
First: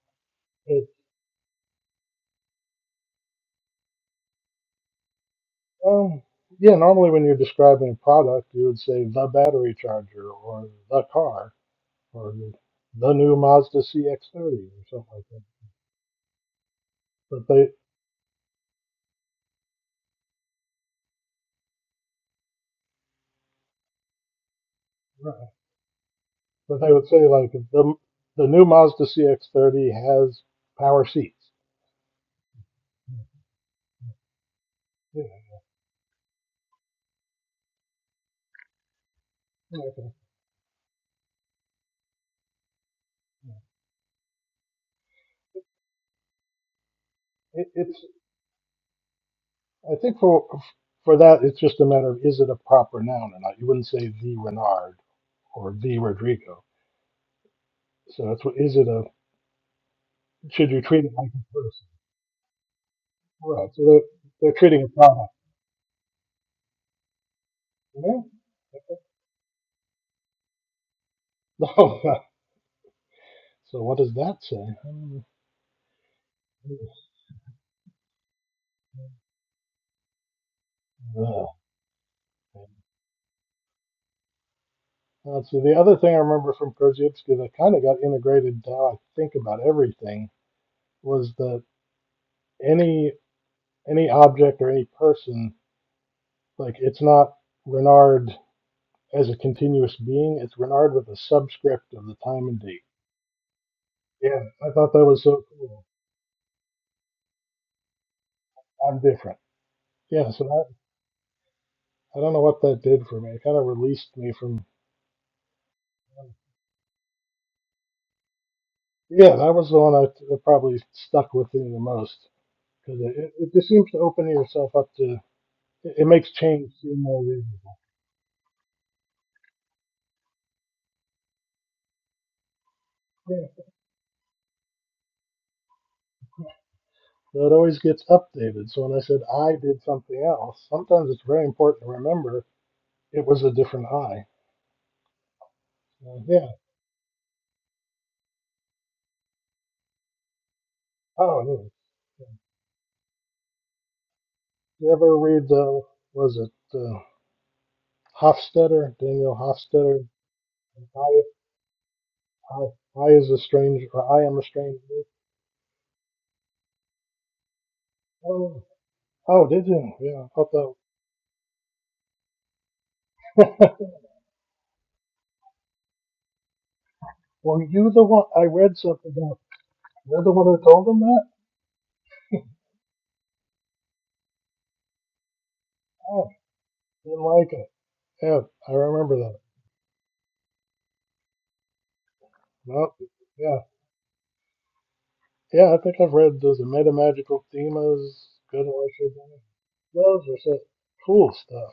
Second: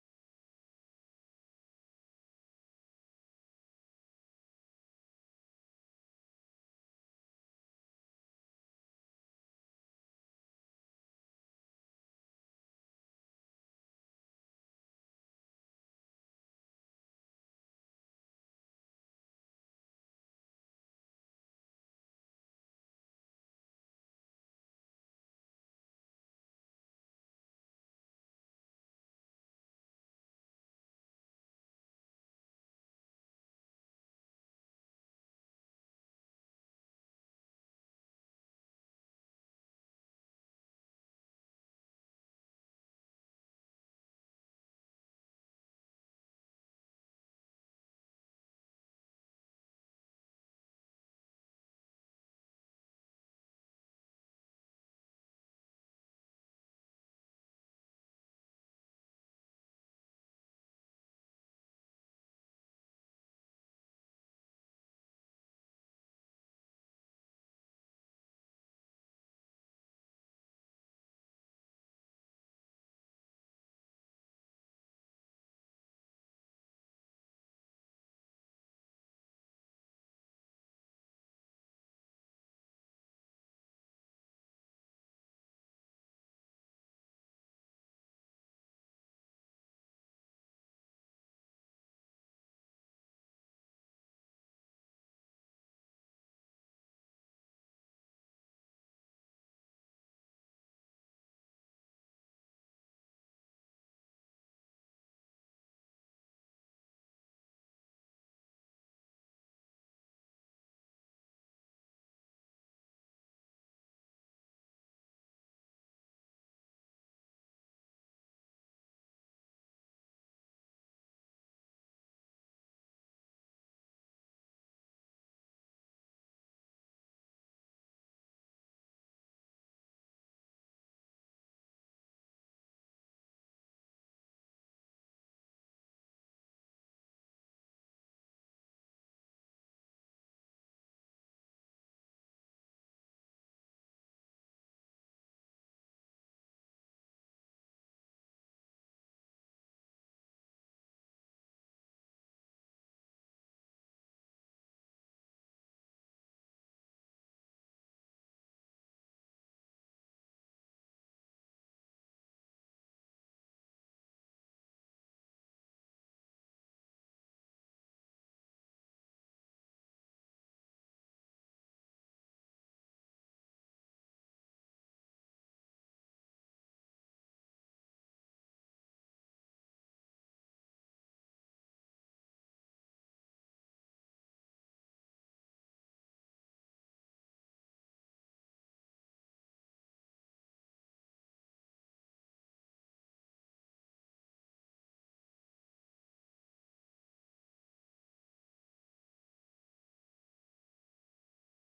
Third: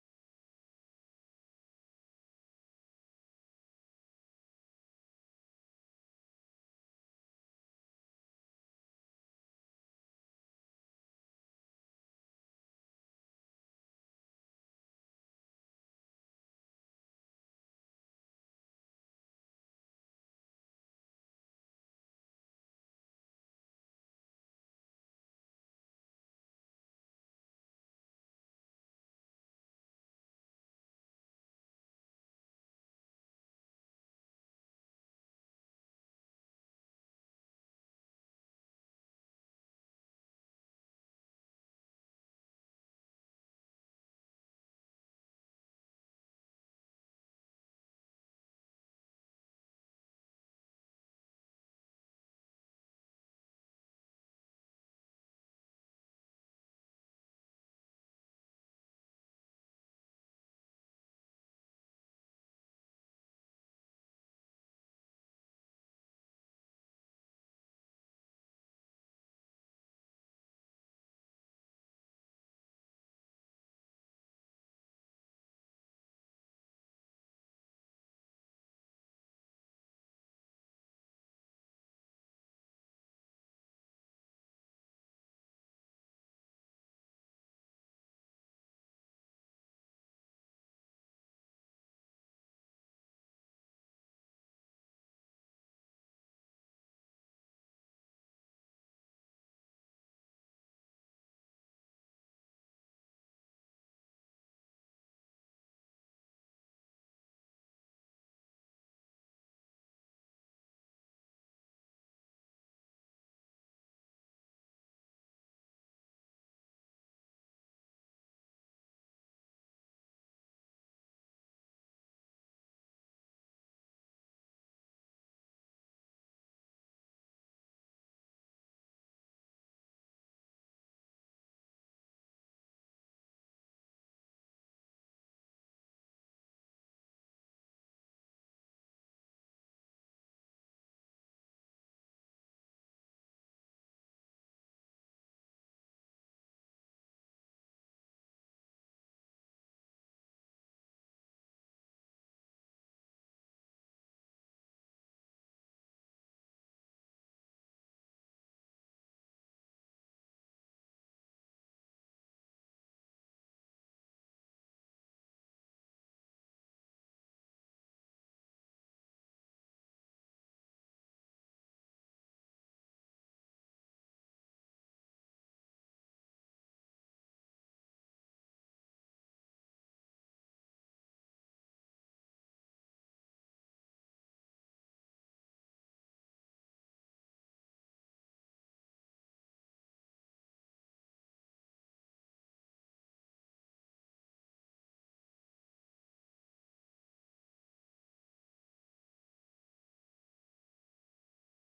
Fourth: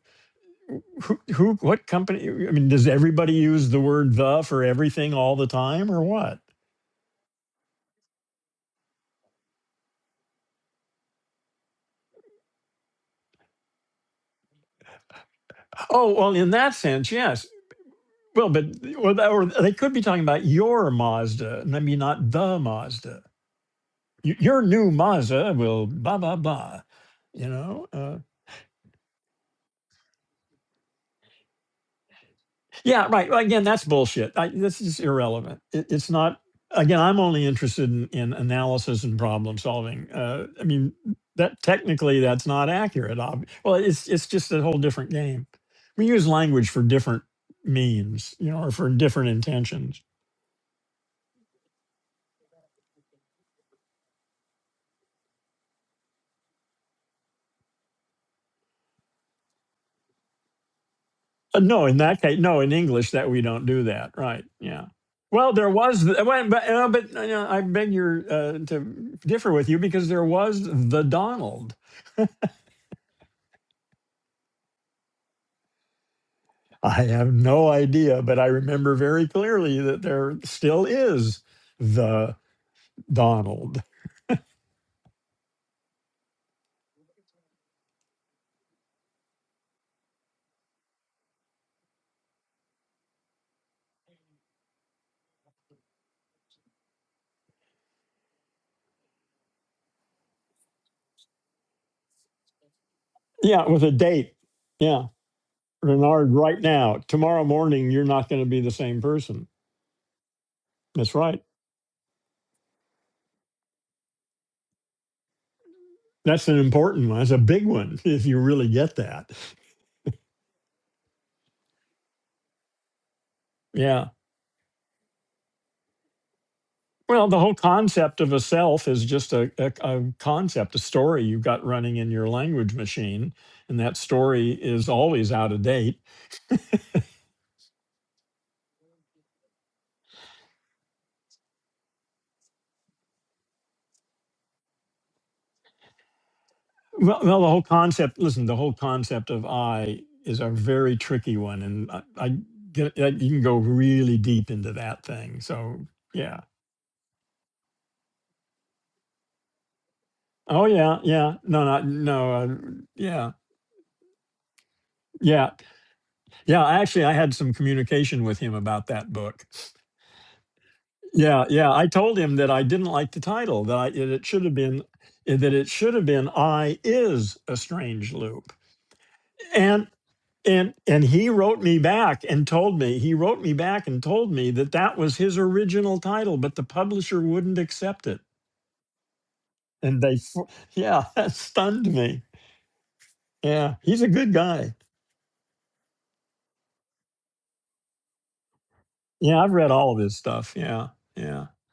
think.
Who, who, what company? I mean, does everybody use the word the for everything all the time or
Um,
what?
yeah, normally when you're describing a product, you would say the battery charger or the car or the, the new Mazda CX-30 or something like that.
Oh, well, in that sense, yes.
But they,
Well, but well, that- or they could be talking about your Mazda, and I mean not the Mazda. Y- Your new
right,
Mazda will blah blah
but
blah.
they would say
You
like
know,
the
uh,
the new Mazda CX-30 has power seats.
yeah, right. Well, Again, that's bullshit. I, this is
Yeah,
irrelevant. It, it's not. Again, I'm only interested in, in analysis and problem
okay.
solving. Uh, I mean, that technically that's not accurate. Ob- well, it's it's just a whole different game. We use language for different
it, it's
means, you know, or for different
I
intentions.
think for for that it's just a matter of is it a proper noun or not. You wouldn't say the Renard or the Rodrigo. So that's what is it a should you treat it like a
Uh,
person?
No, in that case, no, in English that we don't
Right. So
do that, right?
they're, they're treating
Yeah.
a product.
Well, there was, th- well, but, uh, but uh, you know, I beg your uh, to differ with you because there was the Donald.
Oh, so what does that say? Um,
I have no idea, but I remember very clearly that there still is
uh,
the Donald.
Let's see. The other thing I remember from Krzyzewski that kind of got integrated now I think about everything was that any any object or any person, like it's not Renard as a continuous being, it's Renard with a subscript of the time and date.
Yeah, with a date.
Yeah, I thought
Yeah,
that was so cool.
Renard, right now, tomorrow morning, you're not going to be the
I'm
same
different.
person.
Yeah, so I
That's right.
I don't know what that did for me. It kind of released me from.
That's an important one. That's a big one if you really get that.
Yeah, that was the one I, that probably stuck with me the most. because it, it, it just seems to
Yeah.
open yourself up to it, it makes change seem more
Well, the whole
reasonable.
concept of a self is just a, a, a concept, a story you've got running in your language machine.
Yeah.
And that story is always out of date.
So it always gets updated. So when I said I did something else, sometimes it's very important to remember it was a different I. So, yeah.
Well, well the whole concept, listen, the whole concept of I is a very tricky
Oh,
one.
anyway.
And I,
Yeah.
I get uh, you can go really deep into
You
that
ever
thing.
read uh,
So,
was
yeah.
it uh, Hofstadter, Daniel Hofstadter?
Oh,
I,
yeah. Yeah. No, no, no. Uh,
I, I is
yeah.
a stranger. Or I am a stranger.
Yeah. Yeah. Actually, I had some communication with him
Oh,
about that book.
oh, did you? Yeah. I thought.
Yeah, yeah. I told him that I didn't like the title.
that.
That I, it should have been eh, that it should have been "I is a
Were you the
strange
one? I
loop."
read something about.
And
You're the one who
and
told him
and
that.
he wrote me back and told me he wrote me back and told me that that was his original
Oh,
title, but the
didn't
publisher
like
wouldn't
it.
accept it.
Yeah, I remember that.
And they, fu- yeah, that stunned me.
Well, yeah,
Yeah, he's a good guy.
yeah. I think I've read those Metamagical Themas, Good Wishes.
Yeah, I've read all of his
Those are
stuff.
just
Yeah,
cool
yeah,
stuff.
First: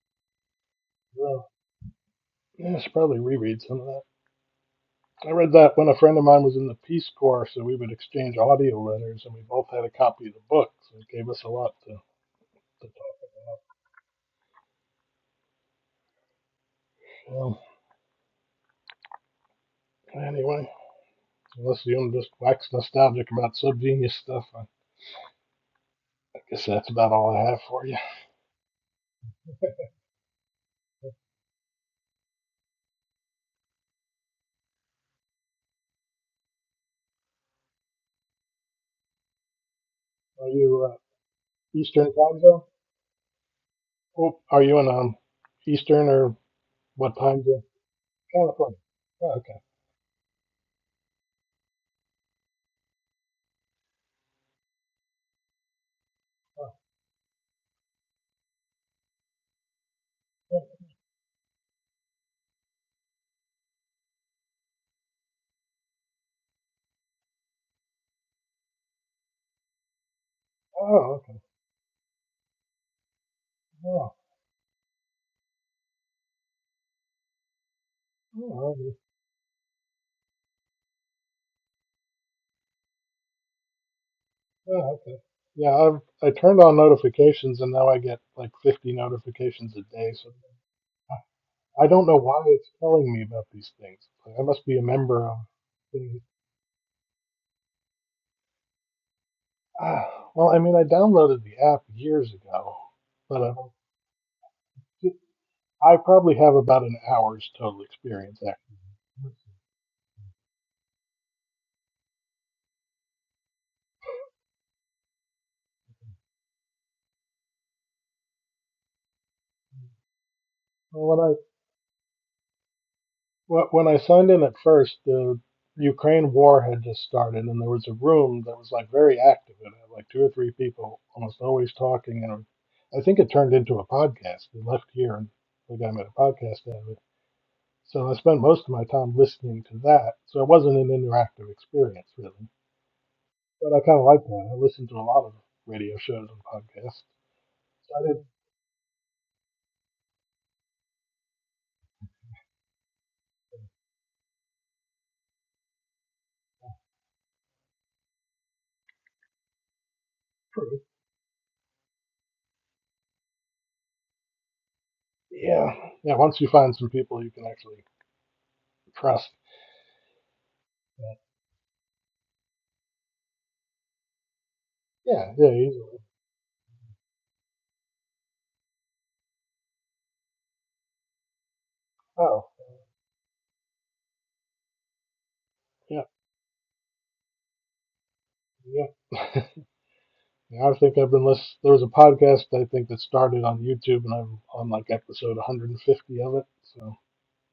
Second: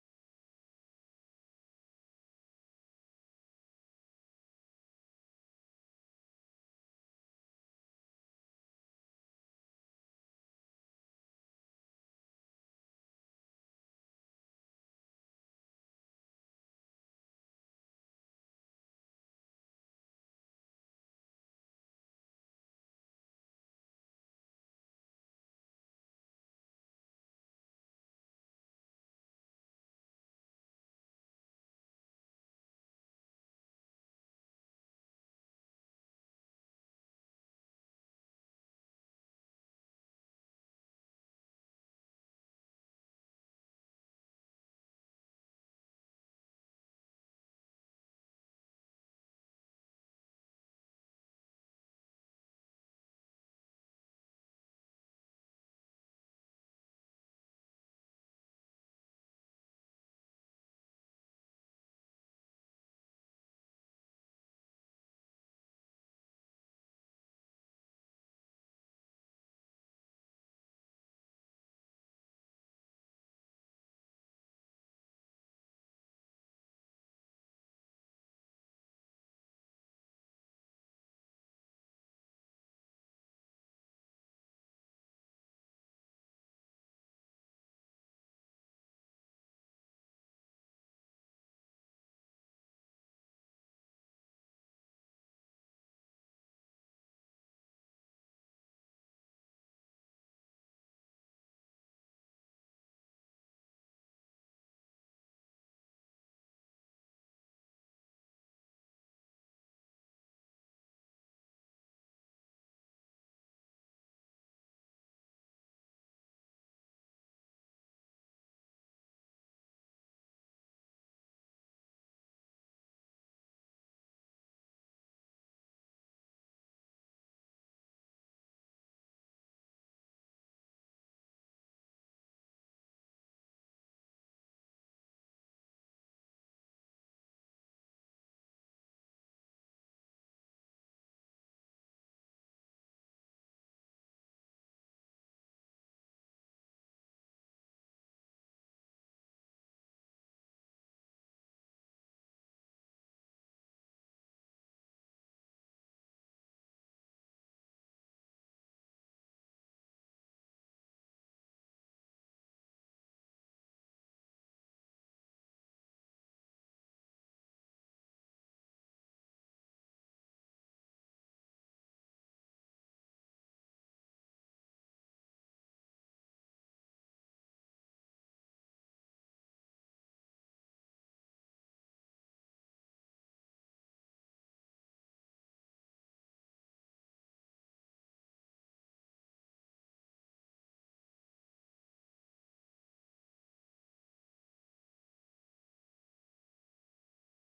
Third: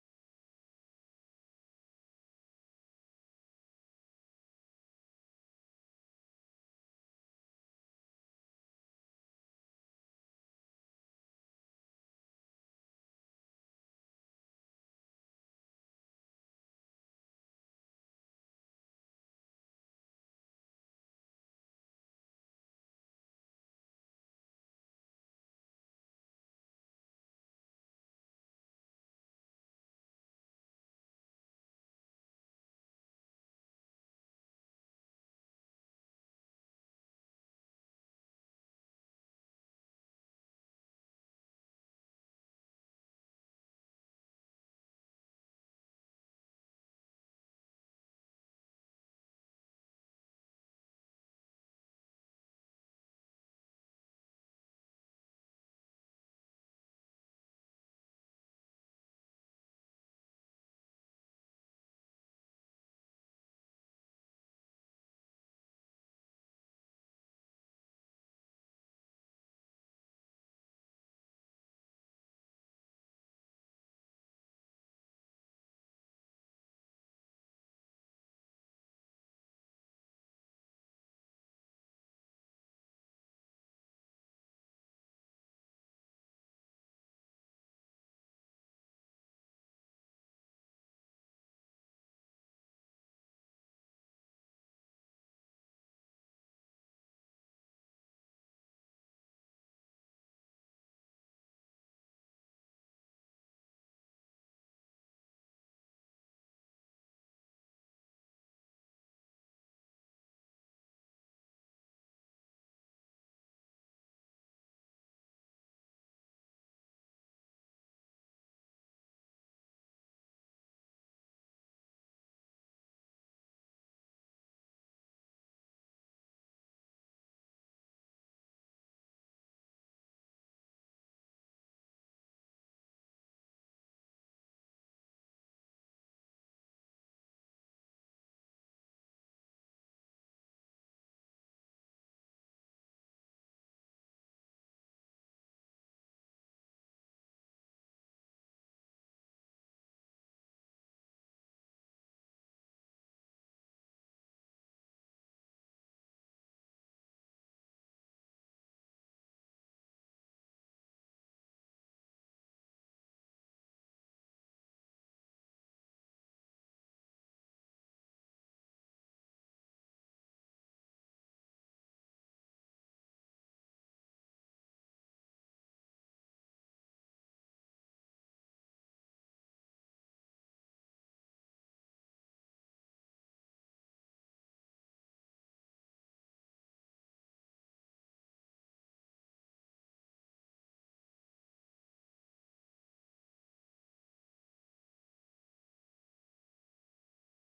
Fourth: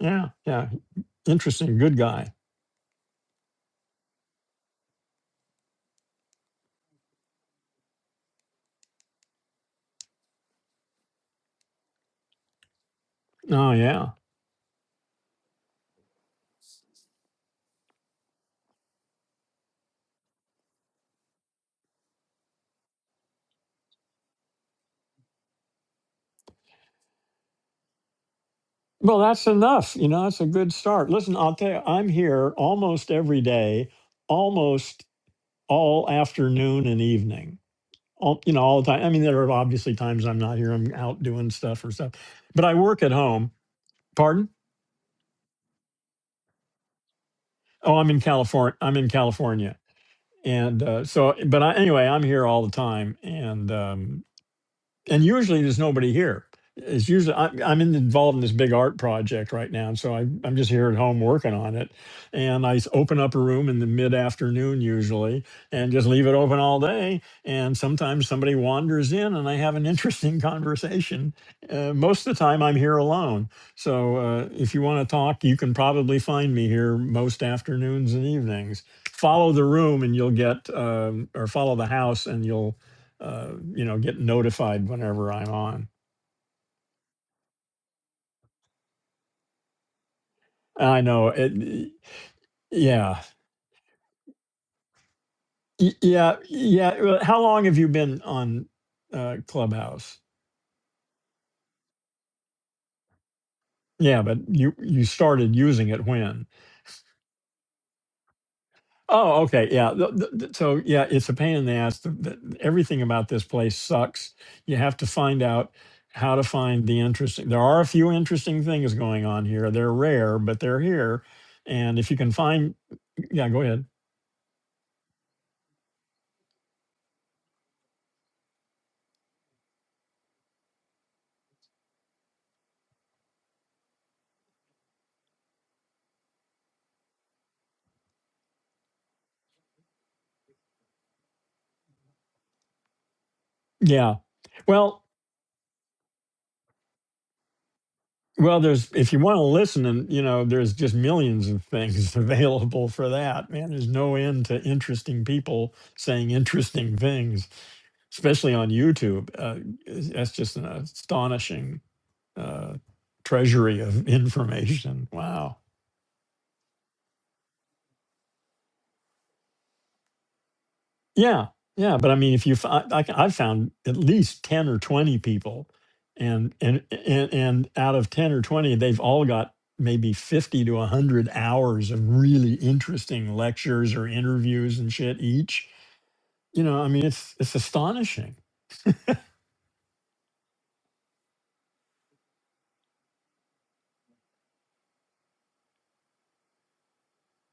yeah, yeah.
Yeah,
Interesting, good guy.
yeah. I should probably reread some of that. I read that when a friend of mine was in the Peace Corps, so we would exchange audio letters, and we both had a copy of the book, so it gave us a lot to, to talk
Oh yeah.
about. Um, anyway, unless you want to just wax nostalgic about subgenius stuff, I I guess that's about all I have for you.
Well, that's enough. You know, that's a good start. Listen, I'll tell you, I'm here almost every day, almost all afternoon and evening. All, you know, all the time. I mean, there are obviously times I'm
Are
not here.
you
I'm
uh,
out doing stuff or
Eastern
stuff,
time zone?
but I work at home.
Oh,
Pardon?
are you in um Eastern or what time zone?
Oh, I'm in California.
California.
I'm in
Oh, okay.
California, and uh, so, but I, anyway, I'm here all the time, and um, and usually there's nobody here. It's usually I, I'm in- involved in this big art project right now, and so I, I'm just here at home working on it. And I s- open up a room in the mid afternoon usually, and just leave it open all day. And sometimes somebody wanders in, and I have an interesting
Oh,
conversation.
okay.
Uh, most of the time, I'm here alone.
Oh,
So uh, if you want to talk, you can probably find me here most afternoons and
oh,
evenings.
okay.
Follow the room, and you'll get, um, or follow the house, and you'll uh, you know, get notified
Oh, okay.
whenever I'm
Yeah,
on.
I've I turned on notifications and now I get like 50 notifications a day. So
And I know
I, I
it.
don't know why it's telling me
Yeah,
about these things. Like, I must be a member of
Y-
the.
yeah, yeah. well, How long have you been on uh,
Uh,
Clubhouse?
well, I mean, I downloaded the app years ago, but I,
Yeah, but you you started using
I
it
probably
when?
have about an hour's total experience actually.
Oh, okay, yeah. th- th- th- So yeah, it's a pain in the ass. The, the, everything about this place sucks. You have to find out how to find the interesting. There are a few interesting things going on here. They're rare, but they're here.
Well,
And if you can find, yeah, go
Wh-
ahead.
When I signed in at first, the Ukraine war had just started, and there was a room that was like very active in it, like two or three people almost always talking. And I think it turned into a podcast. We left here and the guy made a podcast out of it. So I spent most of my time listening to that. So it wasn't an interactive experience, really. But I kind of
Yeah.
liked that. I listened to a
Well,
lot of radio shows and podcasts. So I did
Well, there's if you want to listen, and you know, there's just millions of things available for that. Man, there's no end to interesting people saying interesting things, especially on YouTube. Uh, is- that's just an
pretty.
astonishing uh, treasury of information. Wow.
Yeah. Yeah. Once you find some people you can actually trust.
Yeah, yeah, but I mean, if you, f- I, I, have found at least ten or twenty
Yeah. Yeah.
people,
Easily.
and and and and out of ten or twenty, they've all got maybe fifty to hundred hours of
Oh.
really interesting lectures or interviews and shit each.
yeah.
You know, I mean, it's it's astonishing.
Yeah. I think I've been listening. There was a podcast I think that started on YouTube, and I'm on like episode 150 of it. So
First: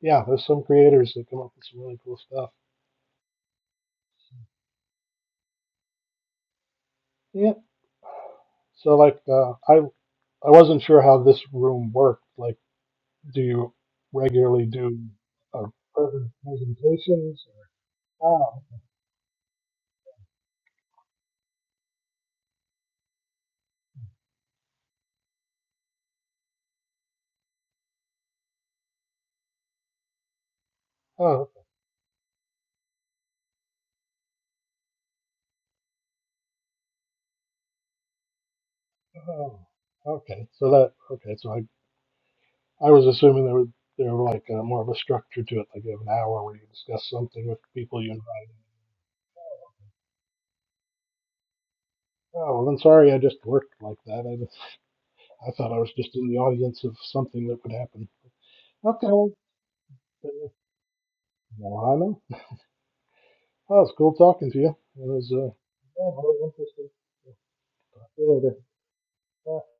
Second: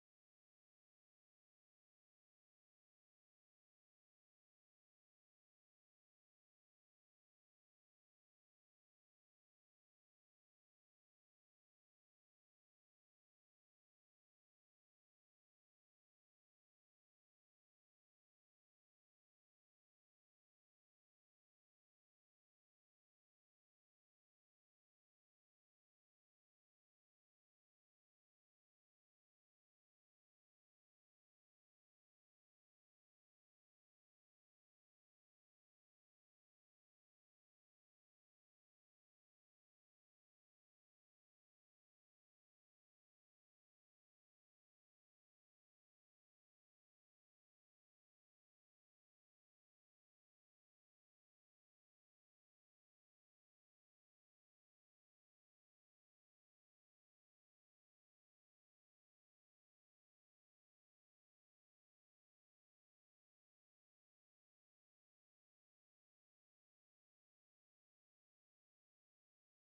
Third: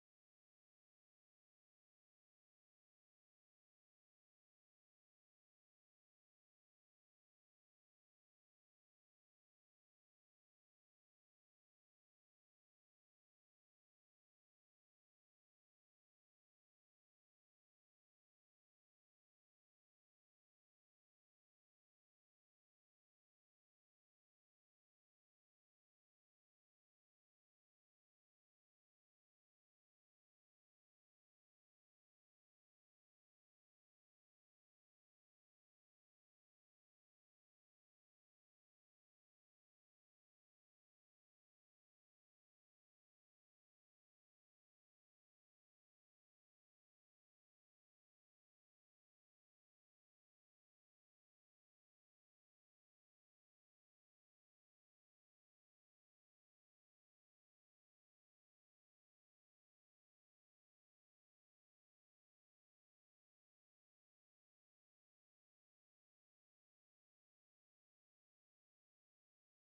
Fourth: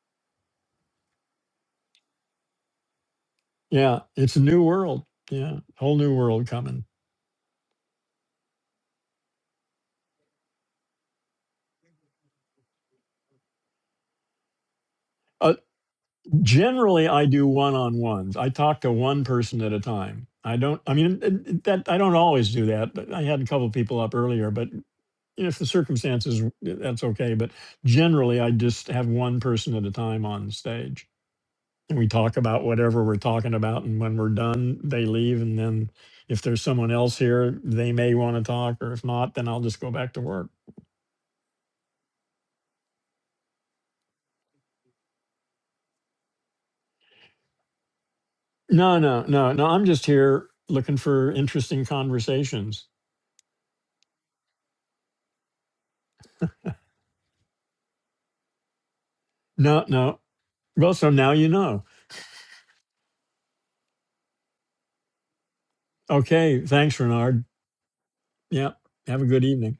yeah, there's some creators that come up with some really cool stuff.
Yeah, it's a new world. Yeah, whole new world coming.
Yeah. So like, uh, I I wasn't sure how this room worked. Like, do you regularly do
Uh,
uh, present
generally, I
presentations?
do one-on-ones. I
Oh,
talk to one person at a time. I don't. I mean, it- it- that I don't always do that. But I had a couple people up earlier, but if the circumstances eh, that's okay but generally i just have one person at a time on stage
oh,
and we talk about whatever we're talking about and when we're done they leave and then if there's someone else here they may want to talk or if not then
oh.
i'll just go back to
Okay.
work
So that okay. So I I was assuming there were there were like uh more of a structure to it, like you have an hour where you discuss something with people you invite.
no no no no i'm just here looking for interesting
Oh, well, I'm
conversations
sorry I just worked like that. I, just- I thought I was just in the audience of something that would happen. Okay, well,
no no
uh,
well so now you
no,
know
I know. Well, it's cool talking to you. It was uh, yeah, very
okay
interesting.
thanks renard
See you later.
yeah have a good
Bye.
evening